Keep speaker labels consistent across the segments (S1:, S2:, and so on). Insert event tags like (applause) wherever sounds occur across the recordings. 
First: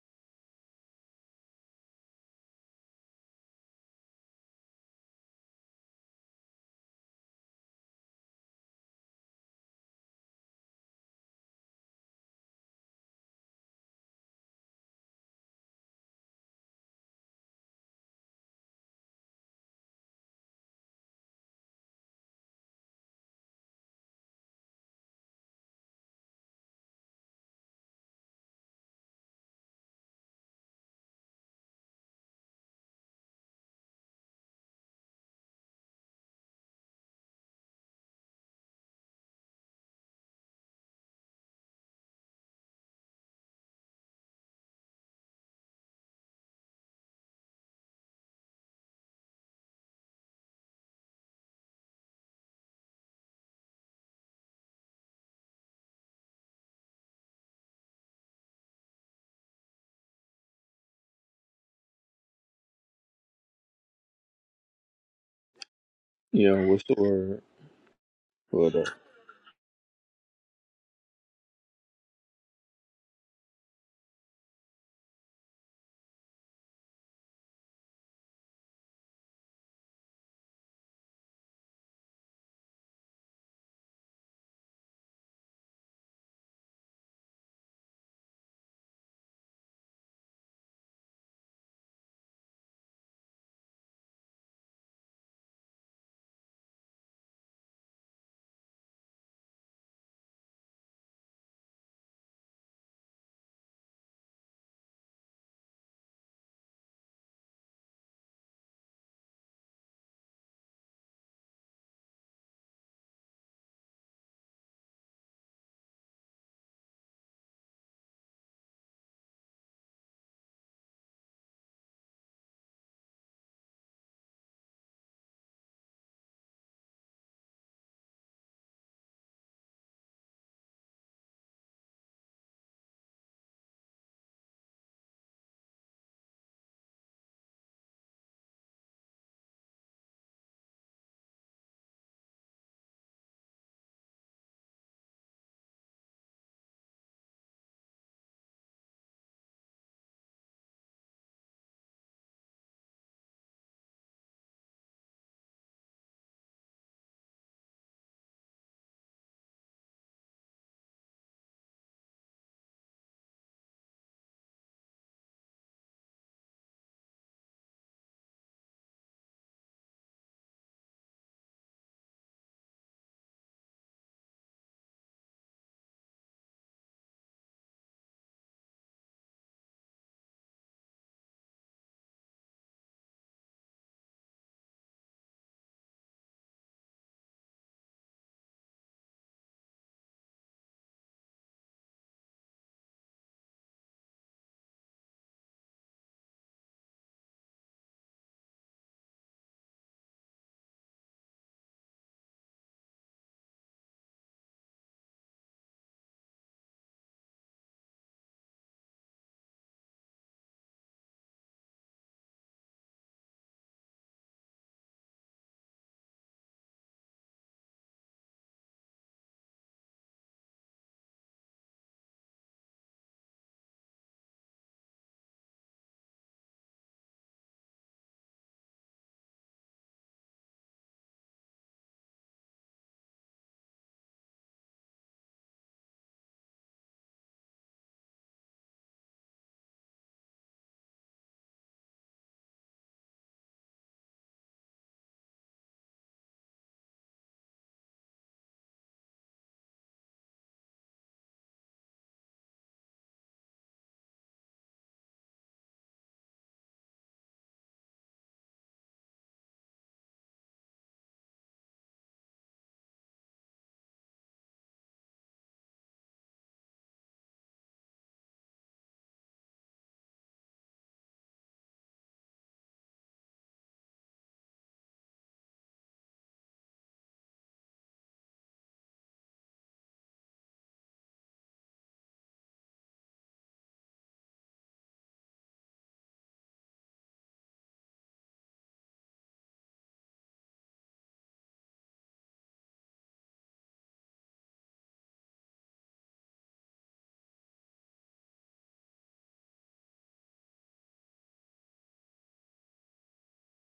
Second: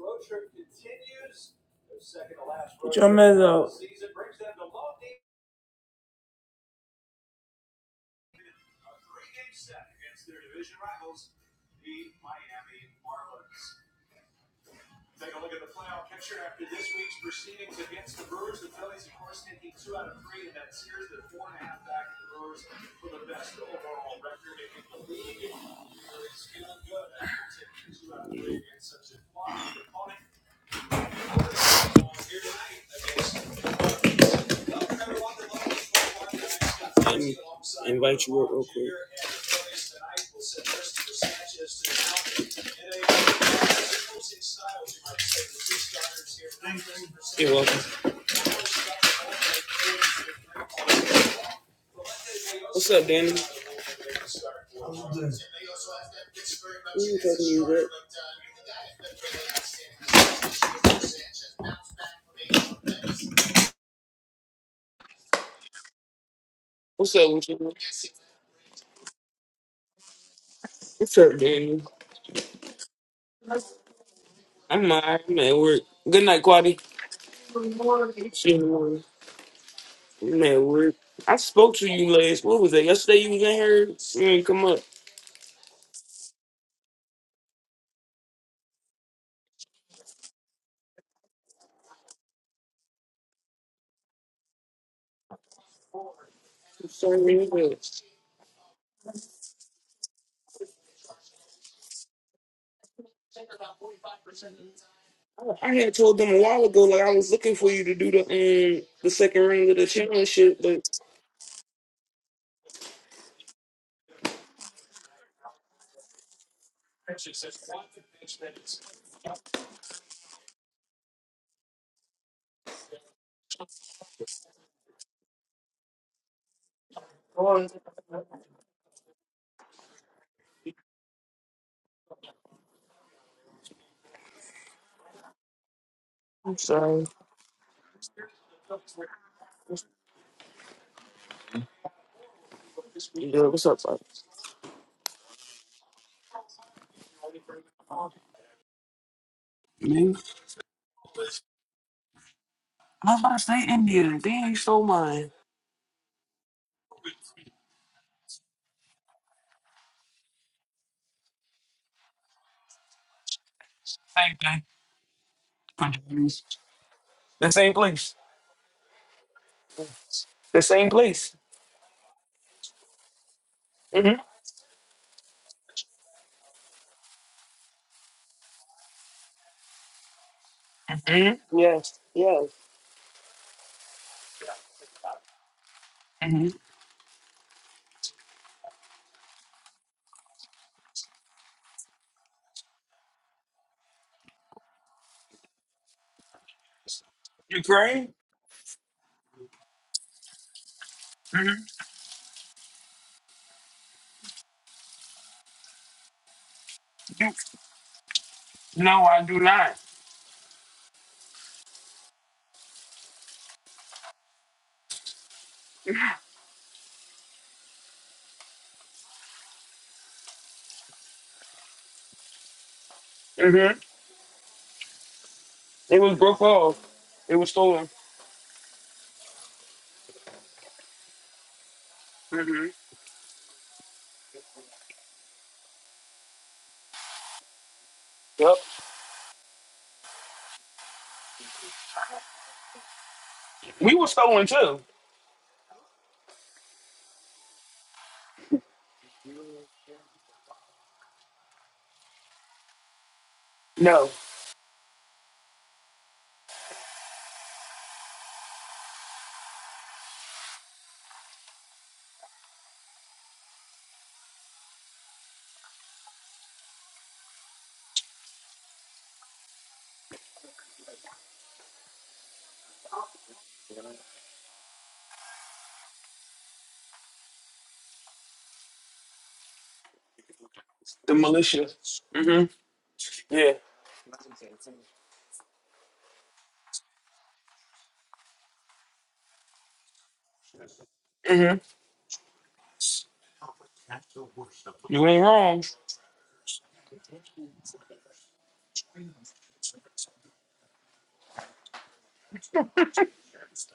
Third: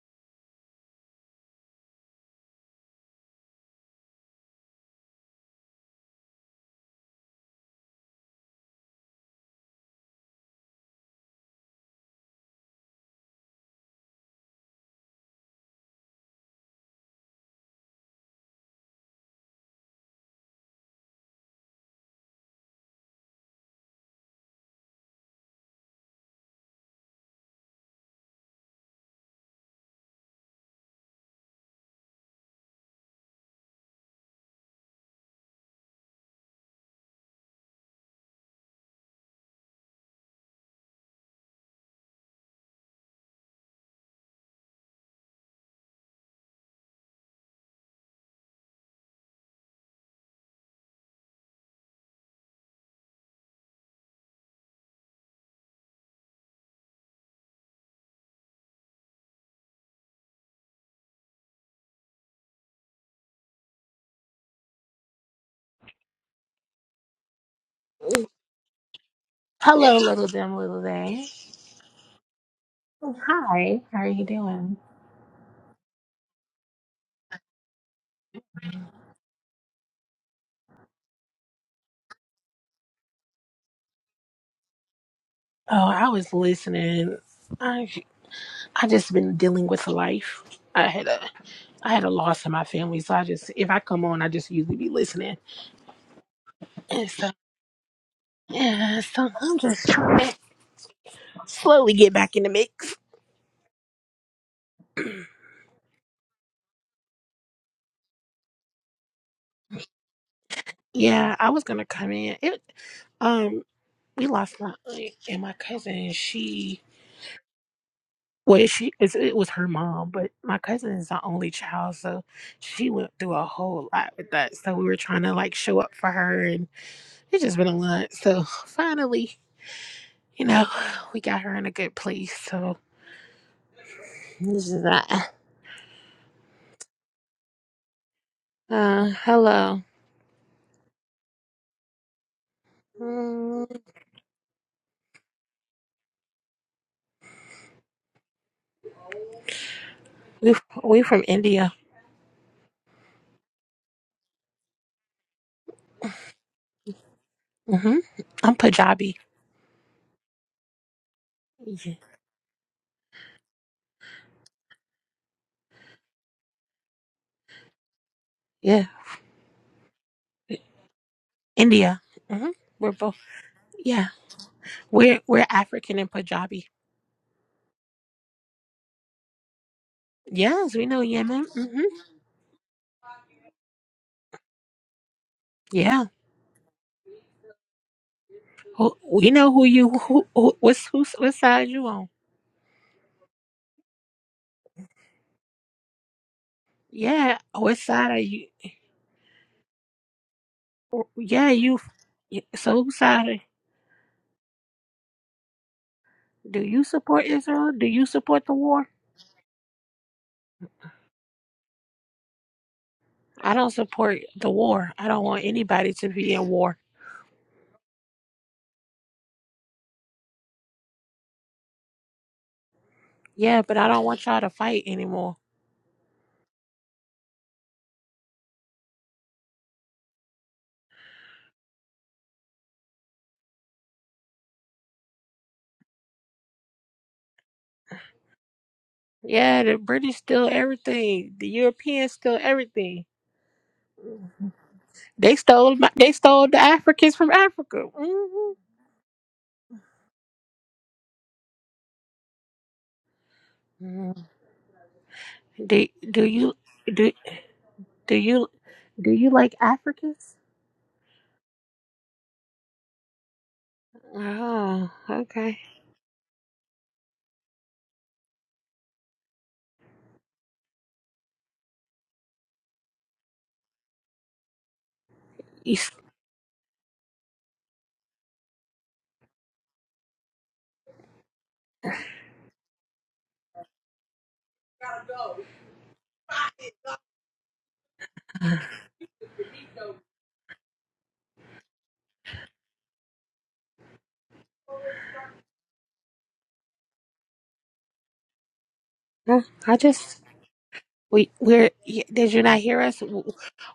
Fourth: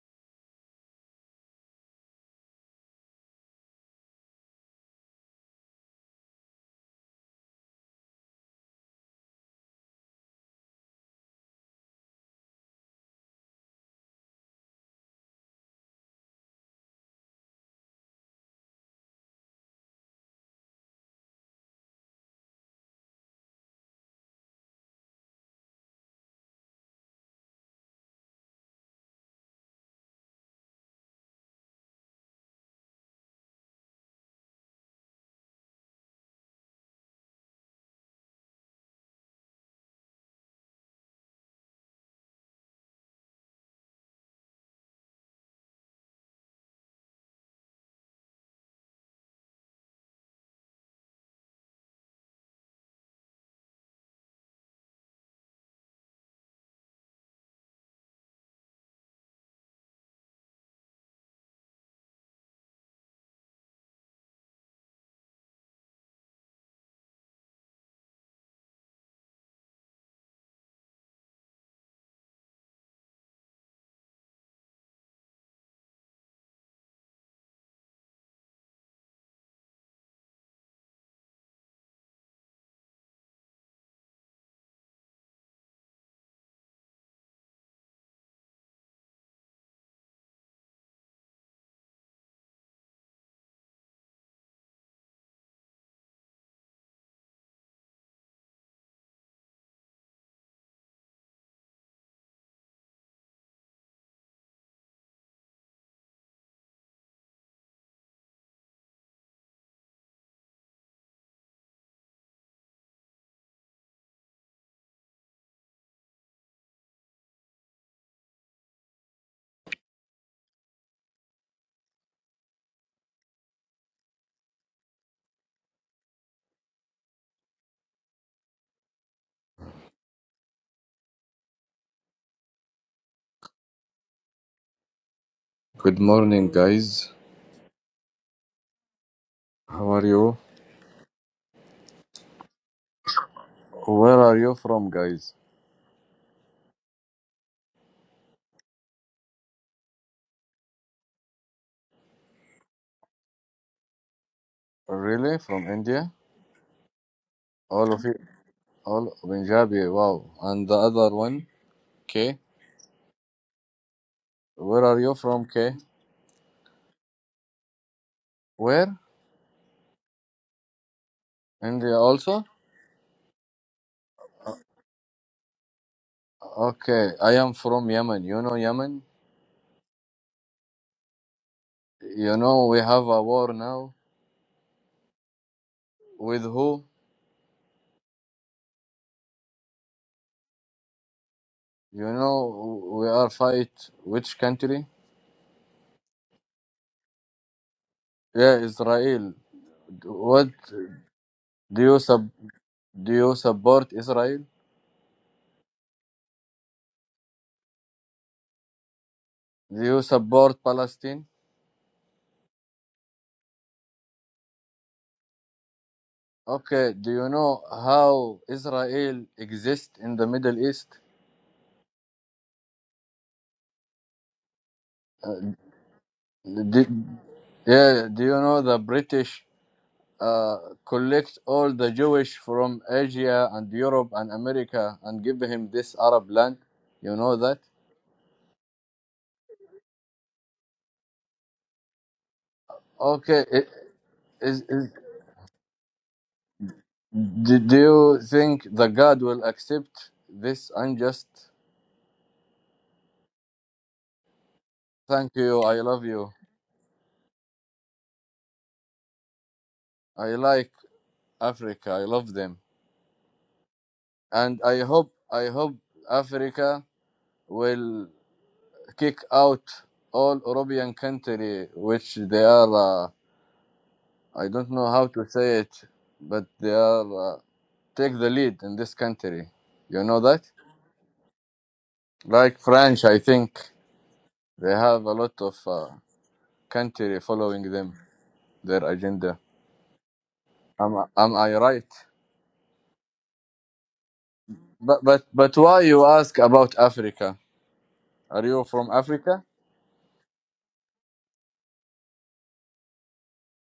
S1: Road trip continues. Their second to last road trip of the season brings them to Lodi a three-game set against their division rivals, the Miami Marlins. Take a look at the playoff picture after this week's proceedings against the Brewers. The Phillies, of course, taking two out of three in that series. They're four and a half back of the Brewers for the best overall record in the league. It's feeling good after taking two out of three against such a flawed opponent. Let invite you up real quick. You're welcome. What's up, Danny? Who you talking to you, Rick?
S2: Yeah, what's the
S1: What's up
S2: word?
S1: with you?
S2: But. up?
S3: Hello, little dim little
S1: What's
S3: day.
S1: up, Danny?
S3: Hi, how are you doing?
S1: I'm all right. I'm at work. Good night, Quadi. See you in the
S3: Oh,
S1: morning. Man, where I spoke to you last. What was that? Yesterday you was in here. You ain't come up.
S3: I was listening. I I just been dealing with life. I had a I had a loss in my family, so I just if I come on, I just usually be listening.
S1: I'm
S3: And
S1: sorry,
S3: so
S1: you was-
S3: yeah, so I'm just trying to slowly get back in the mix.
S1: I had told them a while ago, like I was looking for you to do the um the second round of the championship, but
S3: Yeah, I was gonna come in. It um we lost my aunt and my cousin. She Well, she it's, it was her mom, but my cousin is the only child, so she went through a whole lot with that. So we were trying to like show up for her, and it's just been a lot. So finally, you know, we got her in a good place. So this is that.
S4: Good morning,
S1: I'm sorry.
S4: guys.
S3: Uh, hello.
S4: How are you?
S1: Yeah, what's
S3: Mm,
S1: up, bro?
S4: Where are you from, guys?
S1: Man,
S3: we we from India.
S1: I was about to say India. Then you stole mine.
S4: Really? From India? All
S3: hmm
S4: of you?
S3: I'm
S4: All
S3: Punjabi.
S4: Punjabi? Wow. And the other one,
S3: Yeah,
S4: K.
S1: Same thing.
S4: Where are you from, K?
S1: Pajamas. The same place.
S3: yeah.
S4: Where?
S1: The same place.
S4: India
S3: India.
S4: also?
S3: hmm We're both. Yeah,
S1: Mm-hmm.
S3: we're we're African and Punjabi.
S4: Okay. I am from Yemen. You know Yemen?
S3: Yes, we know
S1: hmm
S3: Yemen. hmm
S1: Yes.
S4: You
S1: Yes.
S4: know we have a war now.
S3: Yeah.
S4: With
S1: hmm
S4: who?
S3: Who, we know who you who, who what's who's what side you
S4: You
S3: on?
S4: know we are fight which country?
S3: Yeah, what side
S1: Ukraine.
S3: are you?
S4: Yeah, Israel. What
S3: Yeah,
S1: Mm-hmm.
S3: you.
S4: do you sub?
S3: So whose
S4: Do
S3: side
S4: you
S3: are,
S4: support Israel?
S3: do you support Israel? Do you support the war?
S1: No, I do not.
S4: Do you support Palestine?
S3: I don't support the war. I don't want anybody to be in war.
S4: Okay, do you know how Israel exists in the Middle East?
S3: Yeah,
S1: hmm
S3: but I don't want y'all to fight anymore.
S4: Uh,
S1: It was broke
S4: do,
S1: off. It was stolen.
S4: yeah, do you know the British uh, collect all the Jewish
S1: hmm
S4: from Asia and Europe and America and give him this Arab land? You know that?
S1: Yep.
S3: Yeah, the British steal everything. The Europeans steal everything.
S4: Okay, i-
S1: We were stolen
S4: is,
S1: too.
S4: is,
S3: They stole my, they stole the Africans from
S4: do, do
S3: Africa.
S4: you think
S3: hmm
S4: the God will accept this unjust?
S1: No.
S4: Thank you. I
S3: Do
S4: love
S3: do
S4: you.
S3: you do do you do you like Africans?
S4: I like Africa. I love them, and I
S3: Oh,
S4: hope I
S3: okay.
S4: hope Africa. will kick out all European country which they are. Uh, I don't know how to say
S3: You
S4: it,
S3: s- (sighs)
S4: but they are uh, take the lead in this country. You know that, like French, I
S1: Yeah.
S4: think they have a lot of uh, country following them
S3: Uh,
S4: their agenda. Am am I right? But
S1: You
S4: but
S1: ain't wrong.
S4: but why you ask about Africa? Are you from
S3: Huh?
S4: Africa?
S3: I just we we're y- did you not hear us? W-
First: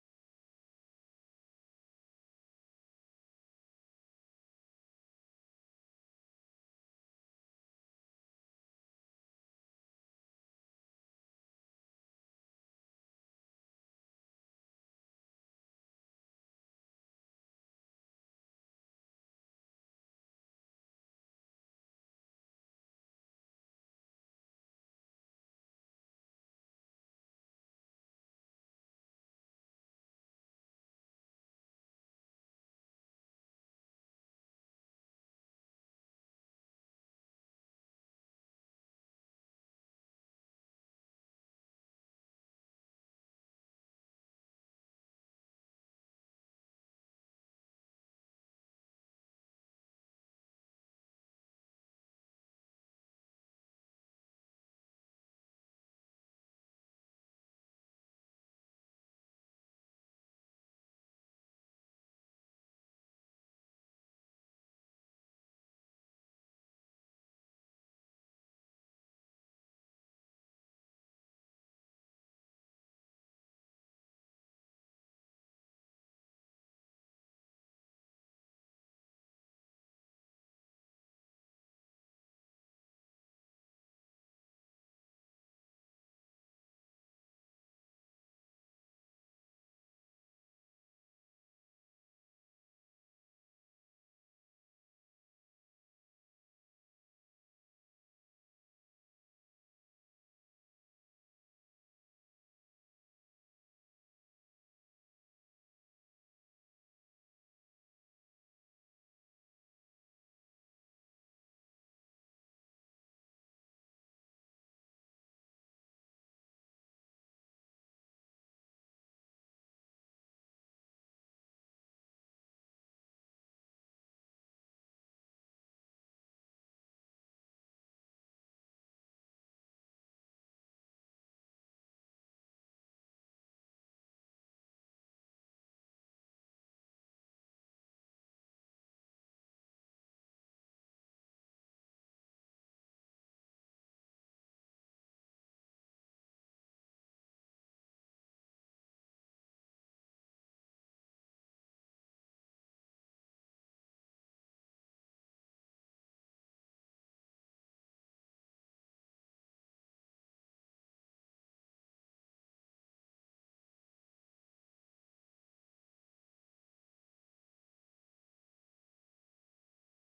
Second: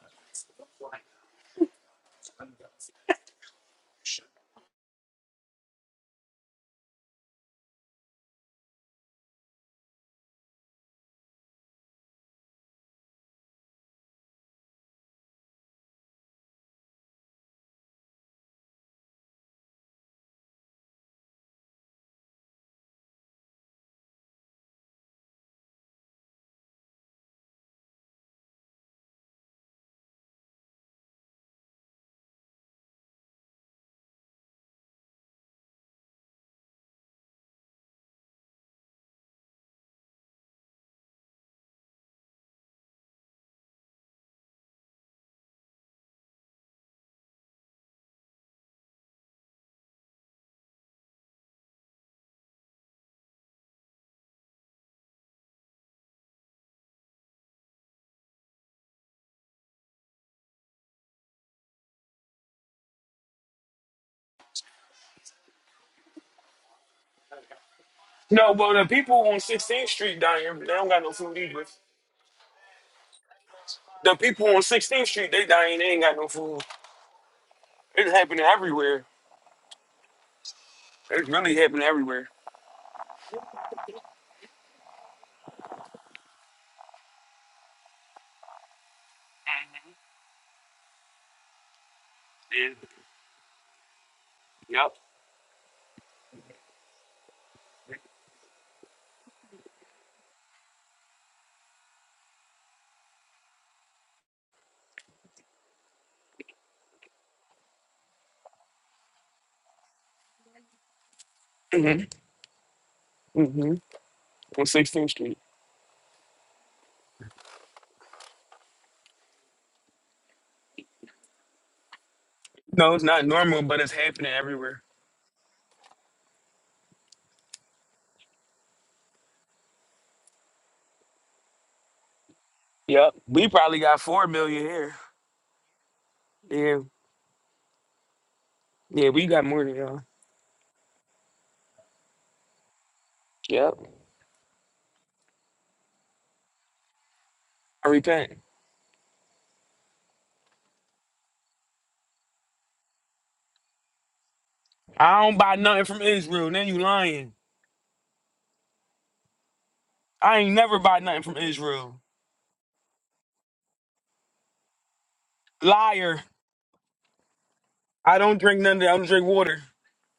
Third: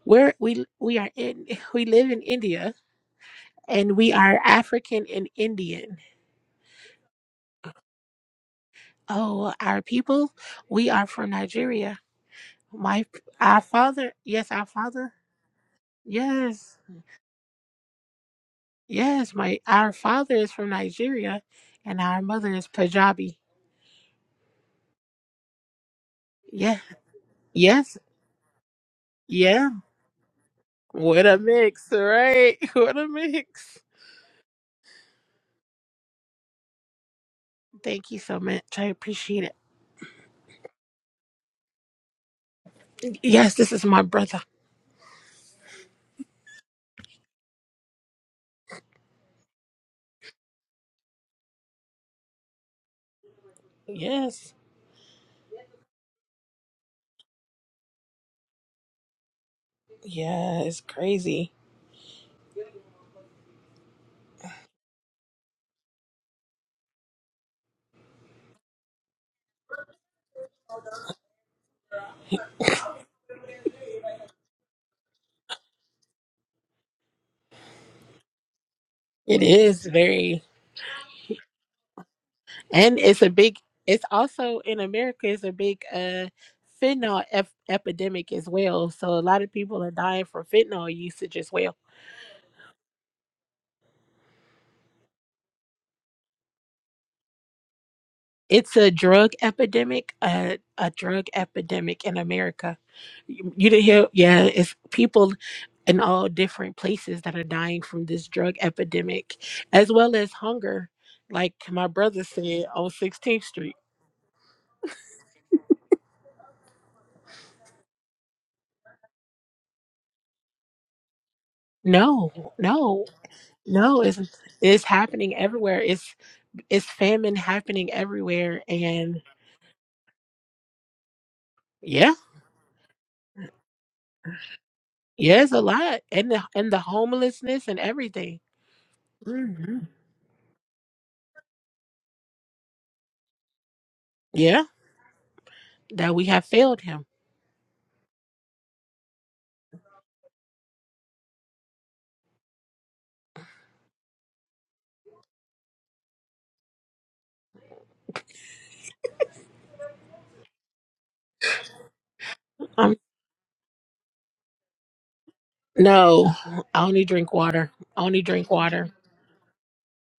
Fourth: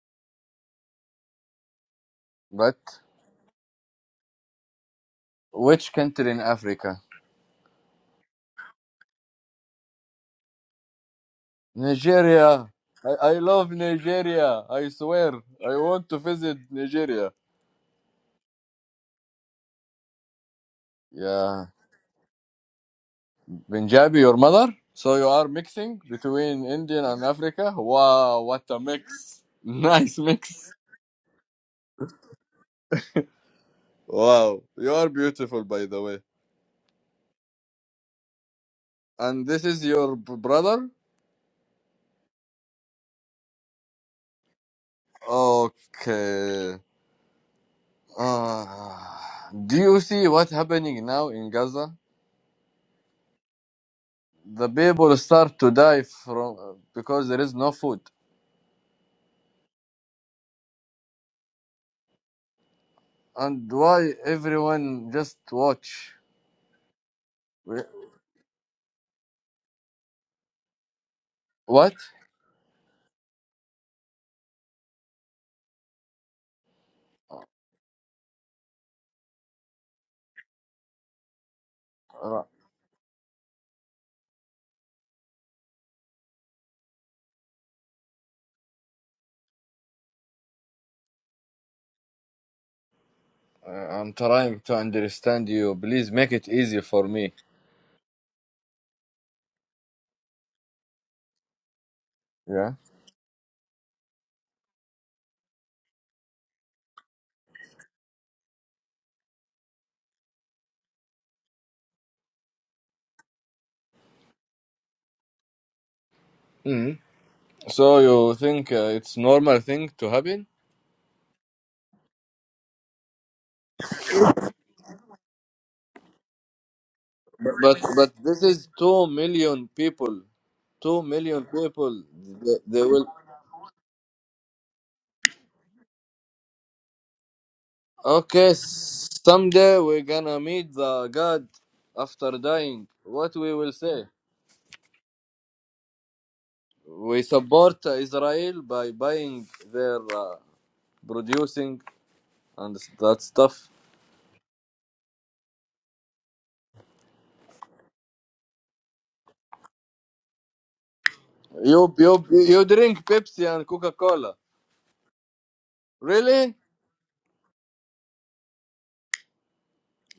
S3: We're we we are in (laughs) we live in India
S4: But
S3: and we are African and
S4: which
S3: Indian.
S4: country in Africa?
S3: Oh, our people, we are from Nigeria.
S4: Nigeria.
S3: My
S4: I, I
S3: our
S4: love
S3: father, yes,
S4: Nigeria.
S3: our
S4: I
S3: father,
S4: swear. I want to visit
S3: yes,
S4: Nigeria.
S3: yes. My our father is from Nigeria,
S4: Yeah.
S3: and our mother is Punjabi.
S4: Punjabi, your mother? So you are mixing between
S3: Yeah,
S4: Indian and Africa?
S3: yes,
S4: Wow, what a mix. (laughs)
S3: yes.
S4: Nice mix.
S3: What a mix, right? (laughs) What a mix.
S4: Wow. You are beautiful, by the way.
S3: Thank you so much. I appreciate
S4: And
S3: it.
S4: this is your b- brother?
S3: Yes, this is my brother.
S4: Okay. Ah. do you see what happening now in Gaza?
S3: Yes.
S4: The people start to die from because there is no food.
S3: Yeah, it's crazy.
S4: And why everyone just watch? Wh-
S1: No, but the people on 16th Street dying, they don't got no food either.
S4: What?
S1: The people on 16th Street, they dying, they ain't got no food. It's happening everywhere.
S3: It is very
S1: It's really happening everywhere.
S4: Uh,
S3: and it's a big it's also in America it's a big uh fentanyl ep- epidemic as well. So a lot of people are dying from fentanyl usage as well.
S4: I'm trying to
S1: Yeah.
S4: understand you. Please make it easy for me.
S3: It's a drug epidemic, uh, a drug epidemic in
S4: Yeah.
S3: America. You, you didn't hear, yeah. It's people in all different places that are dying from this drug epidemic, as well as hunger, like my
S1: Yep.
S3: brother said on
S1: hmm
S3: 16th
S1: hmm
S3: Street.
S1: On 16th Street.
S4: Mhm. So you think uh, it's normal thing to happen?
S3: No,
S1: No, it's
S3: no,
S1: not normal, but it's
S3: no, it's
S1: happening everywhere.
S3: it's happening everywhere. It's it's famine
S4: But
S3: happening
S4: but this
S3: everywhere
S4: is two
S3: and
S4: million people. Two million people.
S3: yeah,
S4: They, they will.
S1: Yep. We probably got 4 million here.
S3: yeah, it's a lot. And the and
S1: Yeah.
S3: the homelessness and everything.
S4: Okay.
S1: Yeah,
S4: s-
S1: we got more than
S4: Someday
S3: hmm
S1: y'all.
S4: we're gonna meet the God after dying. What we will
S1: Yep.
S4: say?
S3: Yeah, that we have failed him.
S4: We support
S1: I
S4: uh,
S1: repent.
S4: Israel by buying their uh, producing. and that stuff.
S1: I don't buy nothing from Israel. Then you lying. I ain't never buy nothing from
S4: You
S1: Israel.
S4: you you
S3: Um
S4: drink Pepsi and Coca Cola.
S1: Liar.
S3: no,
S4: Really?
S3: I only drink water. I
S1: I
S3: only
S1: don't
S3: drink
S1: drink none of that.
S3: water.
S1: I don't drink water.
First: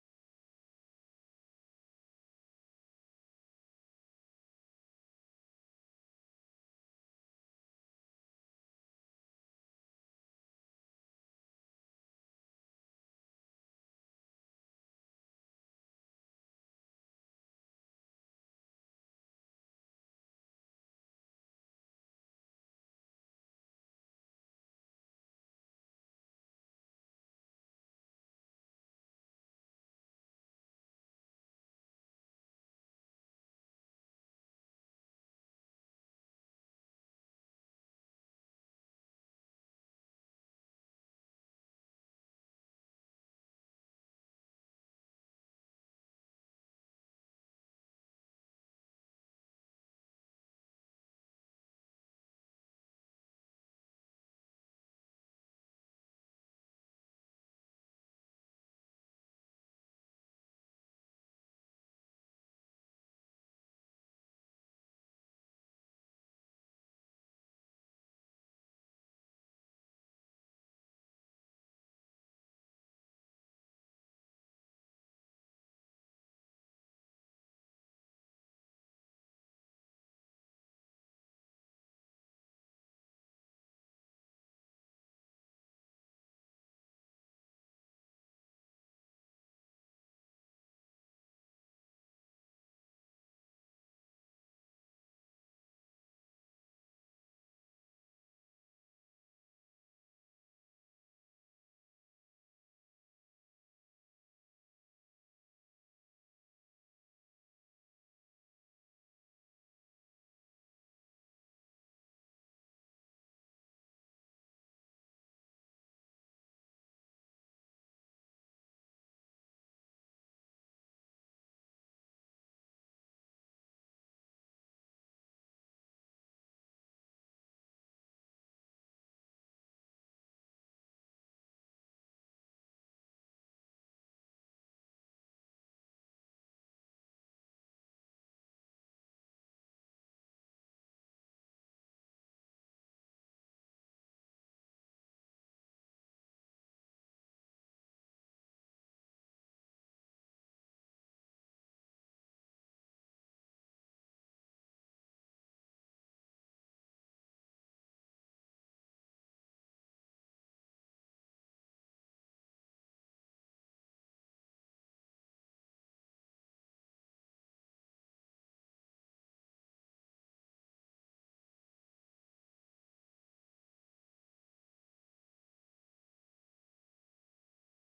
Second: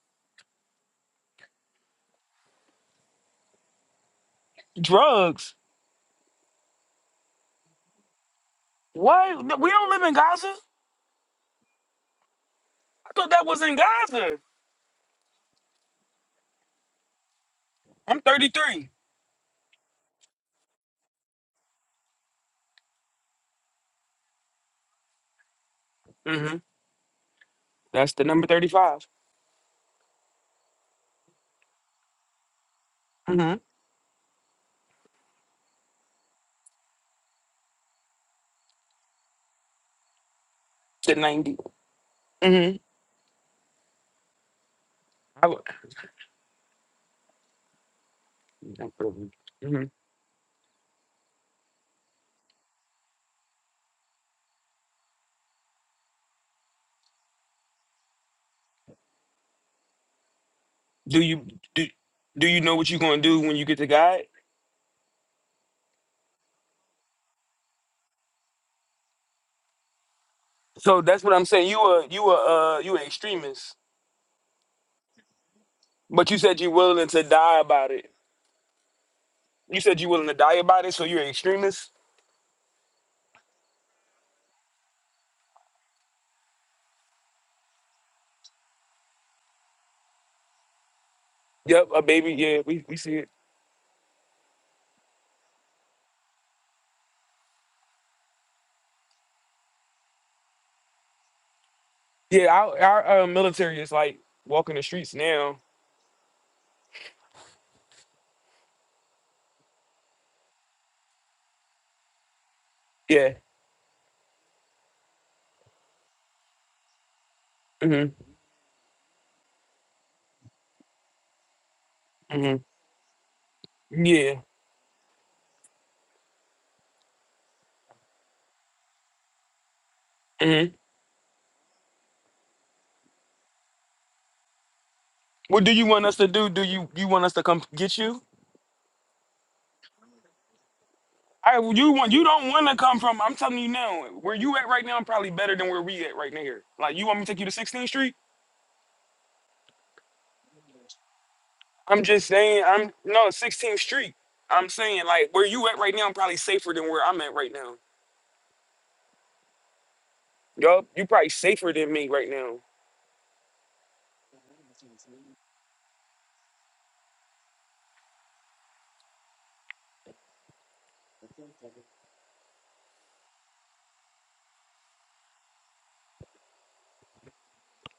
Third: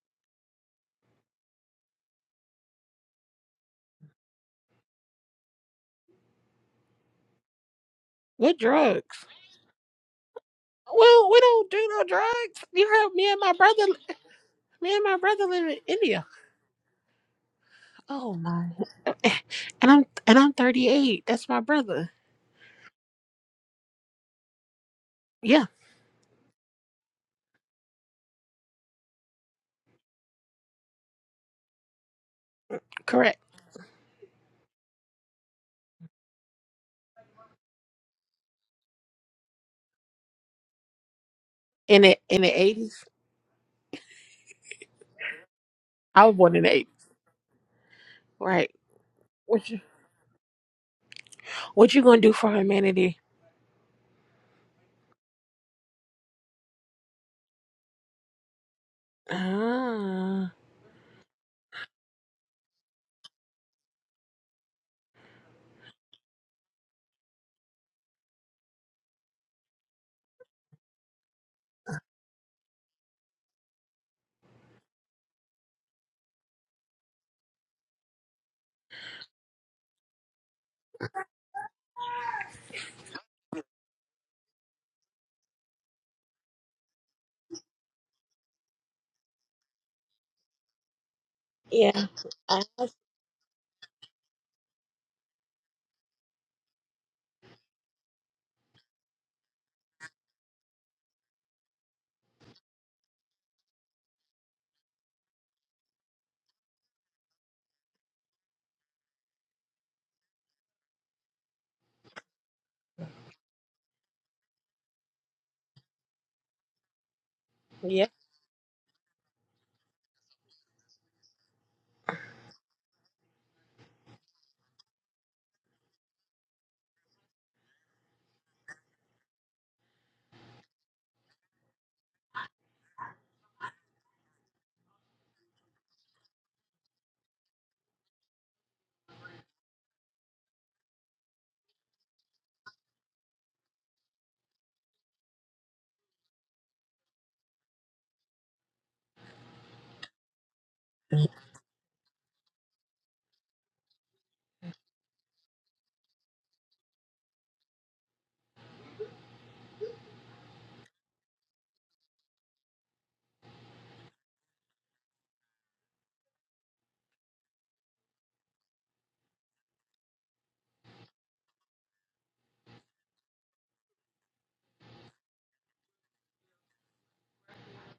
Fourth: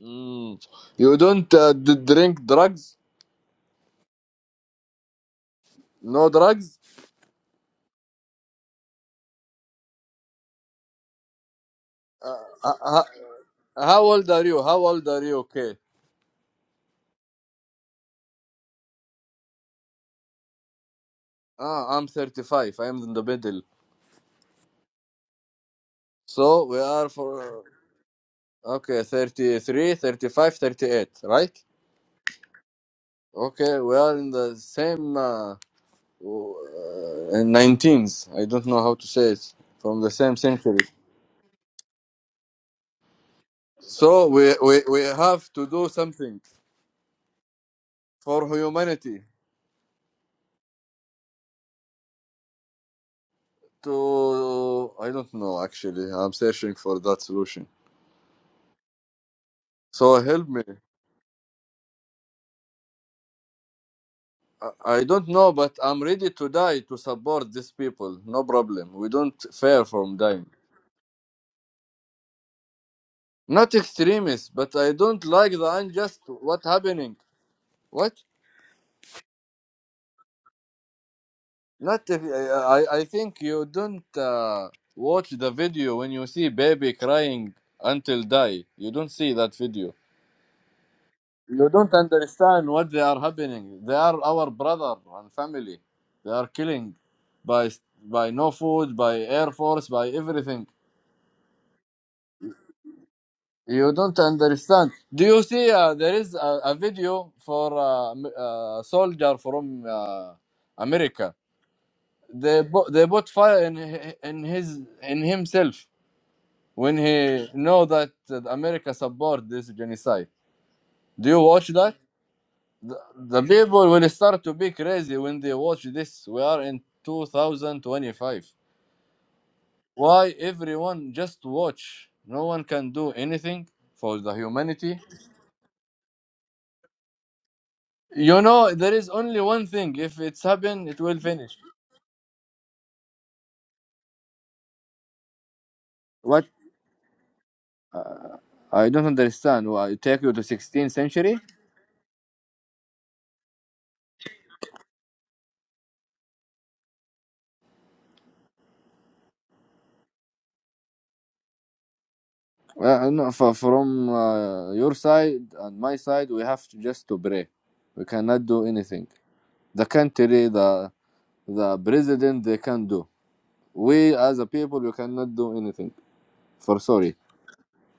S4: Mm. You don't uh, d- drink drugs?
S1: Drugs.
S4: No drugs?
S3: What drugs?
S1: What? No, We don't live in Gaza.
S3: Well, we don't do no
S4: Uh,
S3: drugs.
S4: uh,
S3: You
S4: uh,
S1: I
S3: heard
S1: thought
S3: me and
S1: that
S3: my
S1: was in
S3: brother.
S4: how old
S1: Gaza.
S4: are you? How
S3: Me and
S4: old
S3: my
S4: are you?
S3: brother live
S4: Okay.
S3: in India.
S1: I'm
S3: Oh my!
S1: 33.
S3: And I'm and I'm 38. That's my
S4: Ah, I'm
S3: brother.
S4: 35. I'm in the middle.
S3: Yeah,
S1: Mm-hmm.
S4: So we are for
S1: That's the number
S4: okay
S1: 35.
S4: 33, 35, 38. right?
S3: correct.
S1: Mm-hmm.
S4: Okay, we are in the same uh, uh, 19s. I don't know how to say it from the same century.
S1: The 90.
S3: In the in the
S1: Mm-hmm.
S3: 80s,
S4: So we, we, we
S1: I
S4: have
S1: would.
S4: to do
S3: I was
S4: something
S3: born in the 80s.
S4: for
S3: Right.
S4: humanity
S3: What you
S1: Mm-hmm.
S3: What you gonna do for humanity?
S4: to I don't know actually. I'm searching for that solution. So help
S3: Ah,
S4: me.
S1: Do you do, do you know what you're gonna do when you get to God?
S4: I I don't know, but I'm ready to die to support these people. No problem. We don't fear from dying.
S1: So that's what I'm saying. You a you a uh you an
S4: Not
S1: extremist,
S4: extremists, but I don't like the unjust.
S1: but you said
S4: What
S1: you're willing
S4: happening?
S1: to die about it.
S4: What?
S1: You said you willing to die about it, so you're an extremist.
S4: Not. if- I I think you don't uh, watch the video when you see baby crying until die. You don't see that video You
S1: Yep,
S4: don't
S1: a
S3: yeah,
S1: baby. Yeah,
S3: I-
S4: understand
S1: we,
S4: what
S1: we
S4: they
S1: see
S4: are
S1: it.
S4: happening. They are our brother and family. They are killing by by no food, by air force, by everything.
S1: Yeah, our, our uh, military is
S4: You don't
S1: like walking the
S4: understand.
S1: streets
S4: Do you
S1: now.
S4: see? Uh, there is a, a video for uh, m- uh, soldier from uh, America. They bu- they put
S1: Yeah.
S4: fire in hi- in his in himself when he know
S3: yeah.
S4: that
S1: Mhm.
S4: America support this genocide. Do you watch that?
S1: Mhm.
S4: the, the people will
S1: Yeah.
S4: start to be crazy when they watch this. We are in 2025. Why
S1: Mhm.
S4: everyone just watch? No one can do anything for the humanity.
S1: What do you want us to do? Do you you want us to come get you?
S4: You know, there is only one thing. If it's happened, it will finish.
S1: I you want you don't want to come from. I'm telling you now, where you at right now, I'm probably better than where we at right now.
S4: What?
S1: Like you want me to take you to 16th Street?
S4: I don't understand. Why it take you to 16th century?
S1: I'm just saying. I'm no 16th Street. I'm saying like where you at right now, I'm probably safer than where I'm at right now. Yup, you probably safer than me right now.
S4: Well, no, for, from uh, your side and my side, we have to just to pray. We cannot do anything. The country, the the president, they can do. we as a people we cannot do anything for sorry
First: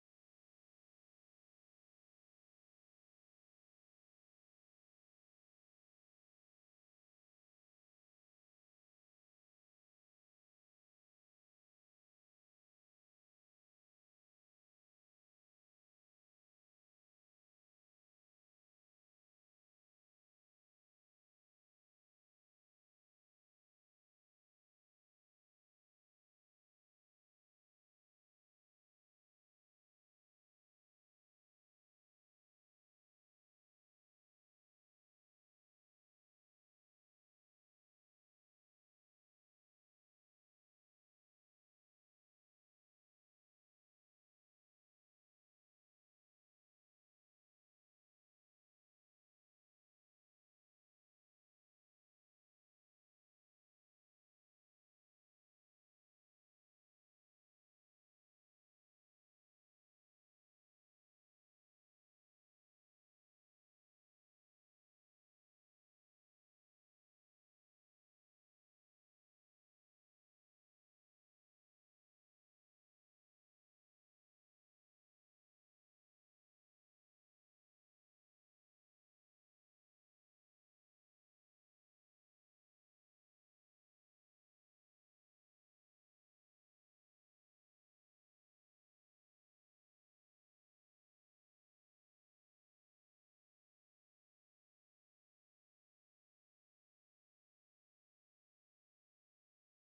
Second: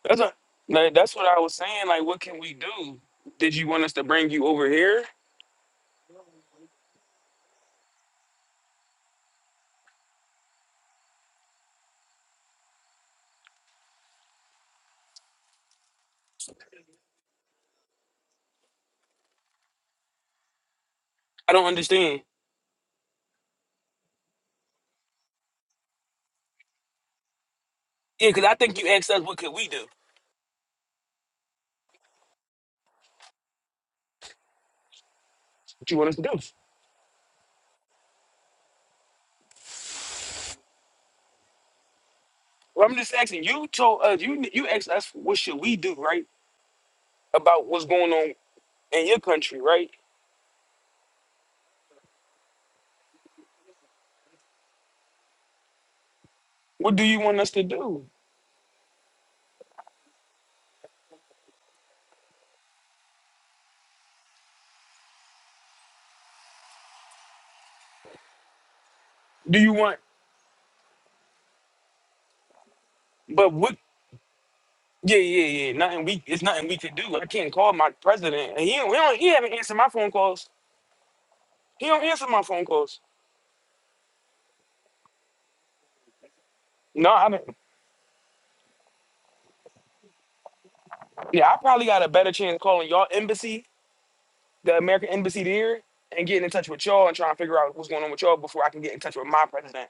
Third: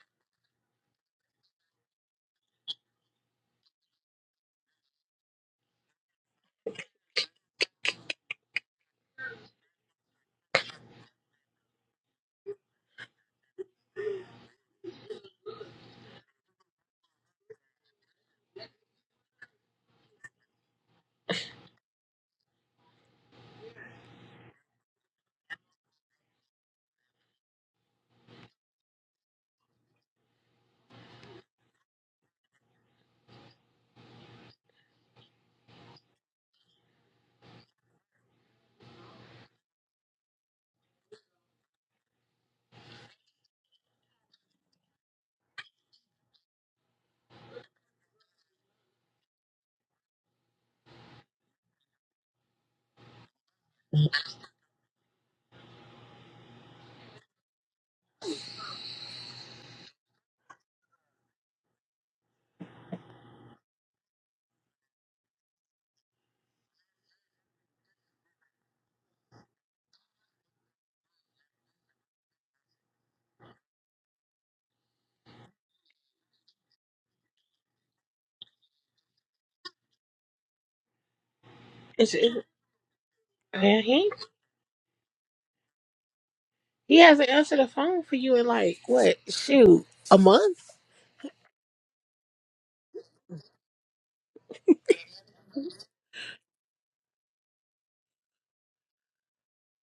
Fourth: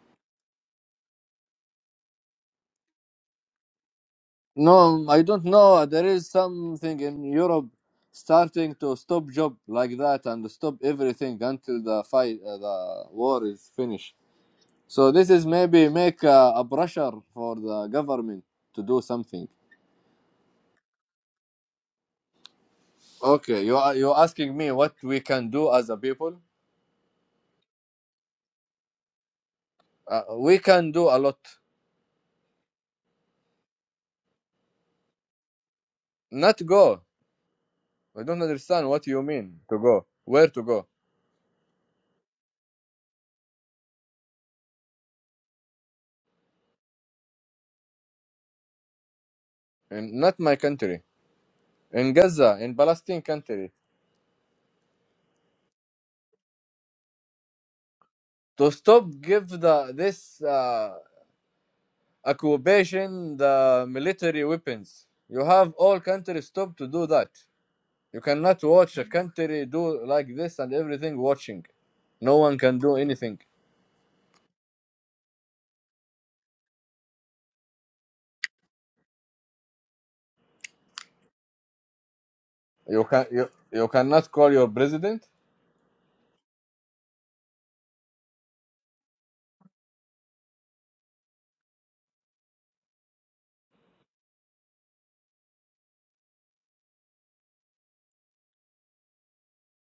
S1: That's a, like, that's what I was saying. Like, what can we do? Did you want us to bring you over here?
S4: no i don't know there is something in europe starting to stop job like that and stop everything until the fight uh, the war is finished so this is maybe make uh, a pressure for the government to do something
S1: I don't understand.
S4: okay you are you asking me what we can do as a people
S1: Yeah, because I think you asked us what could we do.
S4: uh, we can do a lot
S1: What you want us to do?
S4: not go i don't understand what you mean to go where to go
S1: Well, I'm just asking. You told us you you asked us what should we do, right? About what's going on in your country, right?
S4: and not my country in Gaza, in Palestine country,
S1: What do you want us to do?
S4: to stop give the this uh, occupation the military weapons. You have all countries stop to do that. You cannot watch a
S1: Do
S4: country
S1: you want?
S4: do like this and everything watching. No one can do anything.
S1: But what? Yeah, yeah, yeah. Nothing we. It's nothing we can do. I can't call my president. And he don't, he, don't, he haven't answered my phone calls. He don't
S3: It's,
S1: answer
S3: it,
S1: my phone calls.
S4: You can you,
S3: yeah,
S4: you
S3: he
S4: cannot call your president.
S3: he
S1: No,
S3: hasn't
S1: I don't.
S3: answered the phone for you in like what? Shoot, a month?
S1: Yeah, I probably got a better chance calling y'all embassy the American embassy there and getting in touch with y'all and trying to figure out what's going on with y'all before I can get in touch with my president.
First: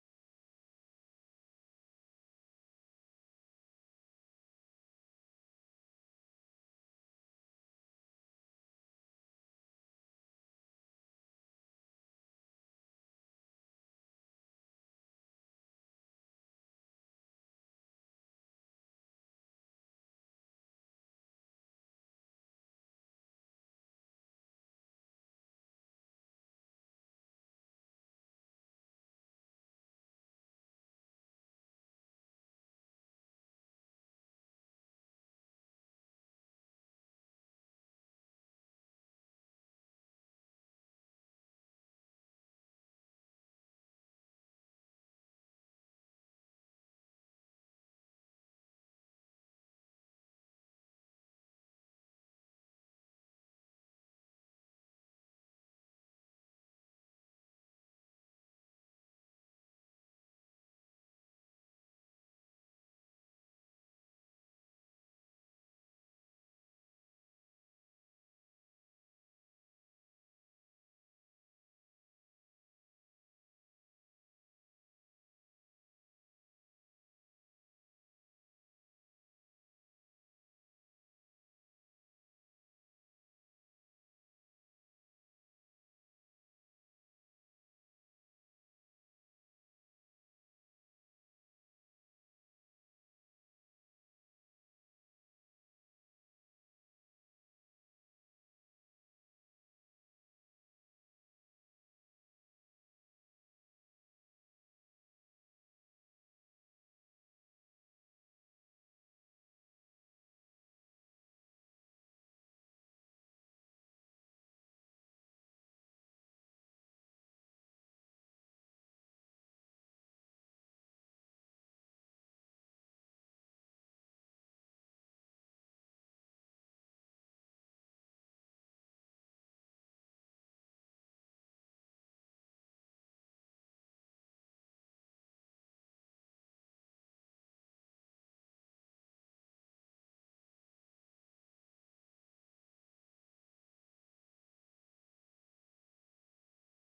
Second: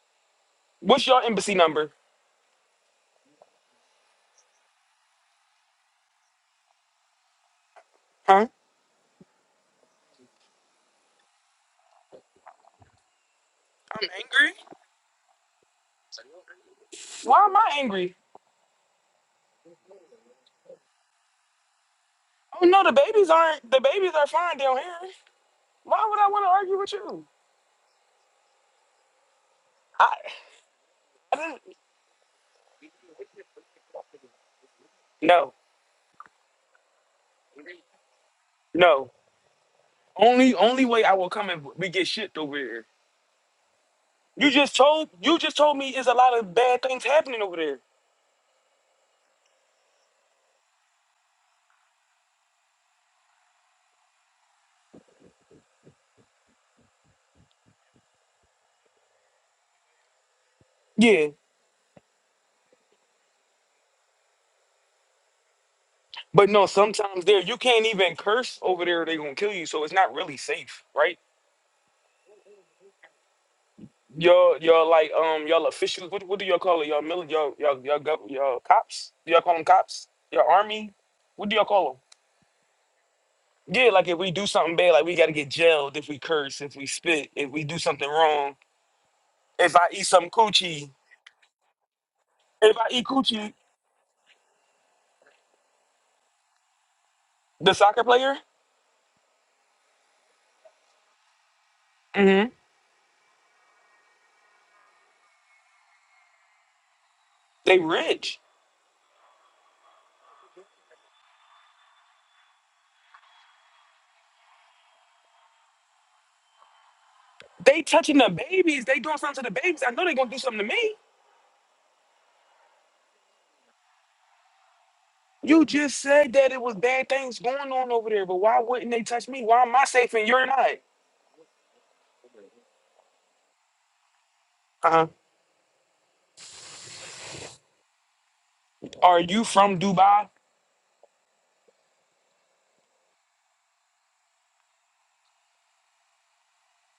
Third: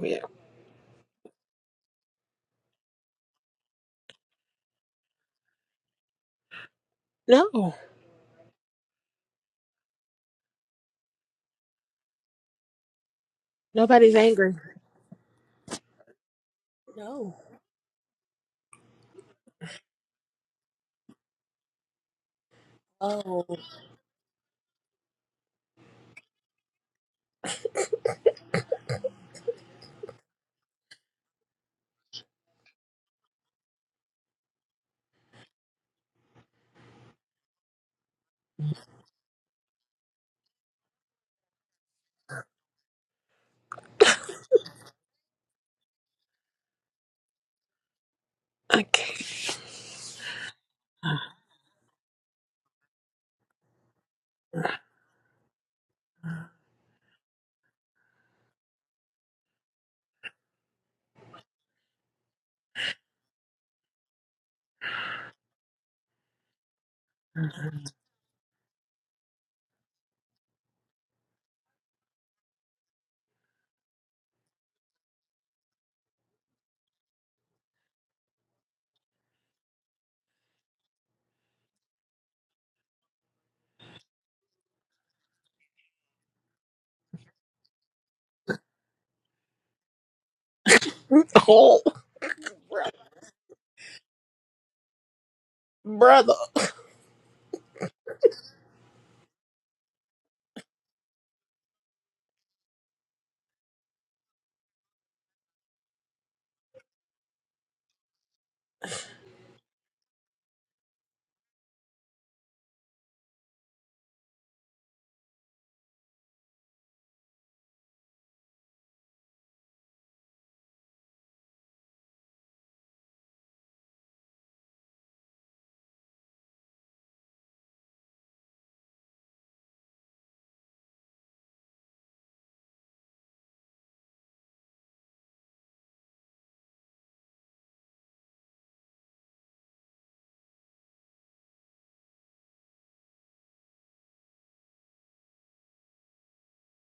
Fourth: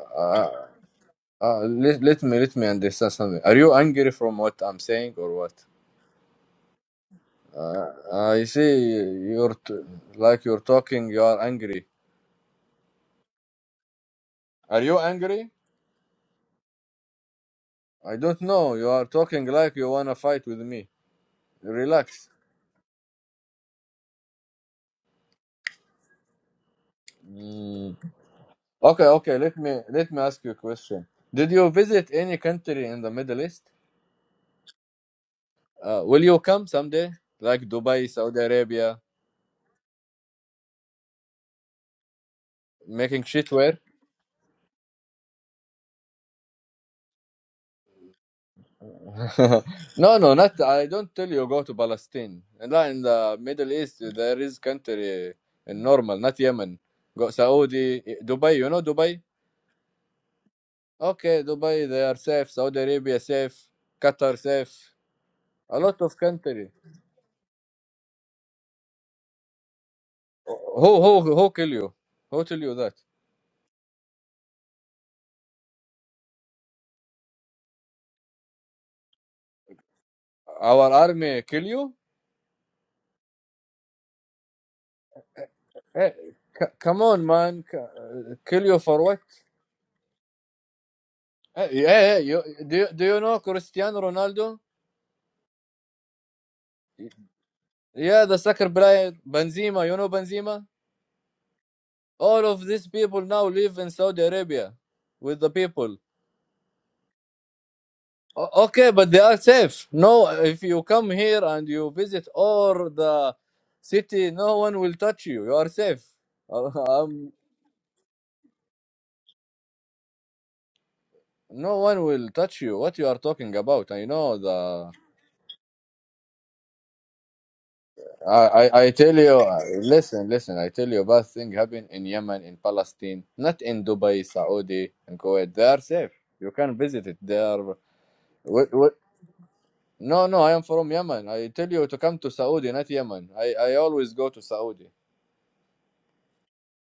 S3: Yeah.
S4: Uh,
S1: What's your embassy
S4: uh,
S1: number?
S4: let, let me let me understand something. Are you angry from what I'm saying or what?
S3: No,
S4: Uh, I
S1: Huh?
S4: see you're t- like you're talking. You are angry.
S1: I'm
S3: nobody's
S1: angry.
S3: angry.
S4: Are you angry?
S3: No.
S1: Why am I angry?
S4: I don't know. You are talking like you wanna fight with me. Relax.
S1: Oh no, the babies
S3: Oh.
S1: aren't. The babies are fine down here. Why would I want to argue with you?
S4: Mm. Okay, okay. Let me let
S1: I,
S4: me ask you a question.
S1: I
S4: Did
S1: didn't,
S4: you visit any country in the Middle East?
S1: no,
S4: Uh, will you come someday? Like Dubai, Saudi Arabia,
S1: no. Only only way I will come and we get shit over here.
S4: making shitware?
S1: You just told you just told me there's a lot of bad things happening over there.
S4: (laughs)
S3: Okay.
S4: no, no, not. I don't tell you go to Palestine. And not in the Middle East, there is country in normal,
S3: (laughs)
S4: not Yemen. Go Saudi, eh, Dubai. You know Dubai?
S1: Yeah,
S4: Okay, Dubai. They are safe. Saudi Arabia safe. Qatar safe. A lot of
S1: but no,
S4: country.
S1: sometimes there you can't even curse over there. They gonna kill you, so it's not really safe,
S4: Who
S1: right?
S4: who who kill you? Who tell you that?
S1: Your your like um y'all officials. What, what do y'all call it? Y'all mil y'all y'all y'all, gov- y'all cops. Do y'all call them cops? Your
S4: Our
S1: army.
S4: army
S1: What do
S4: kill
S1: y'all call
S4: you?
S1: them? Yeah, like if we do something bad, like we gotta get jailed if
S4: Hey,
S1: we curse,
S4: c-
S1: if we
S4: come on,
S1: spit, if
S4: man!
S1: we
S4: C-
S1: do something
S4: uh,
S1: wrong.
S4: kill you for what?
S1: If I eat some coochie,
S4: Hey,
S3: Oh,
S4: yeah. hey, you, do
S1: if I
S4: you, do
S1: eat
S4: you know
S1: coochie,
S4: Cristiano Ronaldo?
S3: brother.
S1: the soccer
S4: Yeah,
S1: player,
S4: the soccer player Benzema. You know Benzema? All
S1: hmm
S4: of these people now live in Saudi Arabia with the people.
S1: they rich.
S4: O- okay, but they are safe. No, if you come here and you visit all the city, no one will touch you. You are safe. (laughs) I'm.
S1: They touching the babies. They doing something to the babies. I know they gonna do something to me.
S4: No one will touch you. What you are talking about? I know the.
S1: You just said that it was bad things going on over there, but
S4: I
S1: why
S4: I,
S1: wouldn't
S4: I
S1: they
S4: tell
S1: touch
S4: you.
S1: me?
S4: uh,
S1: Why am I safe and
S4: Listen,
S1: you're
S4: listen. I
S1: not?
S4: tell you. Bad thing happened in Yemen, in Palestine, not in Dubai, Saudi,
S1: Uh-huh.
S4: and Kuwait. They are safe. You can visit it. They are. What, what?
S1: Are you from Dubai?
S4: No, no. I am from Yemen. I tell you to come to Saudi, not Yemen. I I always go to Saudi.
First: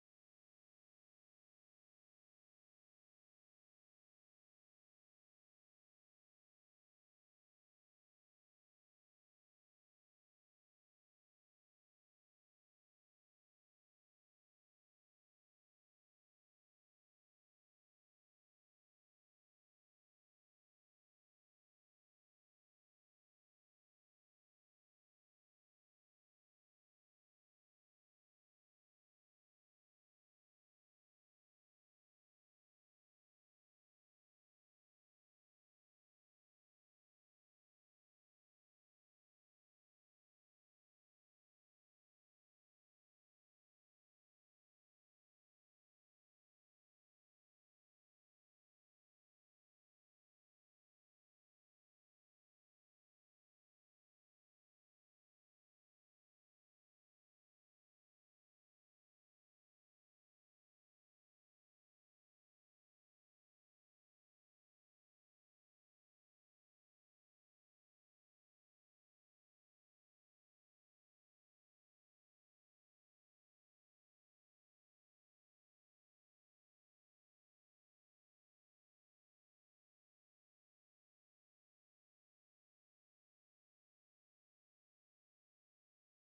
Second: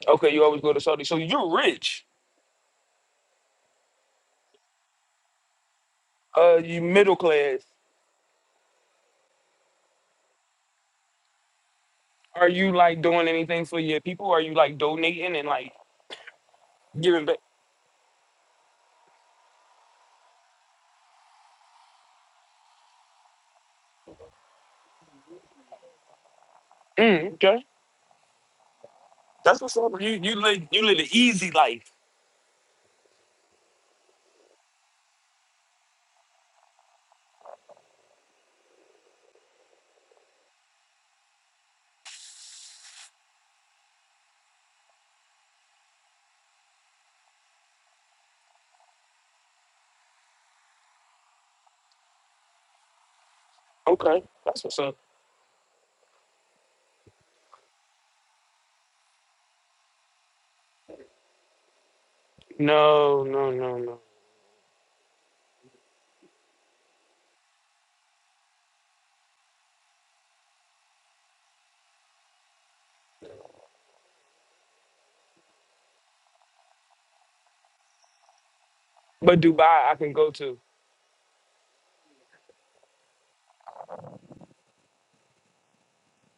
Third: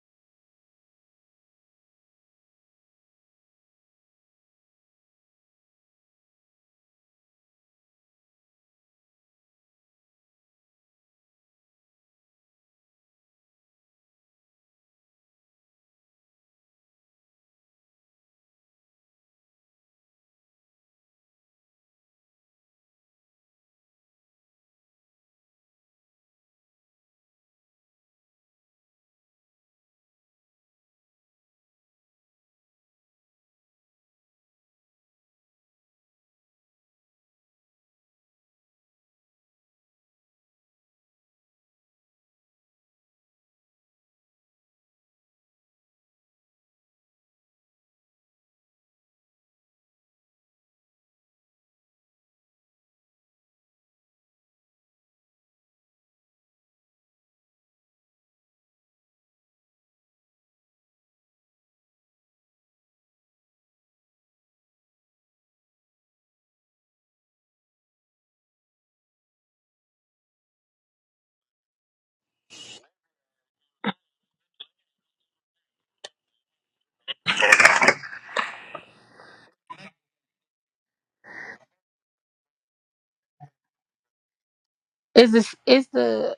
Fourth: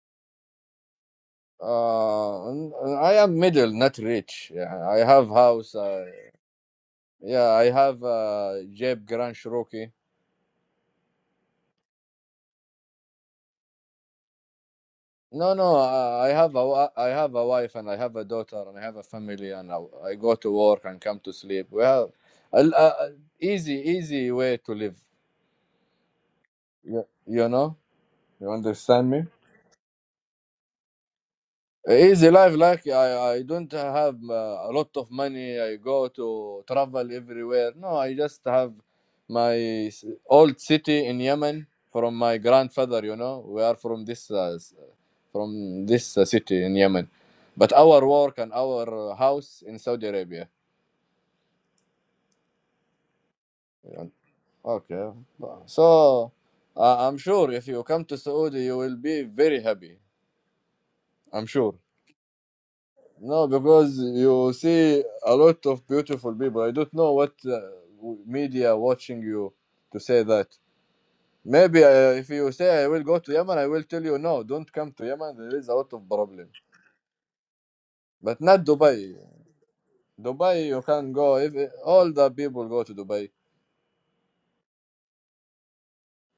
S1: Okay, you always go to Saudi. So you're rich.
S4: Uh, n- I am middle, not rich. Yeah, I have house. Uh,
S1: Uh, you middle
S4: yeah,
S1: class.
S4: I have uh, Jeb Grand Cherokee.
S1: Are you like doing anything for your people? Are you like donating and
S4: No,
S1: like
S4: no, I I have a, wi- I
S1: giving
S4: have
S1: back?
S4: a wife and I have a daughter and I have a family and I, I go to work and come to sleep. Well, a, a, a easy, easy way to live. You,
S1: Mm,
S4: you
S1: okay,
S4: know, you understand me?
S1: that's what's up. You you live you live an easy life.
S4: Easy life, like I, I don't have uh, a lot of money. I go to travel everywhere. No, I just have my s- old city in Yemen from my grandfather. You know, we are from this uh, s- from this uh, city in Yemen, but our work and our uh, house in Saudi Arabia. And-
S1: Okay, that's what's up.
S4: Okay, so uh, I'm sure if you come to Saudi, you will be very happy. I'm sure.
S1: No,
S4: No,
S1: no, no,
S4: because
S1: no.
S4: you see a lot of beautiful people. I don't know what uh, w- media watching you to say that. Maybe uh, if you say I will go to Yemen, I will tell you no, don't come to Yemen. There is a lot of problem, but not Dubai.
S1: But Dubai, I can go to.
S4: Dubai, you can go. If all the people go to Dubai,
S3: Is this is the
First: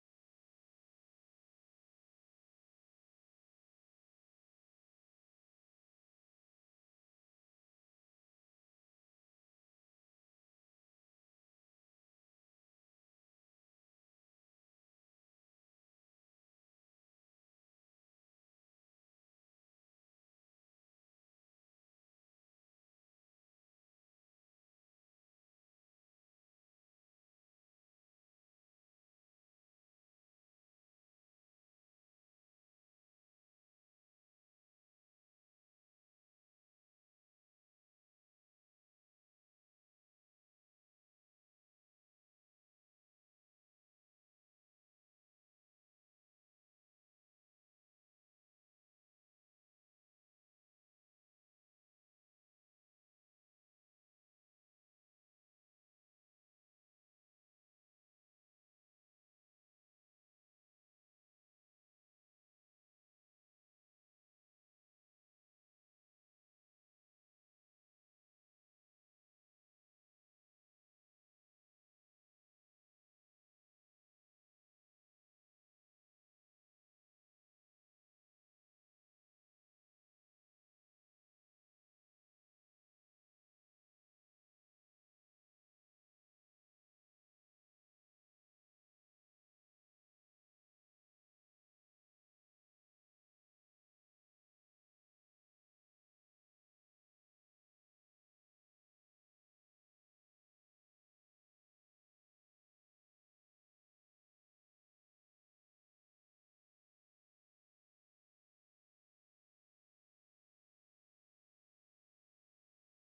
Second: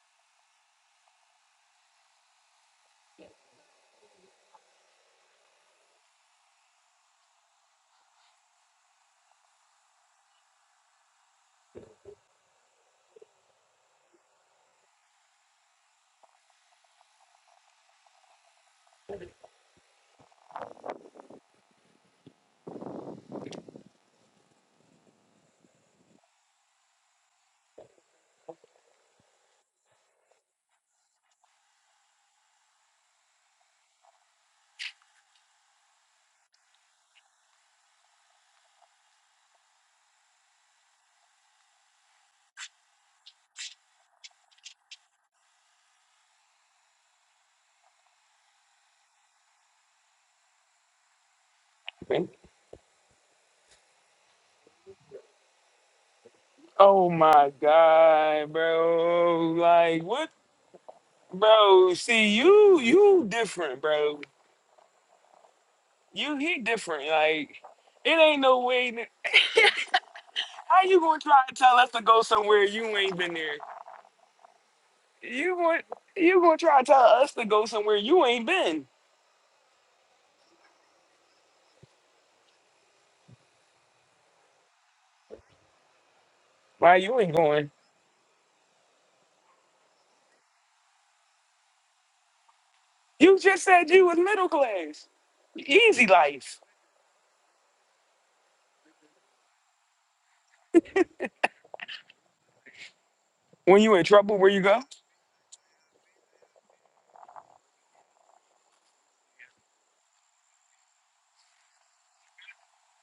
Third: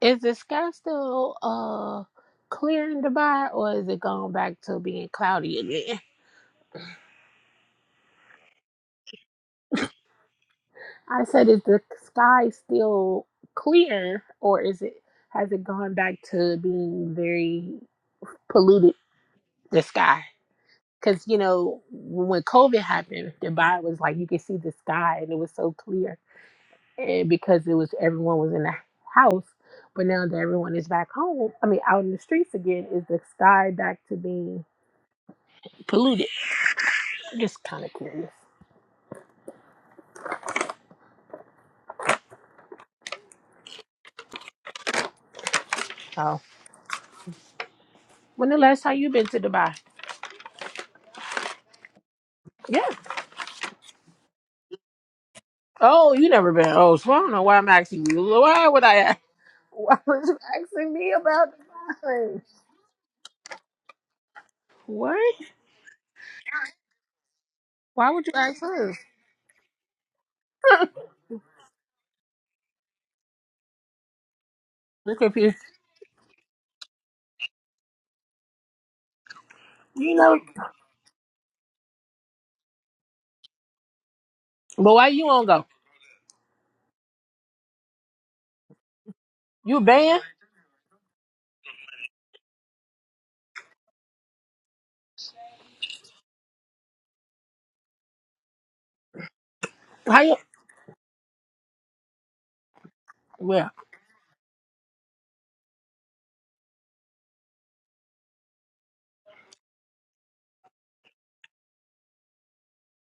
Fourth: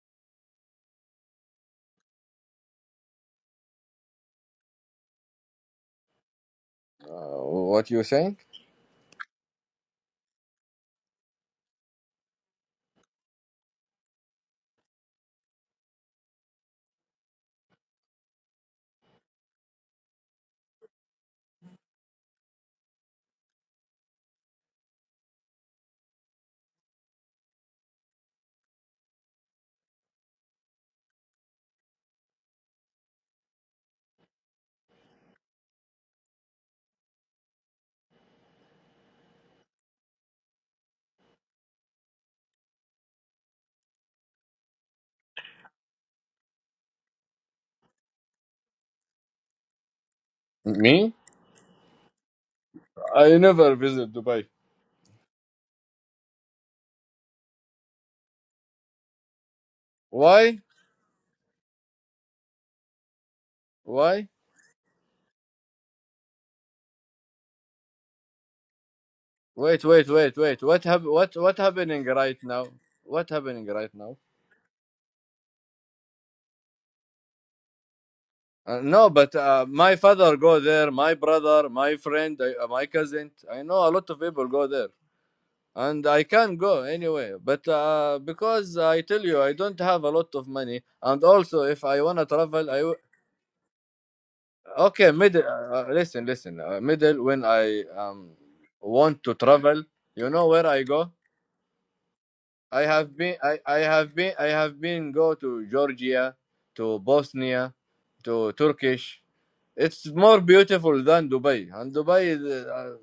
S3: is the sky still uh clear in Dubai or is it going back to being cloudy again?
S4: uh, what you think?
S3: I said is the sky still clear or is it has it gone back to being very polluted the sky? Cuz you know when COVID happened, Dubai was like you could see the sky and it was so clear and because it was everyone was in the house, but now that everyone is back home, I mean out in the streets again, is the sky back to being polluted? I'm just kind of curious. Oh, when the last time you been to Dubai?
S4: Me?
S1: Man.
S3: Yeah.
S4: I never visit Dubai.
S3: Oh, you never been. Oh,
S1: Oh
S3: so I don't know
S1: my
S3: why I'm asking you.
S1: god,
S3: Why would I? Ask?
S1: bro!
S3: (laughs) Why
S1: Like
S3: would
S1: what,
S3: you
S4: Why?
S3: asking me about
S1: bro? See
S3: Dubai?
S1: you, you different, bro.
S4: Why?
S3: What?
S1: You he different. Like it
S3: Why would you
S1: ain't no
S3: ask
S1: way.
S3: her?
S4: Wait, wait, wait, wait. What
S1: How
S3: (laughs)
S1: you
S4: hap-
S1: gonna
S4: What
S1: try to
S4: what
S1: tell us to
S4: happening
S1: go
S4: right
S1: somewhere
S4: now?
S1: you ain't
S4: What
S1: been there?
S4: happening right now?
S3: Look at you.
S1: You want you gonna try to tell us to go somewhere you ain't
S4: Uh,
S1: been?
S4: no, but uh, my
S3: You
S4: father
S3: know,
S4: go there. My brother, my friend, I, uh, my cousin. I know a lot of people go there,
S3: but why you won't go?
S4: and I can go
S1: Why you
S4: anyway.
S1: ain't
S4: But
S1: going?
S4: uh, because I tell you, I don't
S3: You
S4: have a
S3: banned?
S4: lot of money, and also if I wanna travel, I w-
S1: You just said you was middle class,
S4: okay middle. Uh, uh,
S1: easy
S4: listen,
S1: life.
S4: listen. Uh, middle when I um want to travel,
S3: How
S4: you
S3: you?
S4: know where I go. I have been. I,
S3: Well,
S4: I
S1: When you in
S4: have been.
S1: trouble,
S4: I
S1: where you
S4: have
S1: go?
S4: been go to Georgia, to Bosnia, to Turkish. It's more beautiful than Dubai, and Dubai is, uh,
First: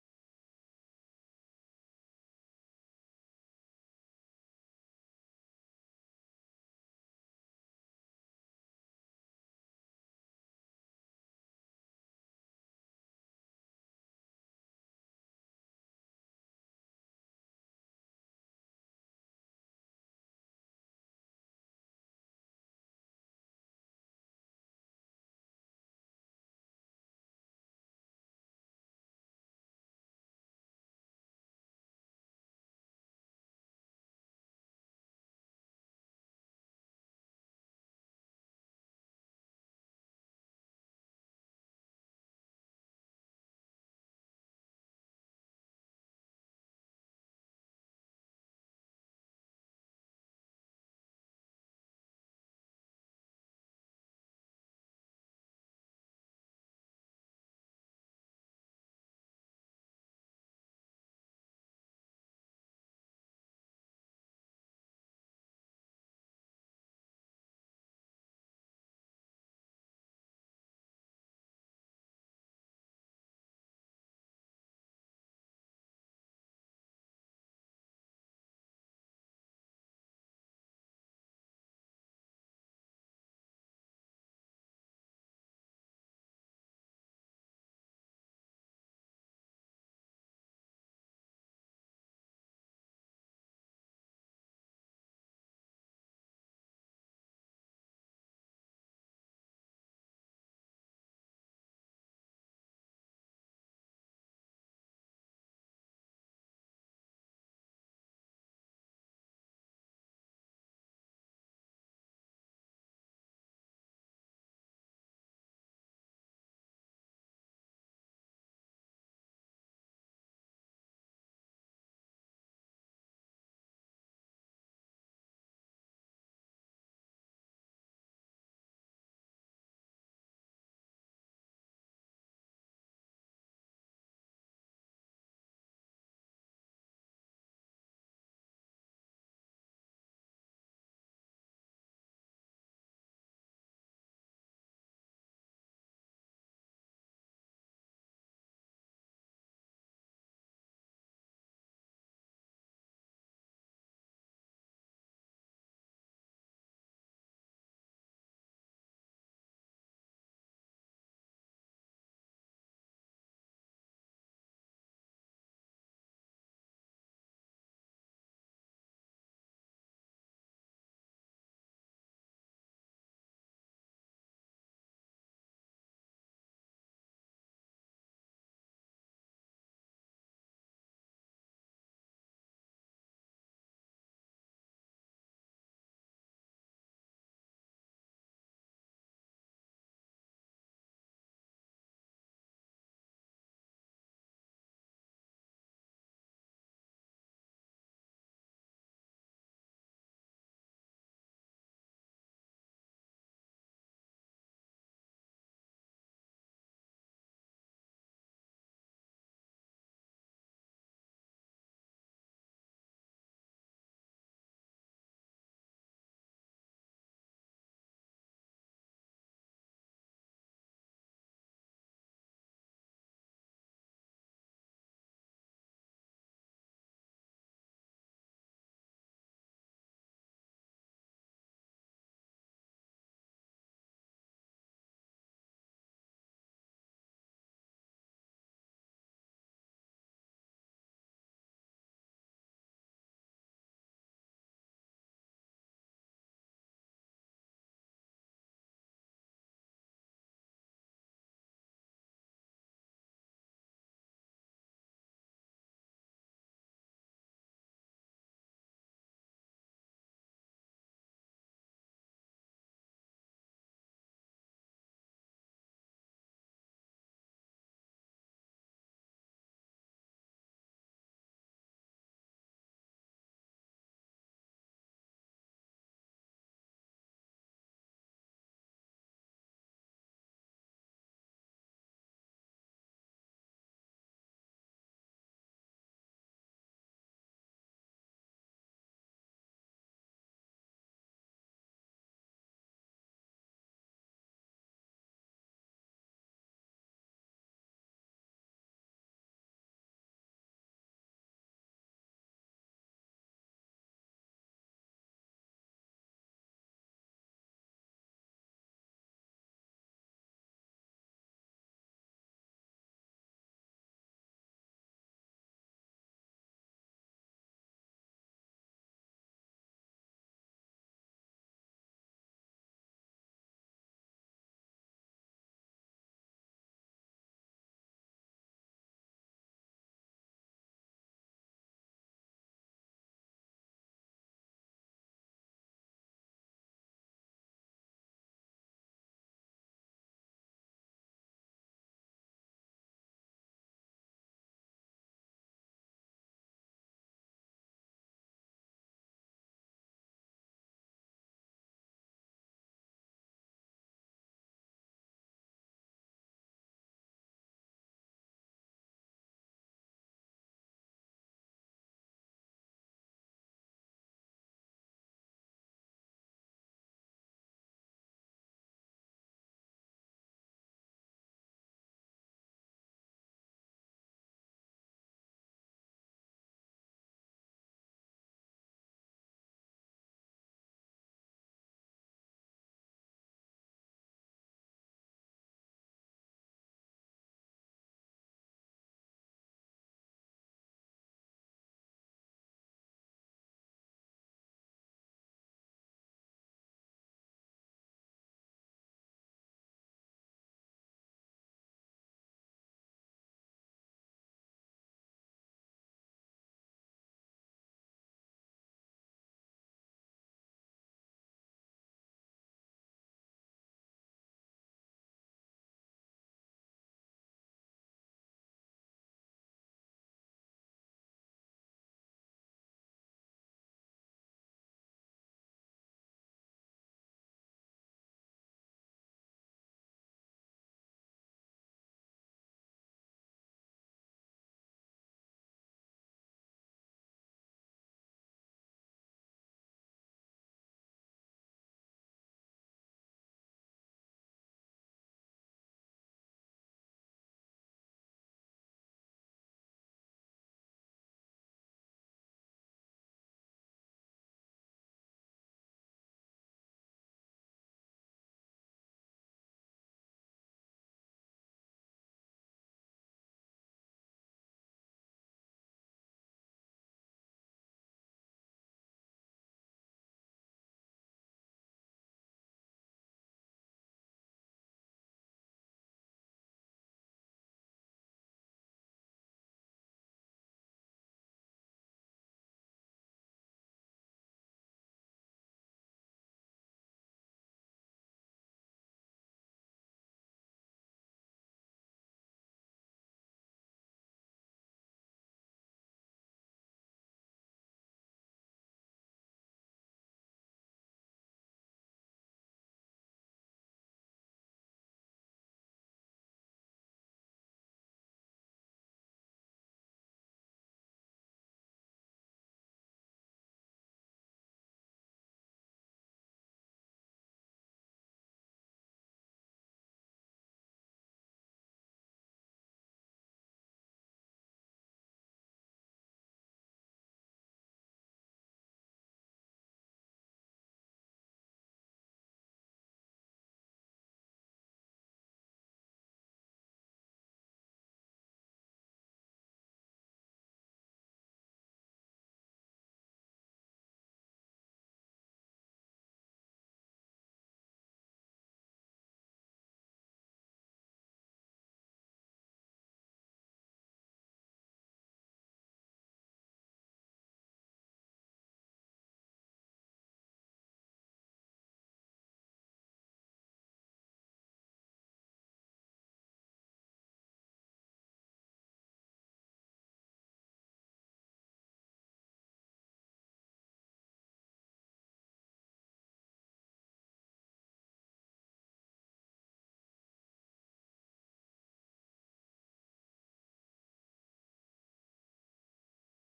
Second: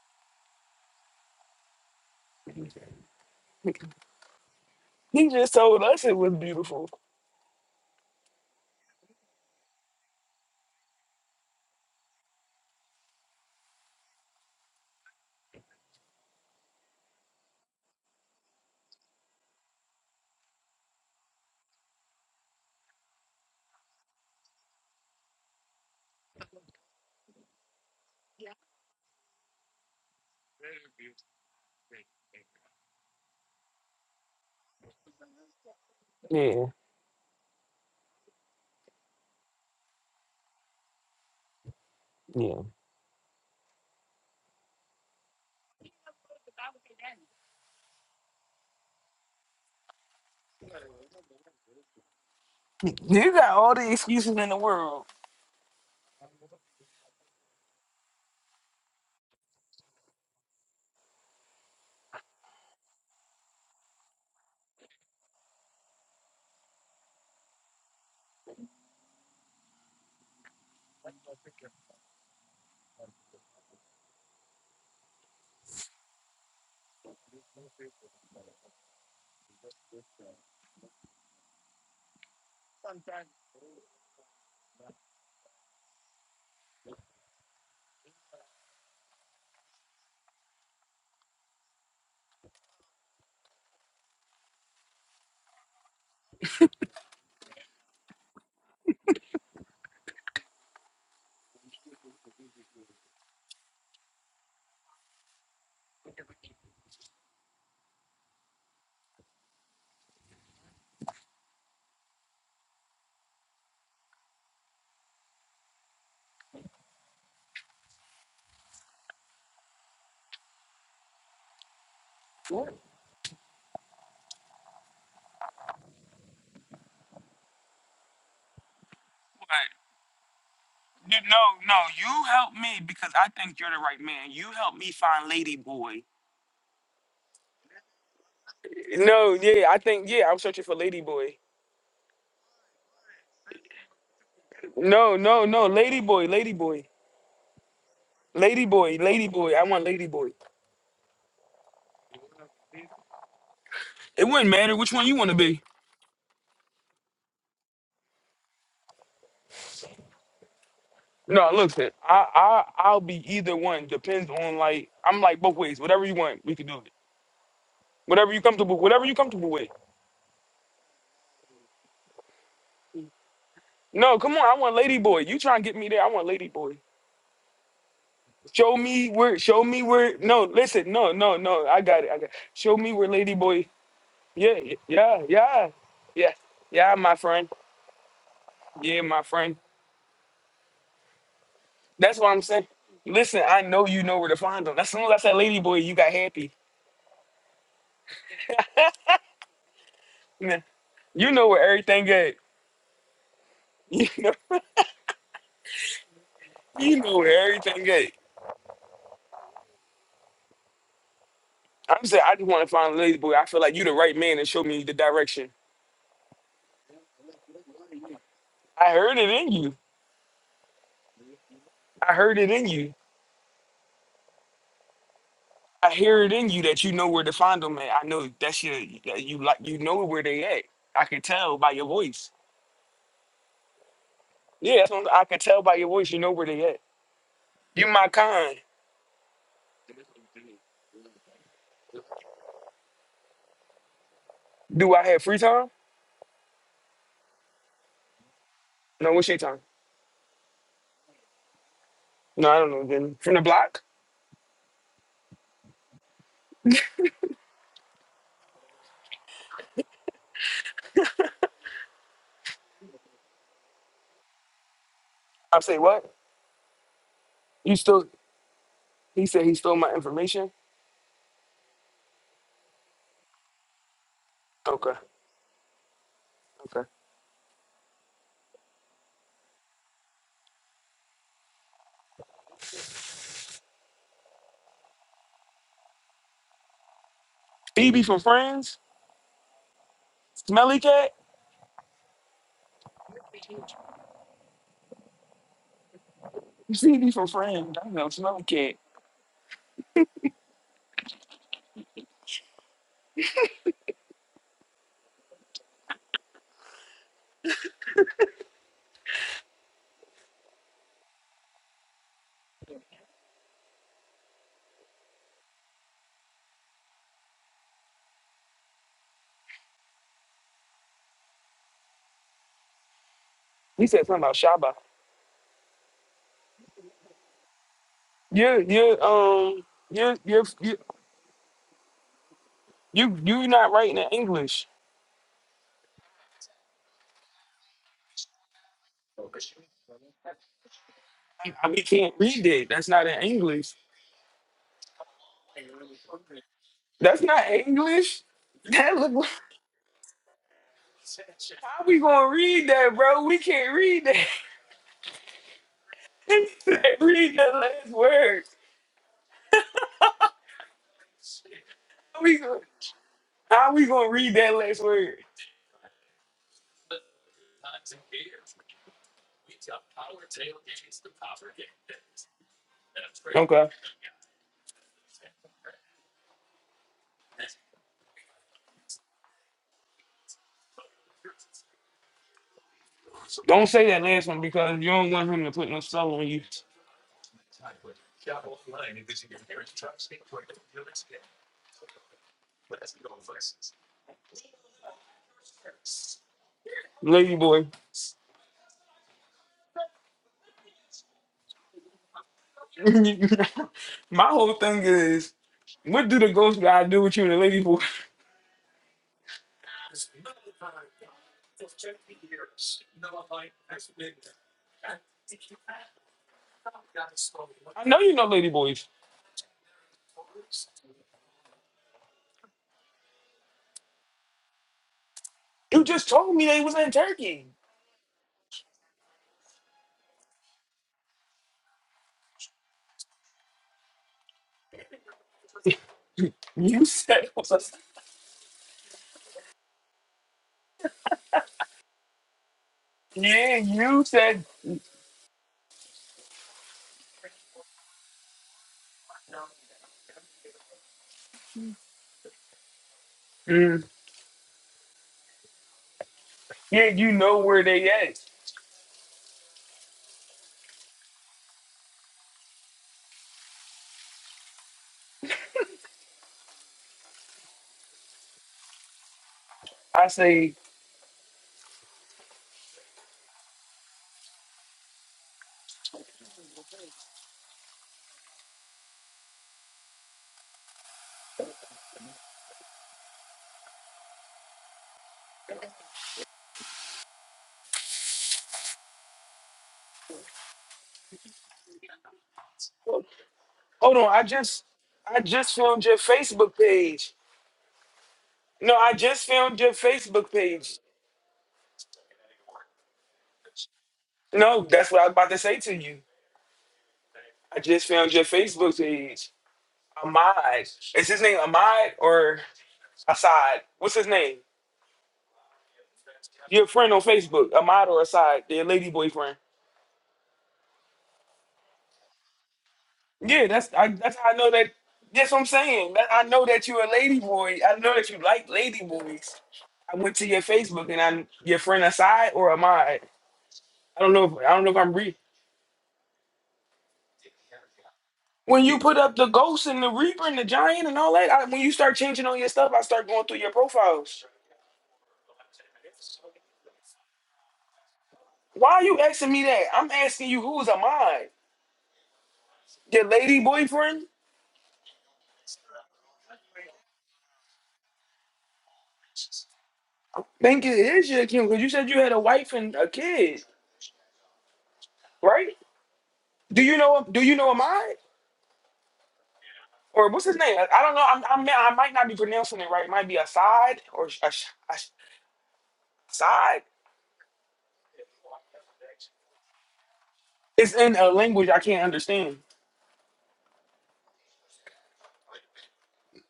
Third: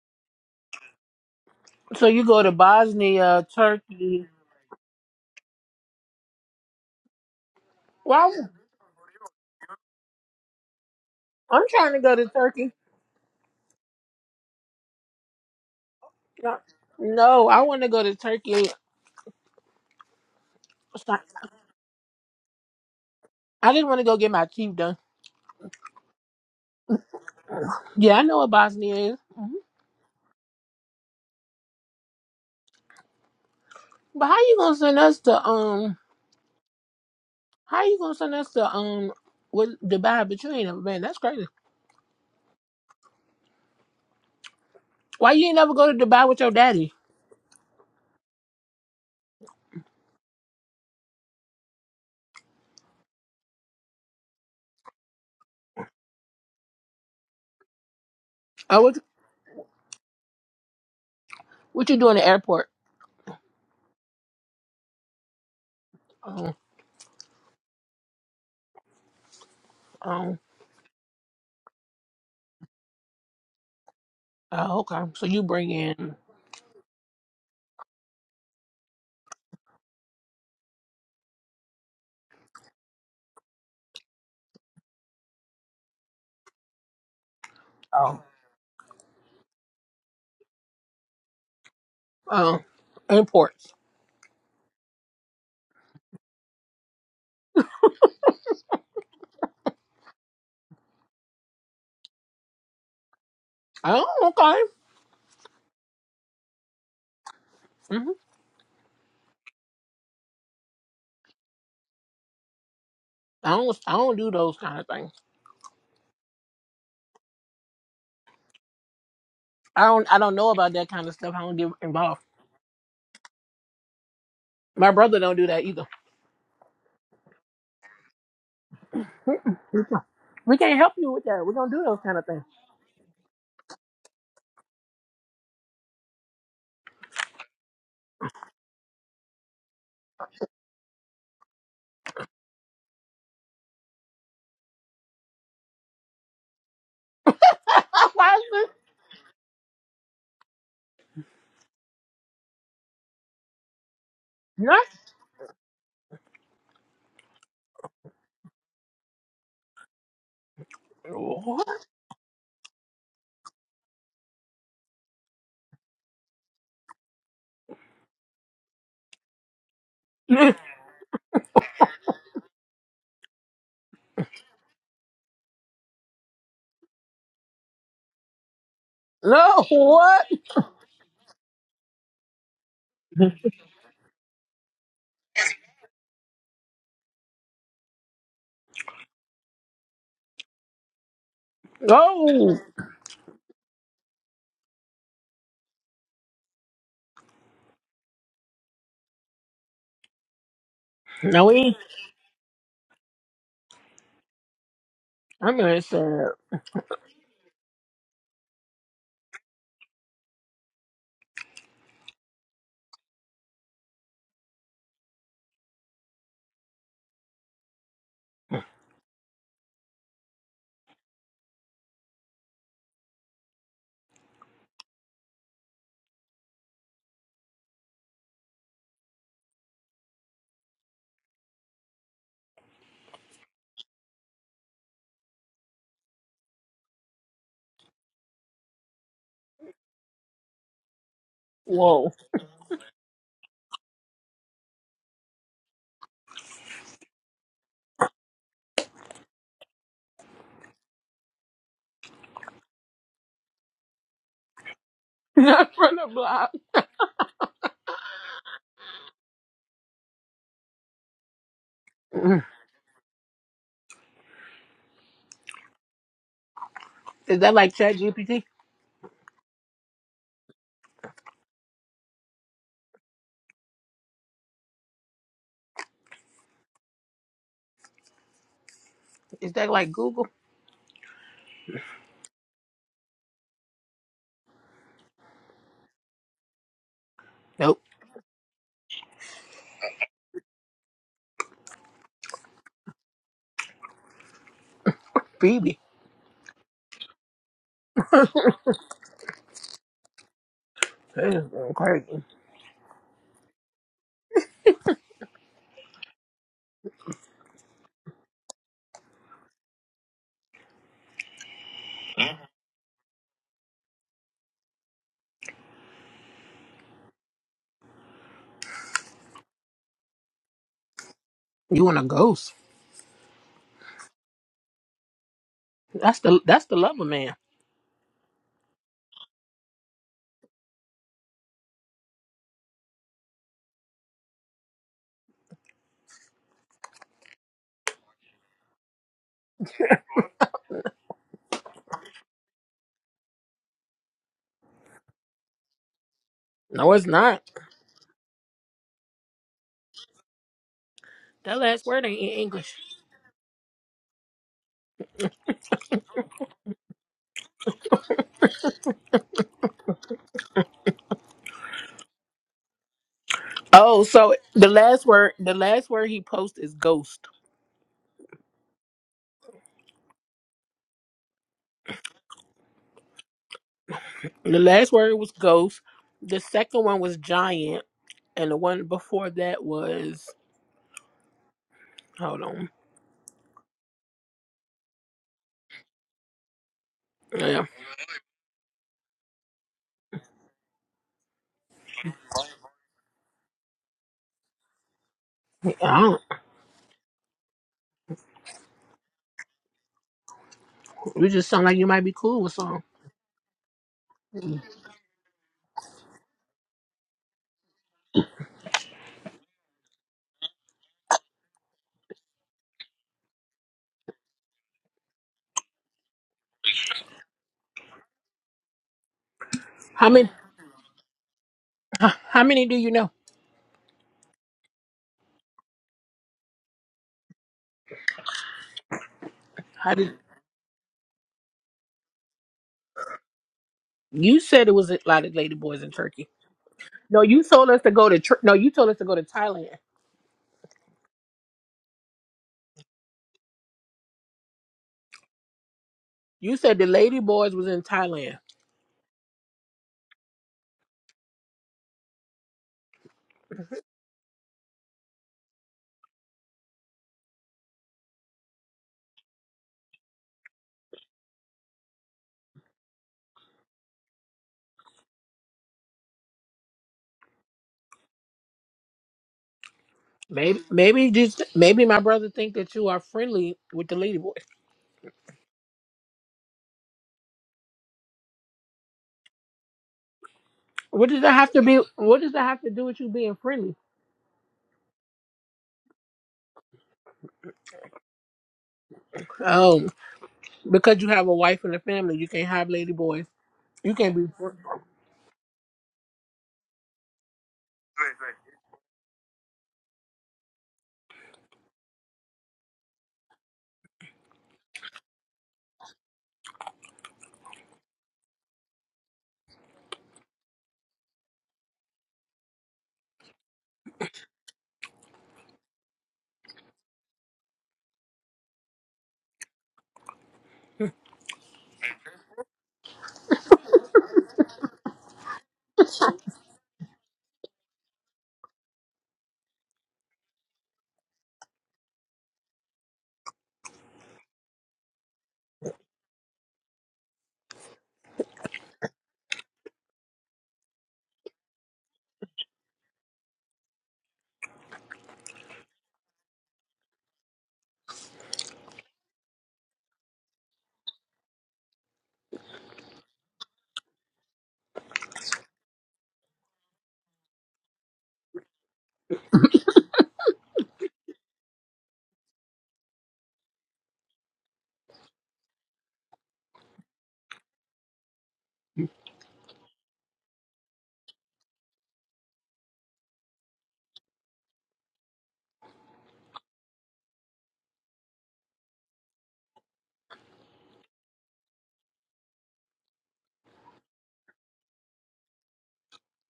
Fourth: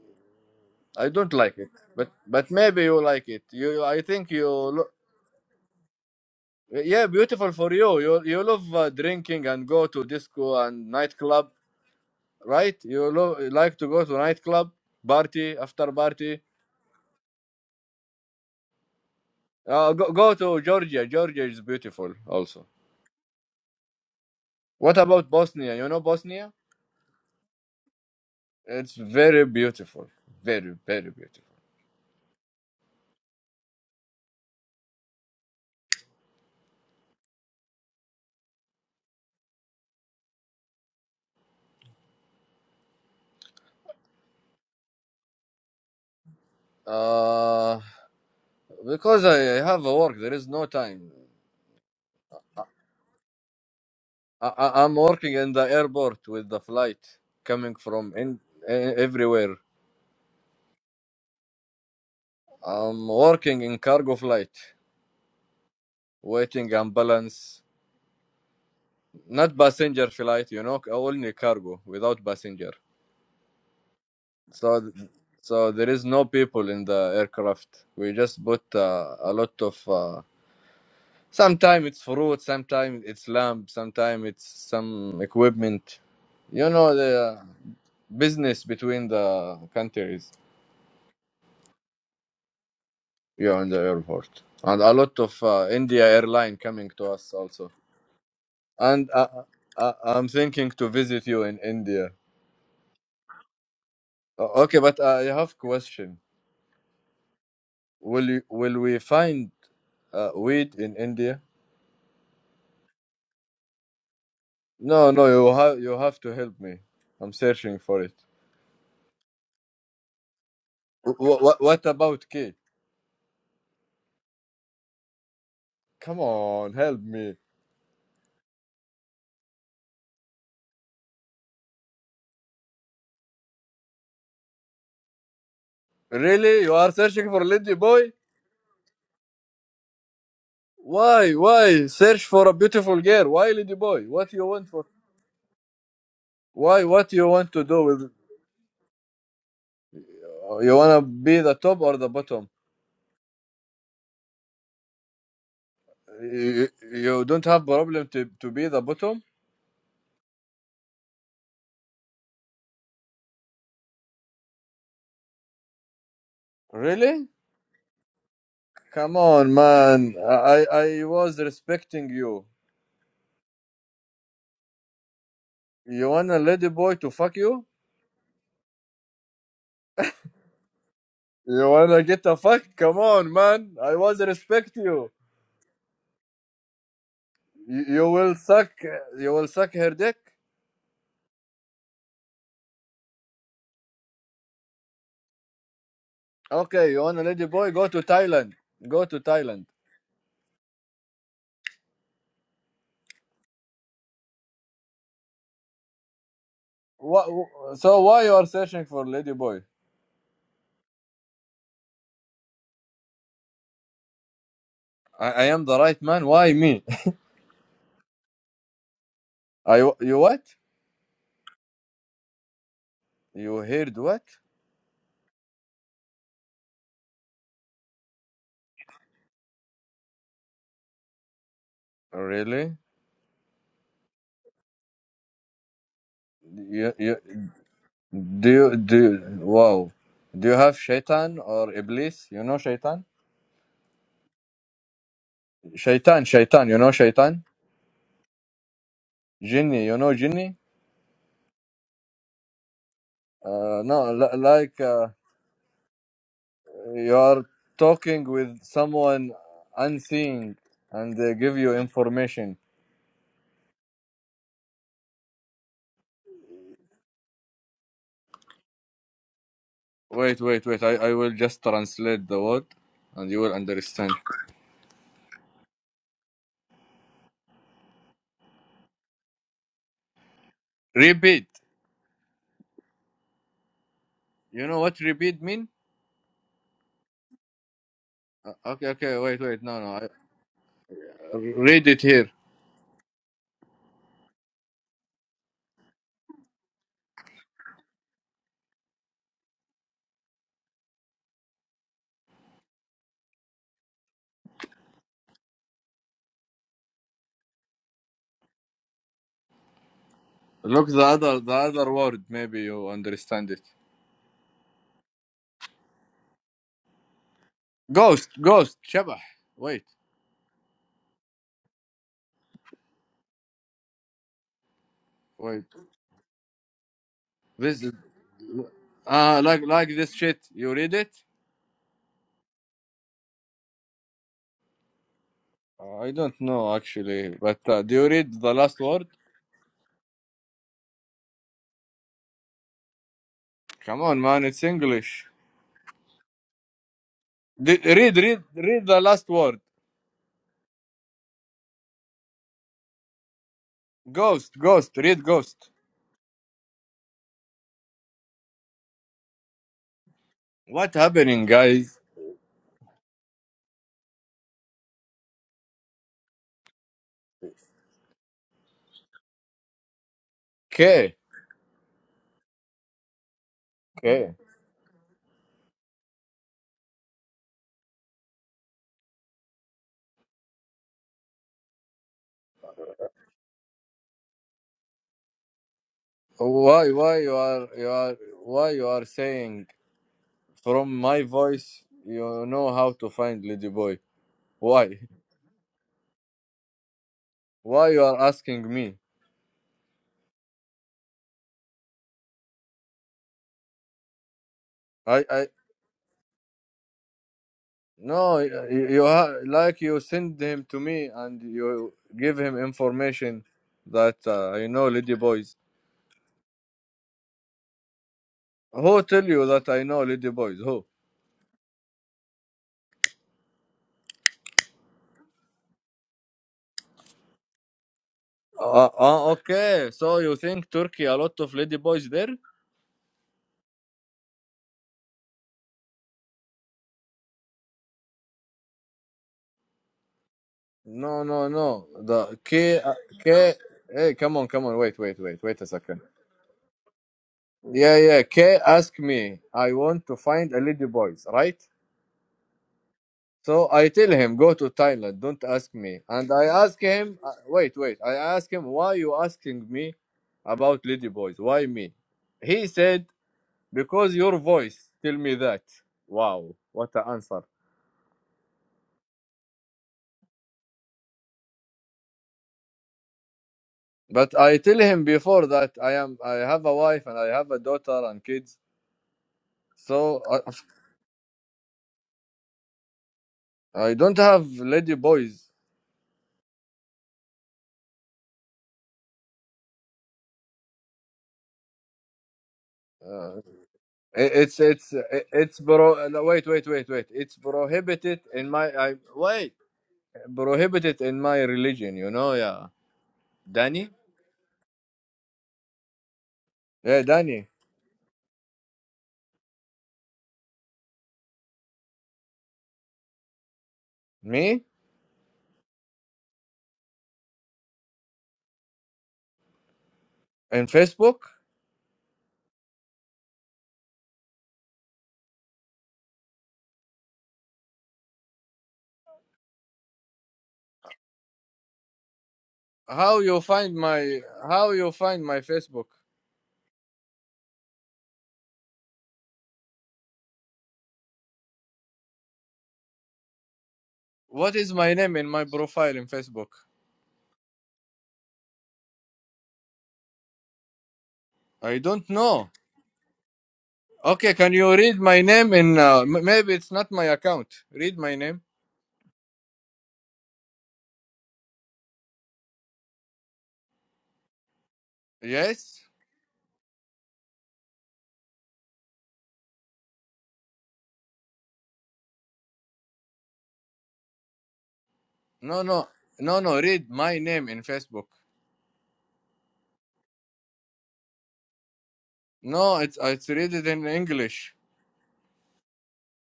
S4: I don't like it,
S3: so
S4: but
S3: you go
S4: but
S3: to
S4: maybe you like it.
S3: Bosnia,
S4: You, I
S3: Turkey.
S4: think you, lo-
S1: He just told us it was beautiful.
S4: yeah, beautiful for you. You
S3: Why?
S4: you love uh, drinking and go to disco and nightclub,
S3: I'm trying to go to Turkey.
S4: right? You lo- like to go to nightclub party after party.
S3: No, no, I want to go to Turkey.
S4: Uh, go go to Georgia. Georgia is beautiful also.
S3: I didn't want to go get my teeth
S4: What
S3: done.
S4: about Bosnia? You know Bosnia?
S3: Yeah, I know what
S4: It's
S3: Bosnia is.
S4: very
S3: Mhm.
S4: beautiful, very very beautiful.
S3: But how you gonna send us to um?
S1: Yeah,
S3: How you gonna send us to um? What Dubai? But you ain't never been. That's crazy.
S1: yeah.
S3: Why you ain't never go to Dubai with your daddy?
S4: Uh, because I have a work, there is no time.
S1: You got all the excuses
S4: I,
S1: in the
S4: I- I'm
S1: world.
S4: working in the airport with the flight coming from in,
S3: Oh,
S4: e-
S3: what
S4: everywhere.
S3: what you doing at the airport?
S4: I'm working in cargo flight,
S3: Oh,
S4: waiting ambulance, not passenger
S3: oh,
S4: flight, you know, only cargo without passenger.
S3: oh,
S4: So, th-
S3: okay. So you bring
S4: so there is
S3: in
S4: no people in the aircraft. We just put uh, a lot of. Uh, sometimes it's fruit, sometimes it's lamb, sometimes it's some equipment. You know the uh,
S3: oh,
S4: business between the countries.
S3: oh,
S4: Yeah, in
S3: imports.
S4: the airport, and a lot of uh, India airline coming to us also. And uh, uh, uh, I'm thinking to visit you in India.
S3: Oh, okay.
S4: O- Okay, but I have question.
S3: hmm
S4: Will you, will we find uh, weed in India?
S3: I don't I don't do those kind of
S4: No,
S3: things.
S4: no, you have you have to help me. I'm searching for it.
S3: I don't I don't know about that kind of stuff. I don't
S4: What
S3: get
S4: what
S3: involved.
S4: about cake?
S1: What?
S3: My brother don't do that either.
S4: Come on, help me.
S3: (laughs) Mm-mm. We can't help you
S1: You,
S3: with
S1: no,
S3: that. We don't
S1: no.
S3: do those kind
S1: You
S3: of things.
S1: help me because I think you're the right man. You help me find Lady Boy.
S4: Really, you are searching for lady boy?
S1: No, yeah. I think yeah. I'm searching for Lady Boy.
S4: Why why search for a beautiful girl? Why lady boy? What you want for?
S1: No, no, no. Lady boy, lady
S4: Why
S1: boy,
S4: what you want to do with?
S3: (laughs) Why
S1: lady
S3: is
S1: boy, lady boy. I want lady boy.
S4: Uh, You wanna be the top or the bottom?
S1: It wouldn't
S3: this?
S1: matter which one you want to be.
S4: You, you don't have problem to, to be the bottom?
S1: No,
S3: What?
S1: listen. I, I, I'll be either one. Depends on like I'm like both ways. Whatever you want, we can do it.
S4: Really?
S1: Whatever you comfortable, whatever you
S4: Come
S1: comfortable
S4: on,
S1: with.
S4: man.
S3: What?
S4: I,
S3: (laughs)
S4: I was respecting you.
S1: No, come on. I want lady boy. You trying to get me there? I
S4: You
S1: want
S4: want a
S1: lady
S4: lady
S1: boy.
S4: boy to fuck you?
S1: Show me where. Show
S3: No,
S1: me where.
S3: what?
S1: No, listen. No, no, no.
S4: You
S1: I
S4: wanna
S1: got it. I got.
S4: get
S1: It.
S4: a fuck?
S1: Show me
S4: Come
S1: where
S4: on,
S1: lady boy.
S4: man. I was
S1: Yeah,
S4: respect you.
S1: yeah, yeah, yeah, yeah. My friend.
S4: You, you will suck.
S1: Yeah, my
S4: You will
S1: friend.
S4: suck her dick.
S1: That's what I'm
S3: No.
S1: saying. Listen, I know you know where to find them. As soon as I said Lady Boy, you got happy.
S4: Okay. You want a lady boy? Go to Thailand. Go to Thailand.
S1: Man, you
S3: No,
S1: know where
S3: we.
S1: everything at. (laughs) You know,
S3: I'm gonna say,
S1: you know
S4: What,
S1: where everything
S4: so
S1: at.
S4: why you are searching for lady boy?
S1: I'm saying I just want to find Lady Boy. I feel like you the right man to show me the
S4: I, I
S1: direction.
S4: am the right man. Why me?
S1: I heard it in you.
S4: I you what?
S1: I heard it in you.
S4: You heard what?
S1: I hear it in you that you know where to find them at. I know that's your that you like you know where they at. I can tell by your
S4: Oh,
S1: voice.
S4: Really?
S1: Yeah, that's what I'm- I can tell by your voice you know where they at.
S4: You, you,
S1: You my
S4: do
S1: kind.
S4: you, do you, wow. Do you have shaitan or
S3: whoa.
S4: iblis? You know shaitan?
S1: Do I have free time?
S4: Shaitan, shaitan, you know shaitan?
S1: No, what's your time?
S4: Jinni, you know jinni?
S1: No, I don't know. Then from the block?
S4: Uh, no, l- like uh,
S3: (laughs) Not from the block.
S4: you are talking with someone unseen and they give you
S3: Mm.
S4: information.
S1: I say what?
S3: Is that
S1: You
S3: like Chat
S1: still?
S3: GPT?
S1: He said he stole my
S4: Wait,
S1: information.
S4: wait, wait. I, I will just translate the word and you will understand.
S1: Okay. Okay.
S3: Is that like Google?
S4: Repeat. You know what repeat mean?
S3: Nope.
S1: Phoebe from
S4: Uh,
S1: Friends.
S4: Okay, okay, wait, wait. No, no. I,
S1: Smelly cat.
S4: read it here.
S3: Phoebe.
S1: Phoebe from Friends. I know
S3: (laughs) That
S1: Smelly cat.
S3: is crazy.
S4: Look the other the other word. Maybe you understand it. Ghost, ghost, shabah. Wait,
S3: You want a ghost?
S1: He said something about Shaba.
S4: wait.
S3: That's the that's the lover man.
S4: This is
S1: You you
S4: uh like
S1: um
S4: like this
S1: you
S4: shit.
S1: you
S4: You
S1: you
S4: read it?
S1: you you not writing in English.
S4: Uh, I don't know actually, but uh, do you read the last word?
S1: I, I- we can't read it. That's not in English.
S4: Come on, man, it's English.
S3: No, it's
S1: That's
S3: not.
S1: not
S4: D- read,
S1: English.
S4: read, read
S1: That
S4: the
S1: look. Like,
S4: last word.
S3: That
S1: how
S3: last
S1: we
S3: word ain't
S1: gonna
S3: in
S1: read
S3: English.
S1: that, bro? We can't read that.
S4: Ghost, ghost. Read ghost.
S1: (laughs) read that last word.
S4: What happening, guys?
S1: How we gonna, how we
S3: Oh,
S1: gonna read
S3: so
S1: that
S3: the
S1: last
S3: last
S1: word?
S3: word the last word he posts is ghost.
S4: K,
S1: Okay.
S4: K.
S3: The last word was ghost. The second one was giant, and the one before that was hold on.
S1: Don't say that last one because you don't want him to put no soul on you.
S4: Why, why you
S3: Yeah,
S4: are you are why you are saying from my voice? You know how to find Lady Boy. Why?
S3: I don't.
S1: Lady boy.
S4: Why you are asking me?
S3: You just sound like you might be cool with some.
S1: (laughs) My whole thing
S4: I
S1: is,
S4: I
S1: what do the ghost guy do with you and the lady boy?
S4: no you, you ha- like you send him to me and you give him information that uh, I know lady boys.
S1: I know you know lady boys.
S4: Who tell you that I know
S3: How
S4: lady
S3: many?
S4: boys? Who?
S3: How how many do you know?
S1: You just told me they was in Turkey.
S4: Uh, uh, okay,
S3: How did
S4: so you think Turkey a lot of lady boys there?
S3: you said it was a lot of lady boys in Turkey?
S1: You (laughs)
S3: No,
S1: said,
S3: you told us to go to. Tur- No, you told us to go to Thailand.
S4: No no no. The K uh, K.
S1: yeah, you
S4: Hey, come
S1: said,
S4: on, come on, wait, wait, wait, wait a second.
S3: You said the lady boys was in
S4: Yeah, yeah.
S3: Thailand.
S4: K ask me. I want to find a lady boys, right? So
S1: mm,
S4: I tell him, go to Thailand, don't ask me. And I ask
S1: yeah, you
S4: him, uh,
S1: know where
S4: wait,
S1: they
S4: wait, I
S1: at.
S4: ask him, why you asking me about lady boys? Why me? He said, because your voice tell me that. Wow, what an answer.
S1: I say,
S3: Maybe, maybe just maybe my brother think that you are friendly with the lady
S4: But
S3: boys.
S4: I tell him before that I am, I have a wife and I have a daughter and kids. So I,
S3: What does that have to be? What does that have to do with you being friendly?
S4: I don't have ladyboys.
S3: Oh, Because you have a wife and a family, you can't have lady
S1: hold
S3: boys.
S4: Uh,
S3: You
S1: on,
S3: can't
S1: I
S3: be.
S4: it- it's
S1: just,
S4: it's
S1: I just
S4: it's
S1: found
S4: bro.
S1: your
S4: Wait,
S1: Facebook
S4: wait, wait, wait.
S1: page.
S4: It's prohibited in my.
S1: No, I
S4: I,
S1: just
S4: wait.
S1: found your Facebook page.
S4: prohibited in my religion, you know, yeah. Danny?
S1: No, that's what I was about to say to you.
S4: Yeah, Danny.
S1: I just found your Facebook page. Ahmad. Is his name Ahmad or Assad? What's his name?
S4: Me?
S1: Your friend on Facebook, Ahmad or Assad, their lady boyfriend.
S4: And Facebook?
S1: Yeah, that's I, that's how I know that. That's what I'm saying. That, I know that you're a lady boy. I know that you like lady boys. I went to your Facebook and I'm your friend Assad or Ahmad.
S4: How you find
S1: I don't
S4: my
S1: know. If, I don't
S4: how
S1: know if
S4: you
S1: I'm re.
S4: find my Facebook?
S1: When you put up the ghost and the reaper and the giant and all that, I, when you start changing all your stuff, I start going through your profiles.
S4: What is my name in my profile in Facebook?
S1: Why are you asking me that? I'm asking you who's a mine?
S4: I don't know.
S1: Your lady boyfriend?
S4: Okay, can you read my name in uh, m- maybe it's not my account. Read my name.
S1: Think it is your kid? because you said you had a wife and a kid, right?
S4: Yes?
S1: Do you know? Do you know a mine? Or what's his name? I, I don't know. I'm, I'm, I might not be pronouncing it right. It might be Assad or sh- a Ash-
S4: No, no. No, no,
S1: Assad.
S4: read my name in Facebook.
S1: It's in a language I can't understand.
S4: No, it's it's read it in English.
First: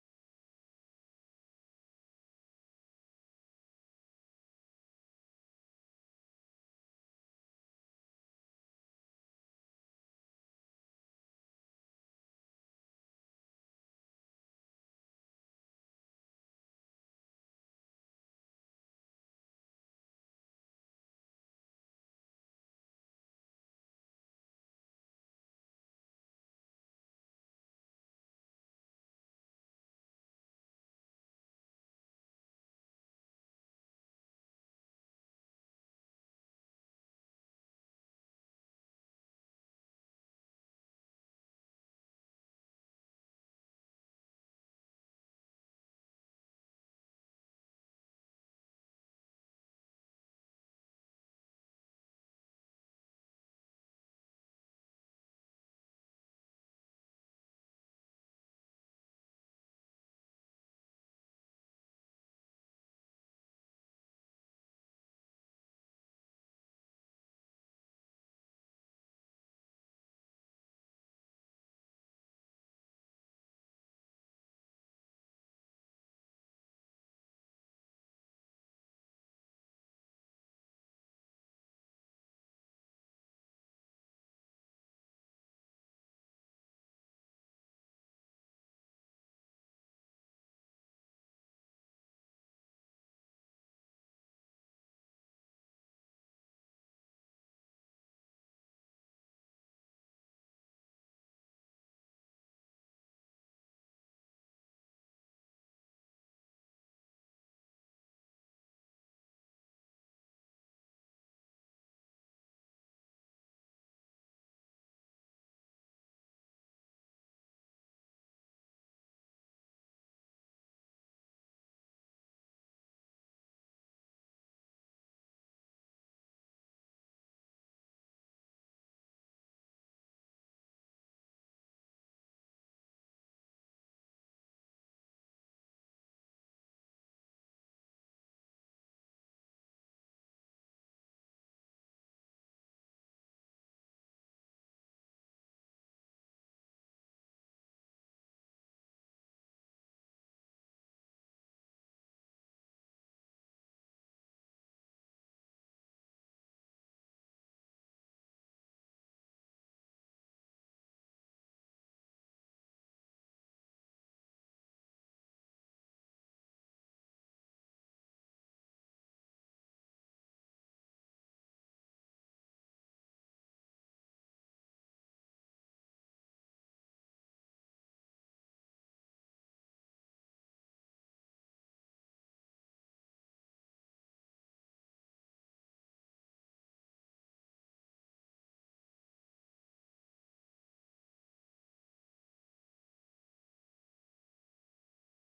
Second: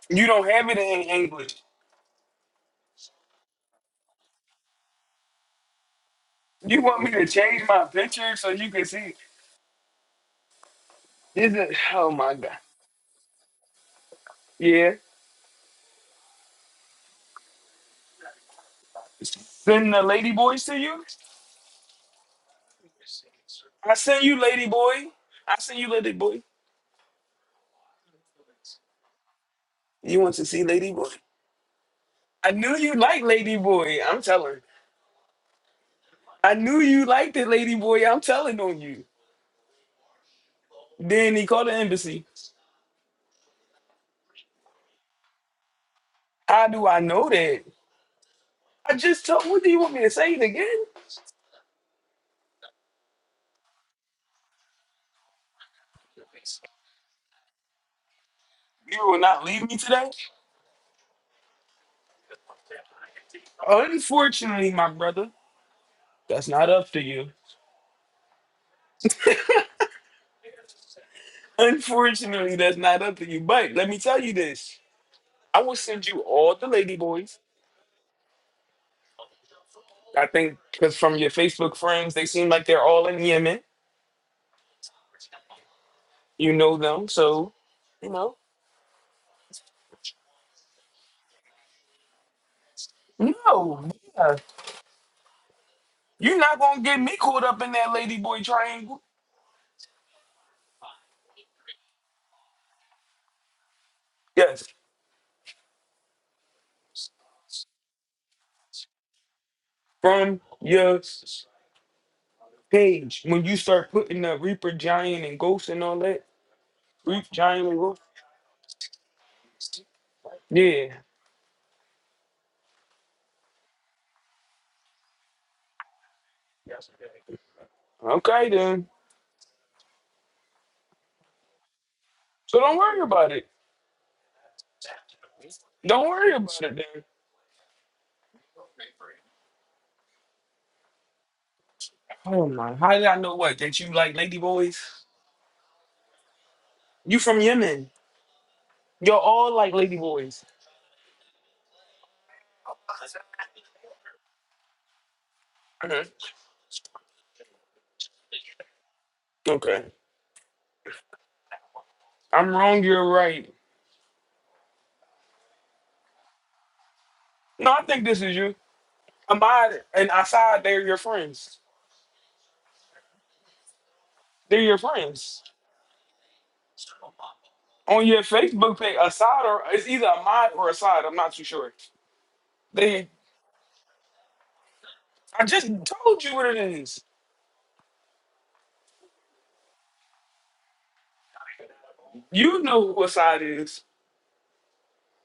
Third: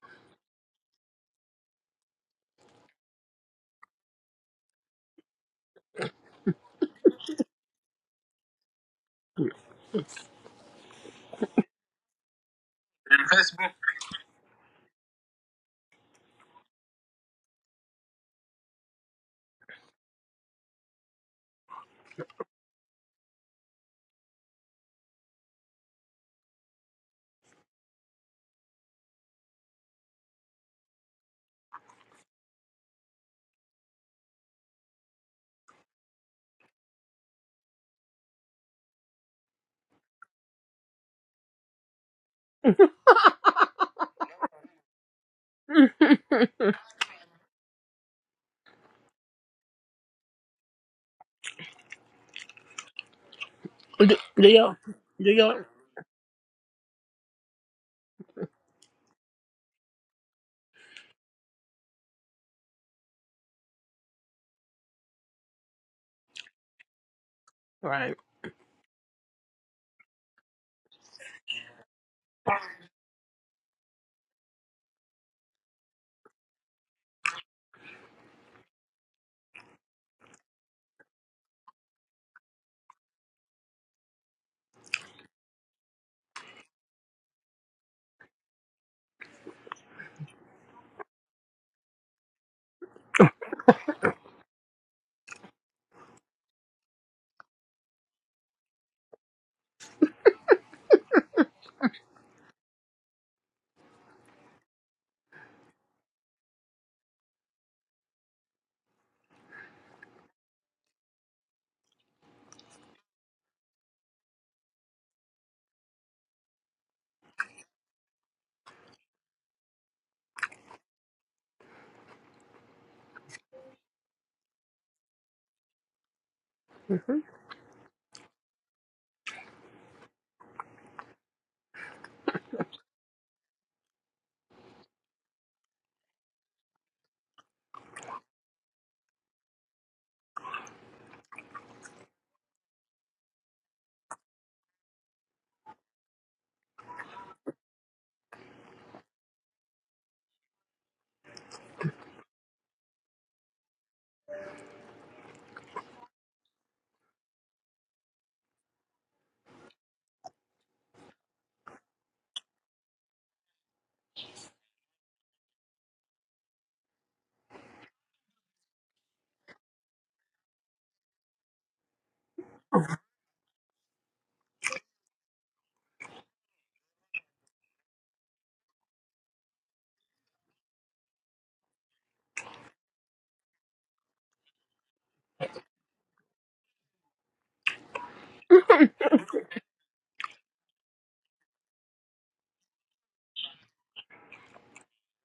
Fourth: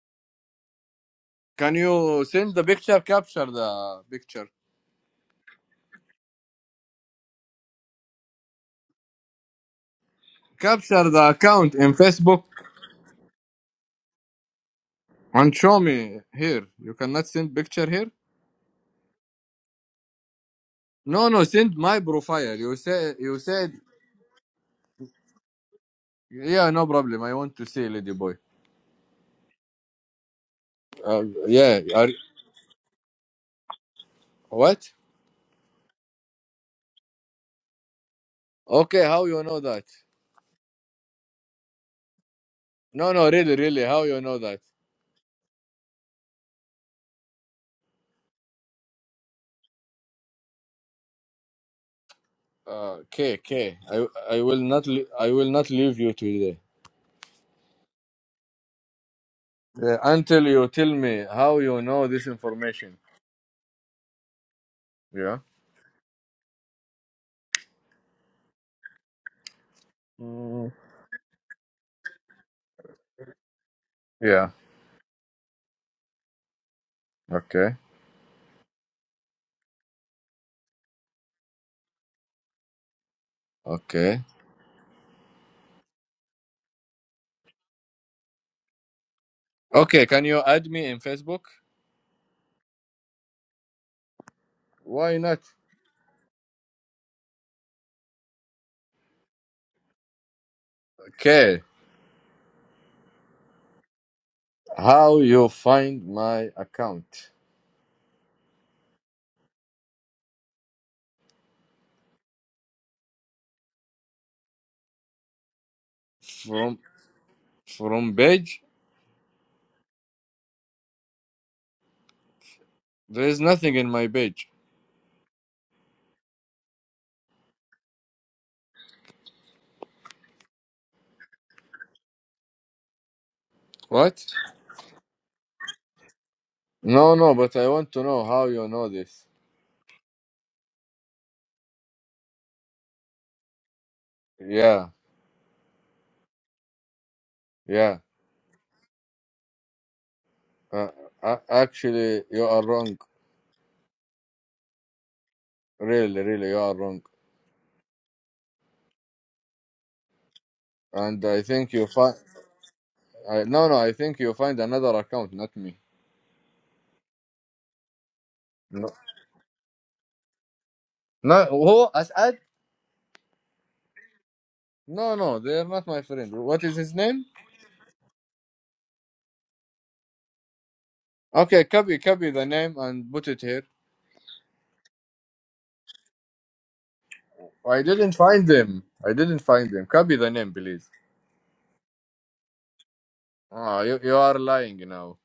S1: You don't have it in English.
S4: Can you send the picture? Capture the picture.
S1: You want me to change my picture so you can see?
S4: Capture the
S1: This is
S4: account in Facebook
S1: yeah.
S4: And show me here. You cannot send picture here.
S1: Send the lady boys to you.
S4: No, no. Send my profile. You said you said
S1: I send you lady boy. I send you lady boy.
S4: yeah. No problem. I want to see lady boy.
S1: You want to see Lady Boy?
S4: Uh, yeah. Are,
S1: I knew you liked Lady Boy. I'm telling.
S4: what?
S1: I knew you liked it, Lady Boy. I'm telling on
S4: Okay.
S1: you.
S4: How you know that?
S1: Then he called the embassy.
S4: No, no. Really, really. How you know that?
S3: (laughs)
S1: How do I know that? I just told. What do you want me to say it again?
S4: Uh, K K. I
S3: do,
S4: I
S3: do
S4: will
S3: your,
S4: not le-
S3: do
S4: I will
S3: your,
S4: not leave you today
S1: You will not leave me
S4: Yeah,
S1: today.
S4: until you tell me how you know this information.
S1: Unfortunately, my brother,
S4: Yeah.
S1: that's not up to you.
S3: right.
S4: Mm.
S1: (laughs) Unfortunately, that's not up to you. But let me tell you
S4: Yeah.
S1: this: I will send you all the Lady Boys.
S4: Okay.
S1: I think because from your Facebook friends, they seem like they're all in Yemen.
S4: Okay.
S1: You know them, so you know.
S4: Okay. Can you add me in Facebook?
S1: No, yeah.
S4: Why not?
S1: you're not gonna get me caught up in that ladyboy triangle.
S4: Okay.
S1: Yes,
S4: How you find my account?
S1: from your s- page when you start putting the Reaper Giant and Ghost and all that.
S4: From
S1: Reaper Giant and Ghost.
S4: from page?
S1: Yeah.
S4: There is nothing in my page.
S3: Mhm.
S1: Okay then. So don't worry about it.
S4: What?
S1: Don't worry about it then.
S4: No, no. But I want to know how you know this.
S1: Oh my! How did I know what that you like ladyboys?
S4: Yeah,
S1: You from Yemen?
S4: yeah.
S1: You're all like ladyboys.
S4: Uh, uh, actually, you are wrong.
S1: Mhm.
S4: Really, really, you are wrong.
S1: Okay.
S4: And I think you find.
S1: I'm wrong. You're
S4: I,
S1: right.
S4: no, no. I think you find another account, not me.
S1: No, I think this is you.
S4: No.
S1: Ahmad and Assad, they're your
S4: No.
S1: friends.
S4: Who? Asad?
S1: They're your
S4: No, no.
S1: friends.
S4: They are not my friend. What is his name?
S1: On your Facebook page, Assad or it's either Ahmad or Assad. I'm not too
S4: Okay,
S1: sure.
S4: copy, copy the name
S1: They,
S4: and put it here.
S1: I just told you what it is.
S4: I didn't find them. I didn't find them. Copy the name, please.
S1: You know who Assad
S4: Ah,
S1: is.
S4: you, you are lying now.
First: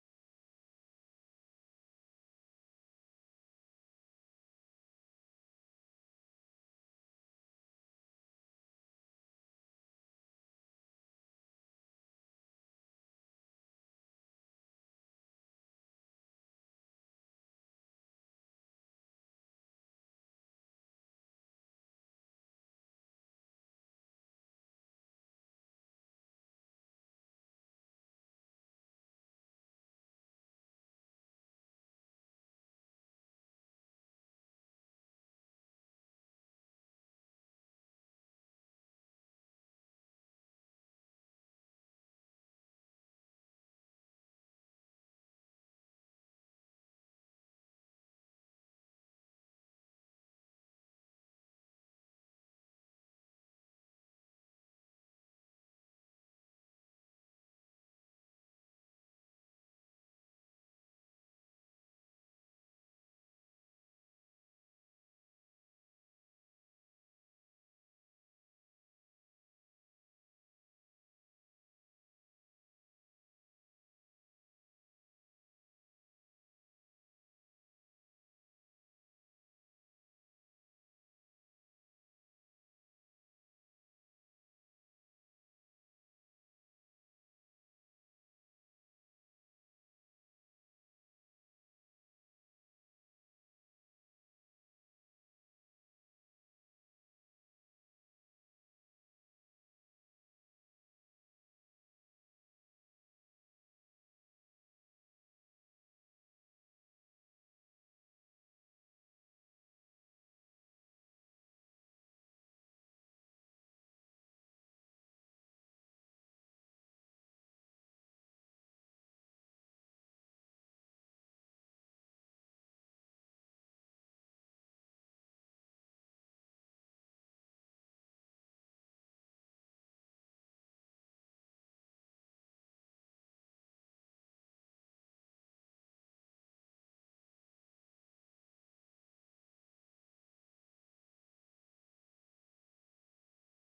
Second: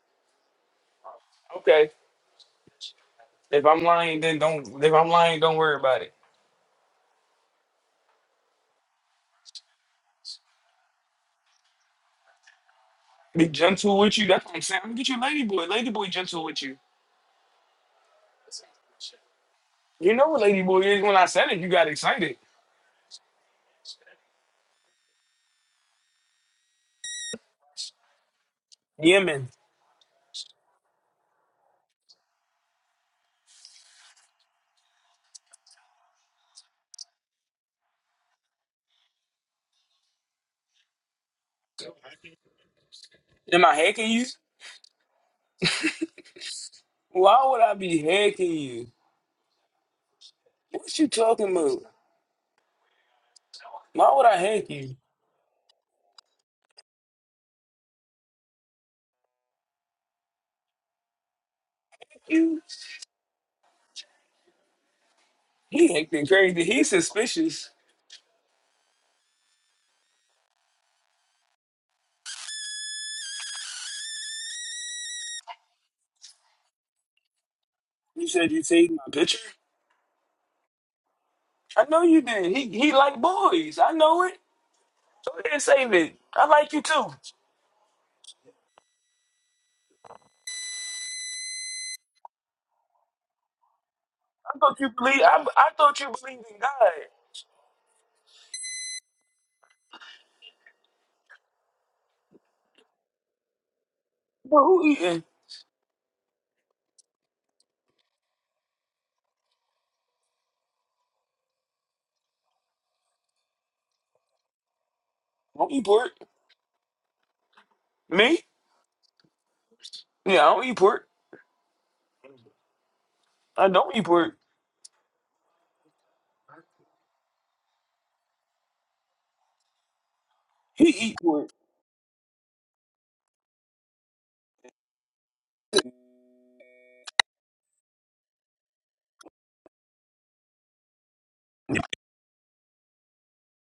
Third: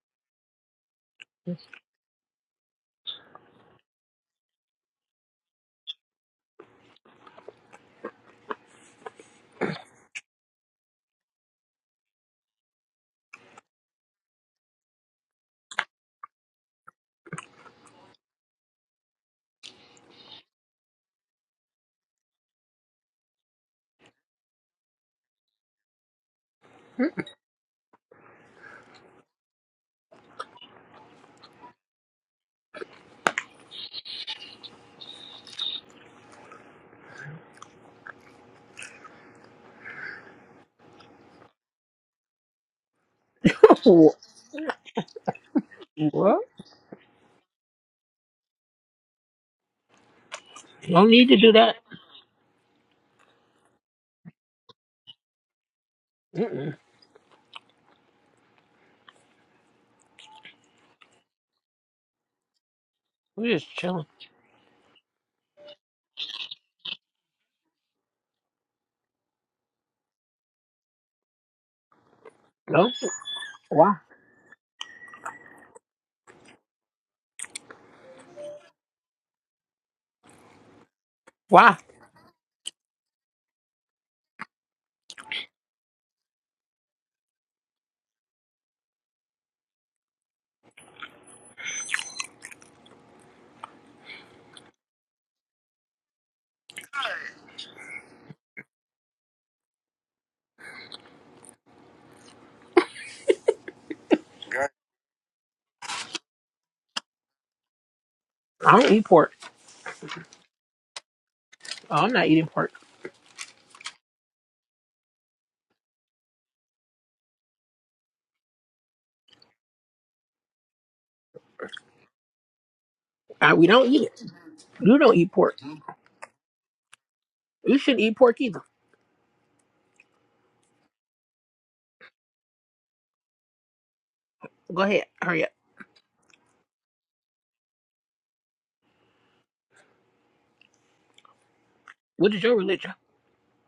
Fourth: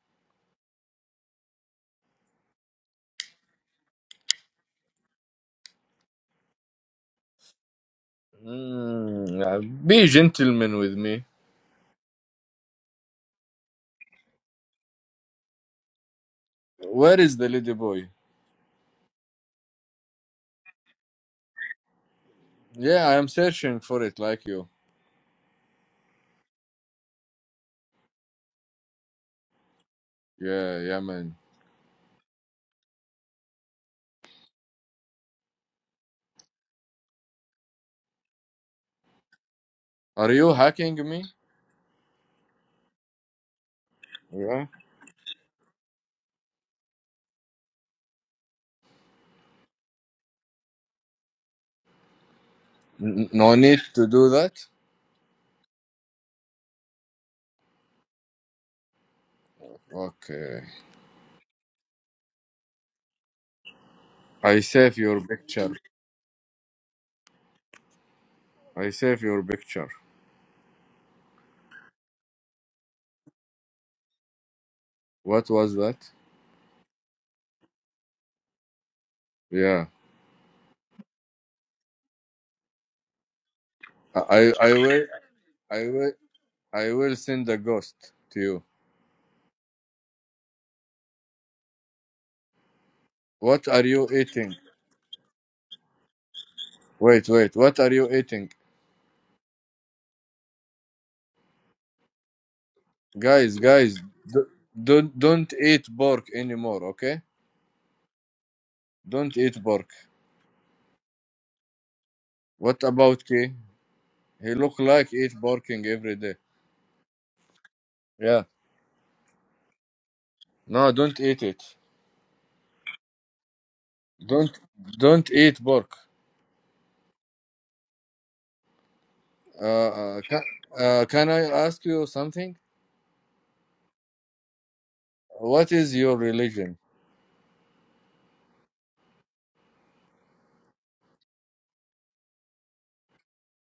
S1: Okay. If I'm lying, then don't. If I'm lying, don't worry about it.
S4: Mm, be gentleman with me.
S1: Be gentle with you. That's what I'm saying. I'm gonna get your lady boy. Lady boy gentle with you.
S4: Where is the lady boy?
S1: You know what lady boy is. When I said it, you got excited.
S4: Yeah, I am searching for it like you.
S1: Yemen.
S4: Yeah, yeah, man. Are you hacking me?
S1: Am I hacking you?
S4: Yeah.
S3: (laughs) what?
S1: Why would I be hacking you? What you
S3: Don't need to
S1: talking
S3: do that.
S1: about?
S4: N- no need to
S1: Why would
S4: do
S1: I
S4: that.
S1: hack you?
S3: Mm-mm.
S4: Okay.
S1: You.
S3: we just chilling.
S4: I save your picture.
S1: He acting crazy. He's suspicious.
S4: I save your picture.
S3: No. Why?
S4: What was that?
S1: You said you saved my picture?
S4: Yeah.
S3: Why?
S1: I know you did. He he like boys. I
S4: I
S1: know it.
S4: I I will
S1: So I didn't
S4: I
S1: save
S4: will
S1: it. I like you
S4: I
S1: too.
S4: will
S1: I
S4: send a ghost to you. What are you eating?
S1: thought you believe I I thought you believed in God.
S4: Wait, wait. What are you eating, guys? Guys, d-
S1: But who
S4: don't
S1: eating?
S4: don't eat pork anymore. Okay?
S3: I don't eat pork.
S4: Don't eat pork.
S3: Oh, I'm not eating pork.
S4: What about K? He look like eat
S1: I don't eat
S4: porking
S1: pork.
S4: every day.
S1: Me?
S4: Yeah.
S1: Yeah, I don't eat
S4: No,
S1: pork.
S4: don't eat it.
S3: Uh,
S1: I
S3: we don't
S1: don't
S3: eat
S1: eat
S3: it.
S1: pork.
S4: Don't
S3: You don't eat
S4: don't
S3: pork.
S4: eat pork.
S3: You shouldn't eat pork either.
S4: Uh, uh, can,
S1: He
S4: uh,
S1: eat
S4: can I
S1: pork.
S4: ask you something?
S3: Go ahead. Hurry up.
S4: What is your religion?
S3: What is your religion?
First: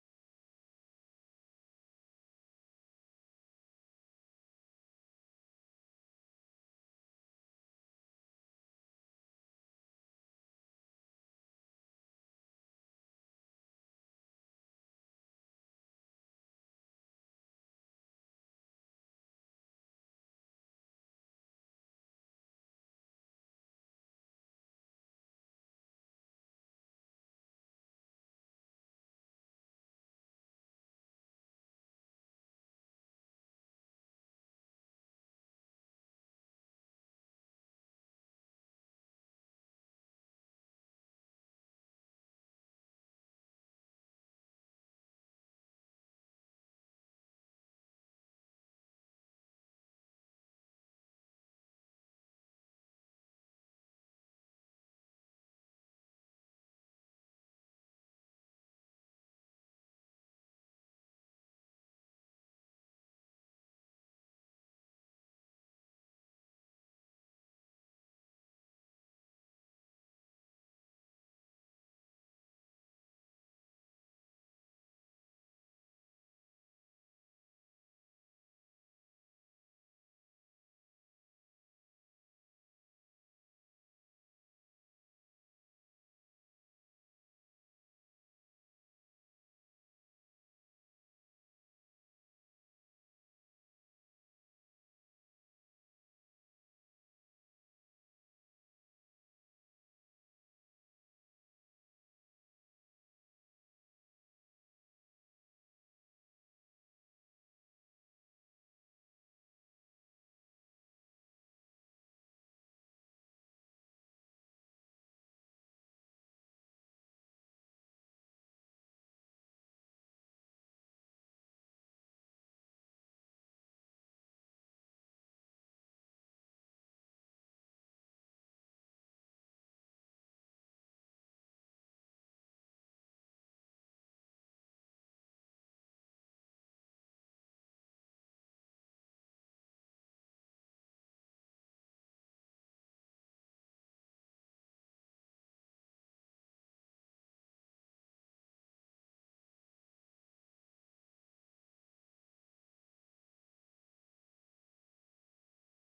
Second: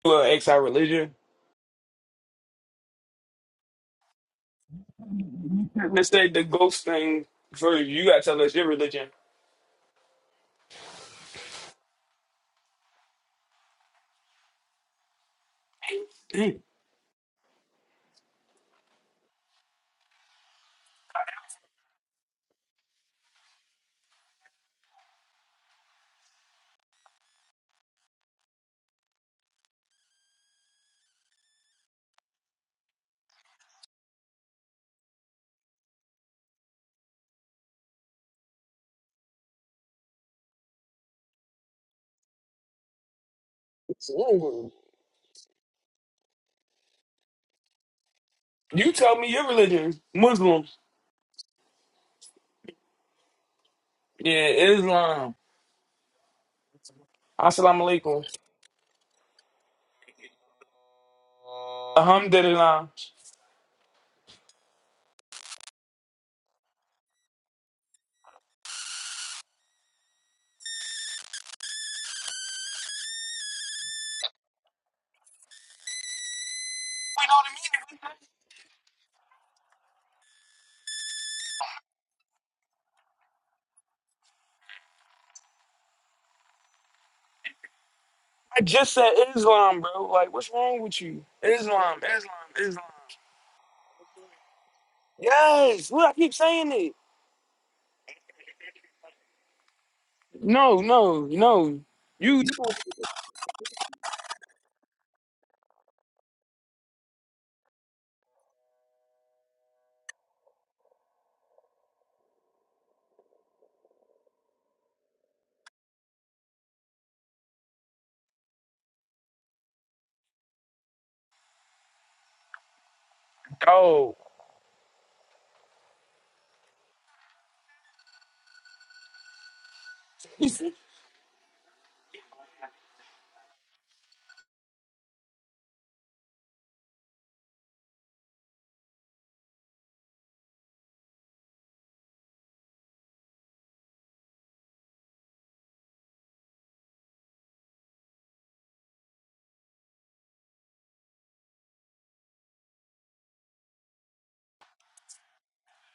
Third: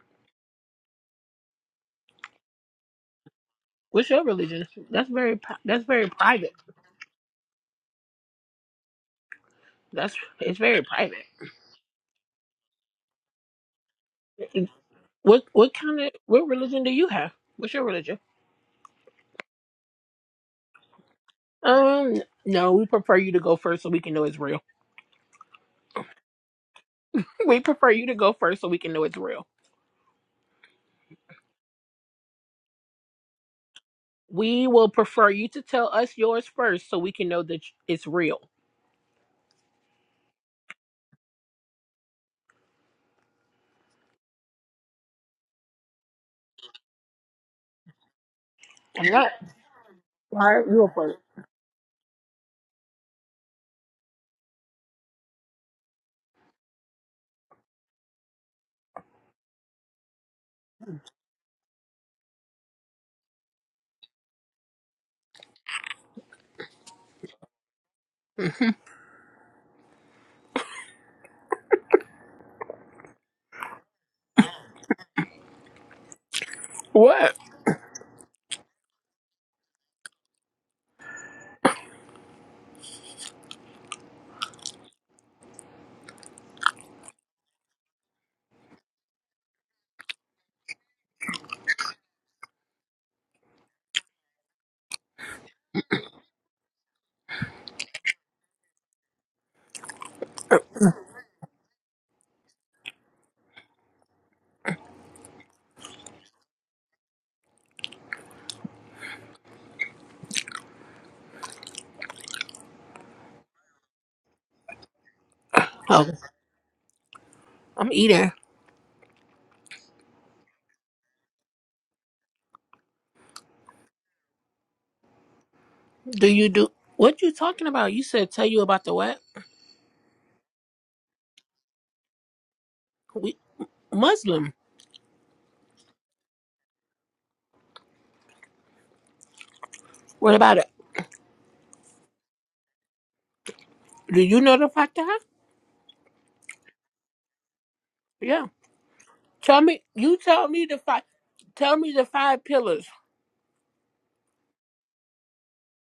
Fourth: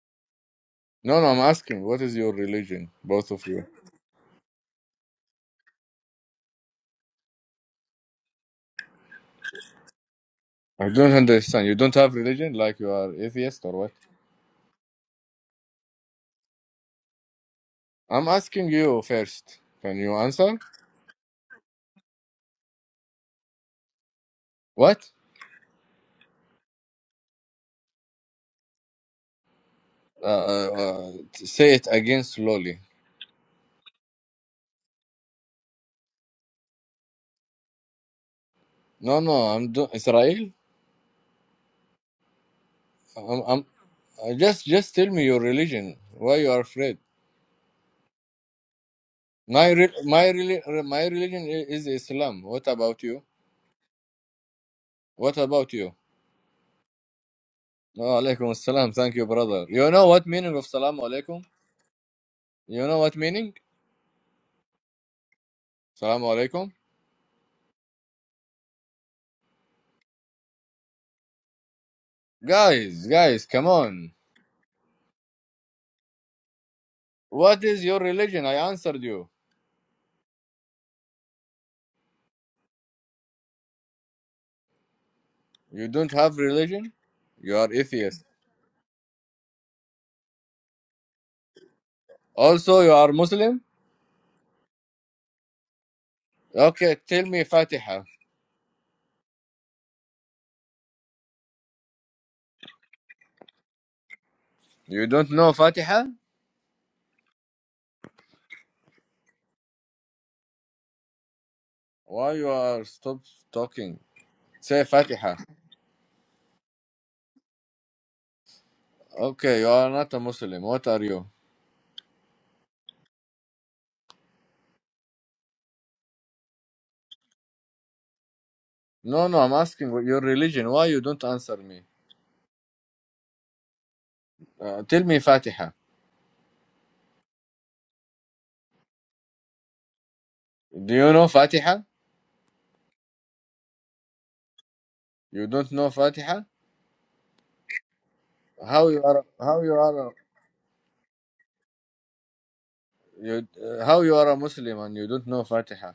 S1: Well, ex our religion.
S4: No, no. I'm asking. What is your religion, both of you?
S3: What's your religion? That's very. pri-
S1: You
S3: That's
S1: couldn't
S3: very
S1: mistake the
S3: private.
S1: ghost thing for you You gotta tell us your religion.
S3: That's. It's very
S4: I don't
S3: private.
S4: understand. You don't have religion, like you are atheist or what?
S3: What What kind of What
S1: Damn,
S3: religion do you have? What's your religion?
S4: I'm asking you first. Can you answer?
S3: Um, no, we prefer you to go first so we can know it's real. (laughs)
S4: What?
S3: We prefer you to go first so we can know it's real.
S4: Uh, uh, say it again slowly.
S3: We will prefer you to tell us yours first so we can know that it's real.
S4: No, no, I'm do- Israel. I'm, I'm
S1: it's
S4: uh, just
S1: wrong.
S4: just tell me your religion. Why you are afraid?
S1: You
S3: I'm
S1: tell me
S3: not.
S1: your
S4: My re-
S1: religion.
S4: my
S3: All
S1: Muslim.
S3: right, you
S4: reli-
S3: go
S4: my
S3: first.
S4: religion i- is Islam. What about you?
S1: Yeah, Islam.
S4: What about you?
S1: Assalamu
S4: No,
S1: alaikum.
S4: alaikum assalam. Thank you, brother. You know what meaning of salam alaikum? You
S1: Alhamdulillah.
S4: know what meaning? Salam alaikum.
S3: Mhm.
S4: Guys, guys, come on.
S3: What?
S4: What is your religion? I answered you. You don't have religion. You are atheist.
S1: I just said Islam, bro. Like, what's wrong with you? Islam, Islam,
S4: Also,
S1: Islam.
S4: you are Muslim.
S1: Yes. What I keep saying it.
S4: Okay, tell me Fatiha.
S1: No, no, no. You
S4: You don't know Fatiha? Why you are stop talking? Say Fatiha.
S3: Oh, I'm eating.
S4: Okay, you are not a Muslim. What are you?
S1: oh.
S3: Do you do what you talking about? You said tell you about the what?
S4: No, no, I'm asking what your religion. Why you don't answer me?
S3: We Muslim.
S4: Uh, tell me Fatiha.
S3: What about it?
S4: Do you know Fatiha?
S3: Do you know the fatah?
S4: You don't know Fatiha?
S3: Yeah.
S4: How you are?
S3: Tell
S4: How you
S3: me.
S4: are?
S3: You tell me the five. Tell me the five pillars.
S4: You, uh, how you are a Muslim and you don't know Fatiha?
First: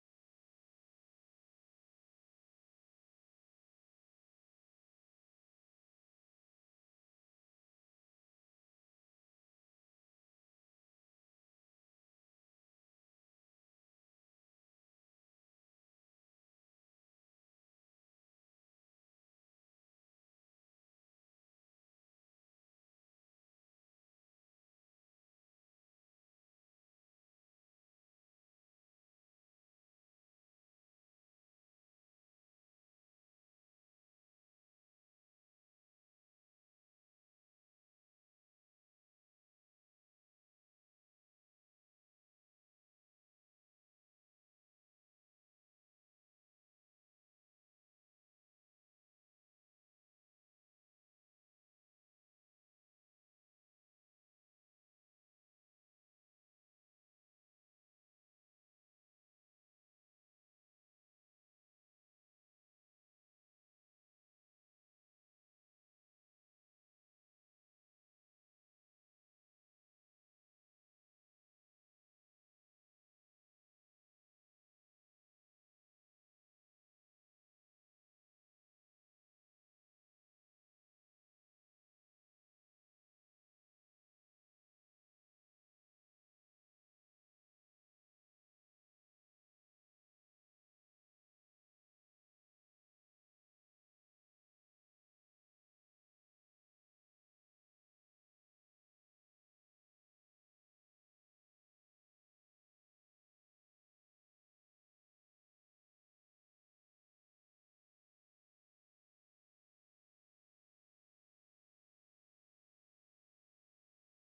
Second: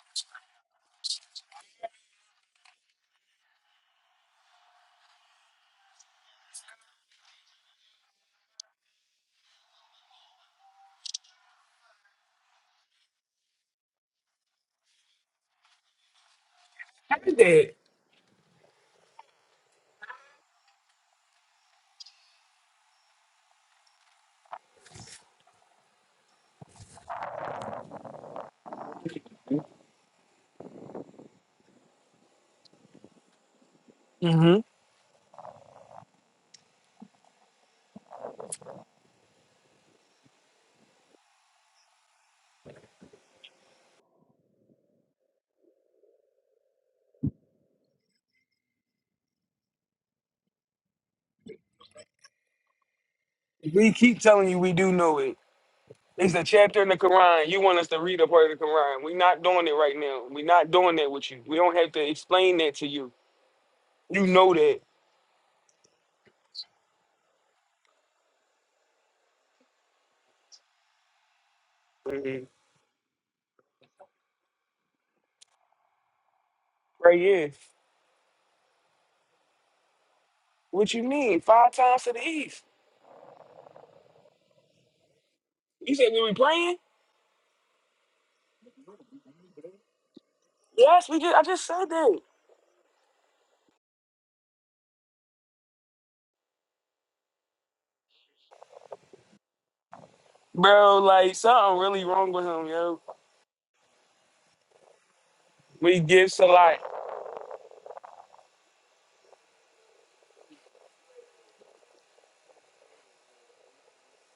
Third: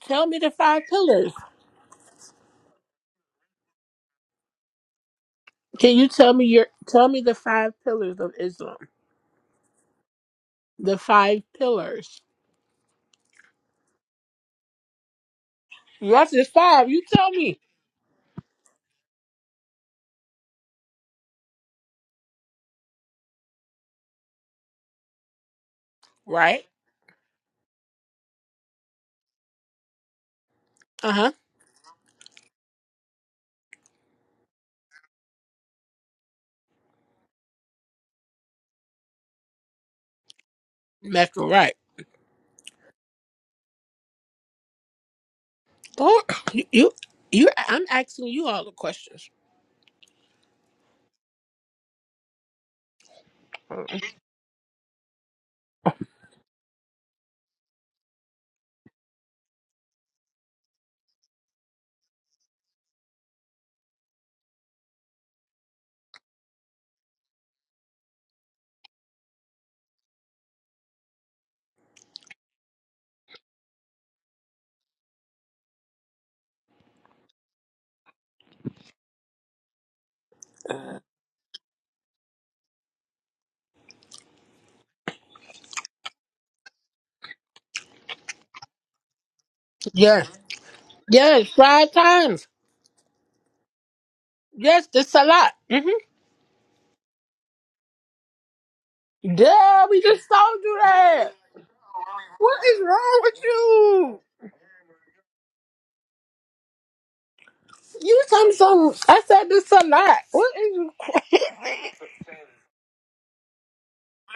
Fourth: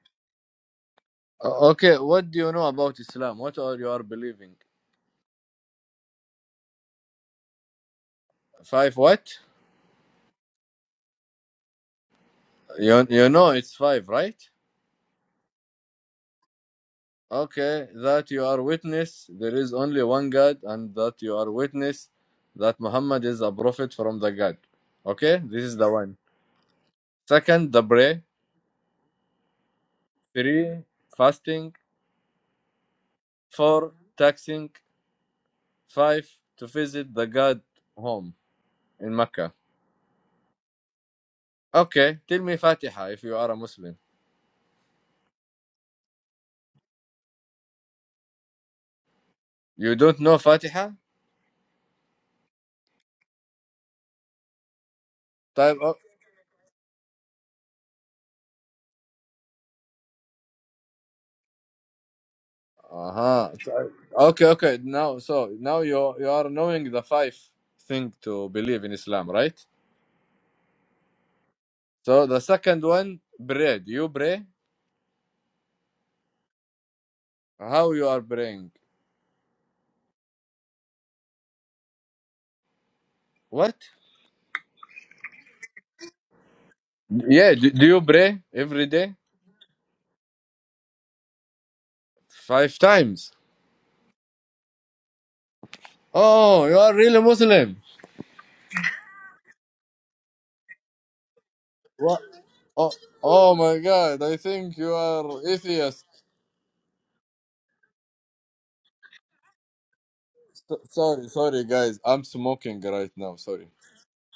S3: Tell me the five pillars.
S4: O- okay, what do you know about Islam? What are you are believing?
S3: Can you tell me your tell me the five pillars of Islam?
S4: Five what?
S3: The five pillars.
S4: You you know it's five, right?
S3: Yes, it's five. You tell me.
S4: Okay, that you are witness there is only one God, and that you are witness that Muhammad is a prophet from the God. Okay, this is the one.
S3: Right?
S4: Second, the prayer. Three,
S3: Uh huh.
S4: fasting. Four,
S1: hmm
S4: taxing. Five, to visit the God home in Mecca.
S3: Left or right?
S4: Okay, tell me Fatiha if you are a Muslim.
S3: Oh, you you. I'm asking you all the questions.
S4: You don't know Fatiha?
S1: We keep telling you we do know it.
S4: Type of.
S1: It's a chapter in the Quran. You want us to read a part of the Quran. We're not doing it right now. We're not doing that with you. We don't have to explain that to you.
S4: Uh-huh.
S1: You
S4: Okay,
S1: know
S4: okay.
S1: that.
S4: Now, so now you you are knowing the five thing to believe in Islam, right? So the second one, pray. Do you pray?
S1: Right here.
S4: How you are praying?
S1: What you mean? Five times to the east.
S4: What?
S1: You said we were praying?
S4: Yeah, do, do you pray every day?
S3: Yes.
S1: Yes, we just I
S3: Yes.
S1: just said
S3: Five
S1: that.
S3: times.
S4: Five times.
S3: Yes. The salat. hmm
S4: Oh, you are really Muslim.
S3: Yeah. We just told you
S1: Bro,
S3: that.
S1: like something really
S4: What?
S1: wrong with
S3: What
S1: him,
S3: is
S4: Oh,
S1: yo.
S3: wrong with
S4: oh my
S3: you?
S4: God! I think you are
S1: We
S4: atheist.
S1: gifts a lot.
S3: You some some. I said this a lot. What is
S4: So-
S3: you
S4: Sorry,
S3: crazy?
S4: sorry,
S3: (laughs)
S4: guys. I'm smoking right now. Sorry.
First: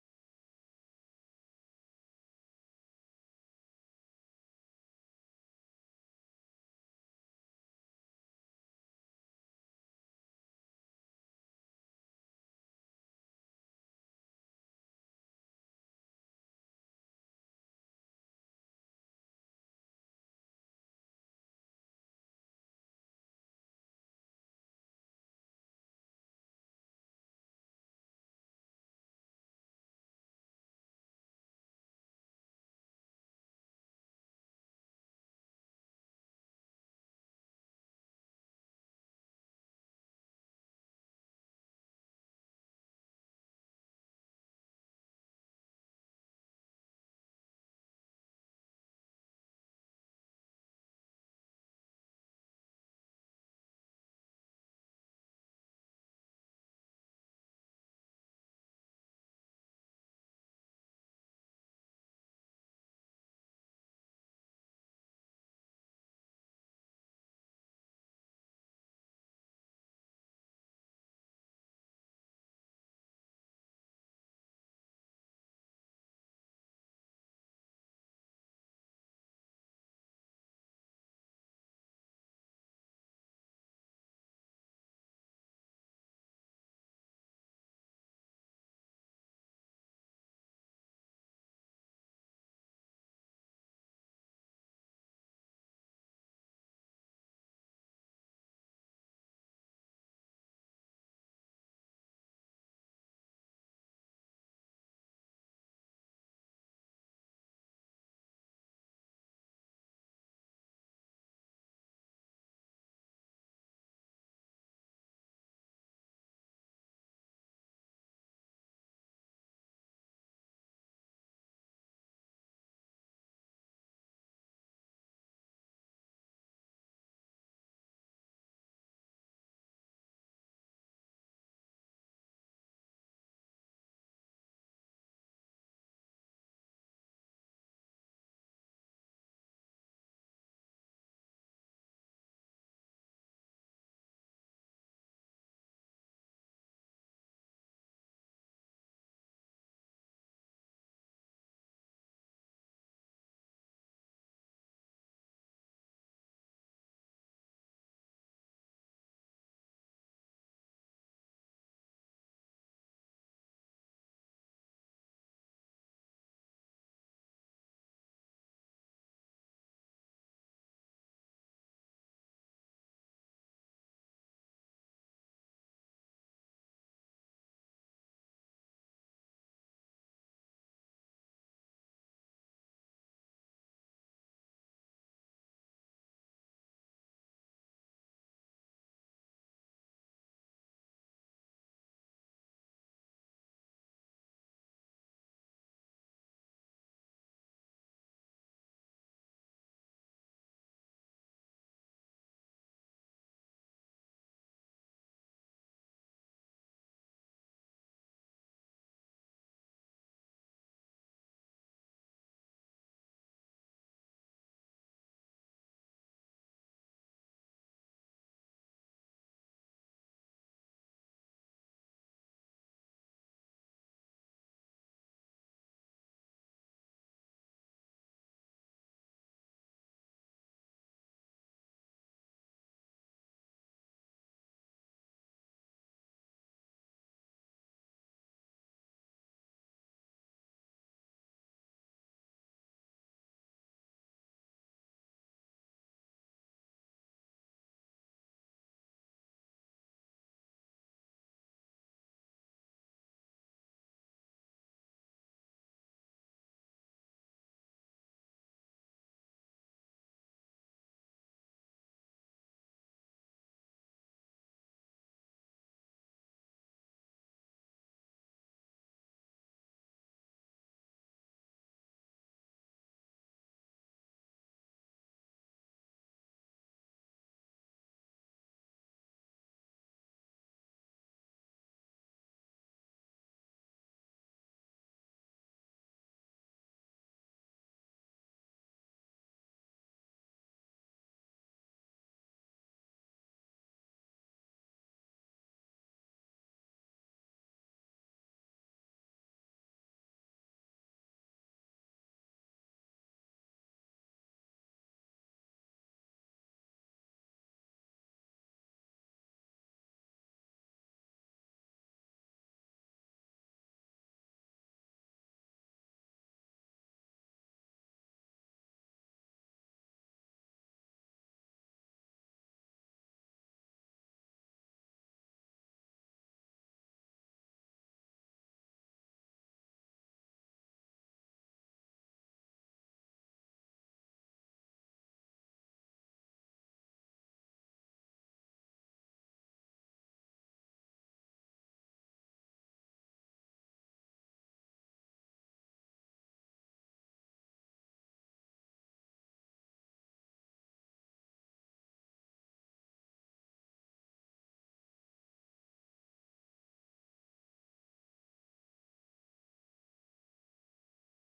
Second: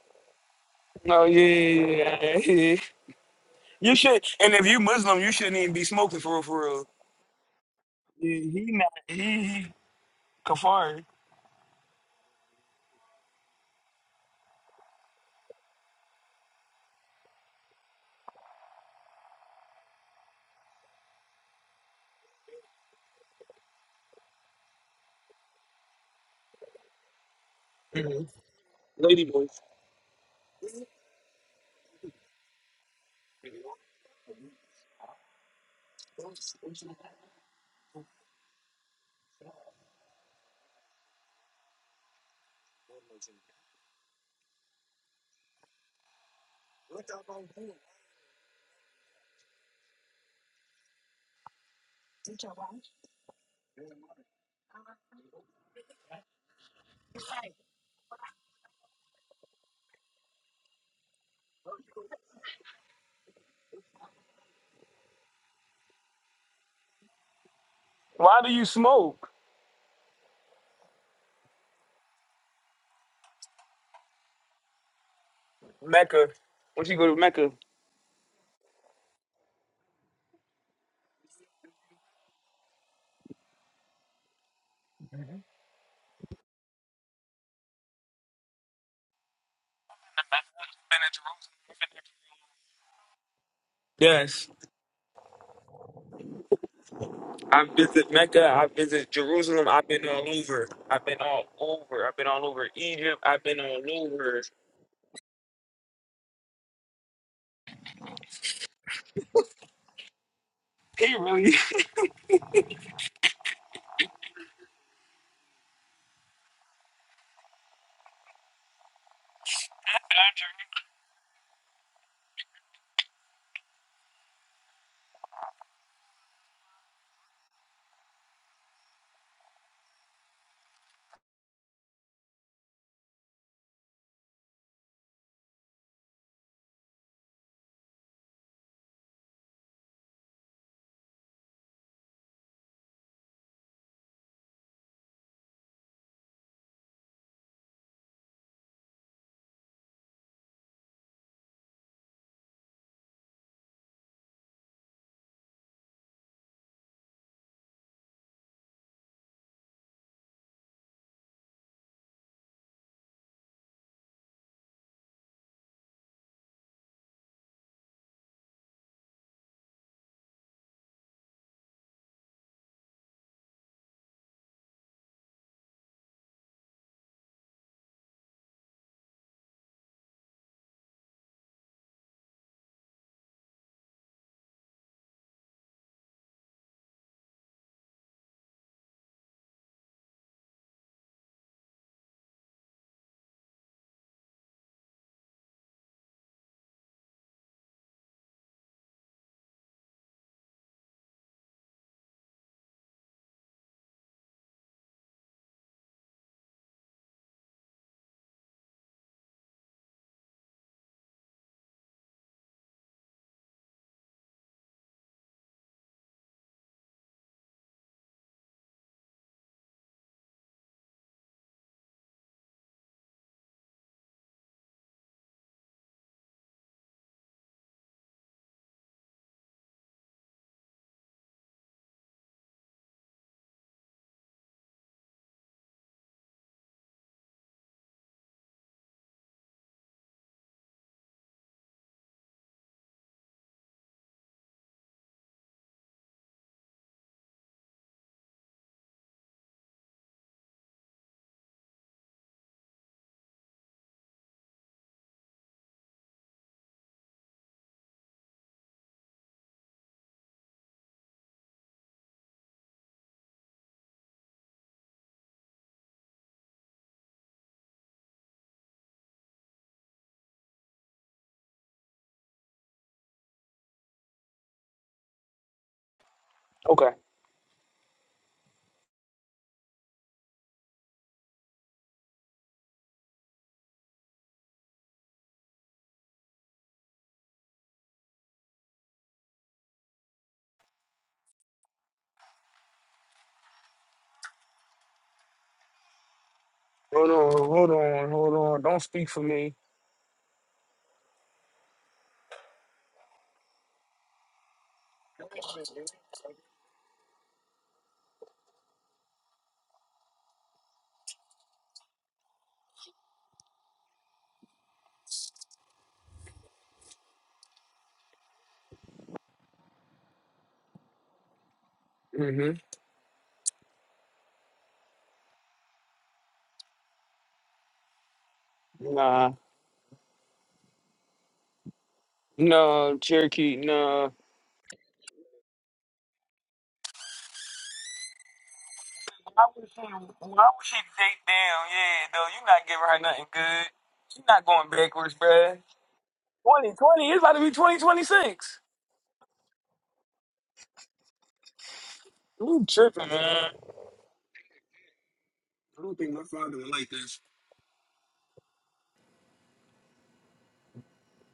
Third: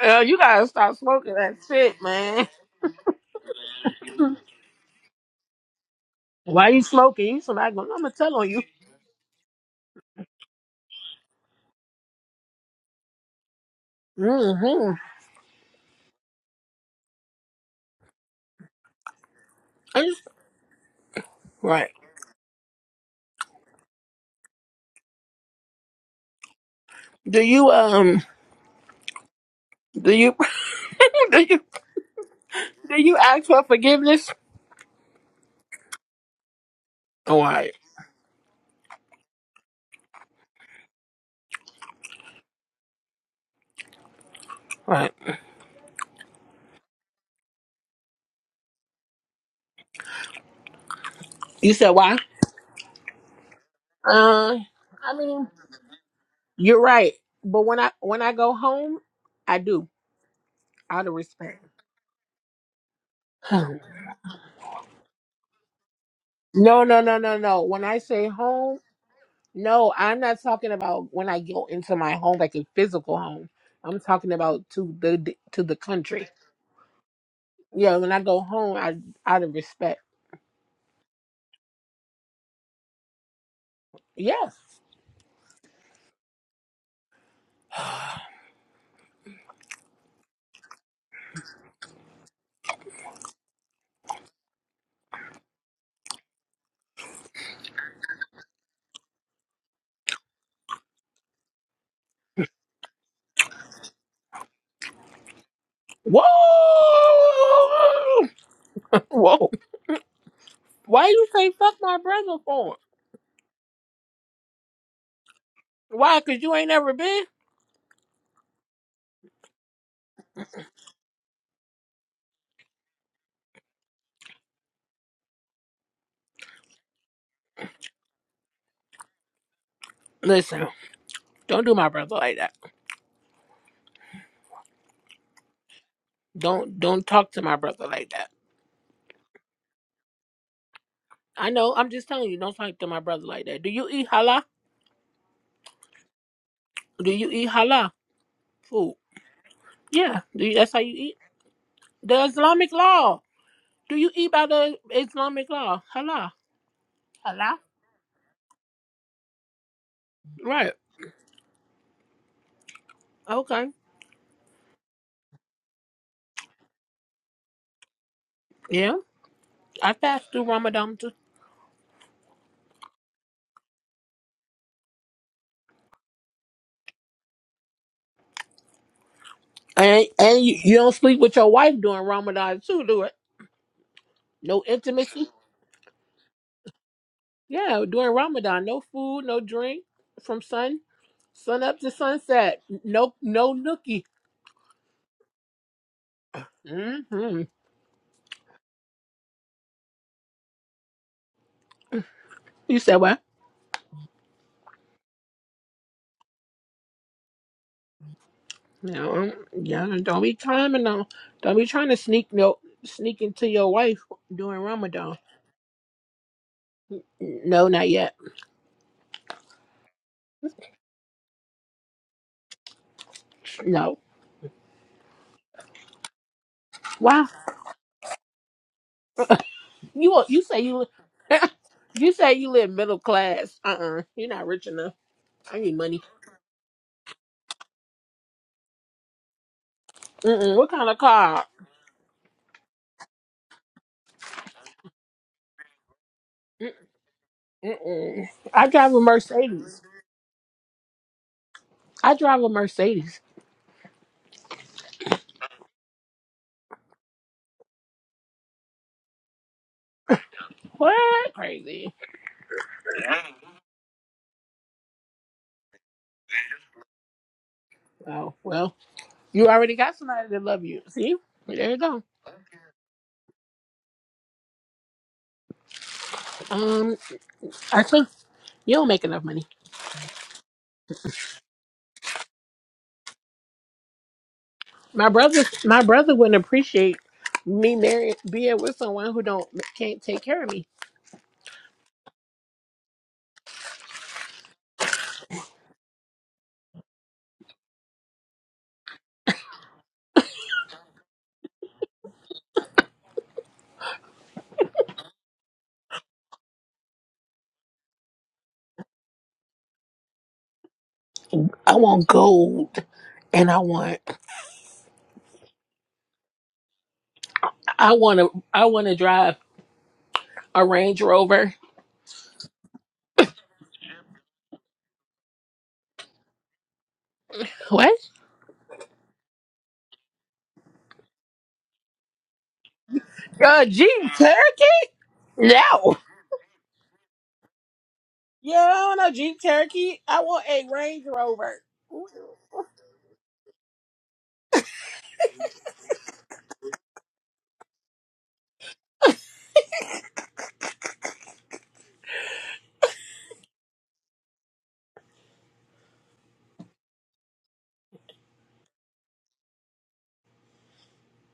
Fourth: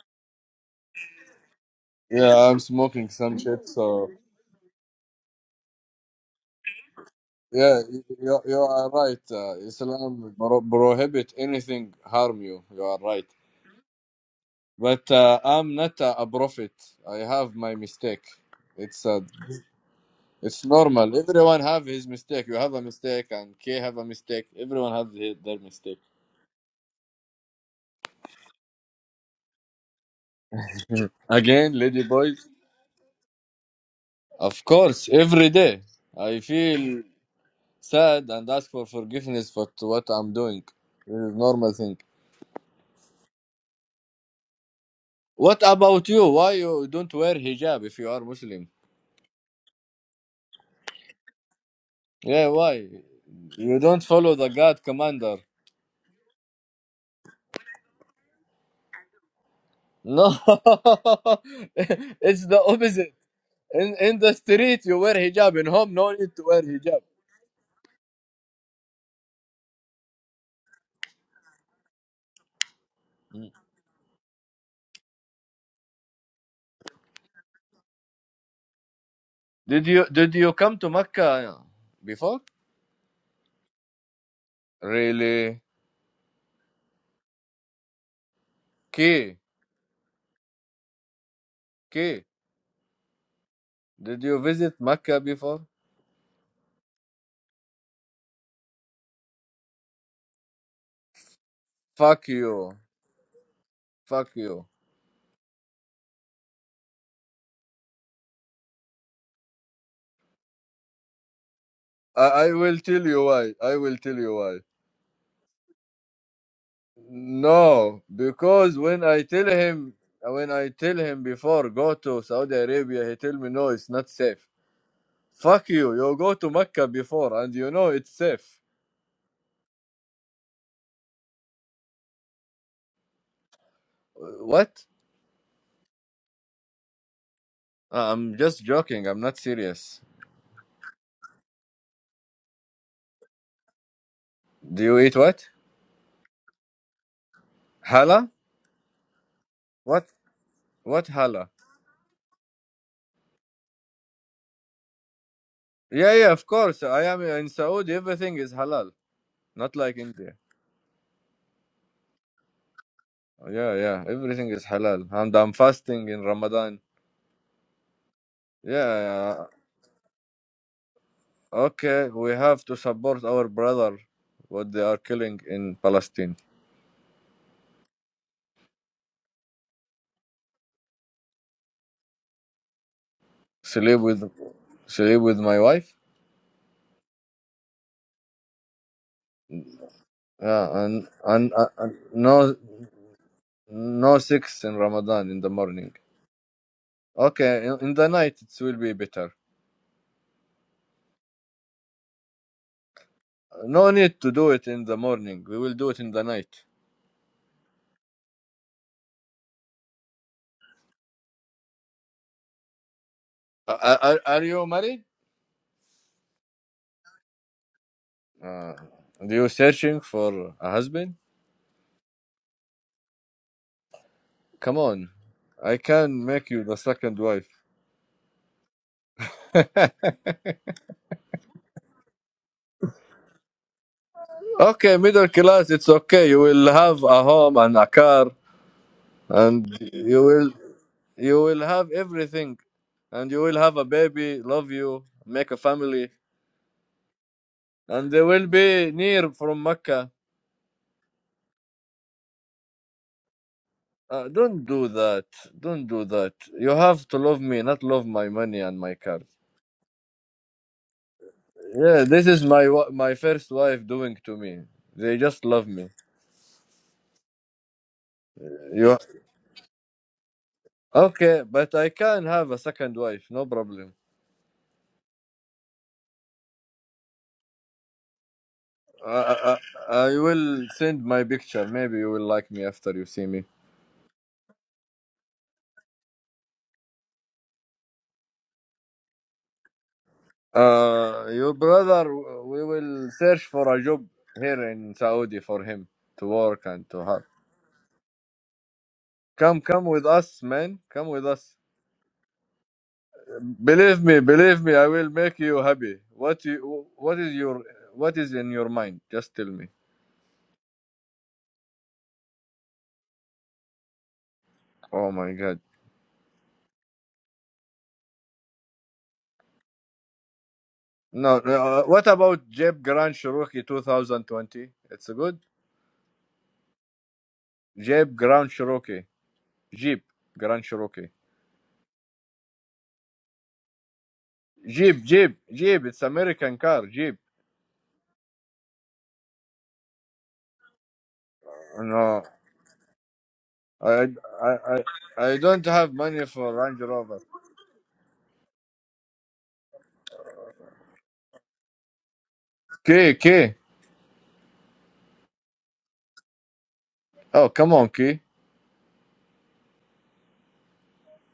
S3: Girl, you gotta stop
S1: Oh
S3: smoking that shit,
S1: yeah, yeah,
S3: man.
S4: Yeah, I'm
S1: yeah. (laughs)
S4: smoking some shit.
S1: You
S4: So
S1: should, and if you Muslim, you shouldn't even be smoking for real, for
S3: Why you
S1: real.
S3: smoking? You somebody
S4: yeah,
S3: going, I'm
S4: you,
S3: gonna
S4: you
S3: tell
S1: Yeah,
S3: on
S4: you
S3: you.
S1: He not,
S4: are right.
S1: he,
S4: Uh,
S1: he
S4: Islam pro-
S1: kafar.
S4: prohibit anything harm you. You are right.
S3: Mm-hmm.
S4: But uh, I'm not a, a prophet. I have my mistake. It's uh,
S3: I just,
S4: it's normal. Everyone have
S3: right.
S4: his mistake. You have a mistake, and K have a mistake. Everyone have the- their mistake.
S3: Do you um do you (laughs) do you
S4: Again, lady boys.
S3: do you ask for forgiveness?
S4: Of course, every day I feel
S3: Oh, all right.
S4: sad and ask for forgiveness for t- what I'm doing. This is normal thing.
S3: All Right.
S4: What about you? Why you don't wear hijab if you are Muslim?
S3: You said why?
S4: Yeah, why? You don't follow the
S3: Uh
S4: God
S3: I
S4: commander.
S3: mean you're right. But when I when I go home, I do.
S4: No, (laughs)
S3: Out of respect. (sighs)
S4: it's the opposite.
S3: Hmm.
S4: In in the street you wear hijab. In home no need to wear
S3: no, no,
S4: hijab.
S3: no, no, no. When I say
S1: Why do you
S3: home,
S1: smoke?
S3: no, I'm not talking about when I go into my home, like a physical home.
S4: Mm.
S3: I'm talking about to the to the country.
S1: Mecca. Once you go to Mecca. Been
S3: Yeah, when I go home, I out of
S4: Did
S3: respect.
S4: you did you come to Mecca before?
S3: Yeah.
S4: Really?
S3: (sighs)
S4: Key key.
S1: to Jerusalem.
S4: Did you
S1: Yes,
S4: visit Mecca before?
S1: I visit Mecca. I visit Jerusalem. I've been all over. I've been all over. I've
S4: Fuck
S1: been all over
S4: you.
S1: Egypt. I've been all
S4: Fuck
S1: over.
S4: you.
S3: Whoa! Whoa. Why
S1: You
S3: you say
S1: really? (laughs)
S3: fuck my
S4: I,
S3: brother
S4: I will
S3: for?
S4: tell you why. I will tell you why.
S3: Why? Cause you ain't never been?
S4: No, because when I tell him when I tell him before go to Saudi Arabia, he tell me no, it's not safe. Fuck you. You go to Mecca before and you know it's safe.
S3: Listen, don't do my brother like that.
S4: What?
S3: Don't don't talk to my brother like
S4: Uh,
S3: that.
S4: I'm just joking. I'm not serious.
S3: I know, I'm just telling you, don't talk to my brother like that. Do you eat halal?
S4: Do you eat what?
S3: Do you eat halal
S4: Halal?
S3: food?
S4: What?
S3: Yeah. Do you, that's how you
S4: What
S3: eat?
S4: halal?
S3: The Islamic law. Do you eat by the Islamic law?
S4: Yeah,
S3: Halal.
S4: yeah, of course. I am in
S3: Halal?
S4: Saudi. Everything is halal. Not like India.
S3: Right. Okay.
S4: Yeah, yeah. Everything is halal. And I'm fasting in Ramadan. Yeah,
S3: Yeah.
S4: yeah.
S3: I fast through Ramadan
S4: Okay, we have to support our brother. What they are killing in Palestine.
S3: And and you, you don't sleep with your wife during Ramadan too, do it?
S4: Sleep with,
S3: No
S4: sleep
S3: intimacy.
S4: with my wife.
S3: Yeah, during Ramadan, no food, no drink from
S4: Yeah,
S3: sun
S4: and and,
S3: sun
S4: and
S3: up to
S4: and no,
S3: sunset. No no nookie.
S4: no sex in Ramadan in the morning.
S3: hmm
S4: Okay, in in the night it will be better.
S3: You said what?
S4: No need to do it in the morning. We will do it in the night.
S3: No, um, yeah. Don't be trying to no. Don't be trying to sneak no sneak into your
S4: Are,
S3: wife
S4: are, are
S3: during
S4: you married?
S3: Ramadan. No, not yet.
S4: Uh, are you searching for a husband?
S3: No.
S4: Come on. I can make you the second
S3: Wow.
S4: wife. (laughs)
S3: You you say you li- (laughs) you say you live middle class. Uh uh-uh. uh. you are not rich enough.
S4: okay, middle
S3: I
S4: class,
S3: need
S4: it's
S3: money.
S4: okay. You will have a home and a car and you will
S3: Mm-mm. What kind of
S4: you
S3: car?
S4: will have everything and you will have a baby, love you, make a family and they
S3: Mm-mm.
S4: will
S3: I
S4: be
S3: drive a
S4: near from
S3: Mercedes.
S4: Mecca.
S3: I drive a Mercedes.
S4: Uh, don't do that. Don't do that. You have to love me, not love my money and my cars.
S3: What? Crazy.
S4: Yeah, this is my wa- my first wife doing to me. They just love me.
S3: Oh, well,
S4: You
S3: you already got somebody that love you. See?
S4: okay?
S3: There
S4: But
S3: you
S4: I
S3: go.
S4: can have a second wife. No problem.
S1: Okay.
S3: Um, I think you don't make
S4: I,
S3: enough money.
S4: I, I will send my picture. Maybe you will like me after you see me.
S3: My brother, my brother wouldn't appreciate me marrying, being with someone who don't can't take care of me.
S4: Uh, your brother. We will search for a job here in Saudi for him to work and to
S1: Hold
S4: have.
S1: on. Hold on. Hold on. Don't speak for me.
S4: Come, come with us, man. Come with us. Believe me, believe me, I will make you happy. What you, what is your what is in your mind? Just tell me.
S3: I want gold, and I want,
S4: Oh my god.
S3: I want to, I want to drive a Range
S4: No,
S3: Rover.
S4: uh, what about
S1: hmm
S4: Jeep Grand Cherokee 2020? It's good.
S3: What?
S4: Jeep Grand Cherokee.
S1: Nah.
S4: Jeep Grand Cherokee.
S1: No, Cherokee,
S3: Uh, Jeep
S1: no.
S3: Cherokee?
S4: Jeep, Jeep, Jeep.
S3: No.
S4: It's American car. Jeep.
S3: Yeah, I don't know, Jeep
S1: Why
S3: Cherokee. I
S1: why would
S3: want a
S1: she
S3: Range
S1: take down?
S3: Rover
S1: Yeah,
S4: No,
S1: though, you're not giving her nothing good.
S4: I,
S1: She's not
S4: I,
S1: going
S4: I,
S1: backwards,
S4: I
S1: bruh.
S4: don't have money for Range
S1: 2020 is
S4: Rover.
S1: about to be 2026. You tripping,
S4: Key,
S1: man.
S4: key. Oh, come on, key.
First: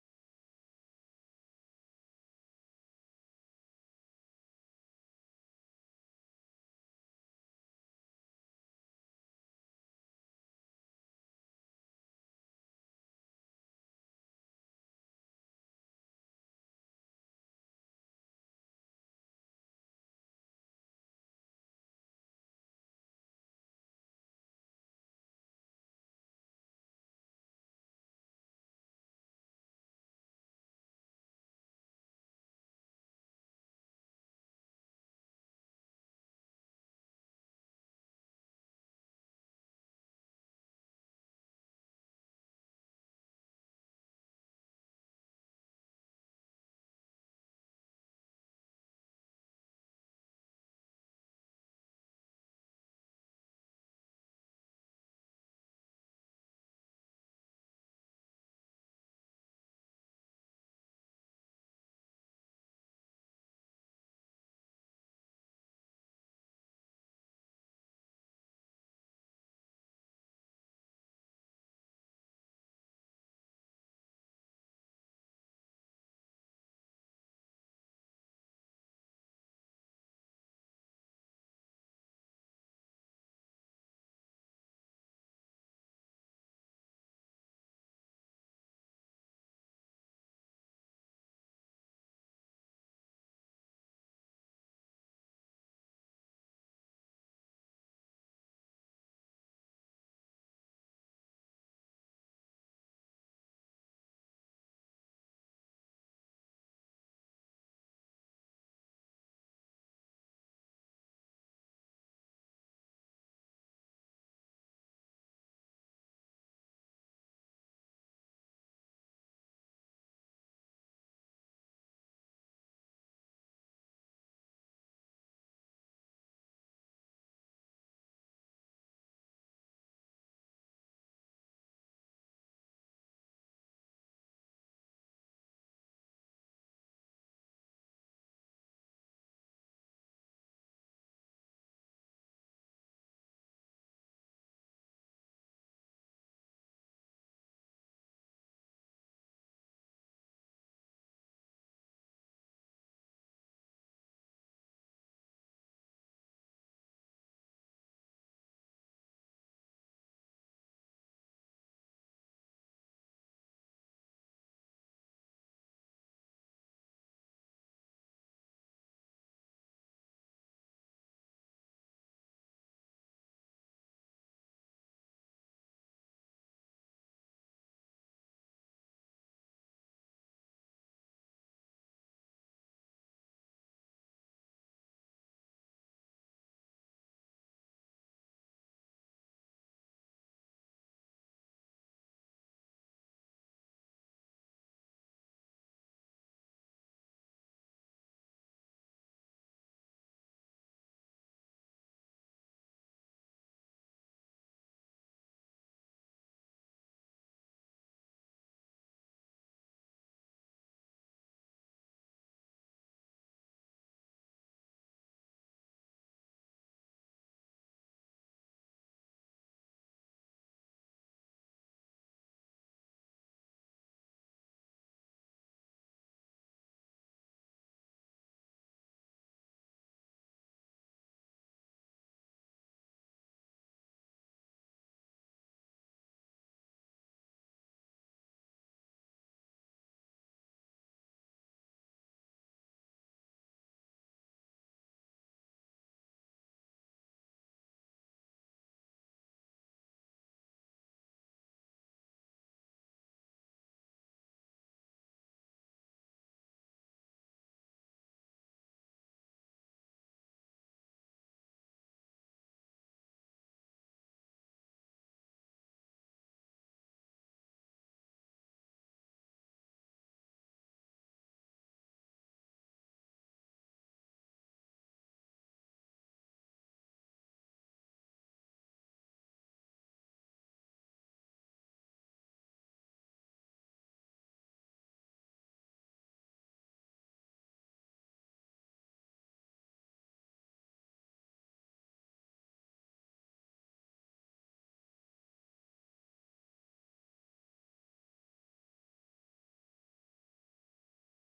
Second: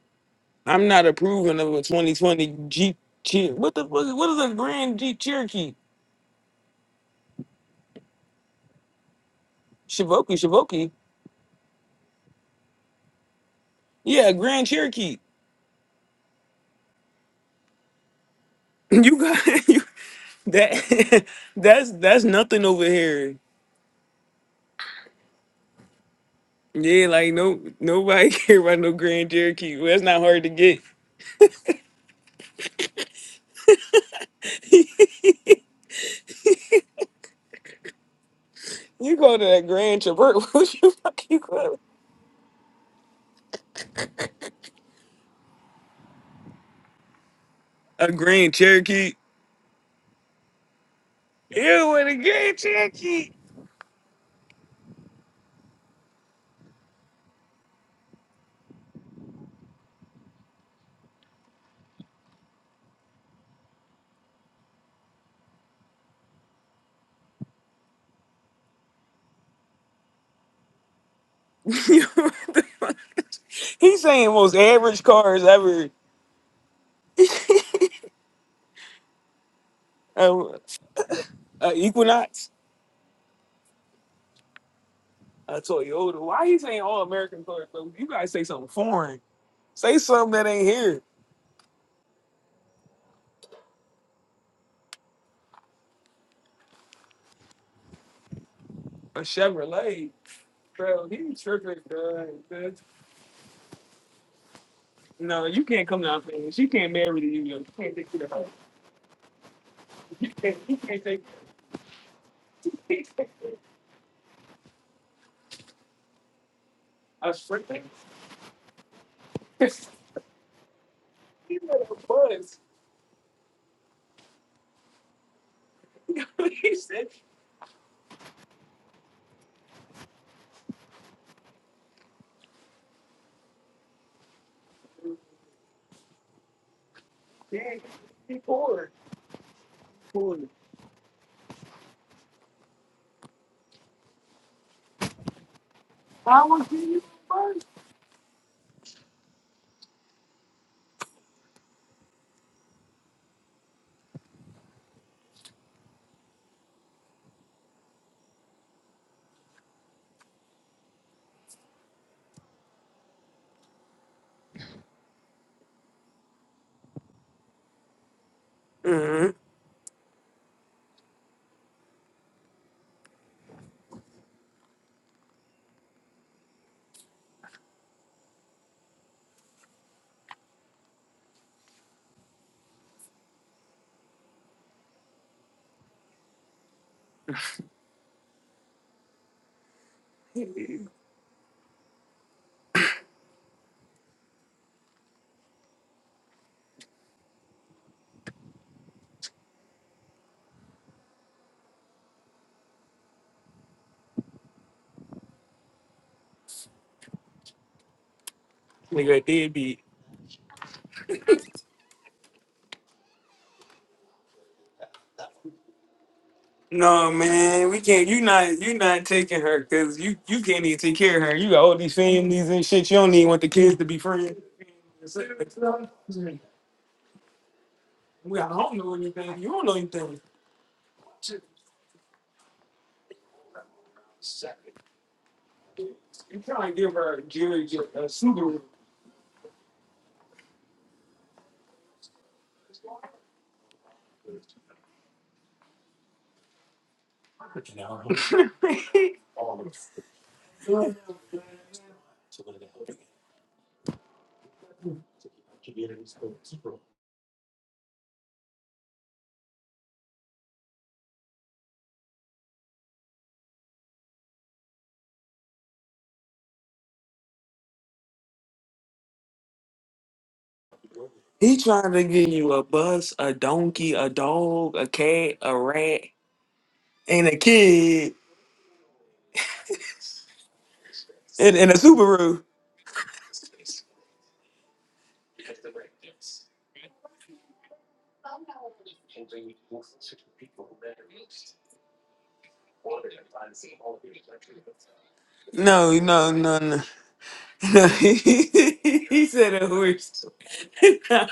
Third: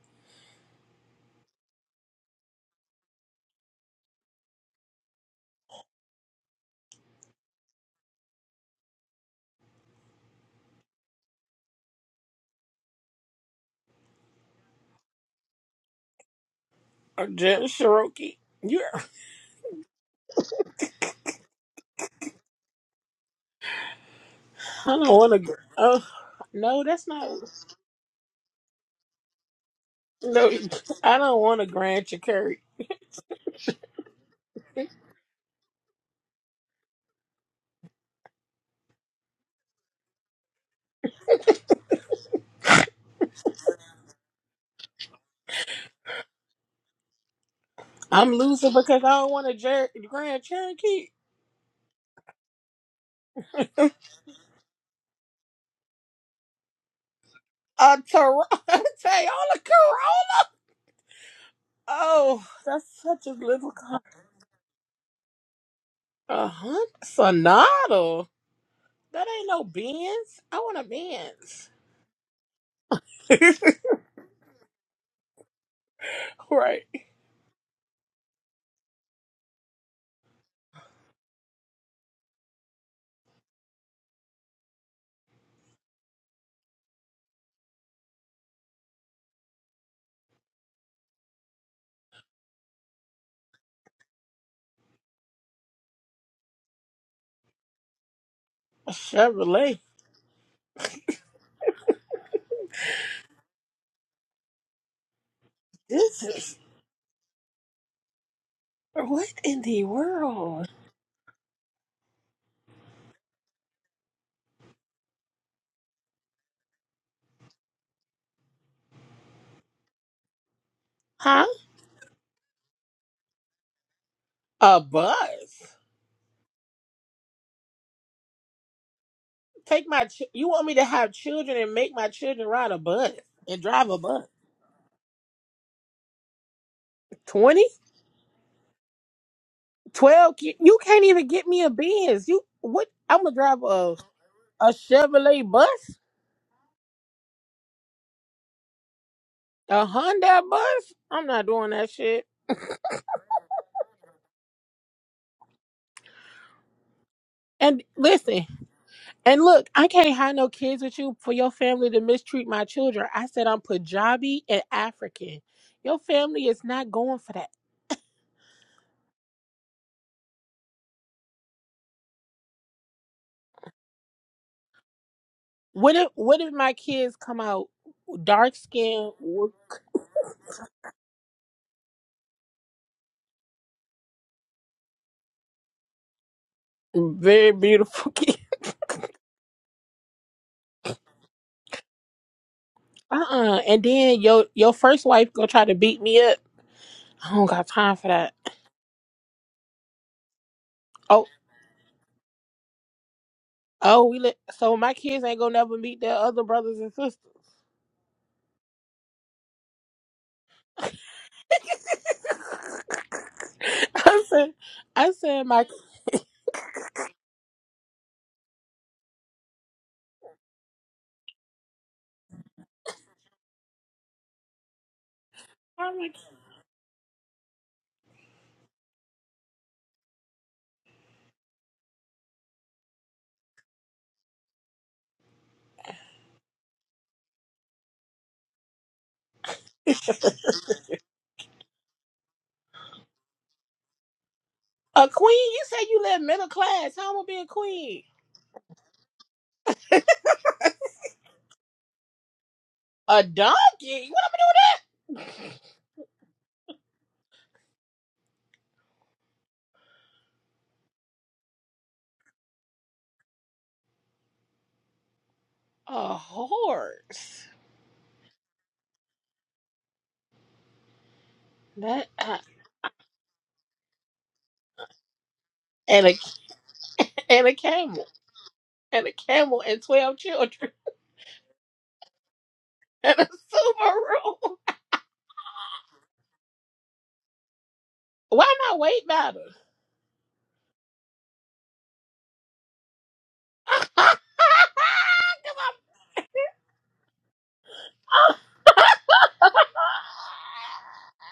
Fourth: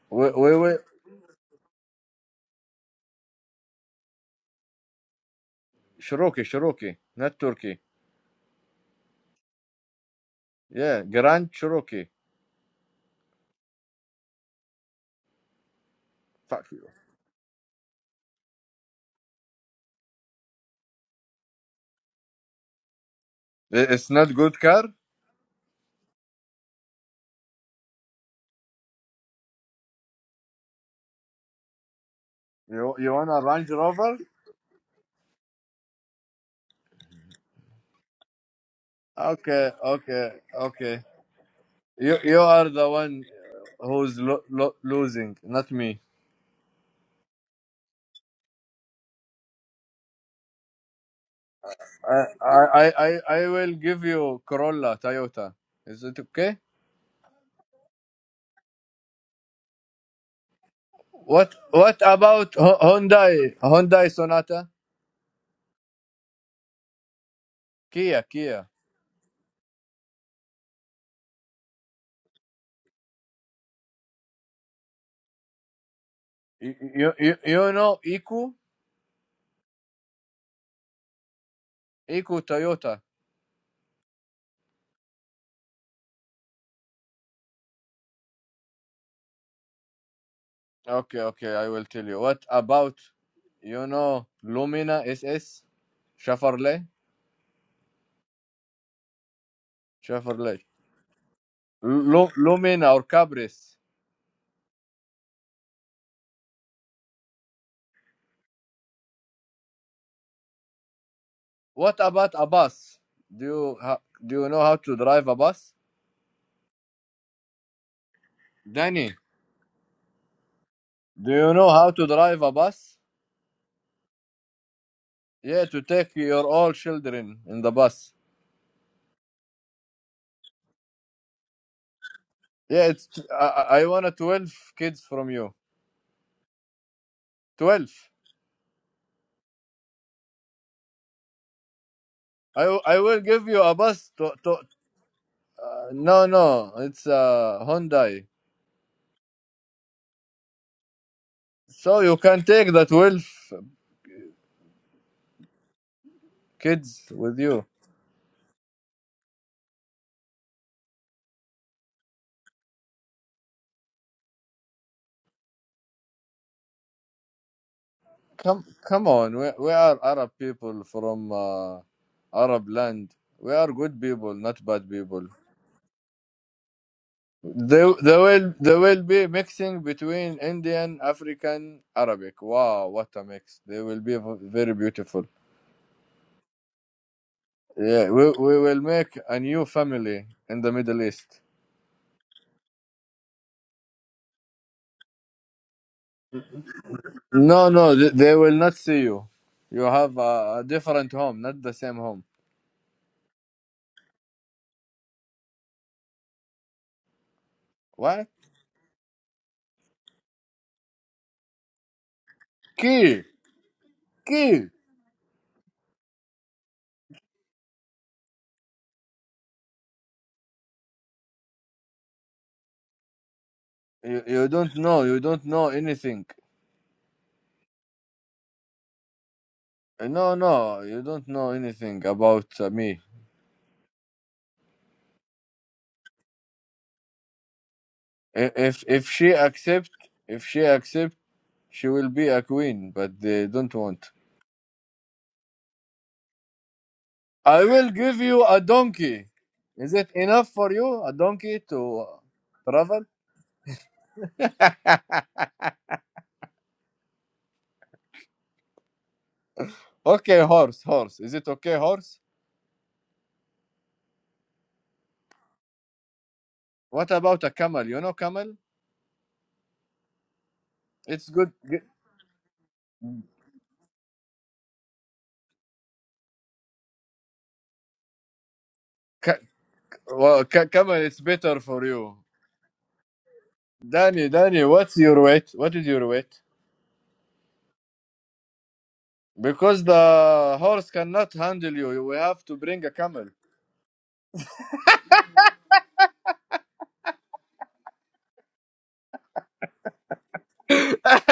S4: We, we, we.
S1: I'm not approving of a 2020 Jeep Cherokee. What the fuck? What is a Grand Jeep Cherokee?
S4: Cherokee, Cherokee, not Turkey.
S1: Shivoki, Shivoki.
S4: Yeah, Grand Cherokee.
S1: Yeah, a Grand Cherokee. (laughs)
S4: Fuck.
S3: or Jeep Cherokee. You, I
S1: You got (laughs) you, that. (laughs) That's that's nothing over here.
S4: I- It's not good car.
S3: don't want a. Oh, no,
S1: Yeah,
S3: that's not.
S1: like no nobody (laughs) care about no Grand Cherokee. Well, that's not hard to
S3: No,
S1: get.
S3: (laughs) I don't want a Grand Cherokee.
S4: You you want a Range Rover?
S1: (laughs) You go to that
S4: Okay,
S1: Grand
S4: okay,
S1: Traverse. (laughs) What you
S4: okay.
S1: fuck you go?
S4: You you are the one who's lo- lo- losing, not me.
S1: A
S3: I'm
S1: Grand
S3: losing because
S1: Cherokee.
S3: I don't want a Jer- Grand Cherokee.
S1: You with a
S4: I,
S1: Grand
S4: I I I
S1: Cherokee?
S4: I will give you Corolla, Toyota. Is it okay?
S3: A Tor- (laughs) Toyota Corolla.
S4: What what
S3: Oh,
S4: about Ho-
S3: that's such a
S4: Hyundai
S3: little car.
S4: Hyundai Sonata?
S3: A Hunt
S4: Kia
S3: Sonata.
S4: Kia.
S3: That ain't no Benz. I want a
S1: (laughs)
S3: Benz.
S1: What the fuck?
S3: (laughs)
S1: He's saying most average cars ever.
S4: You
S3: right.
S4: you you
S1: (laughs)
S4: you know Iku
S1: Um, uh,
S4: Iku
S1: Equinox,
S4: Toyota.
S1: a Toyota. Why you saying all American cars? Bro? You guys say something foreign. Say something that ain't here.
S4: Okay okay, I will tell you. What about you know Lumina S? S? Chevrolet?
S3: A
S1: A
S3: Chevrolet.
S1: Chevrolet.
S4: Chevrolet
S1: Bro, he tripping, bro.
S4: Lu-
S1: That's-
S4: Lumin or Cabris.
S1: No, you can't come
S3: This
S1: down
S3: is
S1: here. She can't marry to you. You can't take you to her.
S3: What in the
S1: You can't.
S3: world?
S1: You can't take.
S4: What about a bus?
S1: (laughs)
S4: Do you ha- do you know how to drive a bus, Danny? Do
S3: Huh?
S4: you know how to drive a bus?
S3: A
S4: Yeah,
S3: bus?
S4: to take your all children in the bus.
S3: Take my. Ch- you want me to have children and make my children ride a
S4: Yeah, it's
S3: bus
S4: I,
S3: and
S4: I I
S3: drive a
S4: want a
S3: bus?
S4: twelve kids from you.
S3: 20?
S4: Twelve.
S3: 12? ki- You can't even get me a Benz. You
S4: I, w-
S3: what?
S4: I will
S3: I'm gonna
S4: give you
S3: drive
S4: a
S3: a
S4: bus. To, to
S3: a
S4: uh,
S3: Chevrolet bus,
S4: no
S1: How much
S4: no,
S1: do you?
S4: it's
S1: first?
S4: a Hyundai.
S3: a Honda bus. I'm not doing that
S4: So you
S3: shit.
S4: can take the twelve kids with you.
S3: And listen, and look, I can't have no kids with you for your family to mistreat my children. I said I'm Punjabi and African. Your family is not going for that.
S4: Come, come on. We, we are Arab people from uh, Arab land. We are good people, not bad people.
S3: What if what if my kids come out
S4: There, there will,
S3: dark
S4: there will
S3: skinned,
S4: be mixing between Indian, African, Arabic. Wow, what a mix! They will be v- very beautiful.
S3: very
S4: Yeah,
S3: beautiful (laughs)
S4: we,
S3: kids?
S4: we will make a new family in the Middle East.
S3: Uh uh And then your your first wife gonna try to beat me up. I don't got
S4: No, no,
S3: time for
S4: th-
S3: that.
S4: they will not see you. You have a, a different
S3: Oh
S4: home, not the same home.
S3: oh we li- so my kids ain't gonna never meet their other brothers and sisters.
S4: What?
S1: Nigga, did be.
S4: Key,
S3: (laughs) I said
S4: key.
S3: I said my
S1: No man, we can't. You not. You not taking her because you you can't even take care of her. You got all these families and shit. You don't even want the kids to be
S4: You,
S1: friends.
S4: you don't know. You don't know
S3: I'm like,
S4: anything.
S1: We I don't know anything. You don't know
S4: Uh,
S1: anything.
S4: No, no, you don't know anything about uh, me.
S1: You trying to give her a Jerry J- a
S4: I-
S1: Subaru.
S4: If if she accept, if she accept, she will be a queen. But they don't want.
S3: a queen. You said you live middle class. How am I be a
S4: I will
S3: queen?
S4: give you a donkey. Is it enough for you? A donkey to uh, travel?
S3: A donkey? What?
S4: Okay, horse, horse. Is it okay, horse?
S3: A
S4: What about
S3: horse?
S4: a camel? You know camel? It's good.
S1: He
S4: g-
S1: trying to
S3: That
S1: give
S3: uh,
S1: you a bus, a donkey, a dog, a cat, a rat,
S3: and a
S1: and
S3: (laughs)
S1: a
S3: and a camel.
S1: kid,
S3: and a
S4: Ca-
S3: camel and 12
S4: well, ca-
S3: children
S4: camel. It's
S1: and,
S4: better
S1: and a
S4: for you.
S1: Subaru.
S3: (laughs) and a
S4: Danny,
S3: Subaru.
S4: Danny, what's your weight? What is your weight?
S3: Why not weight matter?
S4: Because the horse cannot handle you, we have to bring a camel.
S3: (laughs)
S1: No, no, no, no. (laughs) he
S3: 'Cause I'm-
S1: said a horse. (laughs)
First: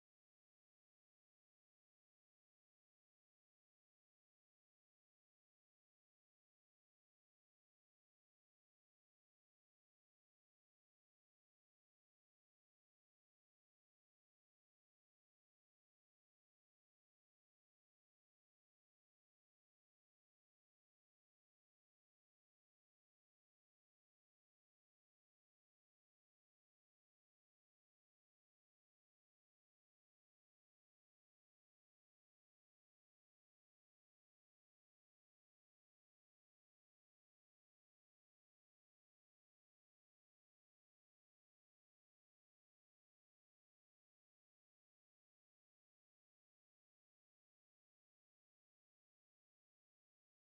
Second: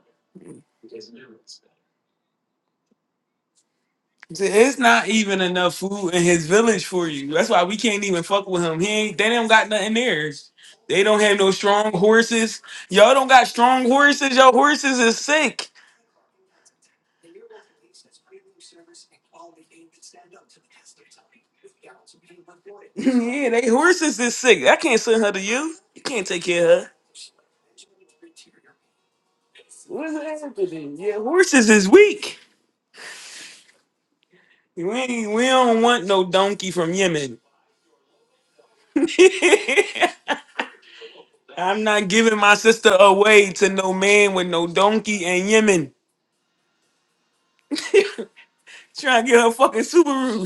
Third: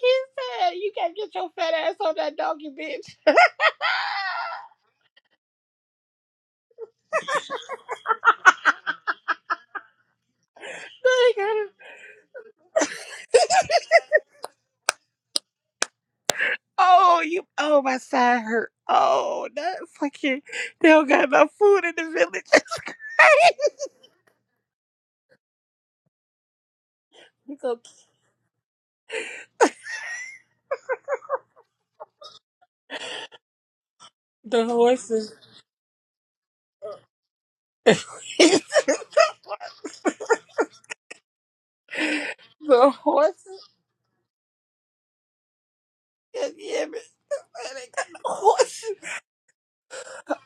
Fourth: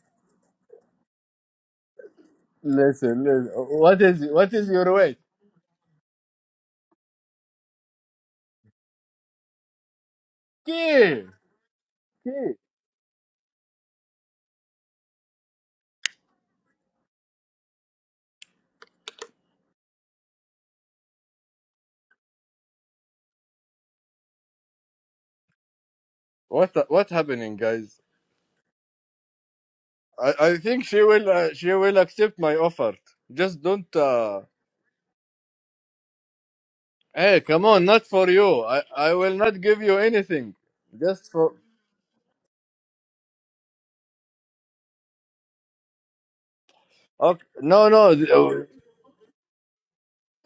S3: he said, You can't get your fat ass on that donkey, bitch. (laughs)
S4: Listen, listen. What is what is
S1: it's
S4: your
S1: not
S4: weight?
S1: even enough food in his village for you. That's why we can't even fuck with him. He ain't, they don't got nothing there. They don't
S4: Key,
S1: have
S3: They
S1: no
S3: gotta-
S1: strong
S4: key.
S1: horses. Y'all don't got strong horses. Your horses is sick.
S3: oh, you. Oh, my side hurt. Oh, that fucking. They don't got enough food in the village.
S1: (laughs) yeah, they horses is sick. I can't send her to you. You can't take care of
S4: What
S1: her.
S4: what
S3: (laughs)
S4: happening,
S3: Look up
S4: guys? I,
S1: What's
S4: I think
S1: happening?
S4: she
S1: Yeah,
S4: will uh,
S1: horses
S4: she
S1: is
S4: will accept
S1: weak.
S4: my offer. Just don't. Uh...
S3: the
S1: We ain't,
S3: horses.
S1: we don't want no donkey from
S4: Hey,
S1: Yemen.
S4: come on, not for you. I
S3: (laughs)
S4: I will not give you anything.
S1: (laughs)
S4: Just for
S1: I'm not giving my
S3: The
S1: sister away
S3: horses
S1: to no man with no donkey and Yemen.
S3: can hear me.
S4: okay.
S3: Man,
S1: (laughs)
S4: No,
S3: got no
S4: no.
S3: Horses.
S1: Trying to get her fucking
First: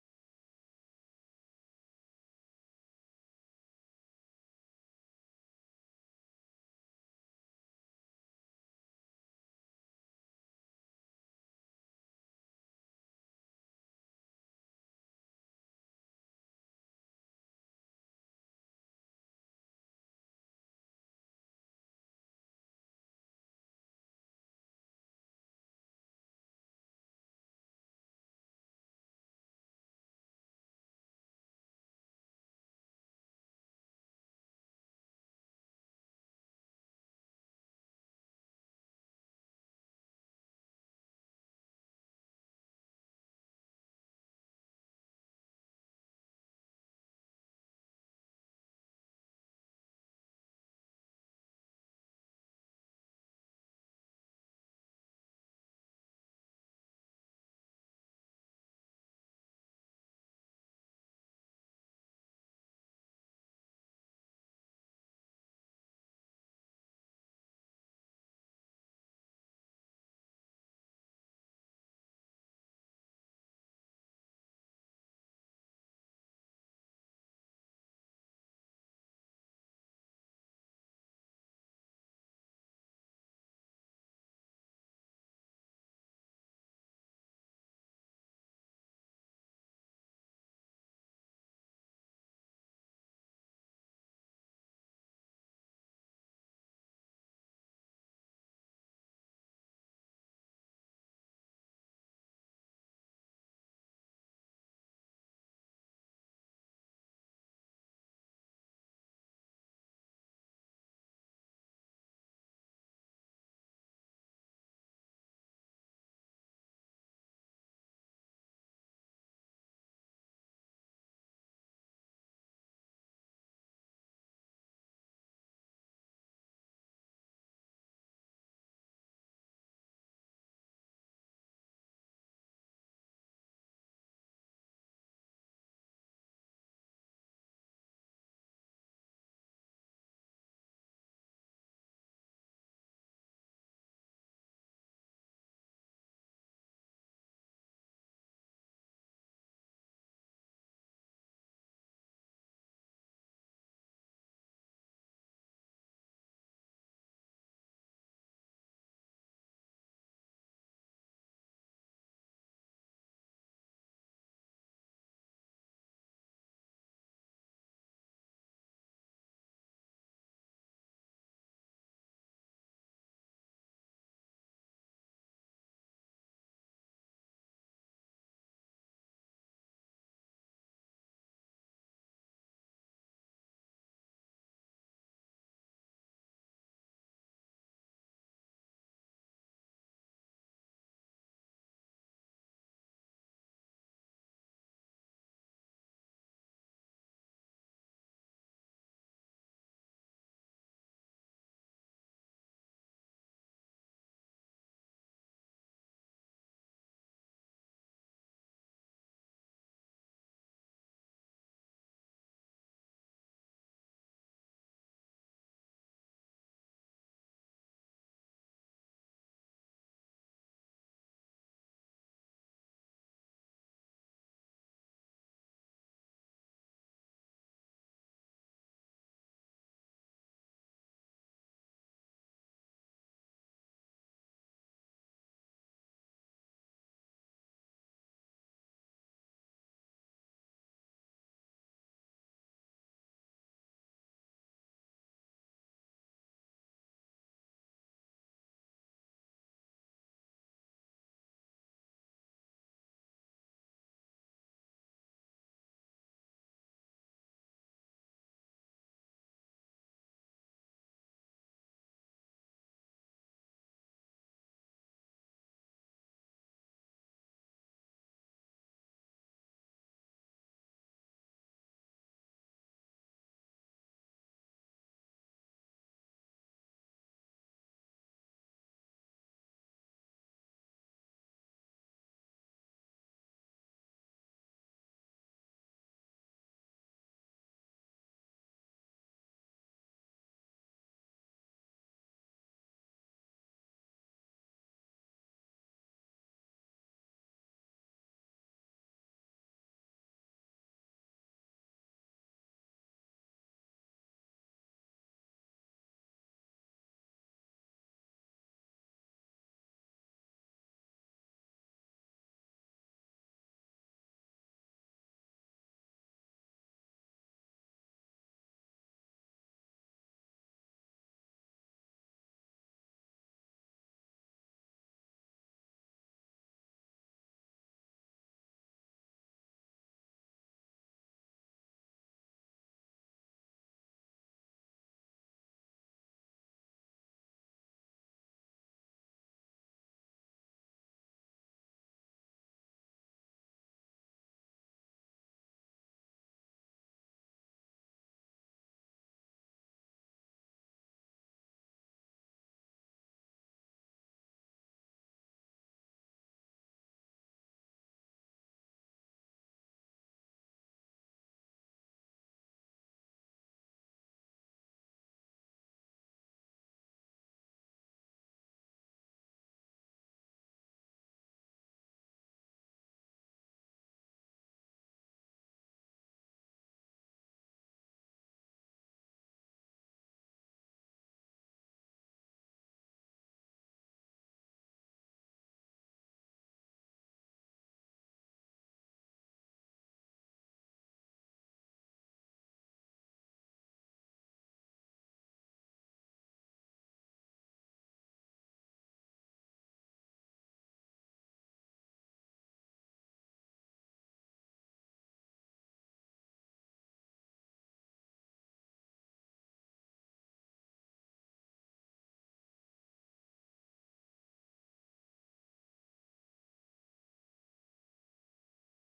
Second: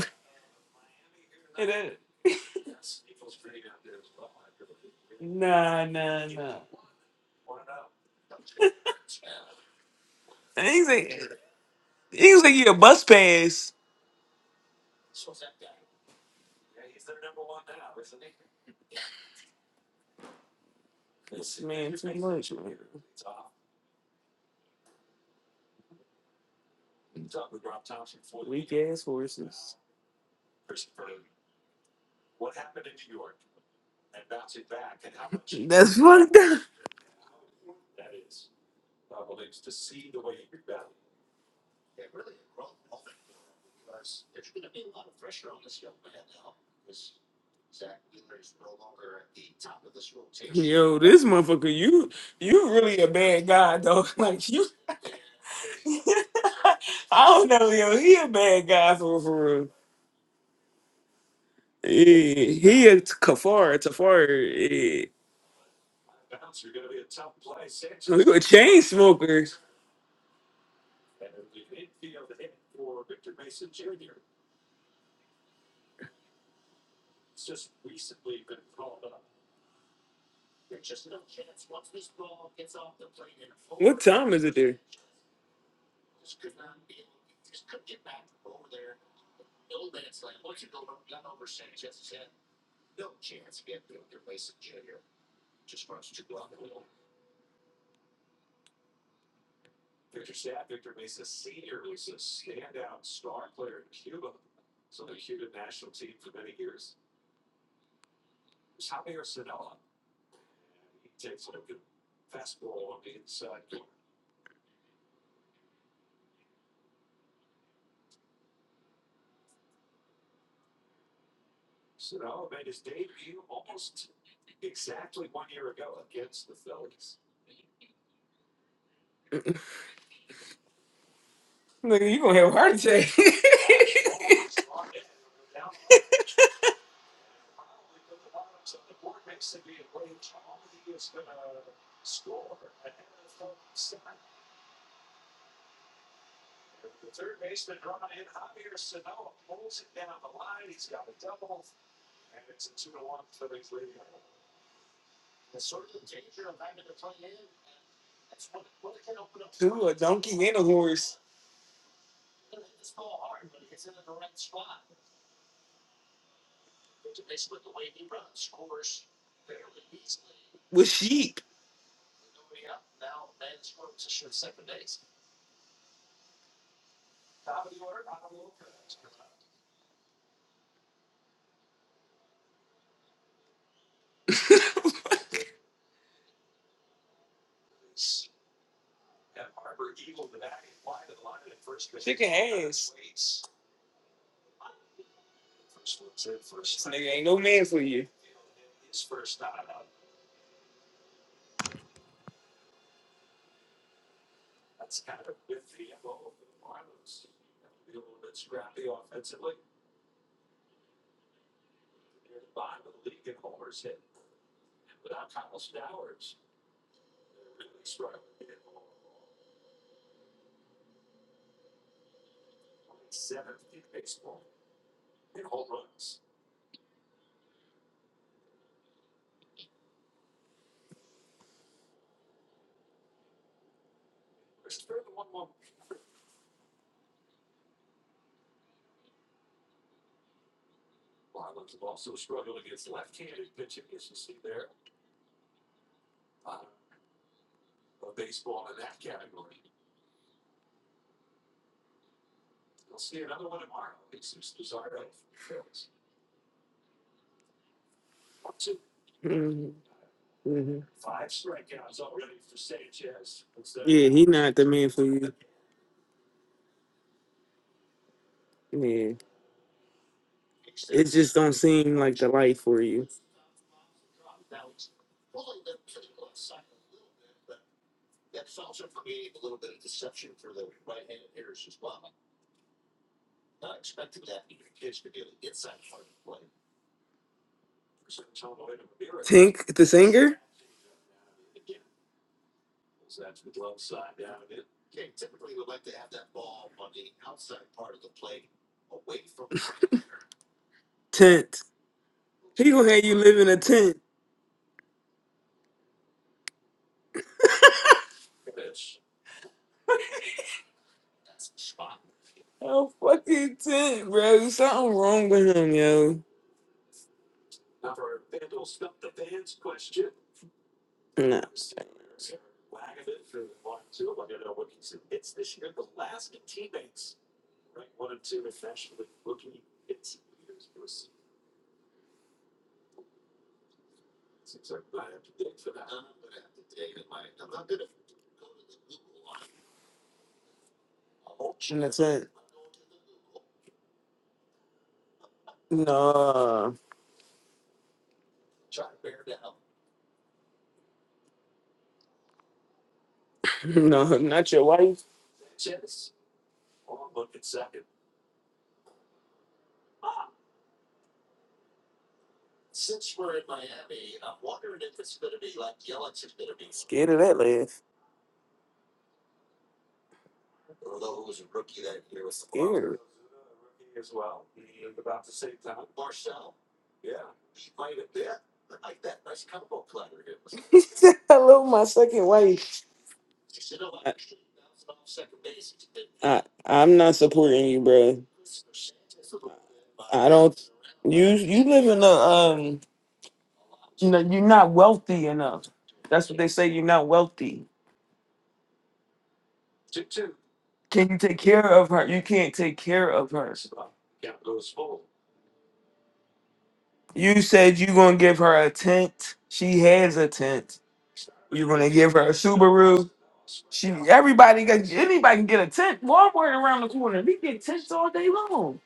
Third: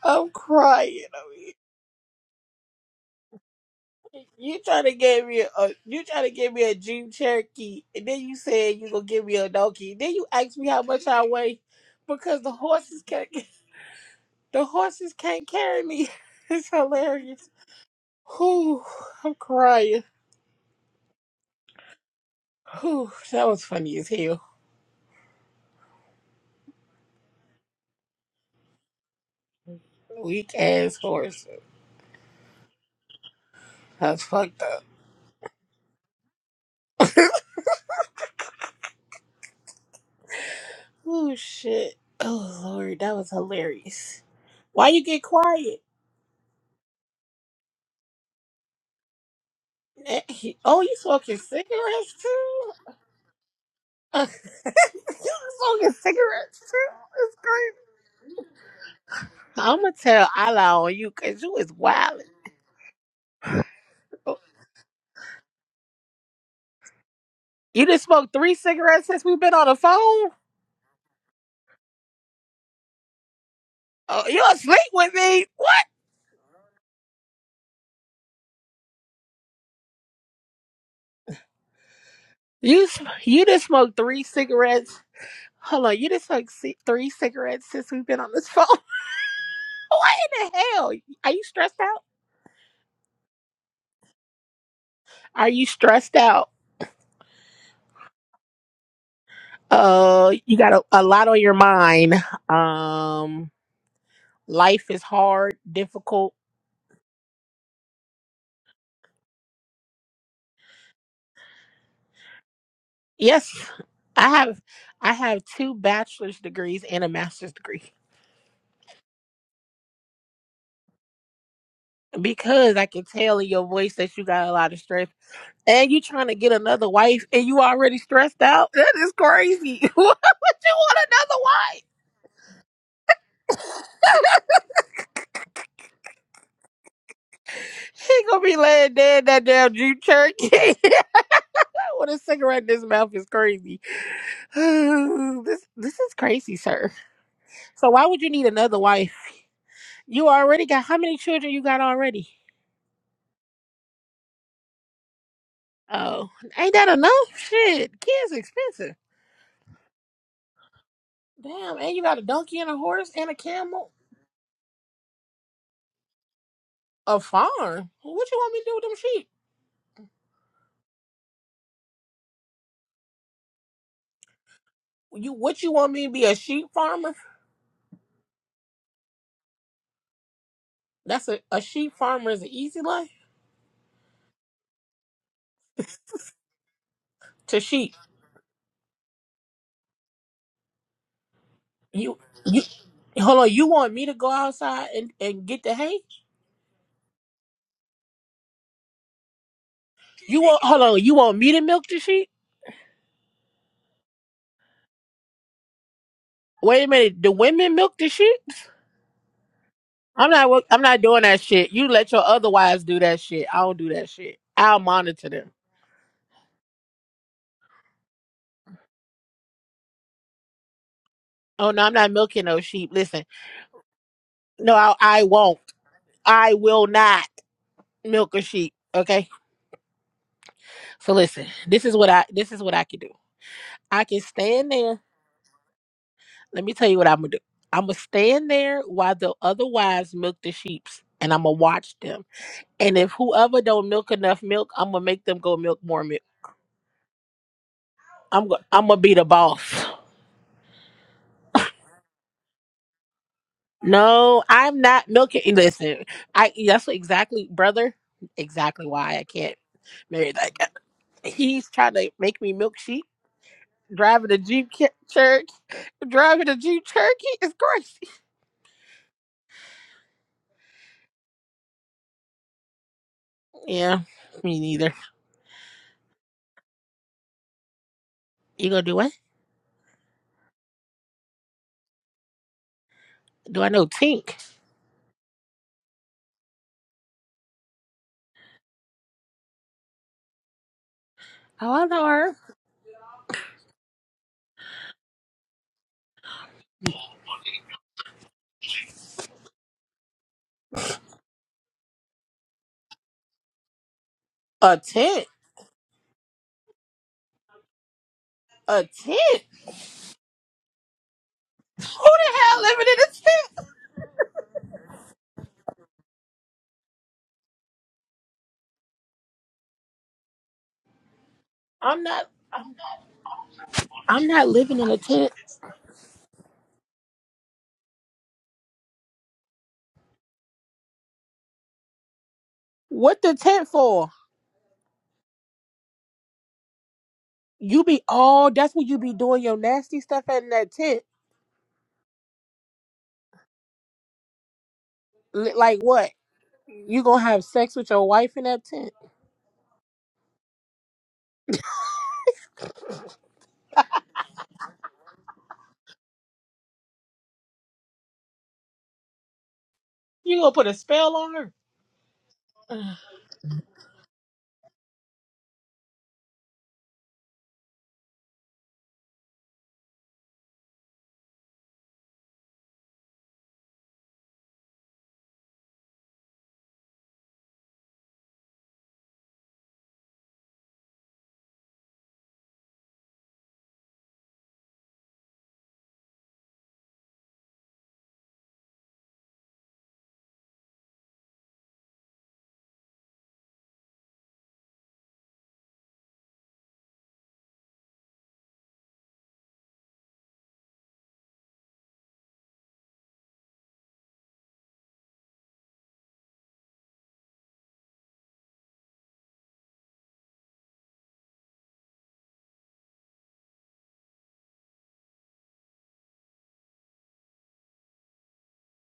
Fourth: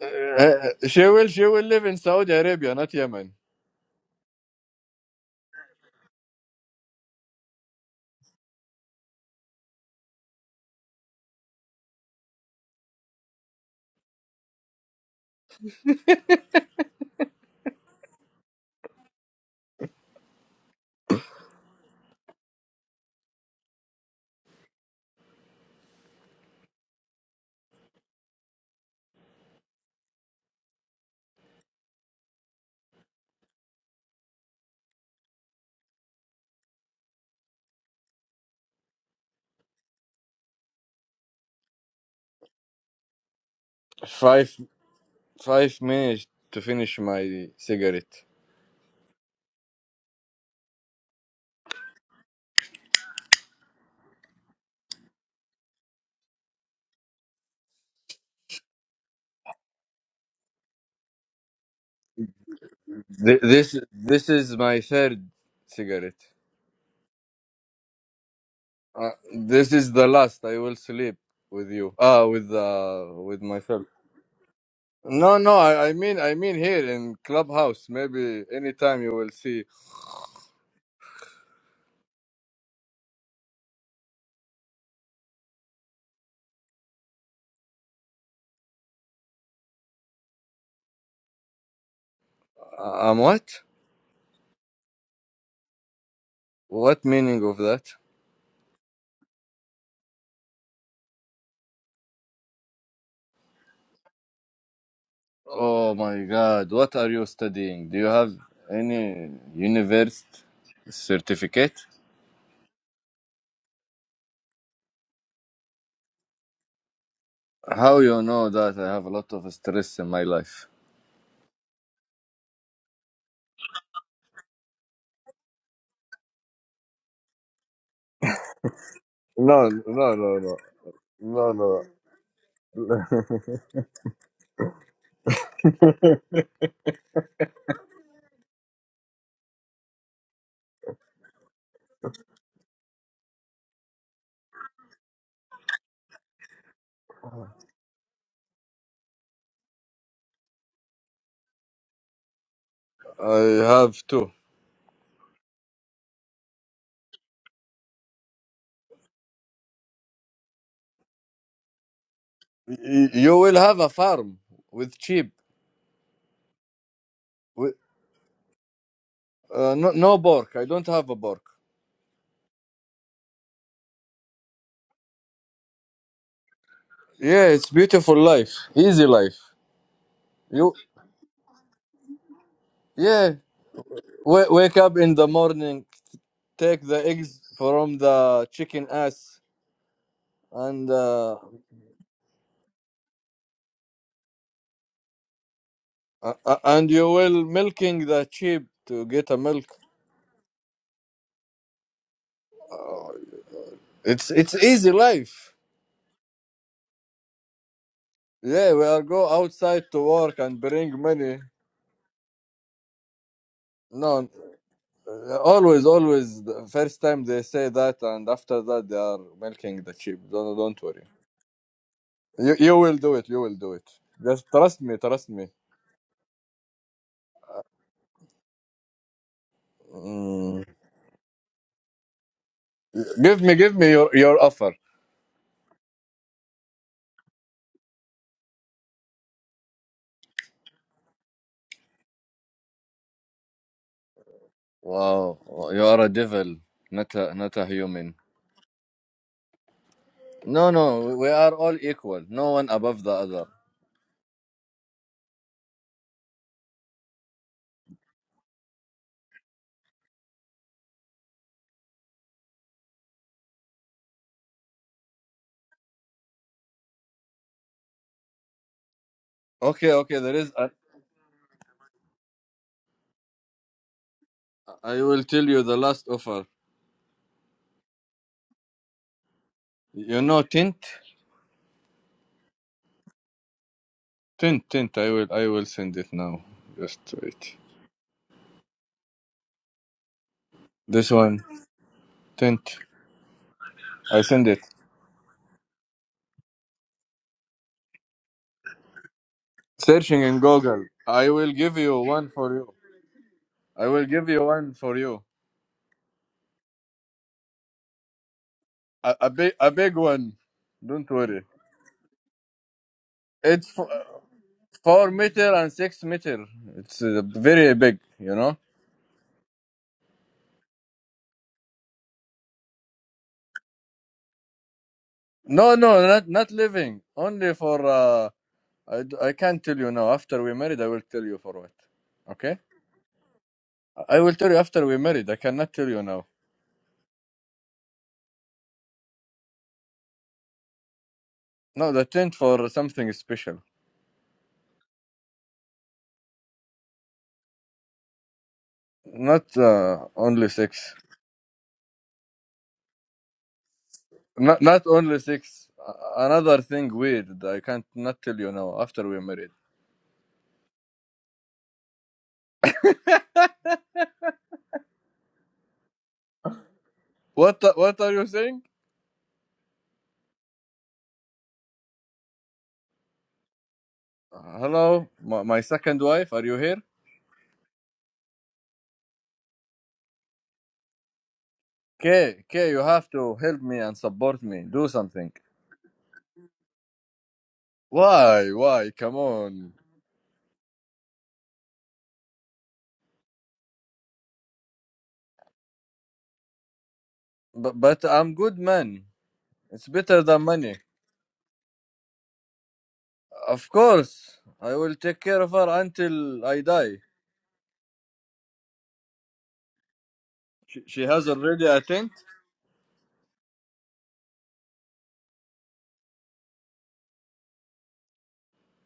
S4: Uh,
S3: I'm
S4: uh, she
S3: crying
S4: will
S3: over
S4: she will
S3: here.
S1: And
S4: live in
S1: that-
S4: Saudi Arabia, not Yemen.
S3: You trying to give me a
S1: Nah,
S3: you trying
S1: nah,
S3: to give
S1: nah.
S3: me a Jeep Cherokee, and then you said you gonna give me a donkey. Then you asked
S1: And
S3: me how
S1: he's
S3: much
S1: like,
S3: I weigh
S1: he
S3: because
S1: was
S3: the
S1: like, you a
S3: horses
S1: bus
S3: can't
S1: pass.
S3: (laughs) the horses can't carry me. (laughs) It's hilarious. Whew, I'm crying.
S1: This man, too much, man.
S3: Whew, that was funny as hell.
S1: Weak ass horses.
S3: Weak ass horses. That's
S1: That's
S3: fucked up.
S1: fucked up.
S3: Oh shit. Oh lord, that was hilarious.
S4: Five
S3: Why you get
S4: five
S3: quiet?
S4: minutes to finish my cigarette.
S3: Eh, he- Oh, you
S1: Yo, this
S3: smoking
S1: motherfucker, you
S3: cigarettes
S1: you
S3: too?
S1: really a bad guy though.
S3: (laughs)
S1: (laughs) Like you,
S3: you
S1: (laughs)
S3: smoking
S1: I
S3: cigarettes too? It's
S1: don't know, yo, he a
S3: crazy.
S1: bad guy for for real.
S3: I'ma tell Allah on you cause you is wild.
S1: Eh, he a
S4: Th-
S1: kafar,
S4: this
S1: tafar.
S4: this is my
S1: eh.
S4: third cigarette.
S3: You just
S1: Look
S3: smoked
S1: at
S3: three
S1: chain
S3: cigarettes
S4: Uh,
S3: since we've been
S1: smokers.
S3: on
S4: this
S3: the
S4: is
S3: phone?
S4: the last.
S3: Oh,
S4: I will sleep with you. Ah, with uh, with myself.
S3: you asleep with
S4: No,
S3: me?
S4: no.
S3: What?
S4: I, I mean, I mean here in clubhouse. Maybe anytime you will see.
S3: You sm- you just smoked
S1: What
S3: three
S1: time is it there?
S3: cigarettes. Hold on, you just smoked ci- three cigarettes since we've been on this phone. (laughs) what in the hell? Are you stressed out?
S4: Uh, um, what?
S3: Are you stressed out?
S4: What meaning of that?
S3: Uh, you got a, a lot on your mind. Um, life is hard,
S4: Oh my
S3: difficult.
S4: God! What are you studying? Do you have any university certificate?
S3: Yes, I have. I have two bachelor's degrees and a master's degree
S4: How you know that I have a lot of stress in my life?
S3: because I can tell in your voice that you got a lot of stress, and you trying to get another wife, and you already stressed out. That is
S4: No,
S3: crazy. (laughs)
S4: no,
S3: What
S4: no,
S3: would you want another
S4: no, no,
S3: wife?
S1: Look, you gonna have a heart
S4: no.
S1: attack.
S4: (laughs)
S1: (laughs)
S4: I
S3: She gonna be laying dead in that damn Jeep Cherokee. (laughs) (laughs) With a cigarette in his mouth is crazy. (sighs) this this is crazy, sir. So why would you need another wife? You already got how many children you got already?
S4: have two.
S3: Oh, ain't that enough? Shit, kids expensive.
S1: Dude, a donkey and a horse
S3: Damn, and you got a donkey and a
S4: Y-
S3: horse and a
S4: You will have a
S3: camel,
S4: farm with sheep.
S3: a farm.
S4: With,
S3: What you want me to do with them sheep?
S4: uh, no, no bork. I don't
S1: with
S4: have a
S1: sheep.
S4: bork.
S3: You what you want me to be a sheep farmer?
S4: Yeah, it's beautiful life. Easy life. You
S3: That's a a sheep farmer is an easy life
S4: yeah.
S1: (laughs)
S4: W- wake up in the morning, take the eggs
S3: to sheep.
S4: from the chicken ass, and uh,
S3: You
S1: Chicken
S3: you
S1: ass.
S3: hold on. You want me to go outside and and get the hay?
S4: uh, uh,
S1: This
S4: and
S1: nigga
S4: you
S1: ain't no
S4: will
S1: man for
S4: milking
S1: you.
S4: the sheep to get a milk.
S3: You want hold on. You want me to milk the sheep?
S4: Uh, it's it's easy life.
S3: Wait a minute. The women milk the sheep?
S4: Yeah, we are go outside to
S3: I'm
S4: work
S3: not.
S4: and
S3: wo- I'm
S4: bring
S3: not doing
S4: money.
S3: that shit. You let your other wives do that shit. I don't do that
S4: No.
S3: shit. I'll monitor them.
S4: always always the first time they say that and after that they are milking the sheep don't, don't worry
S3: Oh no, I'm not milking
S4: you,
S3: no
S4: you
S3: sheep.
S4: will do
S3: Listen,
S4: it you will do it just
S3: no,
S4: trust
S3: I,
S4: me
S3: I
S4: trust me
S3: won't. I will not milk a sheep. Okay.
S4: Mm.
S3: So listen, this is what I. This is what I can do.
S4: give me give me
S3: I
S4: your,
S3: can
S4: your
S3: stand
S4: offer
S3: there. Let me tell you what I'm gonna do. I'm gonna stand there while the other wives milk the sheeps, and I'm gonna watch them. And if whoever don't milk enough milk, I'm gonna make
S4: wow
S3: them go milk
S4: you are
S3: more
S4: a
S3: milk
S4: devil not a not a human
S3: I'm go- I'm gonna be the boss.
S4: no no we are all equal no one above the other
S3: No, I'm not milking. Listen, I that's exactly, brother. Exactly why I can't
S1: Mhm,
S3: marry that guy.
S1: mhm.
S3: He's trying to make me milk sheep,
S1: Yeah, he
S3: driving a
S1: not the
S3: Jeep
S1: man
S3: ca-
S1: for you.
S3: Cherokee, driving a Jeep Cherokee is crazy.
S1: Yeah,
S4: okay okay there is a,
S1: it just don't seem like the life for you.
S3: Yeah, me
S4: i
S3: neither.
S4: will tell you the last offer
S3: You gonna do what?
S4: you know tint
S3: Do I know Tink?
S4: tint tint i will i will send it now just wait
S1: Tink the singer,
S4: this one
S3: Oh, I know her.
S4: tint i send it Searching in Google. I will
S1: tent.
S4: give you one for
S1: He
S4: you.
S1: gonna have you live in a
S4: I
S1: tent.
S4: will give you one
S3: A
S4: for you.
S3: tent, a
S4: A, a
S3: tent.
S4: big, a big one. Don't worry.
S3: Who the hell living
S1: No
S3: in a
S1: fucking
S3: tent?
S4: It's f-
S1: tent, bro. Something
S4: four
S1: wrong
S4: meter
S1: with him,
S4: and six
S1: yo.
S4: meter. It's uh, very big. You know.
S1: Nah,
S3: I'm not. I'm, I'm not living in a tent.
S4: No, no, not not living. Only for. Uh, I, d- I can't tell you now. After we married, I will tell you for what. Okay.
S3: What the tent for?
S4: I will tell you after we married. I cannot tell you now.
S3: You be all. That's what you be doing your nasty stuff at in that tent.
S1: she in the
S4: No, the
S1: tent.
S4: tent for something special.
S3: Li- Like what?
S1: No,
S3: You gonna have sex with your wife in that tent?
S4: Not uh, only six.
S1: (laughs) no, not
S4: Not
S1: your
S4: not
S1: wife.
S4: only six. A- Another thing weird. I can't not tell you now. After we're married.
S3: You gonna put a spell on her?
S1: Scared of that
S4: What
S1: laugh.
S4: what are you saying?
S1: Scared.
S4: Hello, my, my second wife. Are you here?
S1: (laughs) Hello, my second
S4: Kay, Kay,
S1: wife.
S4: you have to help me and support me. Do something.
S1: I, I, I'm not supporting you, bro.
S4: Why? Why? Come on.
S1: I don't. You you live in a um. You know you're not wealthy enough. That's what they say. You're not wealthy.
S4: But but I'm good man. It's better than money.
S1: Can you take care of her? You can't take care of her.
S4: Of course, I will take care of her until I die.
S1: You said you gonna give her a tent. She has a tent.
S4: She, she has already
S1: You're
S4: a
S1: gonna
S4: tent.
S1: give her a Subaru. She everybody got anybody can get a tent. Walmart around the corner. We get tents all day long.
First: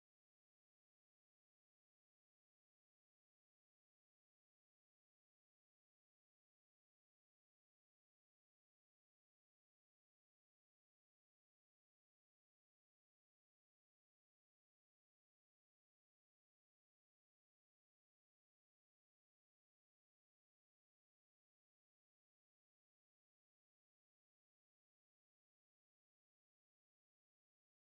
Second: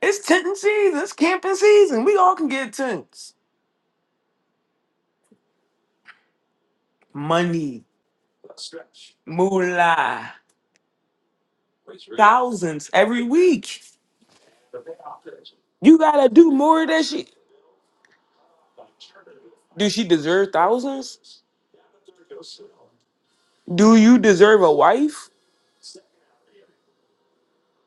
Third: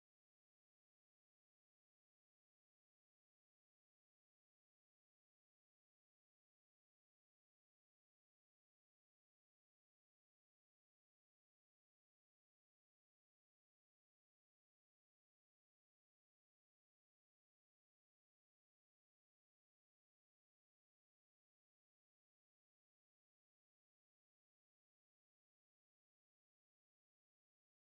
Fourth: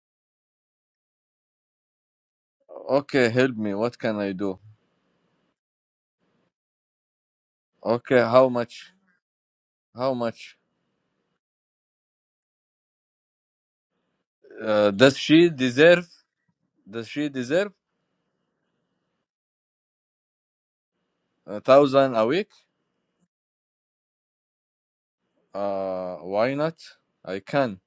S1: It's tenting season. It's camping season. We all can get
S4: Okay,
S1: tents.
S4: help me. What can I do?
S1: Money,
S4: Okay, how much? How
S1: moolah,
S4: much?
S1: thousands every week.
S4: Uh, does she
S1: You
S4: deserve?
S1: gotta do more than
S4: Does
S1: she.
S4: she deserve
S1: Do she deserve thousands?
S4: a thousand a week?
S1: Do you deserve a wife?
S4: Uh, why not? I can.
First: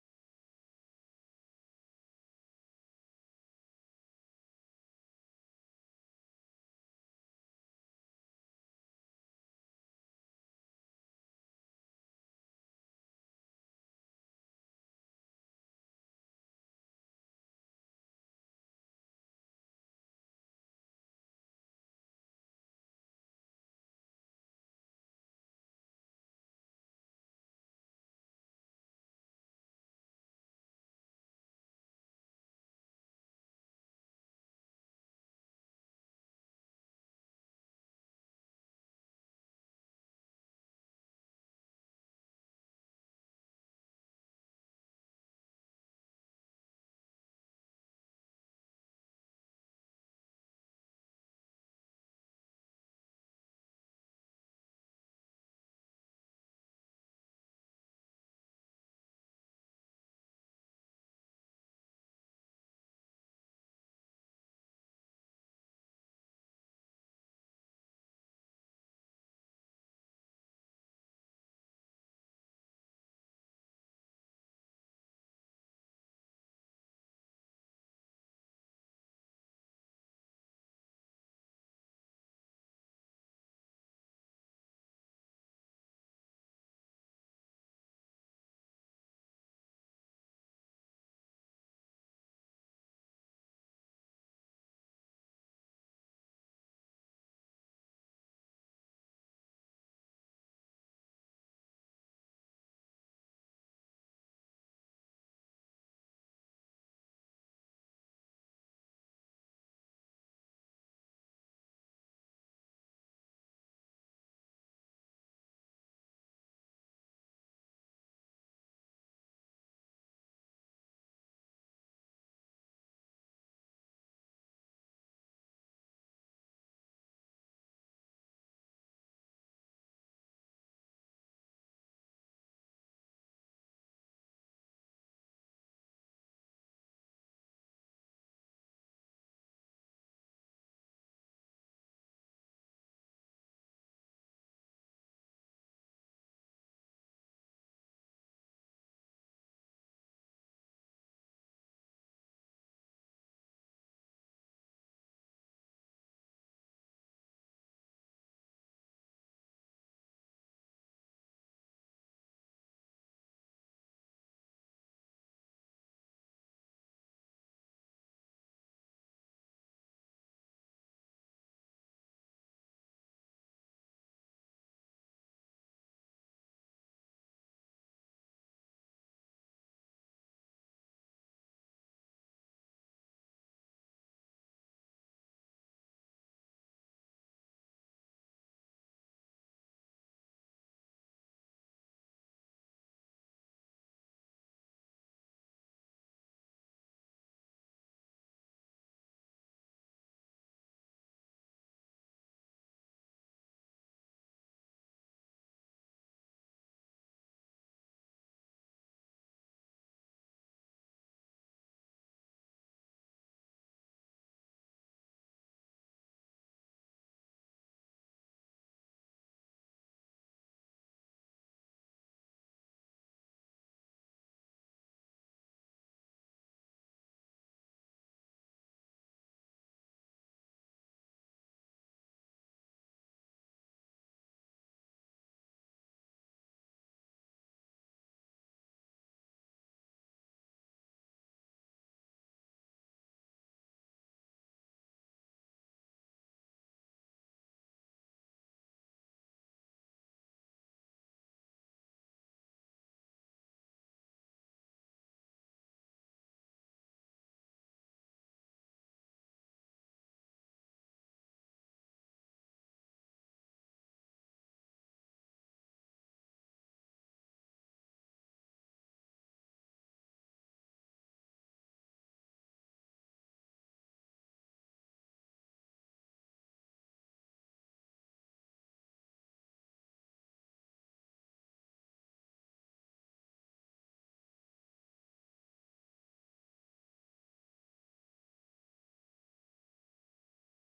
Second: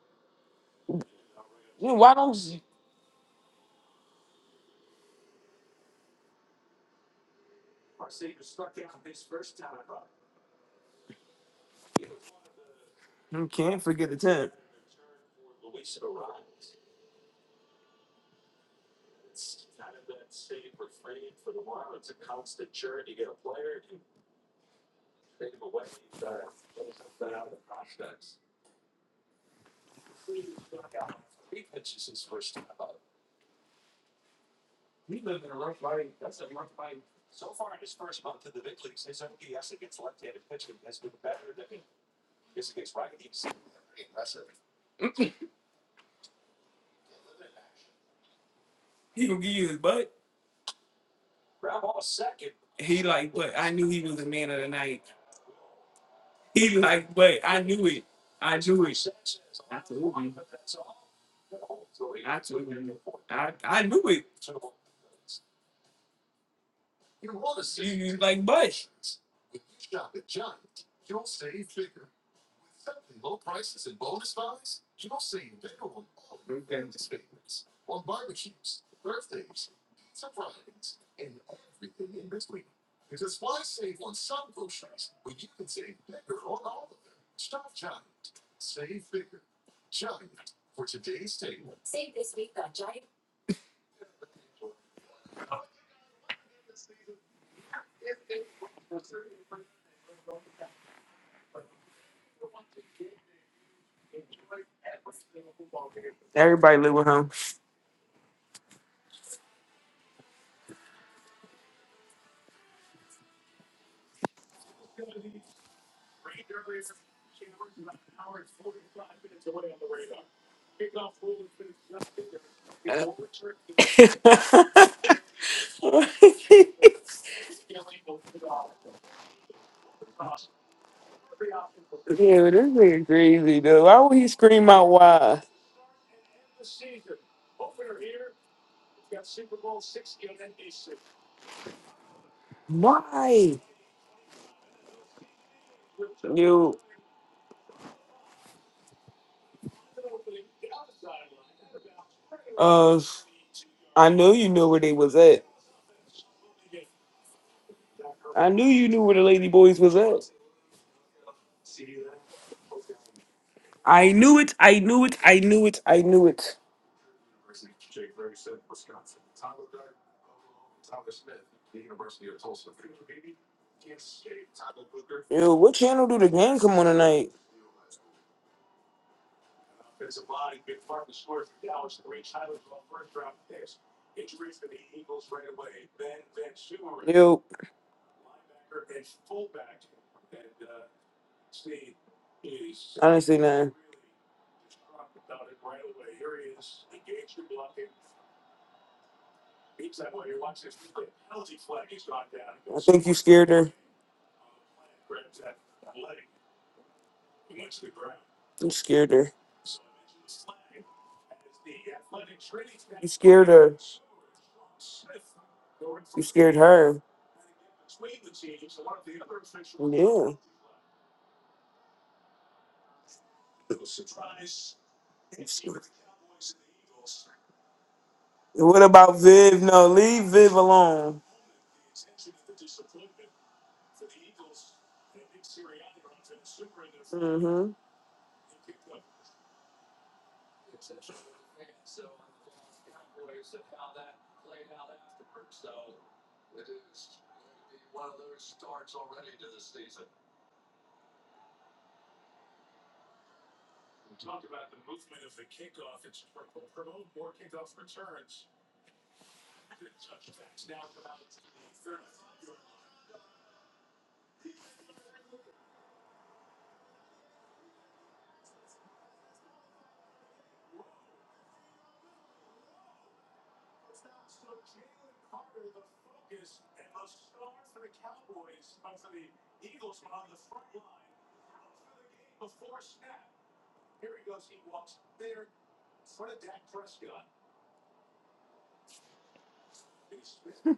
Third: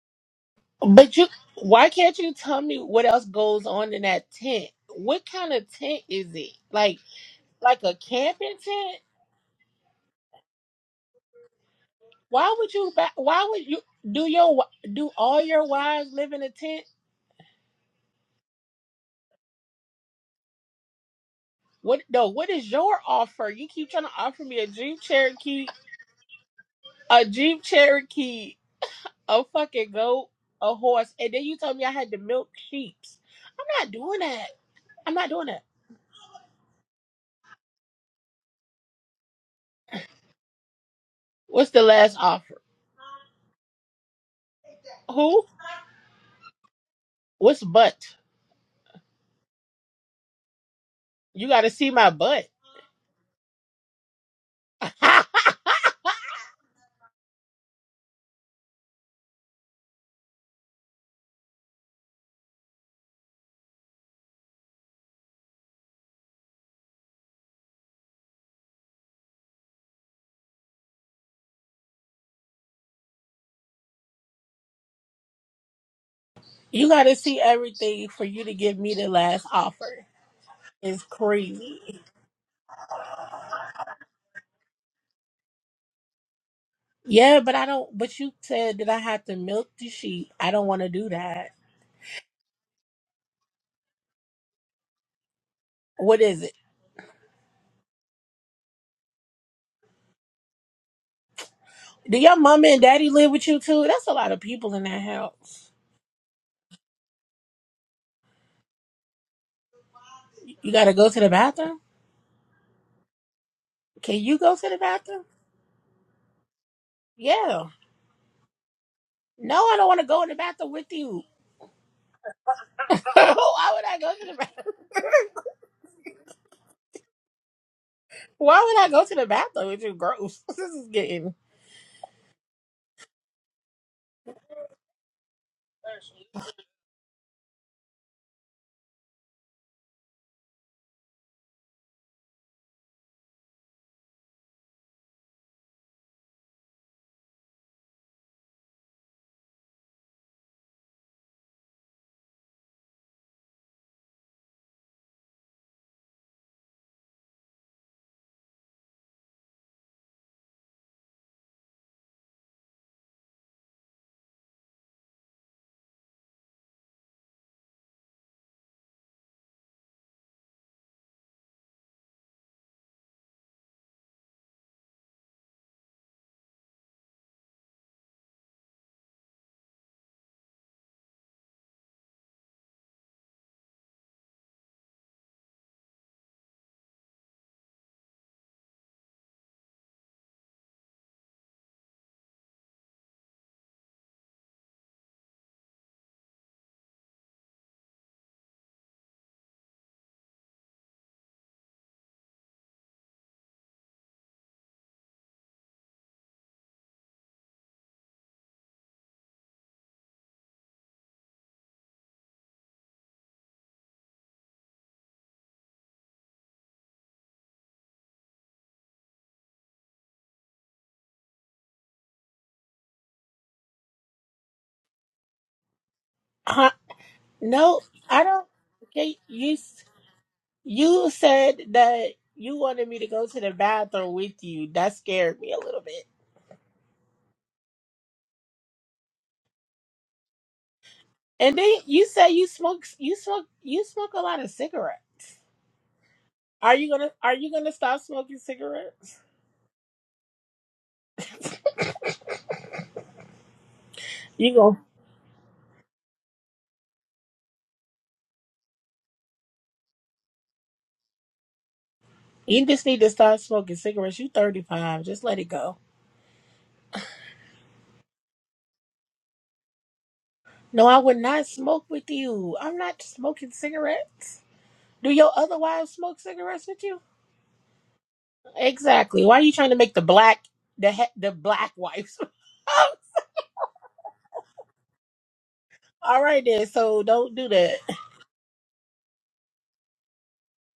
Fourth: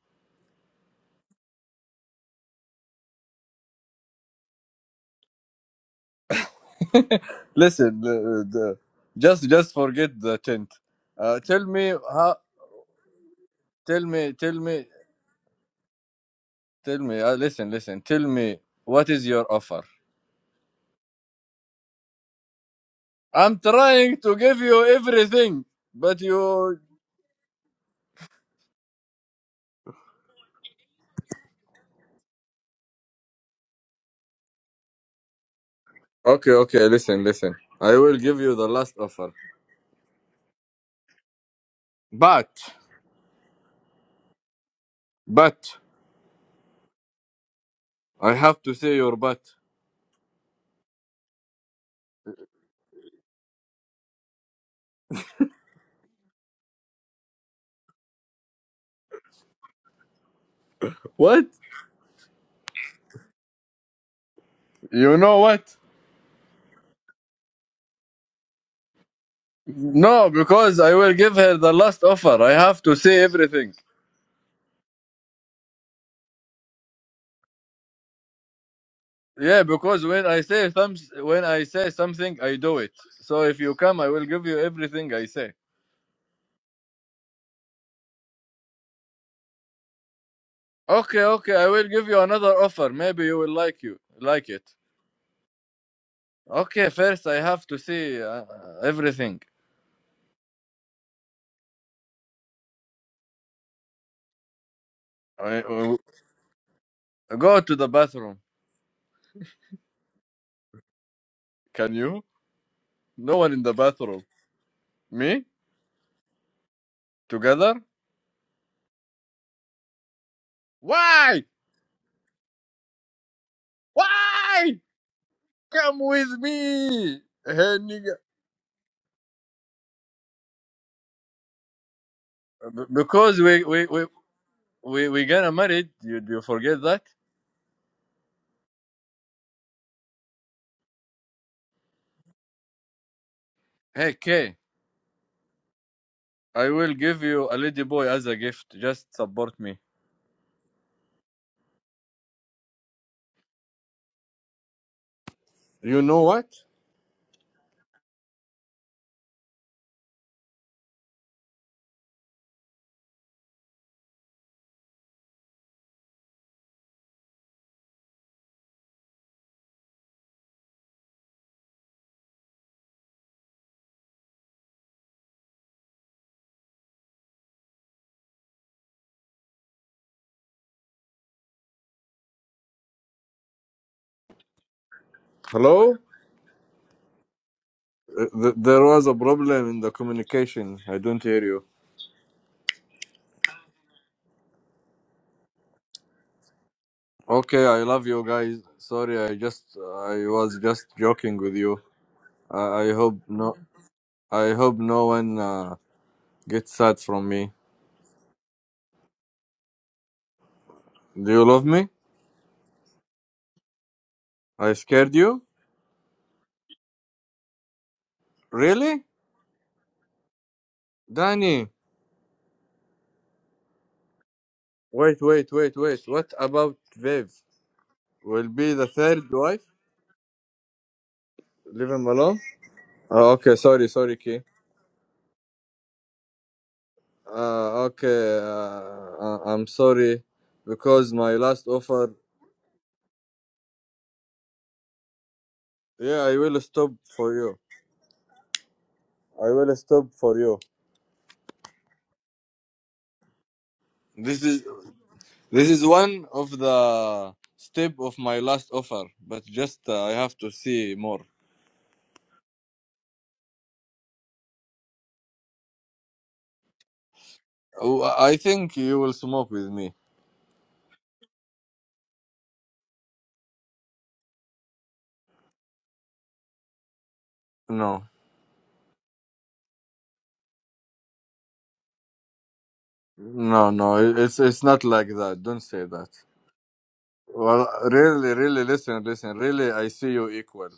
S3: But you, why
S1: Then Why
S3: can't you
S1: don't?
S3: tell me what else goes on in that tent? What kind of tent is it? Like,
S4: (laughs)
S3: like a
S4: Listen, the,
S3: camping
S4: the,
S3: tent?
S4: just just forget the tent. Uh, tell me how.
S3: Why would you? ba-
S1: You
S3: Why would you
S1: can't
S4: Tell
S1: forget the
S3: do
S4: me.
S3: your?
S4: Tell
S1: temp.
S4: me.
S3: wi- Do all your wives live in a tent?
S4: Tell me. Uh, listen. Listen. Tell me what is your offer?
S3: What? No. What is your offer?
S4: I'm
S3: You keep trying to
S4: trying to
S3: offer
S4: give
S3: me a
S4: you
S3: Jeep
S4: everything,
S3: Cherokee,
S4: but you.
S3: a Jeep Cherokee a fucking goat, a horse, and then you told me I had to milk sheeps. I'm not doing that. I'm not doing that.
S4: Okay. Okay. Listen. Listen. I will give you the last offer,
S3: What's the last
S4: but
S3: offer? Who?
S4: but
S3: What's butt?
S4: I have to say your
S1: He gonna
S4: but.
S1: give you his butt.
S3: You gotta see
S1: Grandma
S3: my butt.
S1: second. He like, but I knew he was the man of the night.
S3: (laughs)
S1: He like, but I knew it. I knew it. I told you.
S4: What?
S1: I told you. I, I knew it.
S4: You know what?
S1: You, you like, but
S4: No, because I will give her the last offer. I have to say everything.
S3: you gotta see everything for you to give me the last
S4: Yeah, because
S3: offer.
S4: when I say some,
S3: It's
S4: when I say
S3: crazy.
S4: something, I do it. So if you come, I will give you everything I say.
S3: Yeah, but I don't but you said that I have to milk the sheep. I don't wanna do
S4: Okay,
S3: that.
S4: okay, I will give you another offer. Maybe you will like you like it.
S3: What is it?
S4: Okay, first I have to see uh, everything.
S3: Do your mama and daddy live with you too? That's a lot of people in that
S4: I,
S3: house.
S4: uh,
S1: everybody live with him.
S4: go to the bathroom.
S3: You gotta go to the bathroom?
S4: Can you? No one in the
S3: Can
S4: bathroom.
S3: you go to the bathroom?
S4: Me?
S3: Yeah.
S4: Together?
S3: No, I don't want to go in the bathroom with you. (laughs)
S4: Why?
S3: Why would I
S1: (laughs) yeah,
S3: go to the bathroom?
S4: Why? Come with me.
S3: (laughs) Why would I go to the bathroom with you? Gross. (laughs) This is getting.
S1: this
S4: B-
S1: nigga
S4: because
S1: crazy
S4: we
S1: though.
S4: we
S1: Why
S4: we
S1: would he scream out
S4: we we
S1: why?
S4: gonna married. You you forget that?
S1: Why?
S4: Hey Kay, I
S1: You,
S4: will give you a lady boy as a gift. Just support me.
S1: uh, I know you knew where they was at.
S4: You know what?
S1: I knew you knew where the Lady Boys was at. I knew it. I knew it. I knew it. I knew it. Yo, what channel do the game come on tonight?
S4: Hello?
S1: Yo,
S4: Uh, th- There was a problem in the communication. I don't hear you.
S1: I didn't say nothing.
S4: Okay, I love you guys. Sorry, I just I was just joking with you. I,
S1: I
S4: I
S1: think you
S4: hope
S1: scared
S4: no
S1: her.
S4: I hope no one uh, gets sad from me.
S1: You scared her.
S4: Do you love me?
S1: You scared her.
S4: I scared you?
S1: You scared her.
S4: Really?
S1: Yeah.
S4: Danny, wait, wait, wait, wait. What
S3: Uh,
S4: about Viv?
S3: no, I don't.
S4: will be
S1: What
S4: the
S3: Okay,
S1: about
S4: third
S3: you
S4: wife.
S1: Viv?
S3: s-
S1: No, leave Viv
S3: you
S1: alone.
S3: said
S4: Leave him
S3: that
S4: alone.
S3: you wanted me to go
S4: Oh,
S3: to the
S4: okay, sorry,
S3: bathroom
S4: sorry, Key.
S3: with you. That scared me a little bit.
S1: Mm-hmm.
S4: Uh, okay, uh, I- I'm sorry because my
S3: And
S4: last
S3: then you
S4: offer.
S3: said you smoke you smoke you smoke a lot of cigarettes.
S4: Yeah, I will
S3: Are you
S4: stop
S3: gonna
S4: for
S3: Are you
S4: you.
S3: gonna stop smoking cigarettes?
S4: I will stop for you. This
S3: You
S4: is
S3: go.
S4: this is one of the step of my last offer, but just uh, I have to see more.
S3: You just need to stop smoking cigarettes. You thirty five. Just let it go.
S4: Oh, I think you will smoke with me.
S3: No, I would not smoke with you. I'm not smoking cigarettes. Do your other wives smoke cigarettes with you?
S4: No,
S3: Exactly. Why are you trying to make the black the he- the black wives?
S4: no, no. it- It's it's not like that. Don't say
S3: (laughs)
S4: that.
S3: All right then. So don't do
S4: Well,
S3: that.
S4: really, really, listen, listen. Really, I see you equal.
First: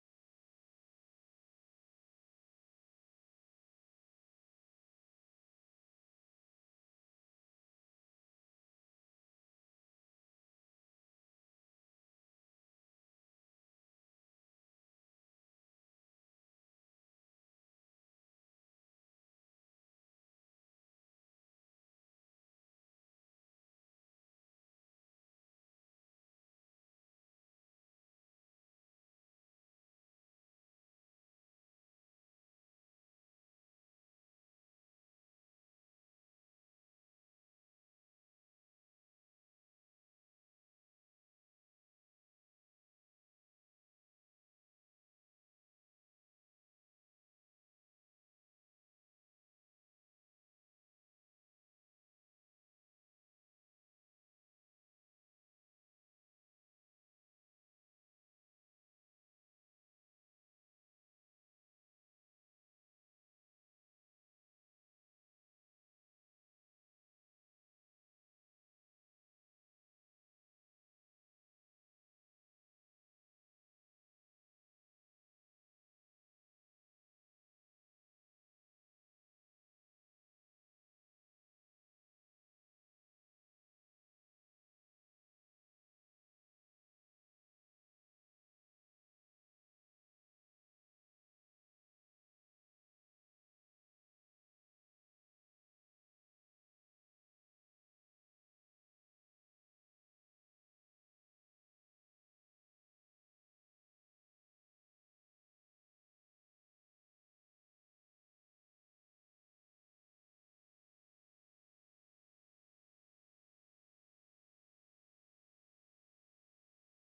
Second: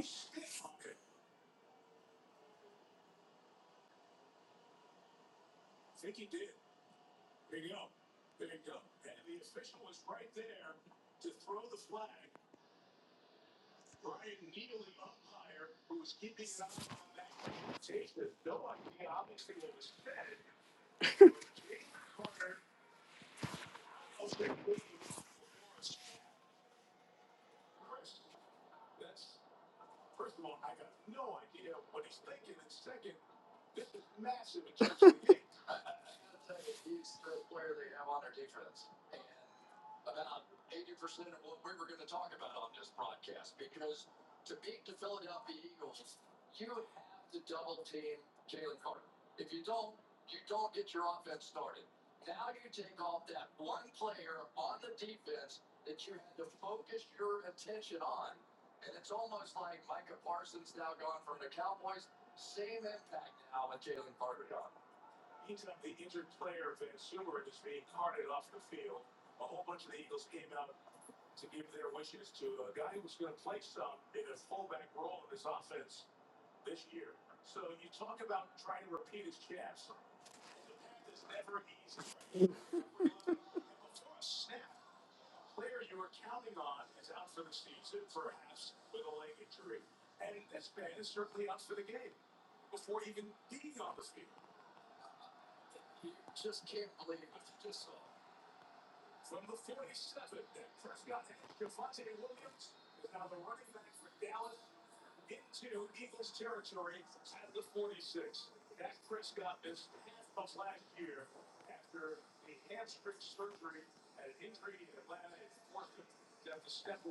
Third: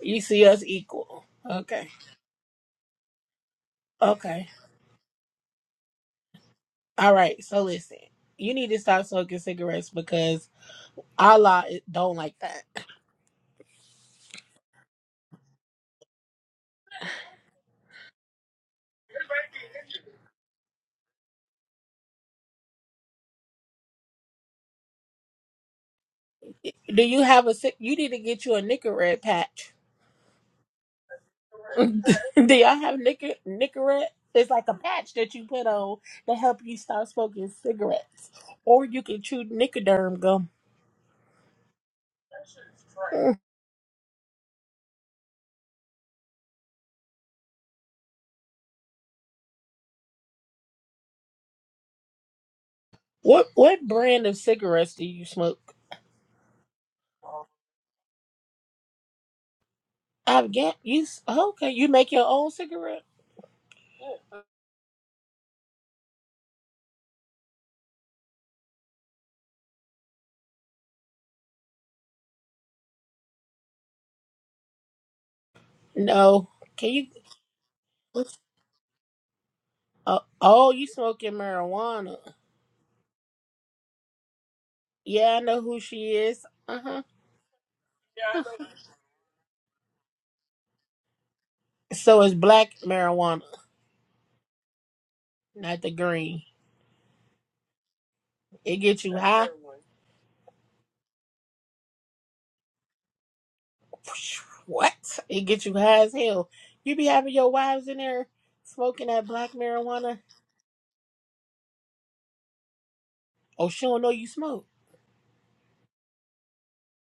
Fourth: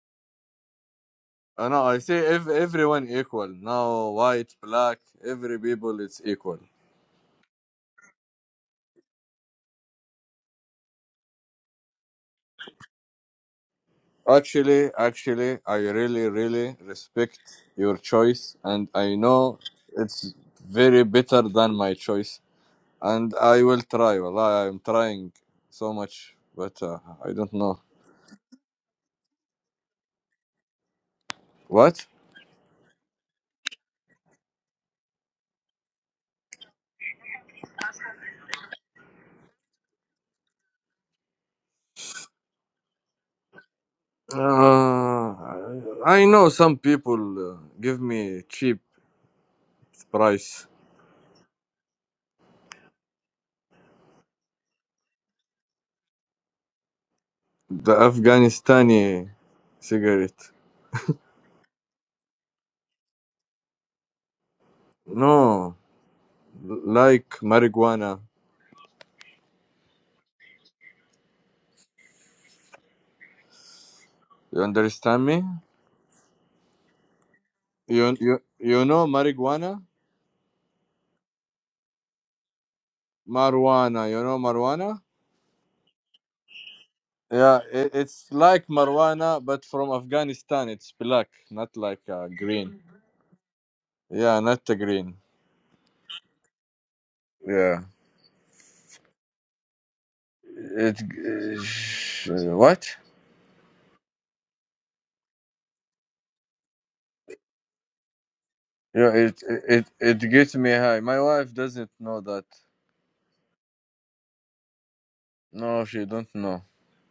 S3: You see us equal.
S4: Uh, no,
S3: Okay.
S4: I say if everyone equal now,
S3: Okay.
S4: white, black, every people is equal.
S3: All right. So listen, you need to stop smoking cigarettes because Allah don't like that.
S4: Actually, actually, I really, really respect your choice, and I know it's very better than my choice, and I will try. Well, I'm trying so much, but uh,
S3: Do you
S4: I
S3: have
S4: don't
S3: a? ci-
S4: know
S3: You need to get you a Nicorette patch
S4: what.
S3: (laughs) Do y'all have nicker Nicorette? It's like a patch that you put on to help you stop smoking cigarettes, or you can chew Nicoderm gum. Mm.
S4: Uh, I know some people uh, give me cheap price
S3: What what brand of cigarettes do you smoke?
S4: the Afghanistani cigarette.
S3: I've got you. s- Okay, you make your own cigarette?
S4: No. like marijuana. You understand me?
S3: No. Can you?
S4: You
S3: what's-
S4: you you know marijuana,
S3: Uh, oh, you smoking marijuana?
S4: marijuana. You know marijuana?
S3: Yeah, I know who she is. Uh huh.
S4: Yeah, it, it's like marijuana, but from Afghanistan. It's black, not like
S3: So
S4: uh,
S3: it's black
S4: green.
S3: marijuana,
S4: Yeah, not the green.
S3: not the green.
S4: Yeah,
S3: It gets you high.
S4: it uh, what?
S3: What? It gets you high as hell. You be having your wives in there smoking
S4: Yeah,
S3: that
S4: it
S3: black
S4: it it
S3: marijuana.
S4: gets me high. My wife doesn't know that.
S3: Oh, she don't know you smoke.
S4: No, she don't know.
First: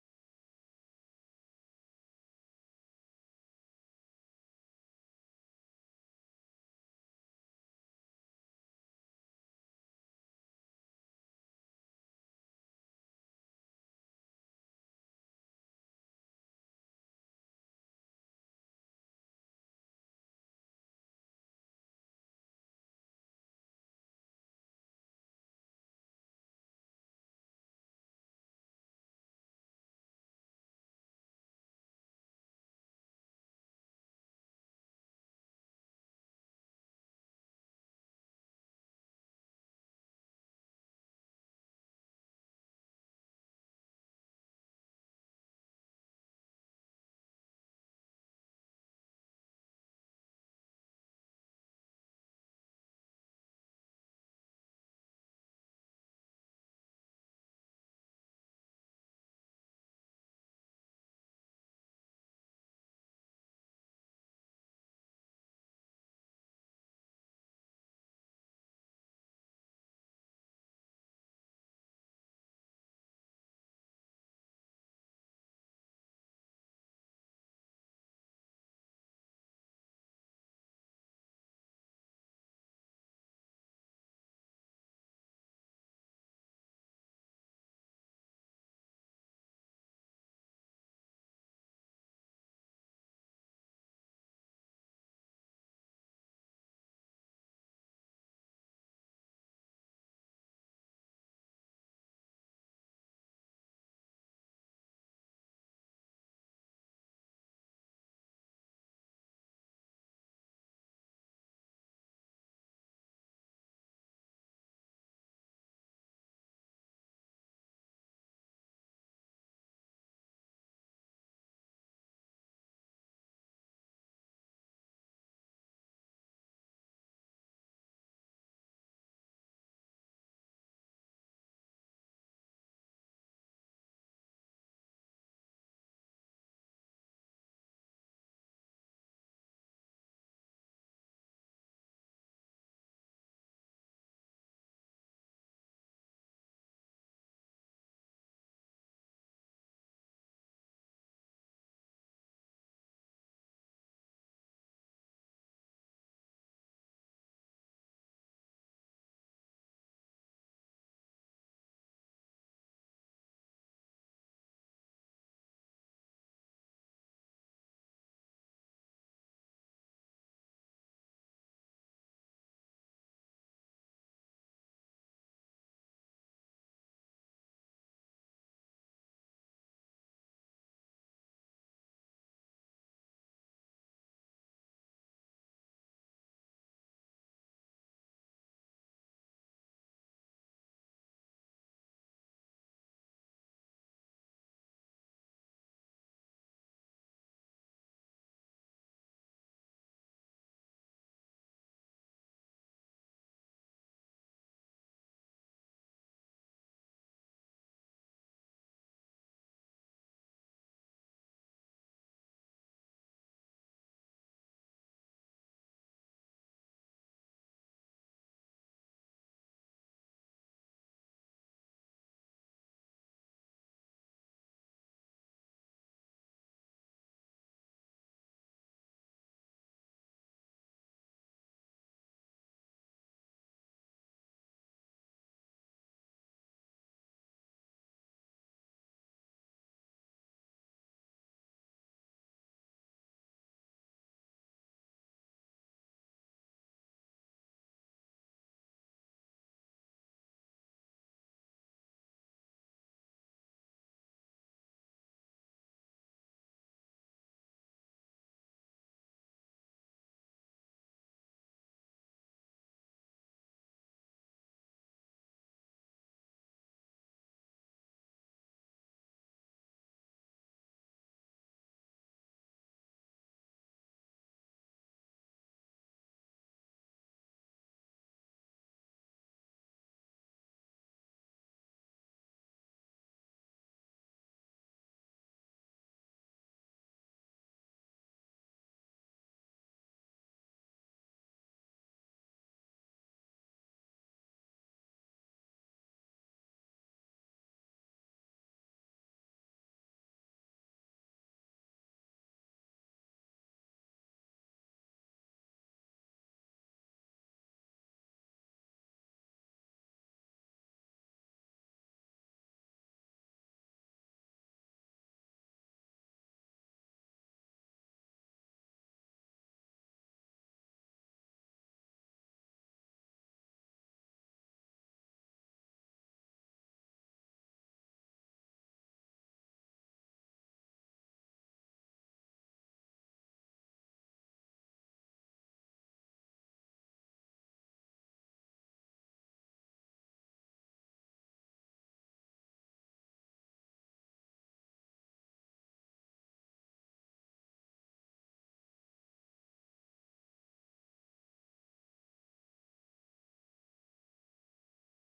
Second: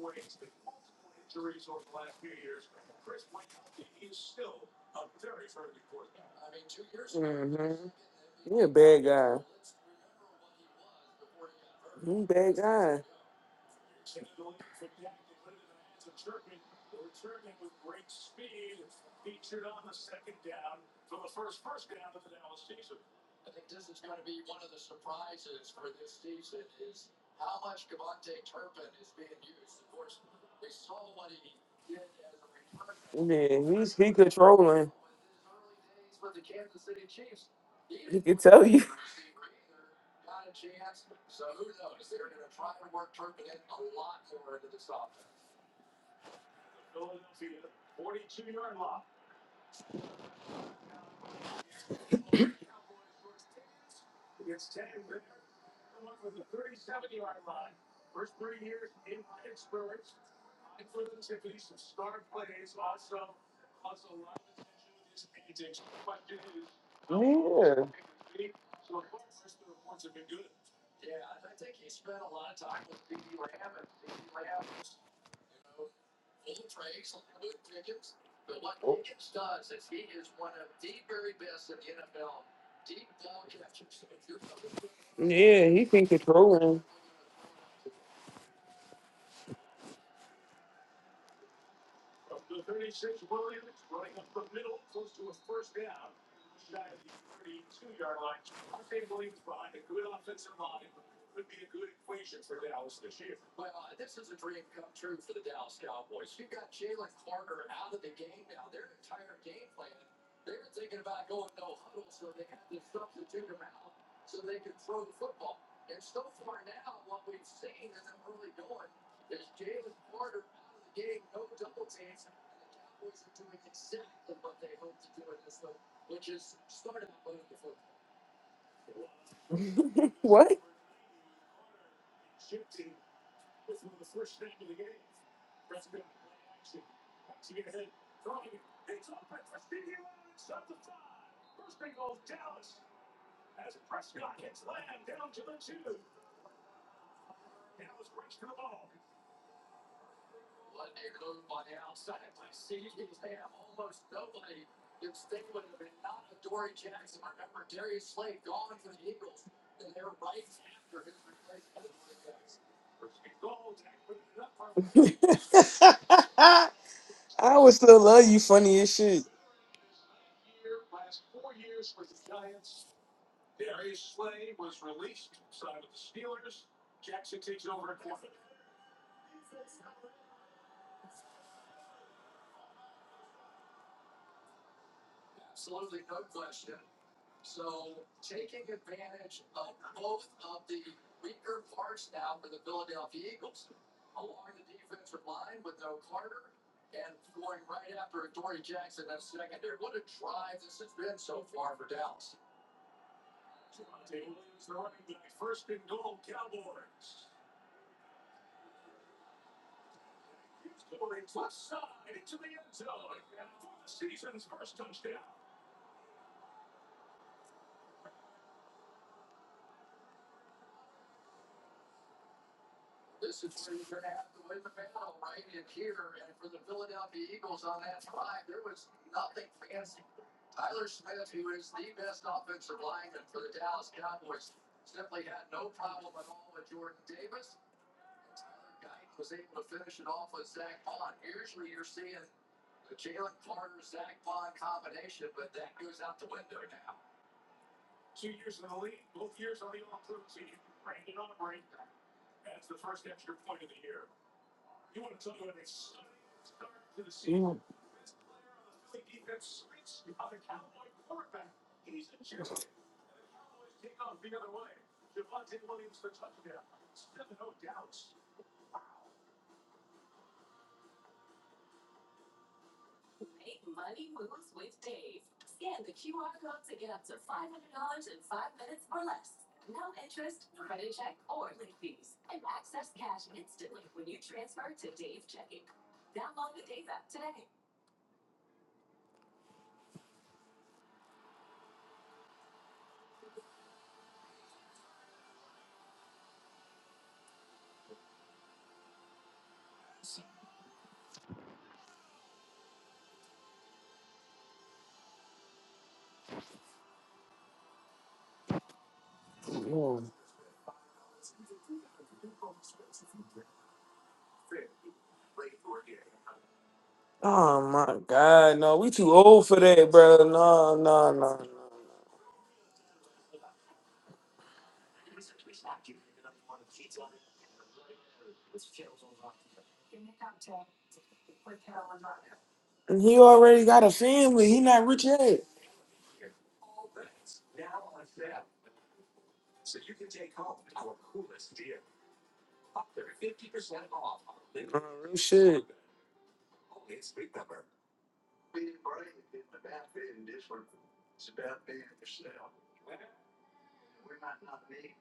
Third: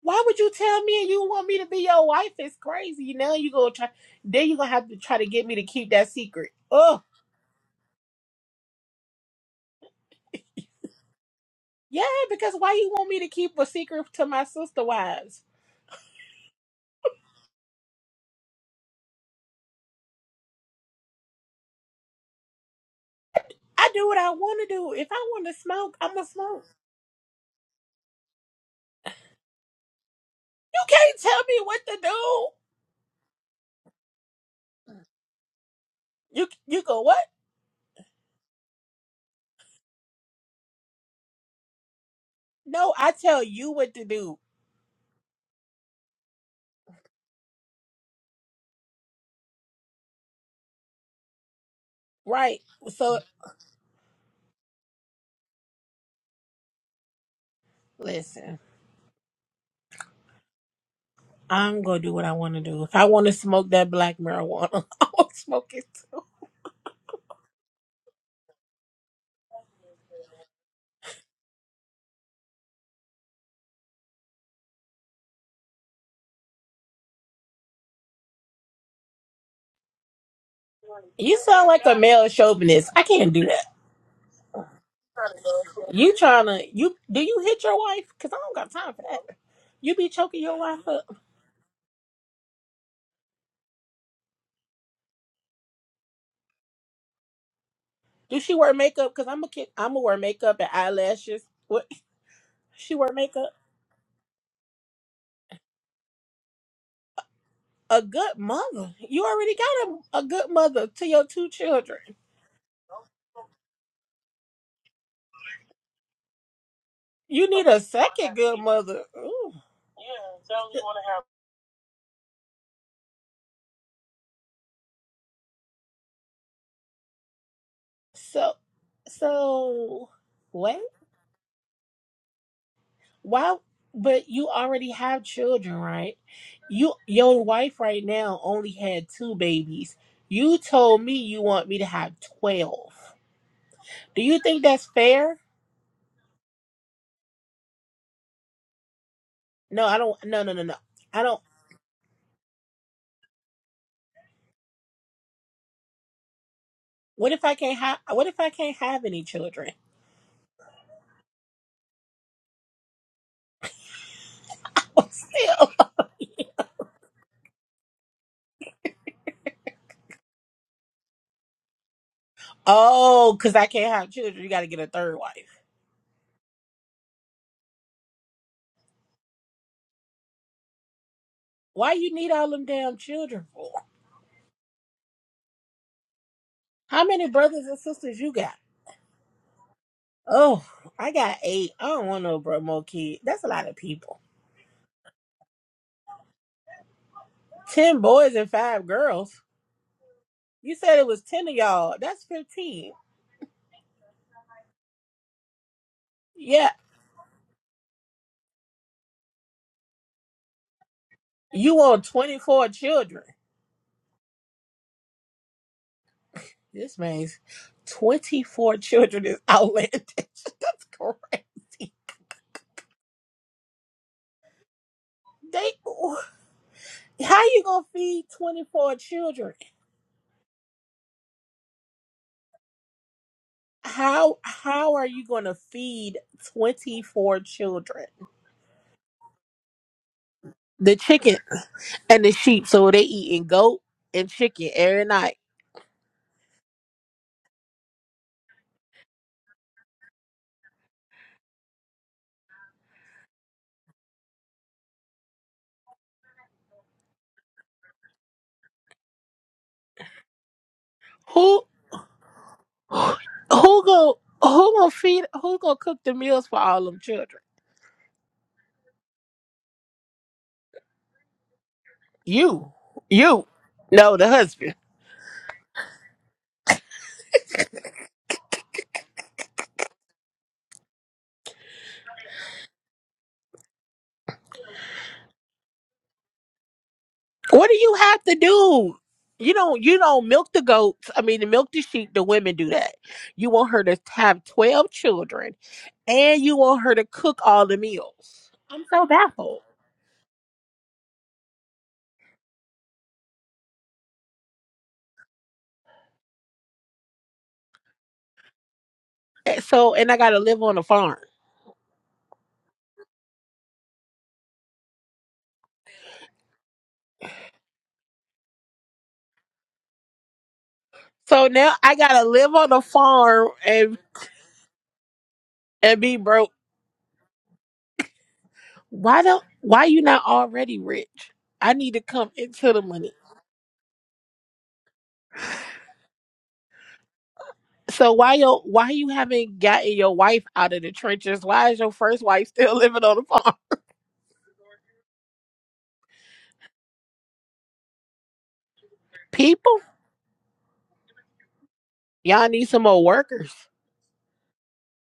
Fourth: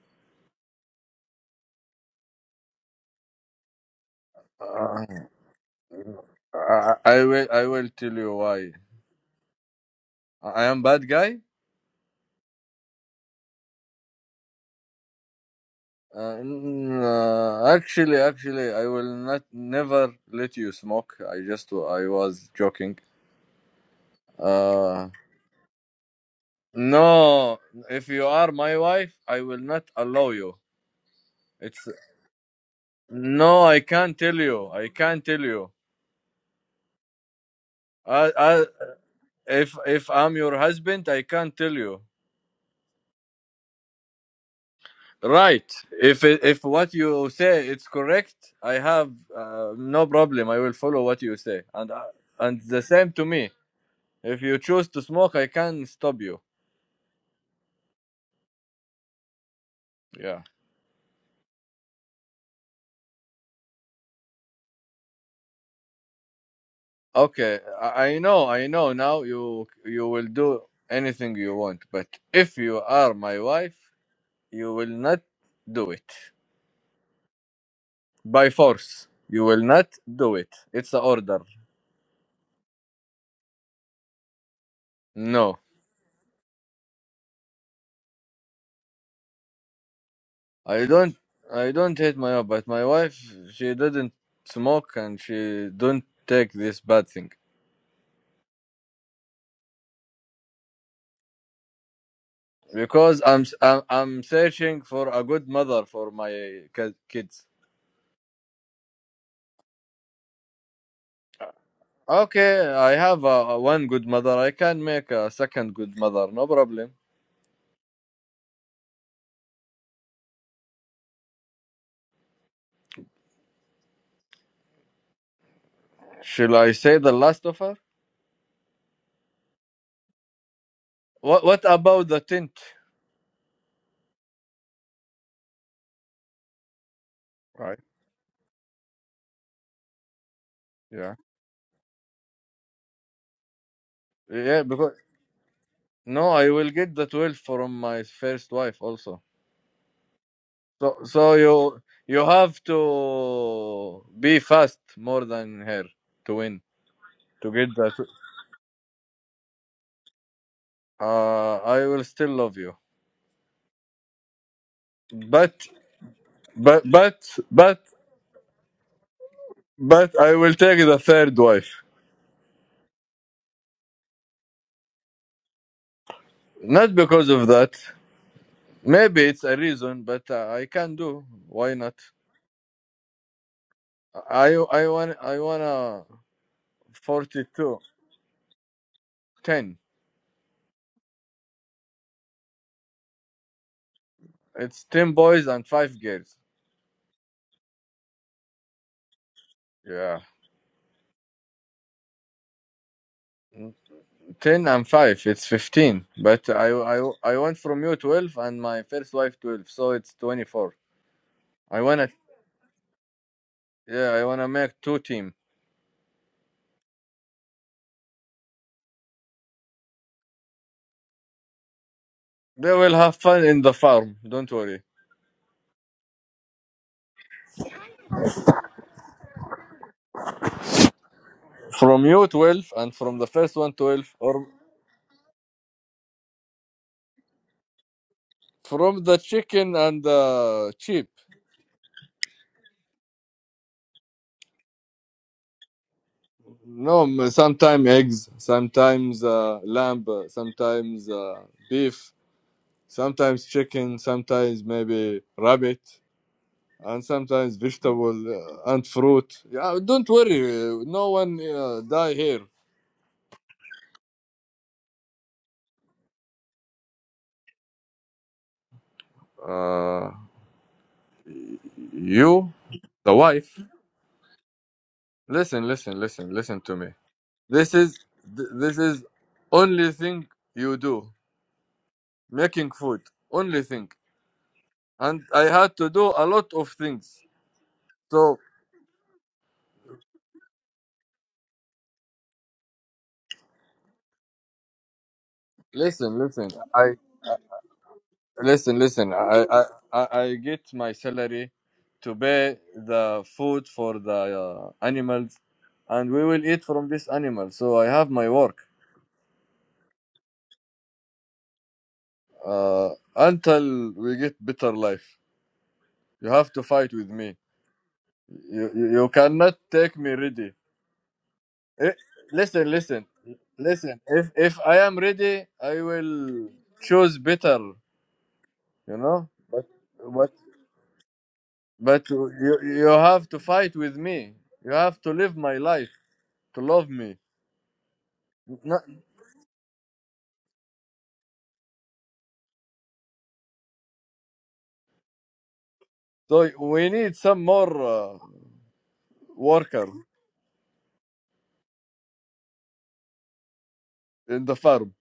S3: Why would you tell me and you want me to be your wife? It's crazy. Now you gonna try. Then you gonna have to
S4: Uh,
S3: try to get me to keep that secret.
S4: I
S3: Oh,
S4: I will I
S1: Mm-hmm.
S4: will tell you
S1: He a
S4: why.
S1: bad guy.
S4: I am bad guy.
S3: yeah.
S1: He a
S3: Because
S1: bad
S3: why you
S1: guy.
S3: want me to keep a secret to my sister wives?
S4: Uh, n- uh, actually, actually, I will not never let you smoke. I just I was joking.
S3: I do what I want to do.
S4: Uh,
S3: If I want to smoke, I'm gonna smoke.
S4: no, if you are my wife, I will not allow you.
S3: You can't tell me what
S4: It's
S3: to do.
S1: Yeah,
S4: no, I
S1: he's he
S4: can't tell you. I
S1: controlling.
S4: can't tell you.
S3: You you go what?
S1: He
S4: Uh,
S1: can
S4: uh,
S1: tell you. (laughs)
S4: if if I'm your husband, I can't tell you.
S3: No, I tell you what to do.
S4: Right. If it- if what you say it's correct, I have uh, no problem. I will follow what you say, and uh,
S3: Right.
S4: and the same
S3: So
S4: to me. If you choose to smoke, I can stop you.
S3: listen,
S4: Yeah.
S3: I'm gonna do what I want to do. If I want to smoke that black marijuana, (laughs) I'll smoke it.
S4: Okay.
S1: Yeah.
S4: I, I know. I know. Now you you will do anything you want, but if you are my wife, you will not do it by force. You will not do it. It's an
S3: You
S4: order.
S3: sound like a male chauvinist. I can't do that.
S4: No,
S1: Yeah, he can
S3: You trying to
S1: control him.
S3: you do you hit your wife? Cause I don't got time for that. You be choking your
S4: I
S3: wife up.
S4: don't. I don't hate my wife, but my wife she didn't smoke and she don't take this bad thing
S3: Do she wear makeup? Cause I'm a kid. I'm gonna wear makeup and eyelashes. What? She wear
S4: because I'm
S3: makeup.
S4: I'm, I'm searching for a good mother for my ki- kids.
S3: A good mother. You already got a, a good mother to your two children.
S4: Okay, I have uh, one good mother. I can make a second good mother. No problem.
S3: You need a second good mother. Ooh.
S4: Shall I say the last of her?
S3: So, so
S1: (laughs) what?
S3: wait.
S4: What What about the tenth?
S3: Why? But you already have children, right? You, your
S4: Right?
S3: wife right now only had two babies. You told me
S4: Yeah.
S3: you want me to have twelve. Do you
S4: Yeah,
S3: think that's
S4: because
S3: fair?
S4: no, I will get the twelve from my first wife also.
S3: No, I don't. No, no, no, no.
S4: So
S3: I
S4: so
S3: don't.
S4: you you have to be fast more than her to win
S3: What if
S4: to
S3: I
S4: get
S3: can't
S4: that.
S3: have? What if I can't have any children?
S4: Uh, I will still love you, but
S1: (laughs)
S3: (laughs)
S4: but but
S1: I would
S4: but
S1: still love you funny as shit.
S4: but I will take the third wife.
S3: oh, because I can't have children, you got to get a third wife.
S4: Not because of that. Maybe it's a reason, but uh, I can do. Why
S3: Why
S4: not?
S3: you need all them damn children for?
S4: I I want I wanna
S3: How many brothers
S4: 42,
S3: and sisters you got?
S4: 10.
S3: Oh, I got eight. I don't want no bro more kid. That's a lot of people.
S4: It's ten boys and five girls.
S3: 10 boys and 5 girls.
S4: Yeah,
S3: You said it was 10 of y'all. That's 15.
S4: ten and five. It's fifteen. But I
S3: Yeah,
S4: I I want from you twelve and my first wife twelve, so it's twenty four.
S3: you
S4: I
S3: want
S4: wanna
S3: 24 children.
S4: yeah I wanna make two team.
S3: This means 24 children is outlandish. (laughs) That's crazy.
S4: They will have fun in the farm. Don't worry.
S3: They how you going to feed 24 children?
S4: From you twelve and from the first one twelve
S3: How
S4: or
S3: how are you going to feed 24 children?
S4: from the chicken and the
S3: The
S4: sheep.
S3: chicken and the sheep so they eating goat and chicken every night.
S4: No, m- sometimes eggs, sometimes uh, lamb, uh, sometimes uh, beef, sometimes chicken, sometimes maybe rabbit, and sometimes
S1: Mm, mm,
S4: vegetable uh, and fruit. Yeah, don't worry, uh, no one
S3: Who
S4: uh, die here.
S3: Who go who gonna feed who gonna cook the meals for all them children?
S4: Uh, you,
S3: You.
S4: the
S3: You.
S4: wife.
S3: No, the husband.
S4: Listen, listen, listen, listen to me. This is th- this is only thing you do, making food. Only thing, and I had to do a lot of things.
S3: What do you have to
S4: So
S3: do? You don't you don't milk the goats. I mean to milk the sheep, the women do that. You want her to have twelve children
S4: listen,
S3: and
S4: listen.
S3: you want
S4: I.
S3: her to cook all the meals.
S4: Listen,
S3: I'm so
S4: listen. I,
S3: baffled.
S4: I I I get my salary to pay the food for the uh, animals, and we will eat from this animal. So I have my work
S3: And so
S1: mm.
S3: and I gotta live on a farm.
S4: uh, until we get better life. You have to fight with me.
S1: Oh my God,
S4: You
S1: no,
S4: you,
S1: we
S4: you
S1: too old
S4: cannot
S1: for that,
S4: take me
S1: bro.
S4: ready.
S1: No, no, no, no.
S3: So now
S4: Eh,
S3: I gotta live
S4: listen,
S3: on a
S4: listen,
S3: farm and
S4: listen. If if I am ready, I
S3: and be
S4: will
S3: broke.
S4: choose better. You
S3: Why
S4: know,
S3: don't
S4: but
S3: why you not
S4: but
S3: already rich? I need to
S4: but you
S3: come into the
S4: you
S1: And
S3: money.
S1: he
S4: have to
S1: already
S4: fight
S1: got a
S4: with me.
S1: family. He
S4: You
S1: not
S4: have
S1: rich
S4: to live
S1: yet.
S4: my life. to love me.
S3: So why yo
S4: No-
S3: why you haven't gotten your wife out of the trenches? Why is your first wife (laughs) still
S1: Uh,
S3: living on the farm?
S1: real shit.
S4: So we need some more uh,
S3: People,
S4: worker
S3: y'all need some more workers.
S4: in the farm,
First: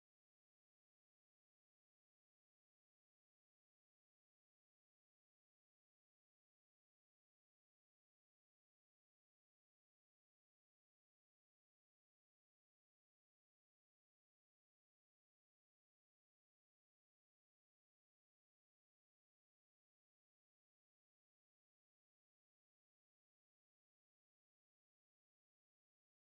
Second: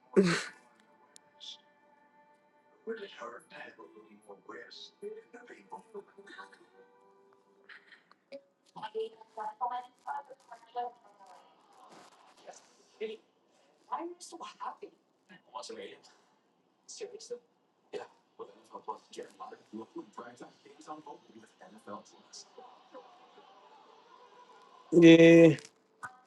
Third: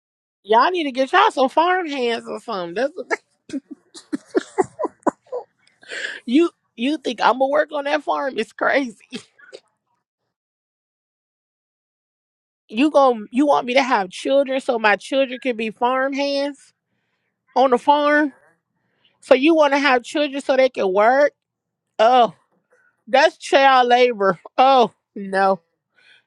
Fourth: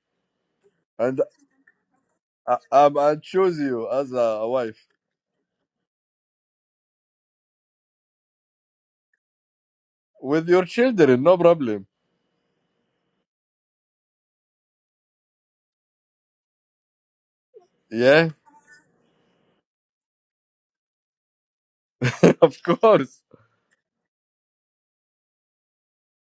S3: Y'all need to get
S4: and
S3: y'all some farm hands or
S4: I,
S3: something. That's
S4: I'm I choose you as a wife
S3: (laughs) you you think I'm gonna work on that farm? It's crazy.
S4: with your children, no problem.
S3: You gon' you want me to have children so my children can be farm hands on the
S4: Yeah,
S3: farm? So you want to have children so they can work? Oh.
S4: (laughs) of course.
S3: That's child labor. Oh
S1: Yeah,
S3: no,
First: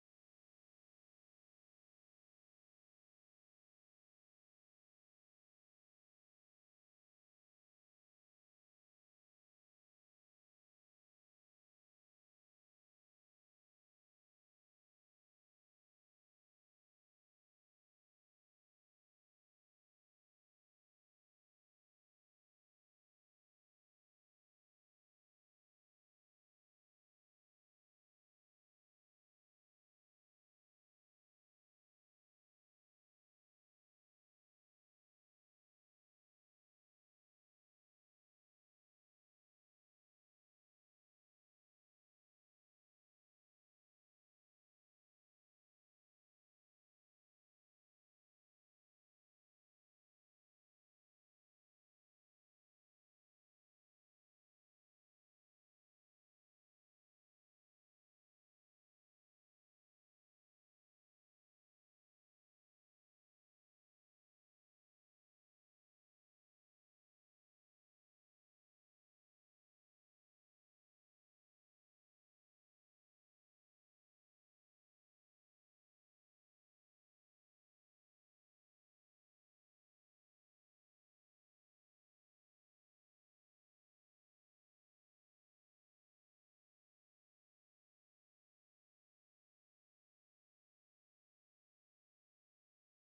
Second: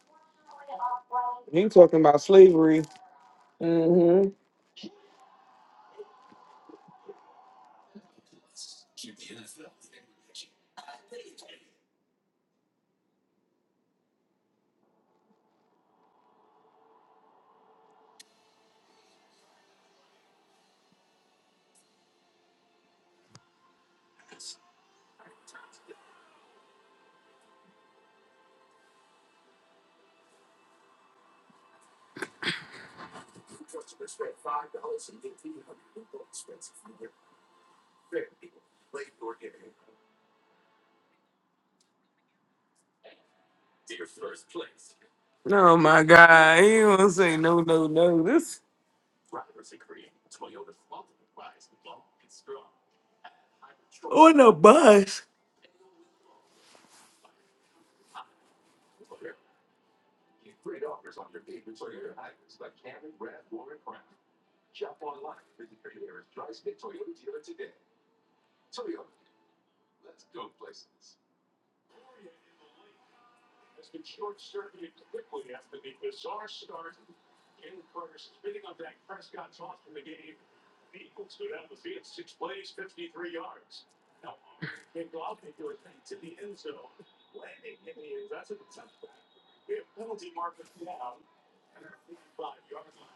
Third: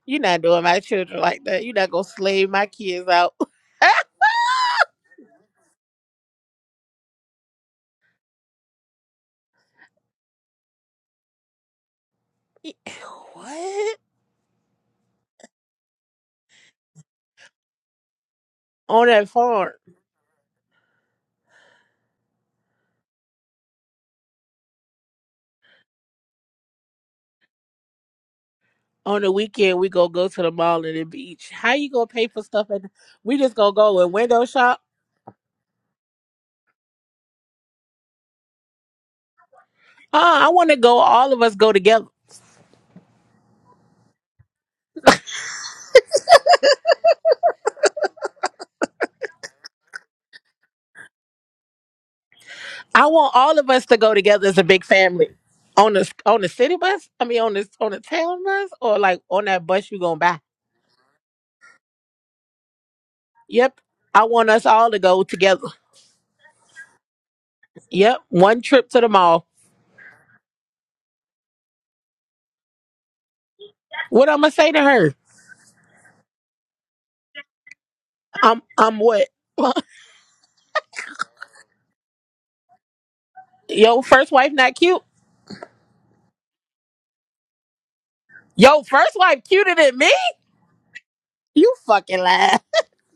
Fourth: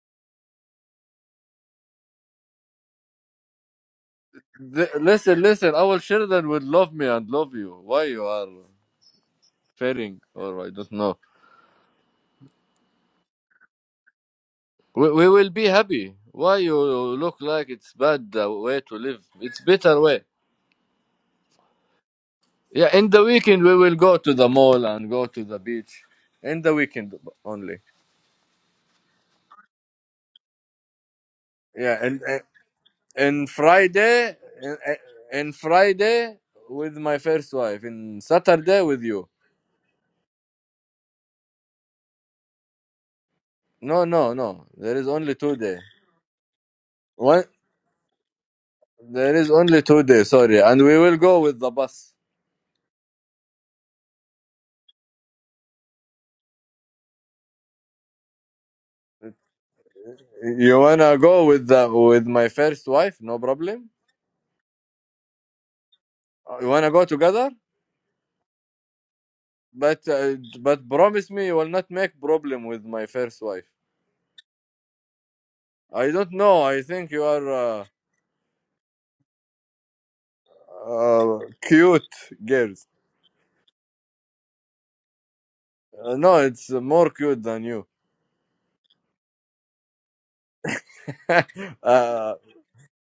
S3: you're not doing my children like that.
S1: he
S3: You're not
S1: talking
S3: gonna
S1: about
S3: slave my
S1: slavery.
S3: kids out. (laughs)
S1: hmm
S4: Th- listen, listen. Our children will love me and love you. Why you are fearing? or I don't know.
S3: what?
S4: We, we will be happy. Why you look like it's bad uh, way to
S3: On
S4: live?
S3: that
S4: It's
S3: farm.
S4: better way. Yeah, in the weekend we will go to the mall and go to the beach. In the weekend only.
S3: On the weekend, we gonna go to the mall and the beach. How you
S4: yeah,
S3: gonna
S4: and
S3: pay
S4: and
S3: for stuff? And we
S4: and
S3: just gonna go and
S4: Friday
S3: window
S4: and,
S3: shop.
S4: and Friday with my first wife, and Saturday with you.
S3: Uh, I want to go. All of us go together.
S4: No, no, no. There is only two
S1: Oh
S4: day.
S1: my God, he ain't gonna say
S4: One,
S1: no, no, no. This
S4: there is only two day. Sorry, and we will go with the bus.
S3: I want all of us to go
S1: on
S3: together
S1: the
S3: as a big
S1: bus.
S3: family. On the on the city bus. I mean, on the on the town bus, or like on that bus you gonna buy.
S4: You wanna go with the with my first wife? No
S3: Yep.
S4: problem.
S3: I want us all to go together.
S4: Uh, You wanna go together?
S3: Yep. One trip to the mall.
S4: But uh, but promise me you will not make problem with my first wife.
S3: What I'm gonna say to her?
S4: I don't know. I think you are uh,
S3: I'm I'm what?
S4: uh, cute girls.
S3: Yo, first wife not cute.
S4: Uh, no, it's more cute than you.
S3: Yo, first wife cuter than me.
S4: (laughs)
S3: You fucking
S4: uh,
S3: lie. (laughs)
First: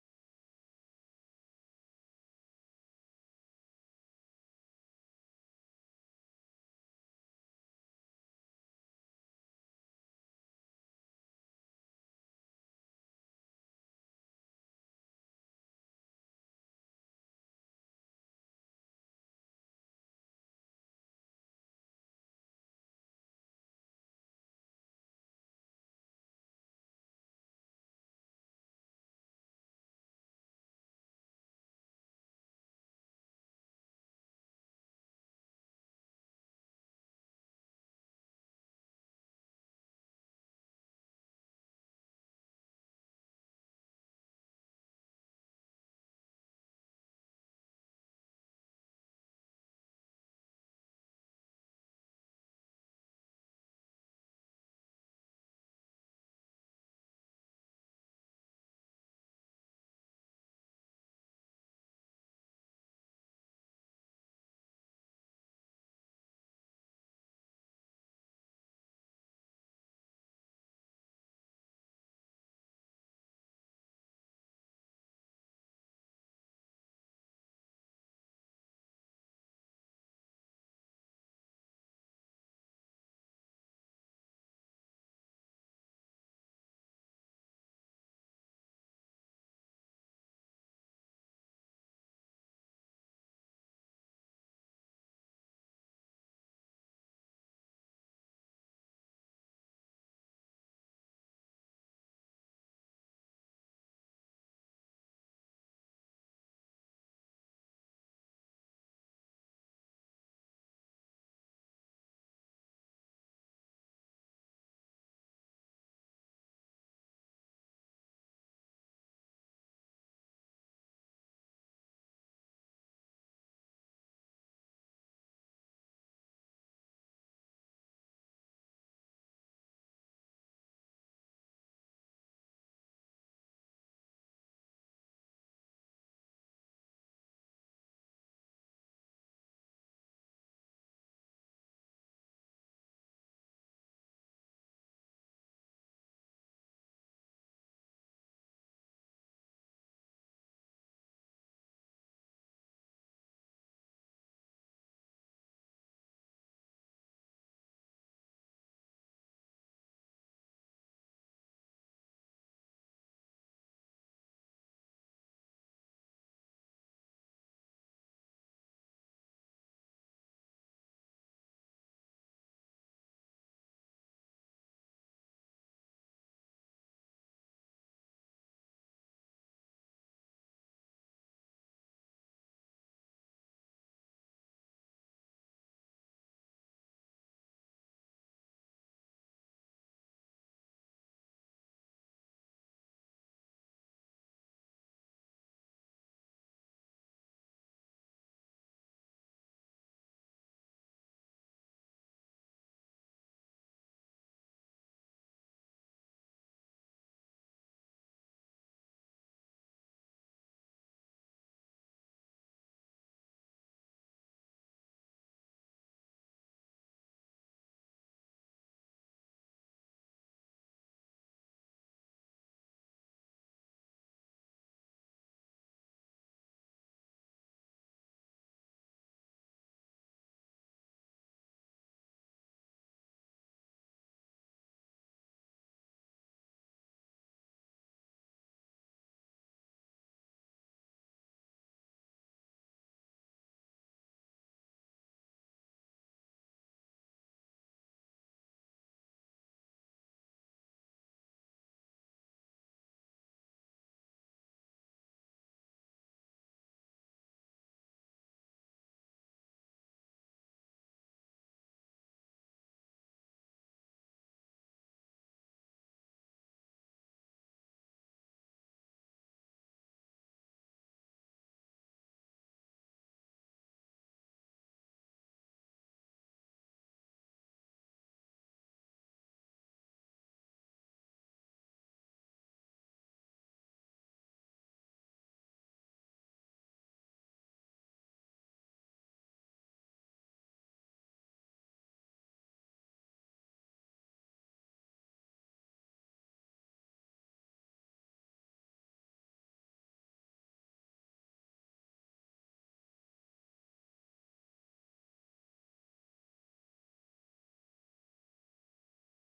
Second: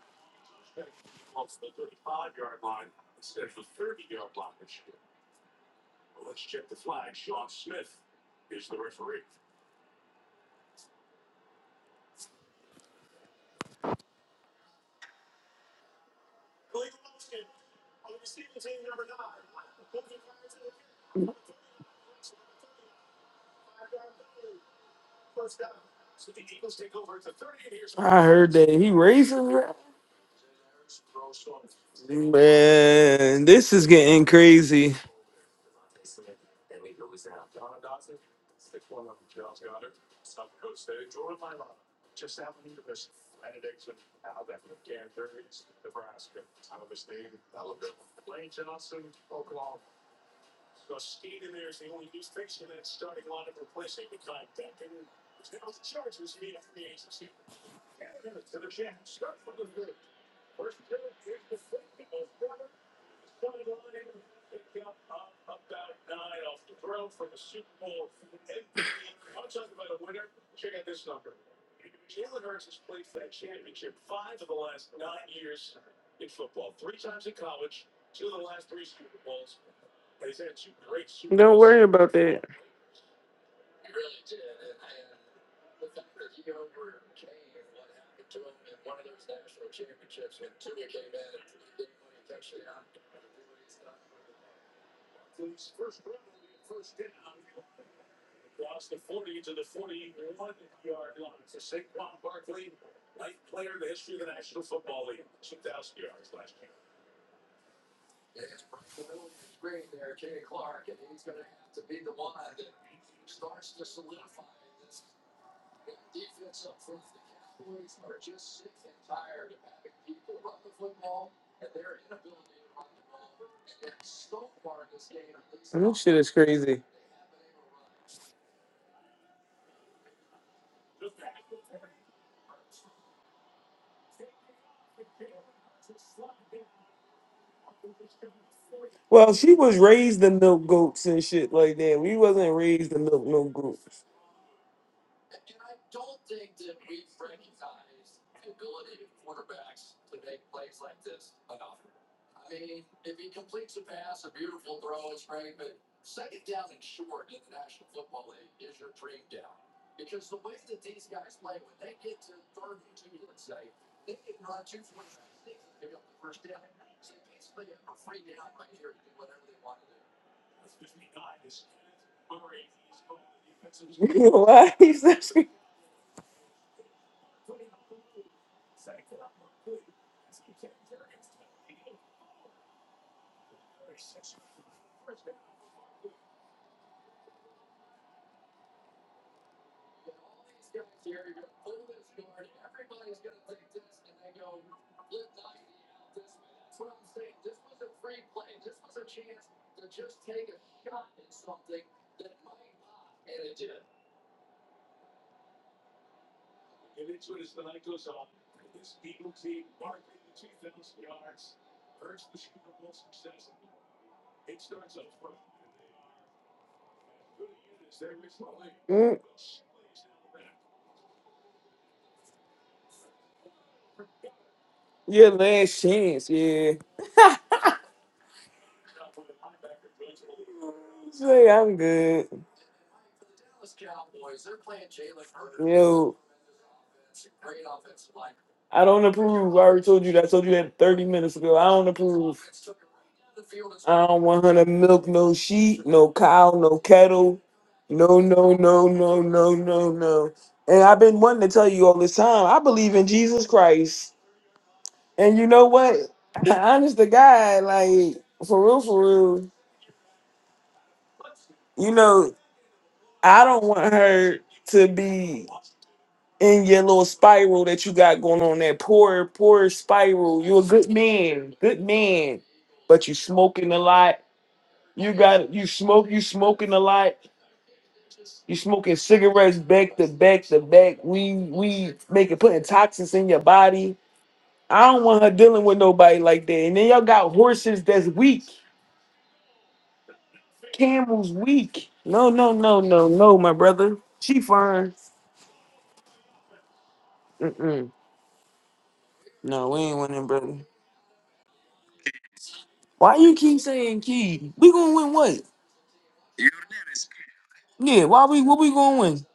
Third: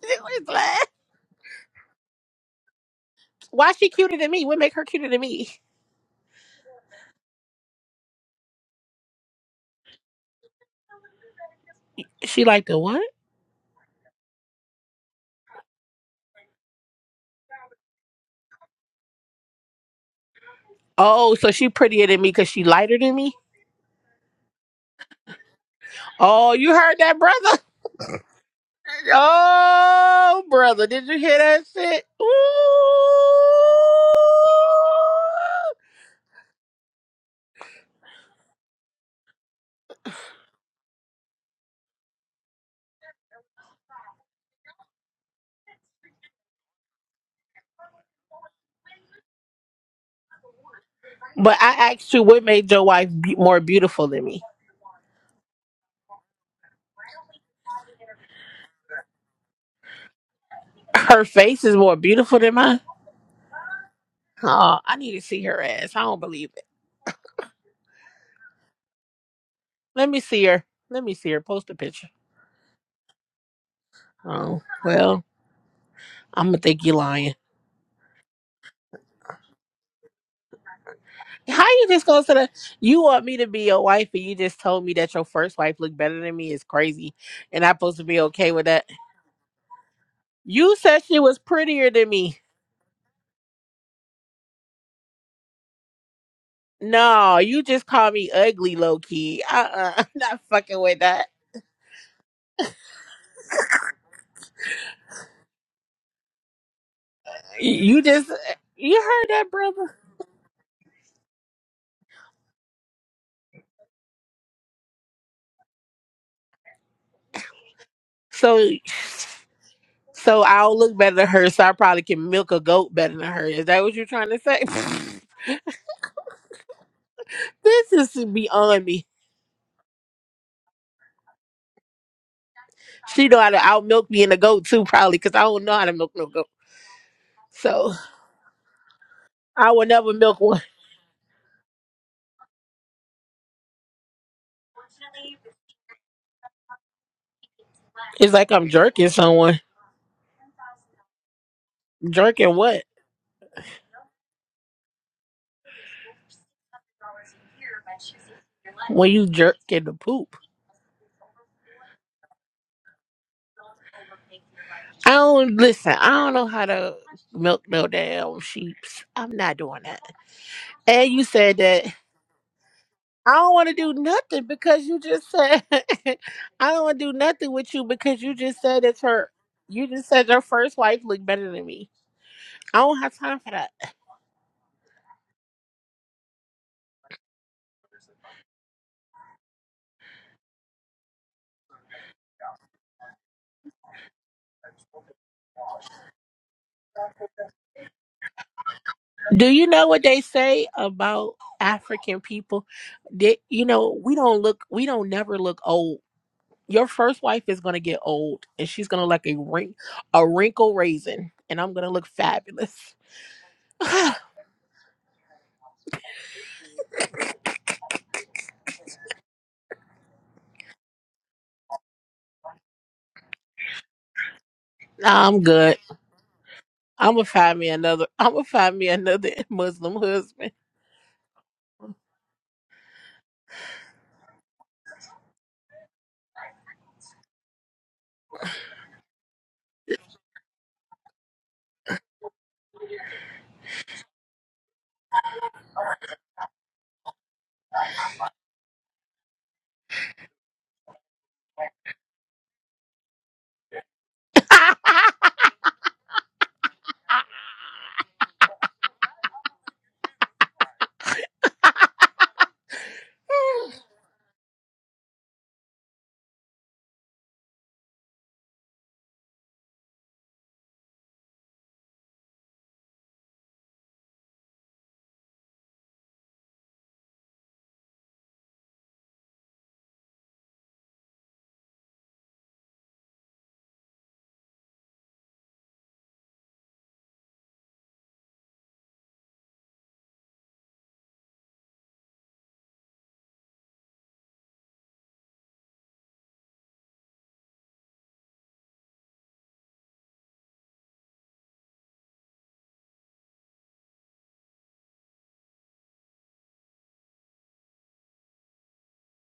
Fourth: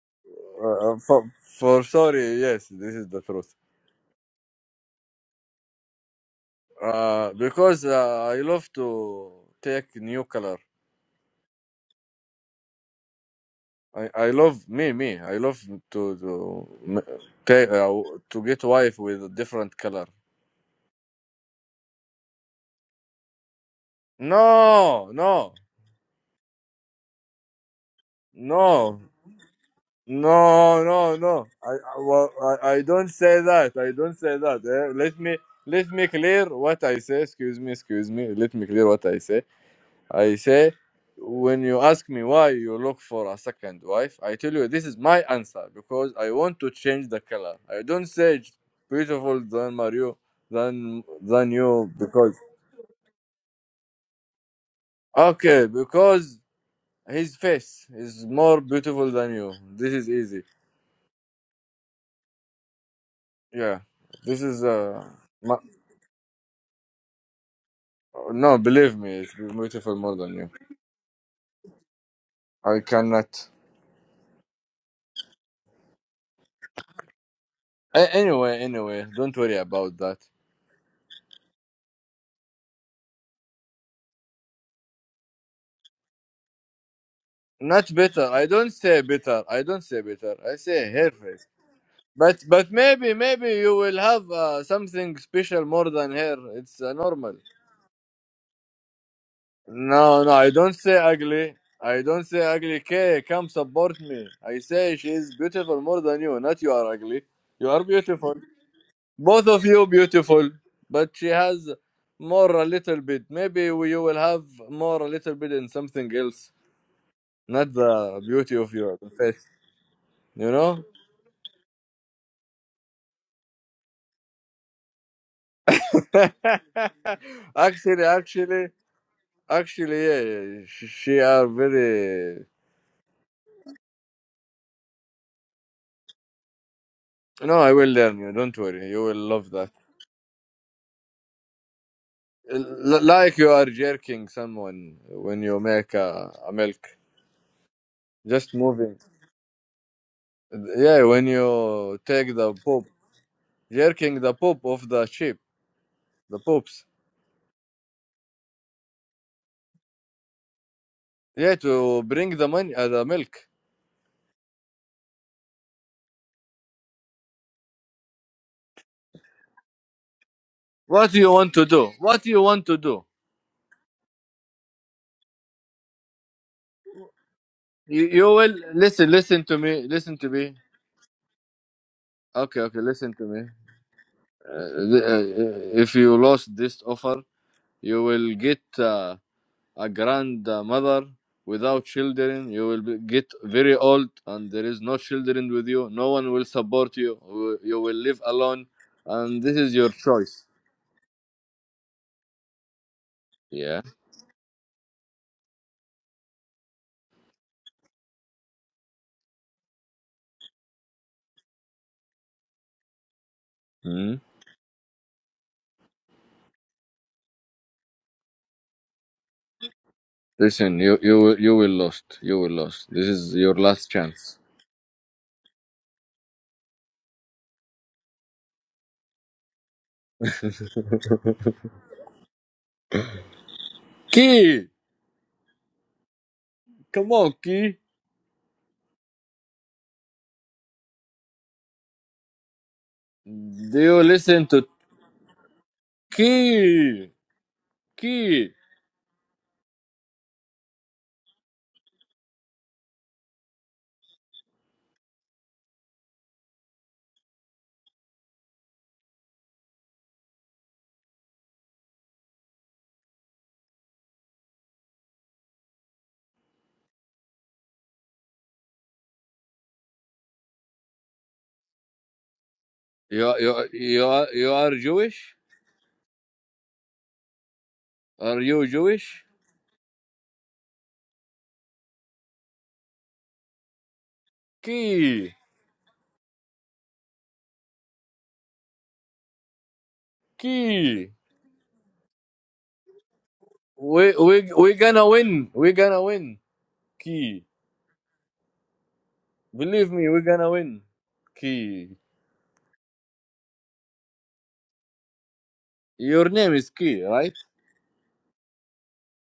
S3: You was lying.
S4: uh, for, for sorry, yes, this is the truth.
S3: Why she cuter than me? What make her cuter than me?
S4: Uh, because uh, I love to take new color.
S3: She like the what?
S4: I, I love me me. I love to to m- take uh, to get wife with a different color.
S3: Oh, so she prettier than me because she lighter than me.
S4: No, no,
S3: Oh, you heard that, brother? (laughs)
S1: I heard that he
S4: no,
S1: racist. bro.
S3: Oh,
S4: no,
S3: brother, did
S4: no,
S3: you hear
S4: no.
S3: that
S4: I I,
S3: shit?
S4: well, I I don't say
S1: Man,
S3: Ooh.
S4: that.
S1: this is
S4: I don't
S1: getting
S4: say that. eh.
S1: crazy.
S4: Let me let me clear what I say. Excuse me, excuse me. Let me clear what I say I say, when you ask me why you look for a second wife, I tell you this is my answer because I want to change the color. I don't say it's beautiful than Mario than than
S3: But
S4: you
S3: I asked you,
S4: because
S3: what made your wife be- more beautiful than me?
S4: okay because his face is more beautiful than you. This is easy.
S3: Her face is more beautiful than mine.
S4: Yeah, this is
S3: Oh, I
S4: uh
S3: need to see
S4: my,
S3: her ass. I don't believe it.
S4: no believe me, it's beautiful
S3: Let
S4: more
S3: me
S4: than
S3: see
S4: you.
S3: her. Let me see her. Post a picture.
S4: I cannot.
S3: Oh, well, I'm gonna think you lying.
S4: A- anyway, anyway, don't worry about that.
S1: Don't
S3: How
S1: worry
S3: you just
S1: about
S3: gonna say that
S1: that.
S3: you want me to be your wife and you just told me that your first wife looked better than me is crazy and I'm
S4: Not
S3: supposed to be
S4: better. I
S3: okay with
S4: don't
S3: that.
S4: say better. I don't say better. I
S3: You
S4: say
S3: said
S4: her
S3: she was
S4: face.
S3: prettier than me.
S4: But but maybe maybe you will have uh, something special more than her. It's uh, normal.
S3: No, you just called me ugly low key. Uh uh-uh, (laughs) uh, i am
S4: No no.
S3: not
S4: I don't
S3: fucking
S4: say
S3: with that.
S4: ugly. I don't say ugly. Kay, come support me. I say she is beautiful more than you. Not you are ugly. You are
S3: You just
S4: beautiful.
S3: you heard that
S4: Both of you
S3: brother.
S4: beautiful. But she has more a little bit. Maybe we- you will have more a little bit in something else. Not the beauty of
S3: So
S4: your face.
S3: So
S4: You
S3: I'll
S4: know.
S3: look better than her, so I probably can milk a goat better than her. Is that what you're trying to say?
S1: This shit is
S4: (laughs)
S1: crazy.
S3: (laughs) this
S4: actually,
S3: is
S4: actually,
S3: beyond me.
S4: actually, yeah, yeah. She, she are very.
S3: She know how to out milk me and a goat too, probably, because I don't know how to milk no goat.
S4: No, I will
S3: So
S4: learn you. Don't worry. You will
S1: Well,
S4: love
S1: she
S4: that.
S3: I
S1: was
S3: will never
S1: raised to
S3: milk one.
S1: milk goats and shit like that. We wasn't raised to
S4: L-
S1: milk
S4: like
S1: no
S4: you are
S1: goats.
S4: jerking someone when you make a, a milk.
S3: It's like
S4: Just
S3: I'm
S4: moving.
S3: jerking someone.
S4: Yeah, when you take the
S3: Jerking what?
S4: poop, jerking the poop of the sheep, the poops.
S3: When you jerking the poop.
S4: Yeah, to bring the money, uh, the milk.
S3: I don't listen. I don't know how to milk no damn sheeps. I'm not doing that. And
S4: What do
S3: you
S4: you want
S3: said
S4: to
S3: that
S4: do? What do you want to do?
S3: I don't want to do
S1: (laughs)
S3: nothing
S1: Why?
S3: because you
S1: is that
S3: just said (laughs) I don't want to do nothing with you
S4: You,
S3: because
S4: you
S3: you
S4: will
S3: just said it's
S4: listen.
S3: her.
S4: Listen to me.
S3: You just
S4: Listen
S3: said
S4: to
S3: your
S4: me.
S3: first wife looked better than me.
S4: Okay, okay.
S3: I don't
S4: Listen
S3: have
S4: to
S3: time
S4: me.
S3: for that.
S4: uh, uh, if you lost this offer, you will get uh, a grandmother without children. You will be- get very old, and there is no children with you. No one will support you. You you will live alone, and
S3: Do
S4: this
S3: you
S4: is
S3: know
S4: your
S3: what they
S4: choice.
S3: say about African people? That you
S4: Yeah.
S3: know we don't look, we don't never look old. Your first wife is gonna get old, and she's gonna look like a wrink, a wrinkle raisin, and I'm gonna look fabulous. (sighs) nah,
S4: Hmm?
S1: Mm,
S4: Listen, you you will- you will lost. You will lost. This is your last chance.
S1: Your
S3: I'm good.
S1: last chance, yeah.
S3: I'm gonna find me another. I'm gonna find me another (laughs) Muslim
S4: (laughs)
S3: husband.
S1: Say I'm good.
S4: Key,
S1: Yo,
S4: come on, Key.
S1: I don't approve. I already told you that. I told you that 30 minutes ago. I don't approve.
S4: Do you
S1: I don't
S4: listen
S1: want her
S4: to
S1: to milk no sheep, no cow, no
S4: Key?
S1: kettle. No,
S4: Key.
S1: no, no, no, no, no, no. And I've been wanting to tell you all this time. I believe in Jesus Christ.
S3: (laughs)
S1: And you know what? (laughs) Honest to God, like for real, for real. You know, I don't want her to be. in your little spiral that you got going on that poor poor spiral you're a good man good man but you
S4: You are, you are,
S1: smoking a
S4: you
S1: lot
S4: are, you are
S1: you
S4: Jewish?
S1: got you smoke you smoking a lot
S4: Are
S1: you
S4: you
S1: smoking
S4: Jewish?
S1: cigarettes back to back to back we we making putting toxins in your body i don't want
S4: Key,
S1: her dealing with nobody like that and then y'all got horses that's weak
S4: key.
S1: camels weak no no no no no my brother
S4: We
S1: she
S4: we we
S1: fine
S4: gonna win. We gonna win. Key.
S1: Mm-mm. no we
S4: Believe
S1: ain't
S4: me, we
S1: winning
S4: gonna
S1: brother
S4: win. Key.
S1: why you keep saying key we gonna win what
S4: Your name is Key, right?
S1: Yeah, why we what we gonna win?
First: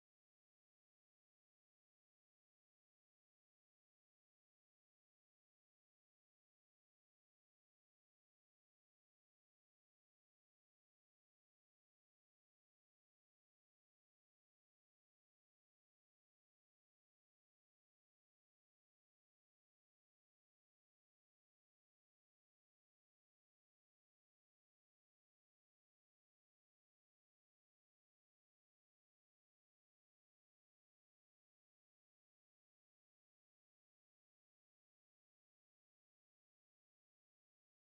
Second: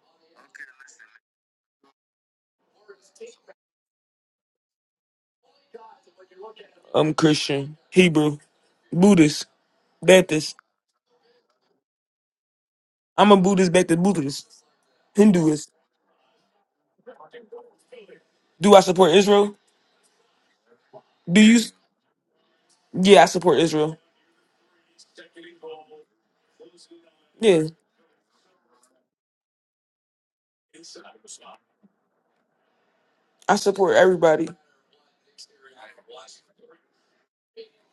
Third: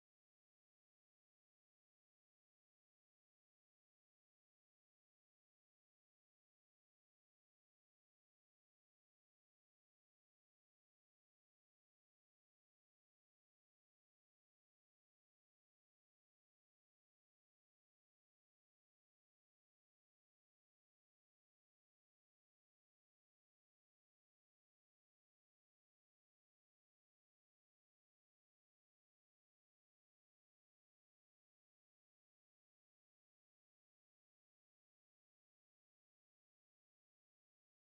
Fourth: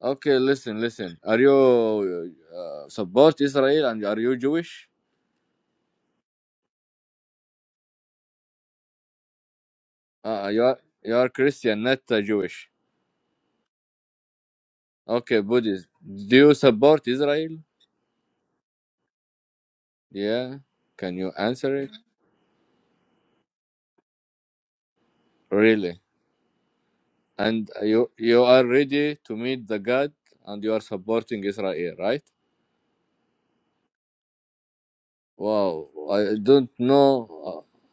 S4: Okay, listen, listen. Are you uh, support Israel and are you Jewish?
S1: I'm Christian, Hebrew, Buddhist,
S4: Uh,
S1: Baptist.
S4: you are you are Christian, not uh, Jewish.
S1: I'm a Buddhist, Baptist, Buddhist,
S4: Okay,
S1: Hinduist.
S4: Buddhist. Do you support Israel?
S1: Do I support Israel?
S4: Yeah. Can you
S1: Do you? s-
S4: answer it?
S1: Yeah, I support Israel.
S4: Really?
S1: Yeah,
S4: And you you are ready to meet the God, and you are supporting Israel, right?
S1: I support everybody.
S4: Wow, I don't know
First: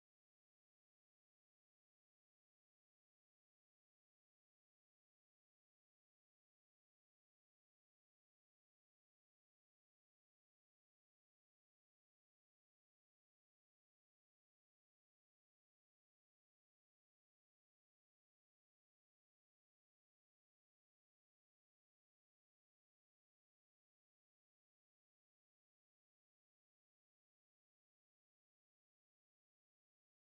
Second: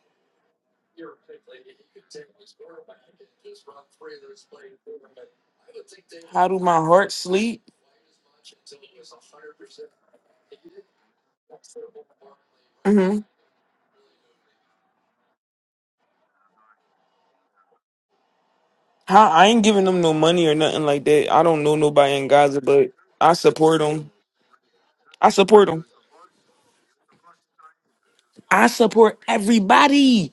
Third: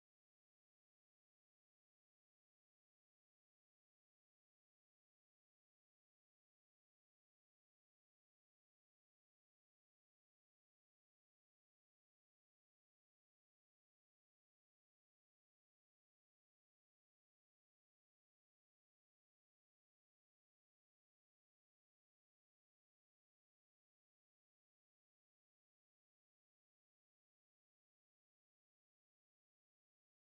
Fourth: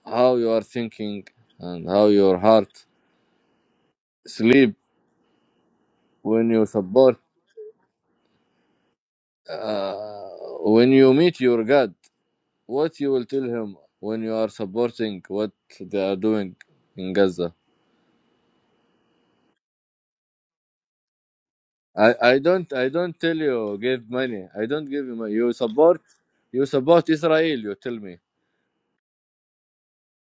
S4: uh, how you are thinking and how your heart sleep
S1: How
S4: when
S1: do
S4: you
S1: my heart
S4: support
S1: sleep?
S4: uh, when you meet your God. What you
S1: hmm
S4: will tell him when you are supporting what they are doing in Gaza?
S1: How I ain't giving them no money or nothing like that. I don't know
S4: I,
S1: nobody in
S4: I
S1: Gaza,
S4: don't I
S1: but
S4: don't
S1: I
S4: tell you
S1: support
S4: give
S1: them.
S4: money. I don't give you
S1: I
S4: money. You
S1: support them.
S4: support you support Israel. You tell me.
S1: I support everybody.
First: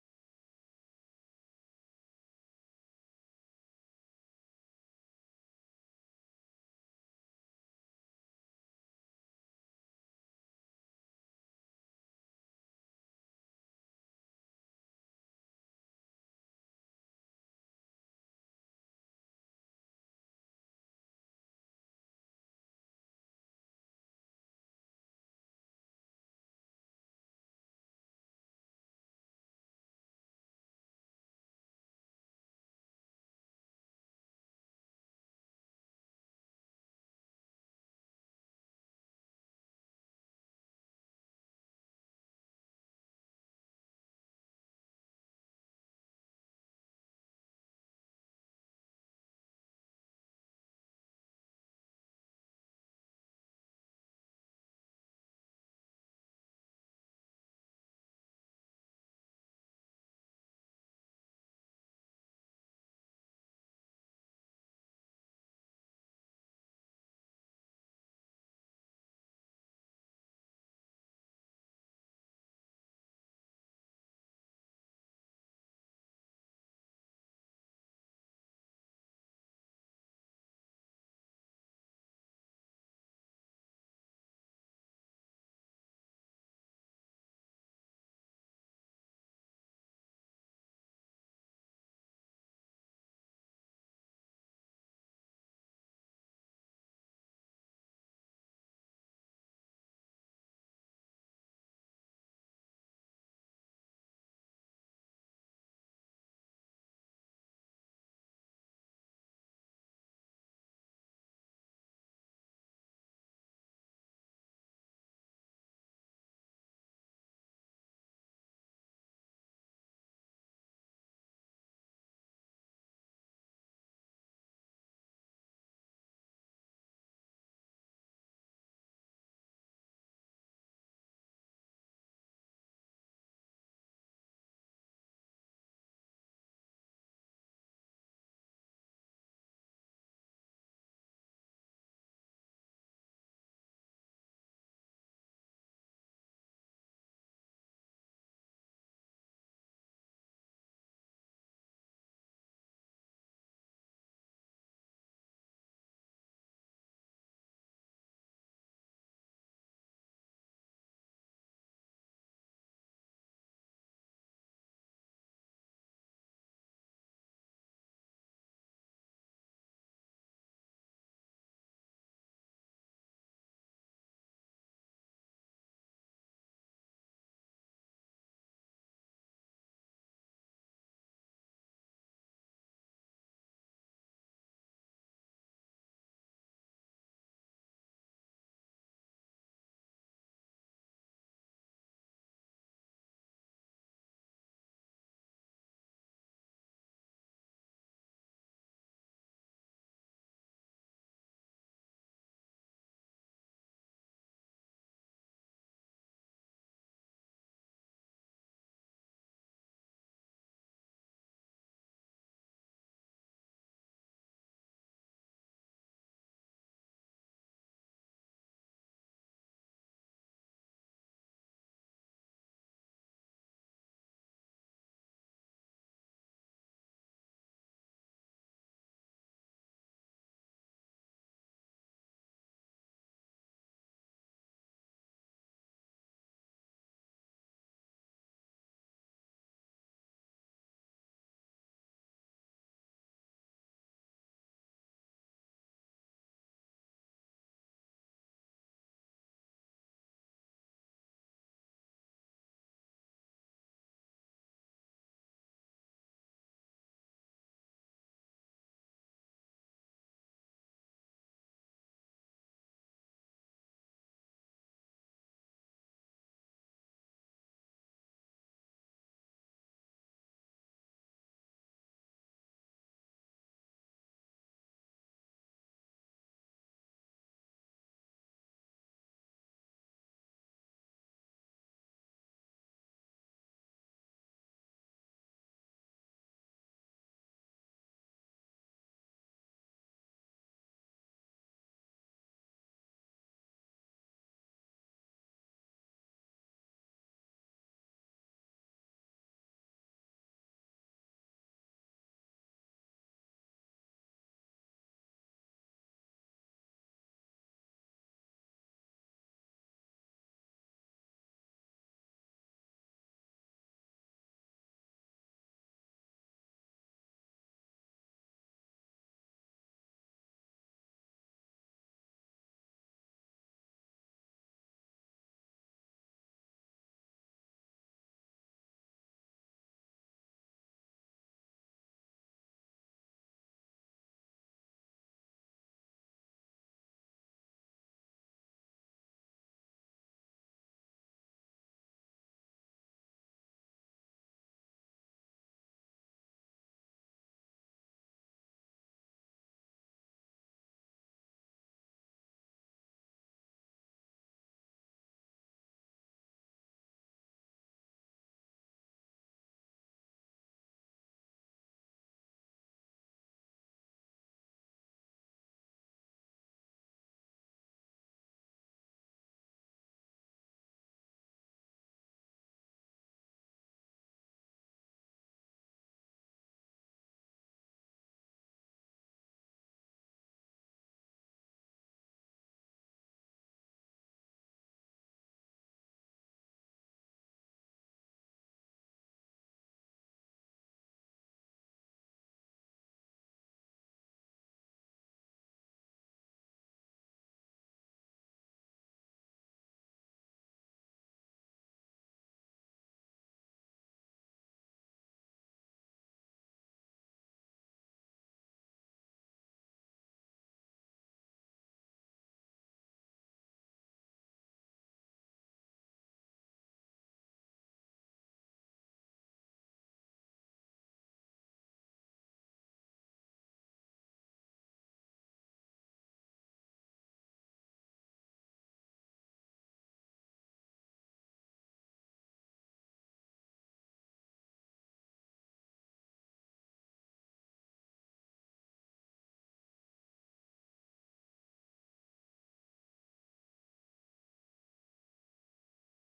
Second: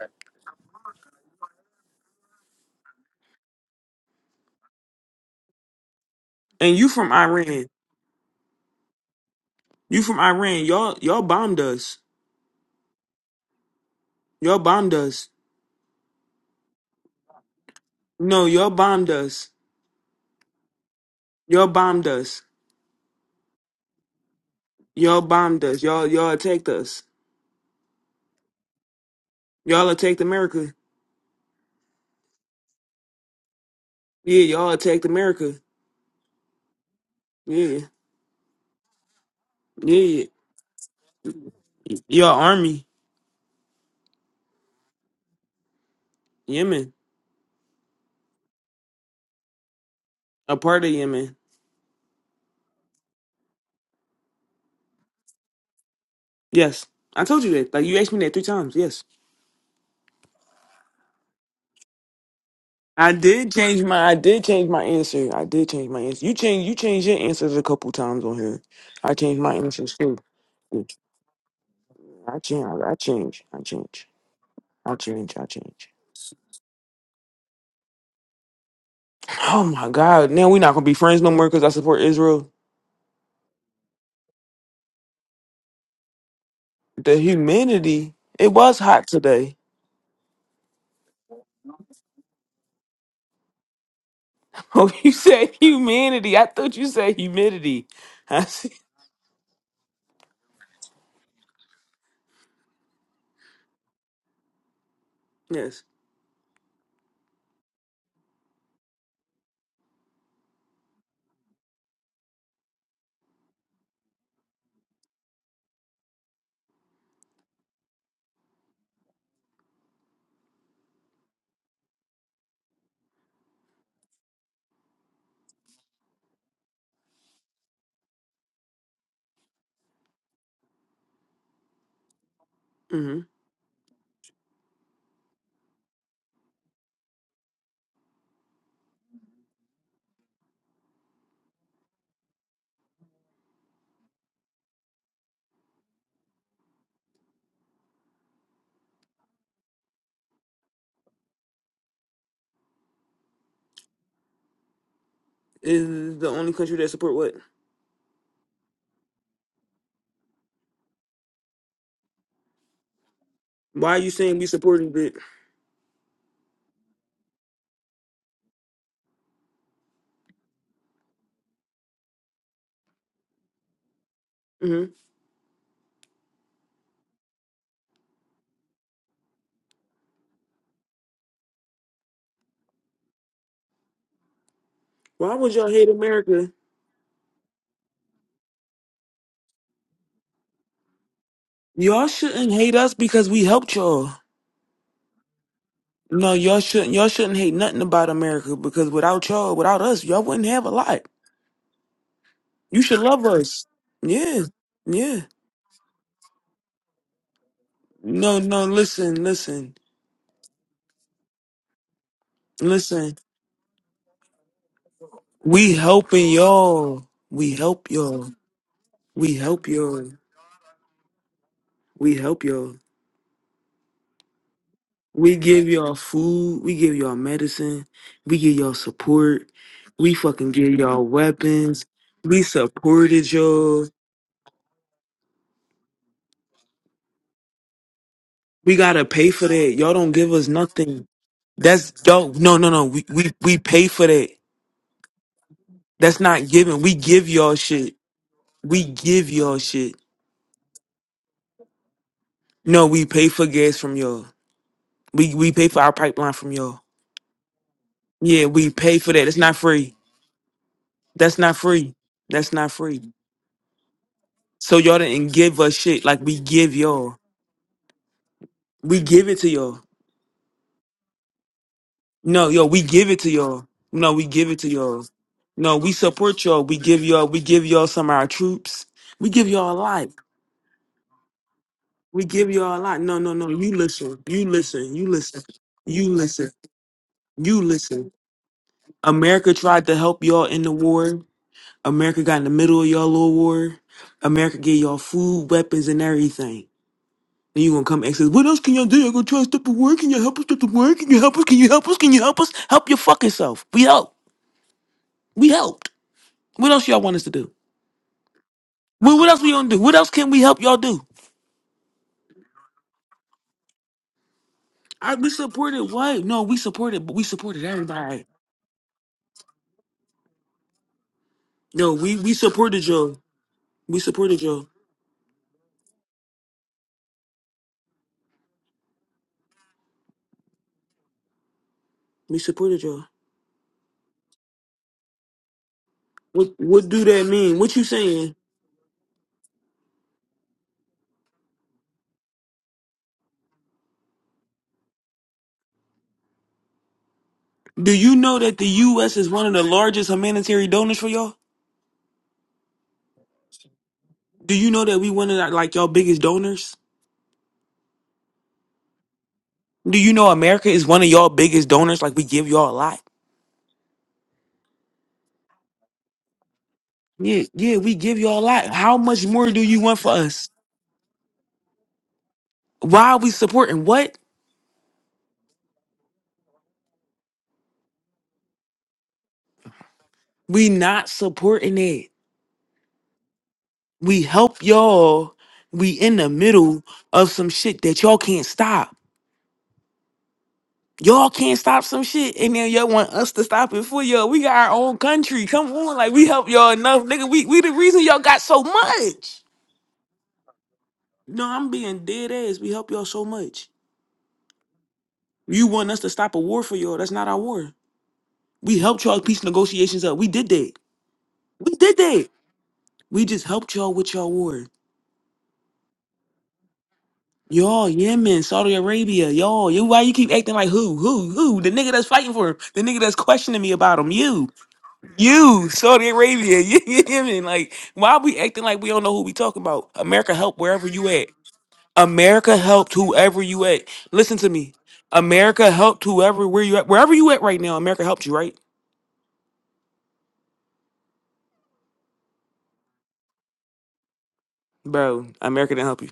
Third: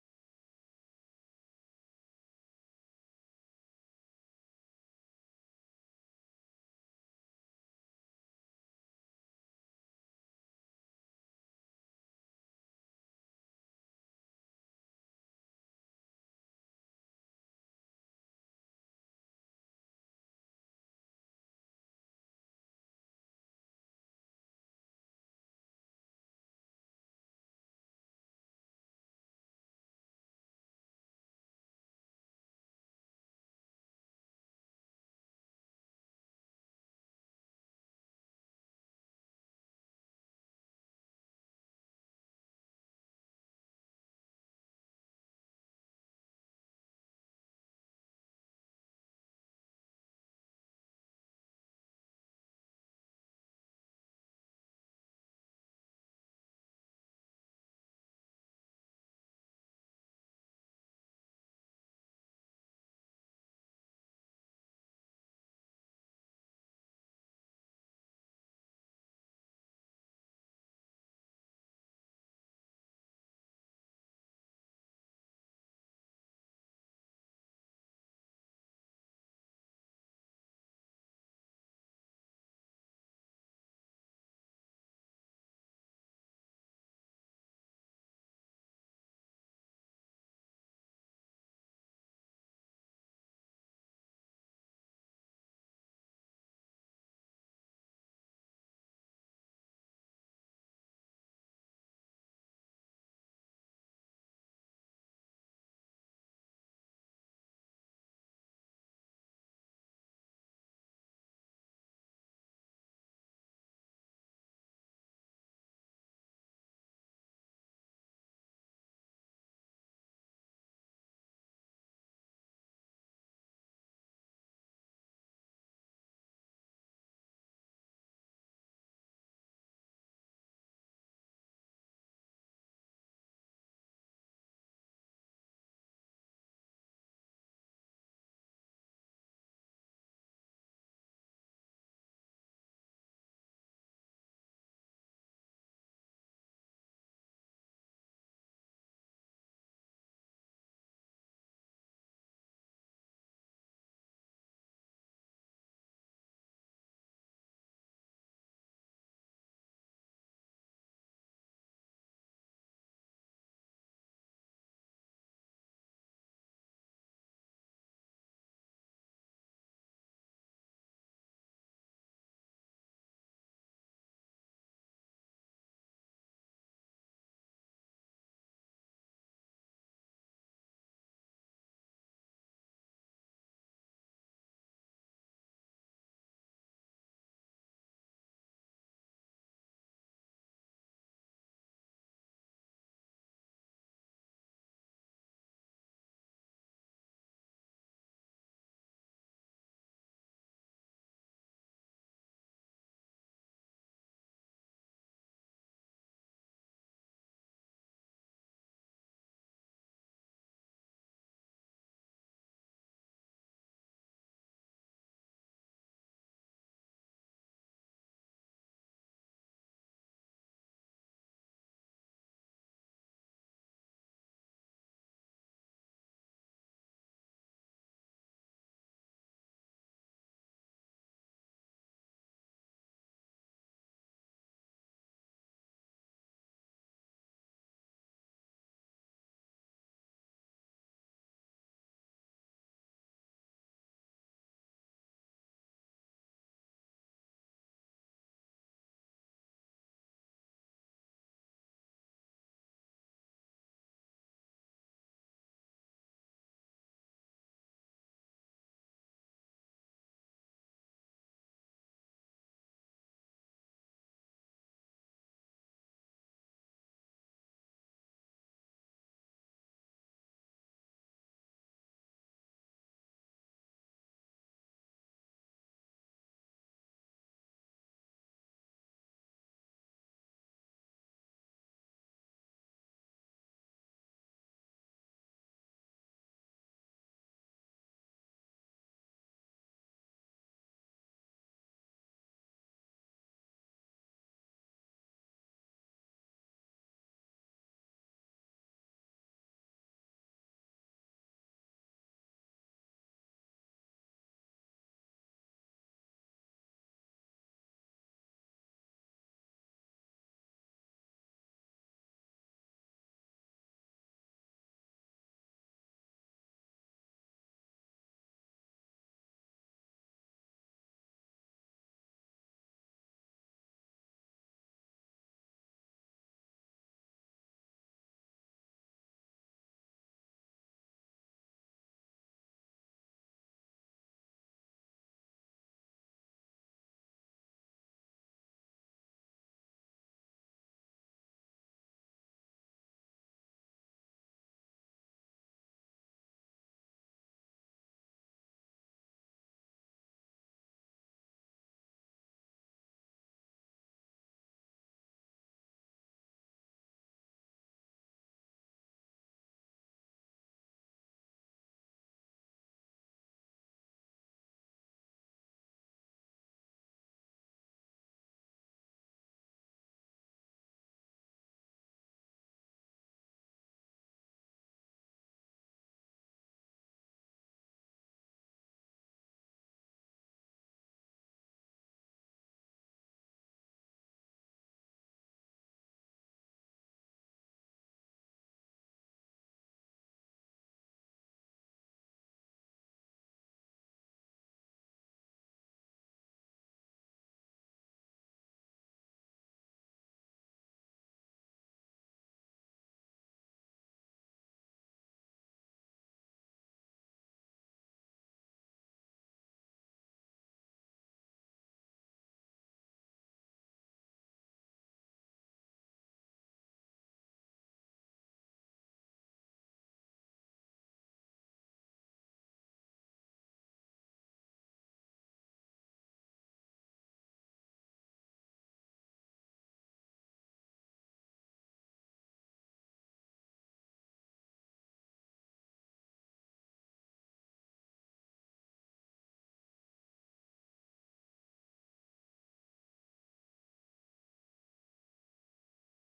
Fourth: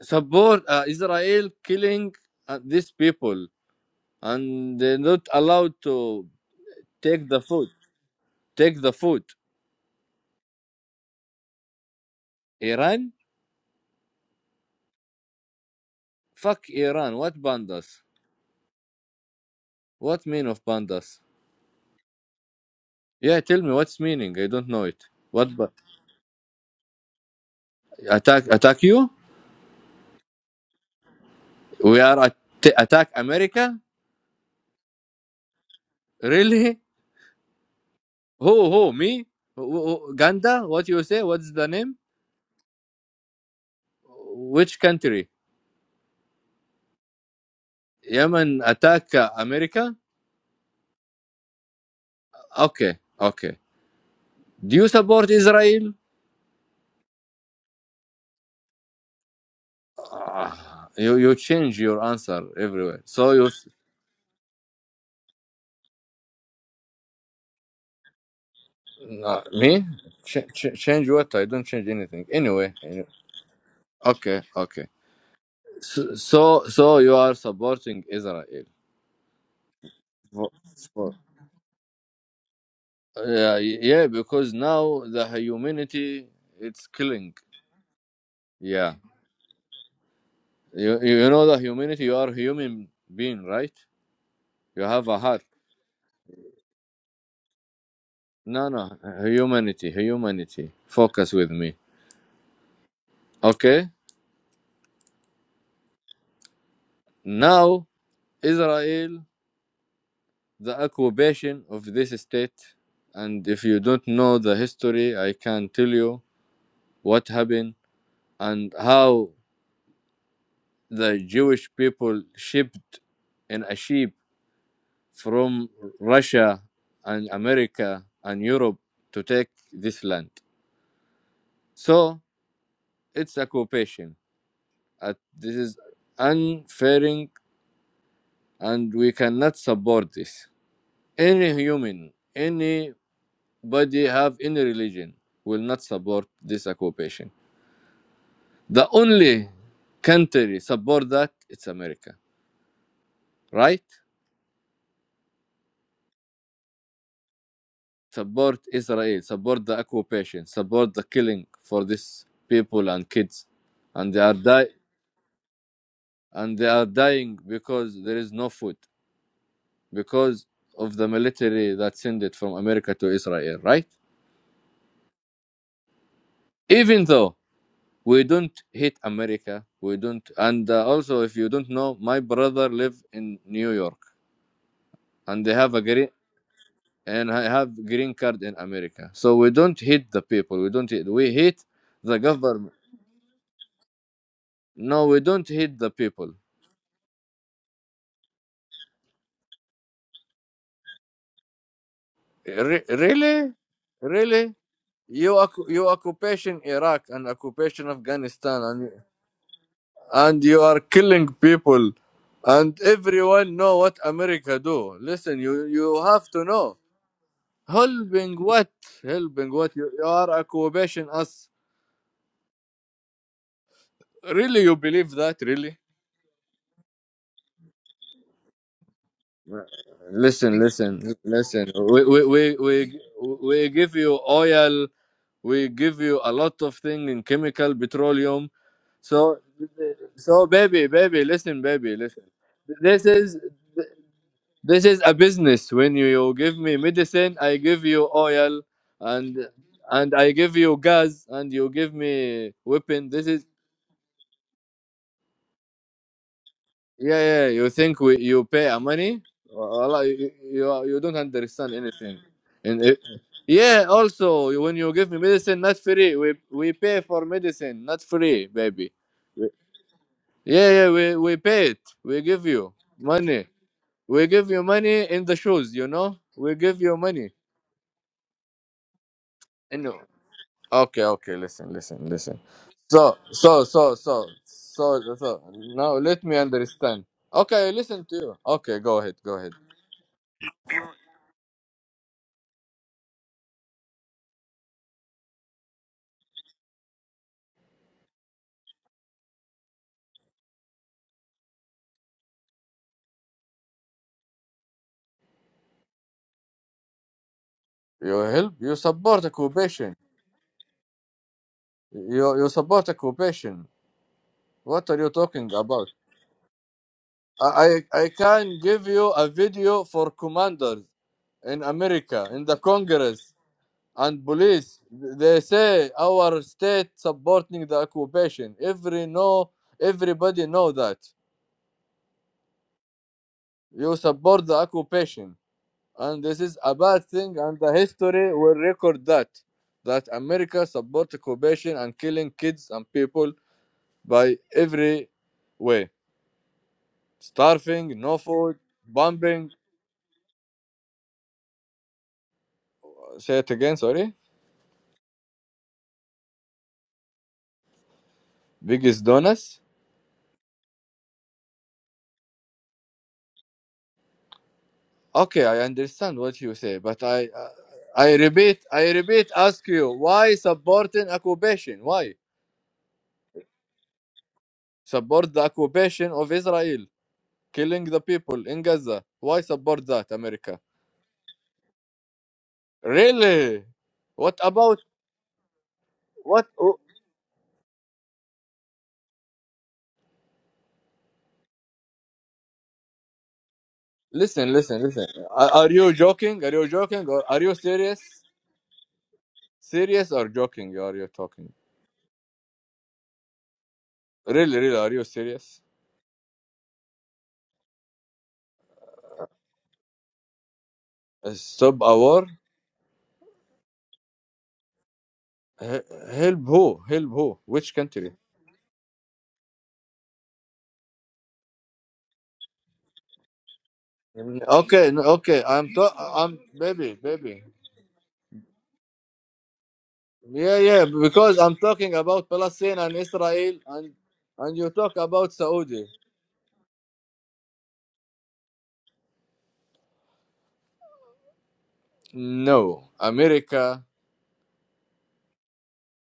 S4: support uh, Israel killing uh, these people and they're not allowed to
S1: And you from
S4: take the
S1: Iran?
S4: food. Take the food.
S1: You from Iran? Y'all y'all bombed us.
S4: Iran?
S1: Y'all bombed us.
S4: Fuck Iran. What bandas?
S1: No, y'all bombed us.
S4: What mean of bandas?
S1: Y'all bombed us.
S4: Yeah, tell me what's meaning. I don't know it.
S1: Y'all
S4: What
S1: bombed
S4: ba-
S1: us. Y'all y'all attacked us.
S4: attack? Attack you?
S1: Y'all attacked America.
S4: We are at- attack America?
S1: Yeah, y'all attacked America.
S4: Really?
S1: Yeah.
S4: Who? Who? Me? Wh- wh-
S1: Yeah.
S4: Ganda? What you say? What's the name?
S1: Y'all army.
S4: Which country?
S1: Yemen.
S4: Yemen attack uh, America?
S1: A part of Yemen.
S4: Okay. Okay. Do you support Israel?
S1: Yes. I told you that. Like you asked me that three times. Yes.
S4: Ah, you you change your answer everywhere.
S1: I
S4: So you
S1: did
S4: s-
S1: change my I did change my answer. I did change my answer. You change you changed your answers a couple times on here. I changed
S4: no,
S1: my
S4: me
S1: answers too.
S4: Ch- ch-
S1: I
S4: change what? I don't change anything.
S1: change
S4: Anyway,
S1: I
S4: any-
S1: change. I change.
S4: okay, okay.
S1: I change. I change.
S4: So so, so you are supporting Israel.
S1: Oh my God. Now
S4: For,
S1: we're not gonna be
S4: for-
S1: friends no more because I support Israel.
S4: yeah, yeah, because now the humanity it's
S1: The
S4: killing.
S1: humanity. It was
S4: Yeah,
S1: hot today. (laughs)
S4: you you know the humanity. You are human being, right? You
S1: Oh,
S4: have
S1: you
S4: a heart.
S1: said humanity. I thought you said humidity. (laughs) I
S4: No,
S1: see.
S4: no, humanity, humanity. Focus with me. Okay,
S1: Yes.
S4: now Israel. the occupation of this state. And if you don't know the history, I can tell you what happened and how the Jewish people shipped in a ship from Russia and America and Europe to take this land. So
S1: Mm-hmm.
S4: it's occupation. Uh, This is unfairing, and we cannot support this. Any human, anybody have any religion will not support this occupation. The only country support that it's America, right?
S1: Is the only country that support what?
S4: Support Israel, support the occupation, support the killing for these people and kids,
S1: Why are you
S4: and they are
S1: saying we
S4: die
S1: supporting it?
S4: and they are dying because there is no food because of the military that sent it from America to Israel, right?
S1: Mm-hmm.
S4: Even though we don't hate America, we don't, and uh, also if you don't know, my brother live in New York,
S1: Why
S4: and they
S1: would y'all
S4: have a
S1: hate
S4: green
S1: America?
S4: and I have green card in America. So we don't hit the people. We don't hit. We hit
S1: Y'all
S4: the
S1: shouldn't
S4: government.
S1: hate us because we helped y'all.
S4: No, we don't hit the people.
S1: No, y'all shouldn't. Y'all shouldn't hate nothing about America because without y'all, without us, y'all wouldn't have a lot. You
S4: Re-
S1: should love
S4: really,
S1: us. Yeah.
S4: really,
S1: Yeah.
S4: you occu- you occupation Iraq and occupation
S1: No,
S4: Afghanistan
S1: no,
S4: and
S1: listen, listen,
S4: and you are killing people, and
S1: listen.
S4: everyone know what America do. Listen, you
S1: We
S4: you have
S1: helping
S4: to know.
S1: y'all. We help y'all.
S4: Helping what?
S1: We
S4: Helping
S1: help
S4: what? You, you
S1: y'all.
S4: are occupation us.
S1: We help y'all.
S4: Really, you believe
S1: We
S4: that? Really?
S1: give y'all food. We give y'all medicine. We give y'all support. We fucking
S4: Listen,
S1: give y'all
S4: listen, listen.
S1: weapons.
S4: We we
S1: We
S4: we we
S1: supported
S4: we
S1: y'all.
S4: give you oil. We give you a lot of thing in chemical petroleum.
S1: We gotta pay
S4: So
S1: for that. Y'all don't give us
S4: so baby,
S1: nothing.
S4: baby, listen,
S1: That's
S4: baby, listen.
S1: dope. No, no, no.
S4: This
S1: We we
S4: is
S1: we pay for that.
S4: this is a business. When
S1: That's
S4: you
S1: not
S4: give me
S1: giving. We give
S4: medicine,
S1: y'all
S4: I give
S1: shit.
S4: you oil,
S1: We give
S4: and
S1: y'all shit.
S4: and I give you gas, and you give me
S1: No, we
S4: weapon. This
S1: pay
S4: is
S1: for gas from y'all. We we pay for our pipeline from y'all.
S4: Yeah, yeah. yeah. You think we, you
S1: Yeah,
S4: pay
S1: we
S4: our
S1: pay for
S4: money?
S1: that. It's not free.
S4: Allah, you, you you don't
S1: That's not
S4: understand
S1: free.
S4: anything.
S1: That's not
S4: And it,
S1: free.
S4: yeah, also when
S1: So
S4: you
S1: y'all
S4: give me
S1: didn't give
S4: medicine,
S1: us
S4: not
S1: shit
S4: free.
S1: like
S4: We
S1: we
S4: we
S1: give
S4: pay
S1: y'all.
S4: for medicine, not free, baby.
S1: We give it to y'all.
S4: Yeah, yeah. We we pay it. We give
S1: No, yo,
S4: you
S1: we give it to
S4: money.
S1: y'all. No,
S4: We
S1: we
S4: give
S1: give it
S4: you
S1: to y'all.
S4: money in the shoes.
S1: No,
S4: You
S1: we
S4: know.
S1: support
S4: We
S1: y'all. We
S4: give you
S1: give y'all.
S4: money.
S1: We give y'all some of our troops. We give y'all a
S4: And no.
S1: lot.
S4: Okay, okay. Listen, listen,
S1: We
S4: listen.
S1: give y'all a lot.
S4: So
S1: No, no, no.
S4: so
S1: You
S4: so
S1: listen.
S4: so
S1: You listen.
S4: so
S1: You
S4: so. so,
S1: listen.
S4: Now
S1: You
S4: let me
S1: listen.
S4: understand.
S1: You
S4: Okay, I listen
S1: listen.
S4: to you. Okay, go ahead, go ahead.
S1: America tried to help y'all in the war. America got in the middle of y'all little war. America gave y'all food, weapons, and everything. Then you gonna come and say, "What else can y'all do? I all gonna try to stop the war? Can you help us stop the war? Can you help us? Can you help us? Can you help us? Help your fucking self. We help. We helped. What else y'all want us to do?
S4: You help? You
S1: Well,
S4: support
S1: what else we gonna do? What
S4: occupation.
S1: else can we help y'all do?
S4: You you support occupation. What are you
S1: I, we
S4: talking
S1: supported
S4: about?
S1: white. No, we supported. but We
S4: I
S1: supported
S4: I I
S1: everybody.
S4: can give you a video for commanders in
S1: No, we
S4: America
S1: we
S4: in the
S1: supported y'all.
S4: Congress
S1: We
S4: and
S1: supported y'all.
S4: police. They say our state supporting the occupation. Every know everybody know that
S1: We supported y'all.
S4: you support the occupation, and this
S1: What
S4: is a
S1: what
S4: bad
S1: do that
S4: thing.
S1: mean?
S4: And the
S1: What you
S4: history
S1: saying?
S4: will record that that America support occupation and killing kids and people by every way
S1: Do
S4: starving,
S1: you
S4: no
S1: know
S4: food,
S1: that the U.S. is one
S4: bombing.
S1: of the largest humanitarian donors for y'all?
S4: Say it again, sorry.
S1: Do you know that we one of the- like y'all biggest donors?
S4: Biggest donors.
S1: Do you know America is one of y'all biggest donors? Like we give y'all a lot.
S4: Okay, I understand what you say, but I,
S1: Yeah, yeah, we
S4: I, I
S1: give y'all a
S4: repeat,
S1: lot.
S4: I
S1: How much
S4: repeat,
S1: more do
S4: ask
S1: you
S4: you
S1: want for
S4: why
S1: us?
S4: supporting occupation? Why
S1: Why are we supporting what?
S4: support the occupation of Israel, killing the people in Gaza? Why support that, America?
S1: We not supporting it.
S4: Really?
S1: We
S4: What
S1: help
S4: about
S1: y'all. We in the
S4: what? oh,
S1: middle of some shit that y'all can't stop. Y'all can't stop some shit, and then y'all want us to stop it for y'all. We
S4: listen,
S1: got our
S4: listen,
S1: own
S4: listen.
S1: country.
S4: Are, are
S1: Come
S4: you
S1: on, like we
S4: joking?
S1: help
S4: Are you
S1: y'all enough,
S4: joking, or
S1: nigga.
S4: are
S1: We
S4: you
S1: we the
S4: serious?
S1: reason y'all got so much.
S4: Serious or joking? Are you talking?
S1: No, I'm being dead ass. We help y'all so much.
S4: Really, really, are you serious?
S1: You want us to stop a war for y'all. That's not our war. We helped y'all peace negotiations up. We did that. We
S4: Stop
S1: did
S4: a war?
S1: that. We just helped y'all with y'all war.
S4: H- help who? Help who? Which
S1: Y'all,
S4: country?
S1: Yemen, Saudi Arabia, y'all. You why you keep acting like who? Who? Who? The nigga that's fighting for him. The nigga that's questioning me about him. You.
S4: Okay, n- okay.
S1: You,
S4: I'm to-
S1: Saudi
S4: I'm
S1: Arabia. (laughs)
S4: baby,
S1: You
S4: baby.
S1: Yemen. Like, why we acting like we don't know who we talking about? America
S4: Yeah,
S1: help
S4: yeah.
S1: wherever you at.
S4: Because I'm talking about
S1: America
S4: Palestine
S1: helped
S4: and
S1: whoever
S4: Israel,
S1: you at.
S4: and
S1: Listen to
S4: and you
S1: me.
S4: talk about
S1: America
S4: Saudi.
S1: helped whoever where you at. Wherever you at right now, America helped you, right?
S4: No, America,
S1: Bro, America didn't help you.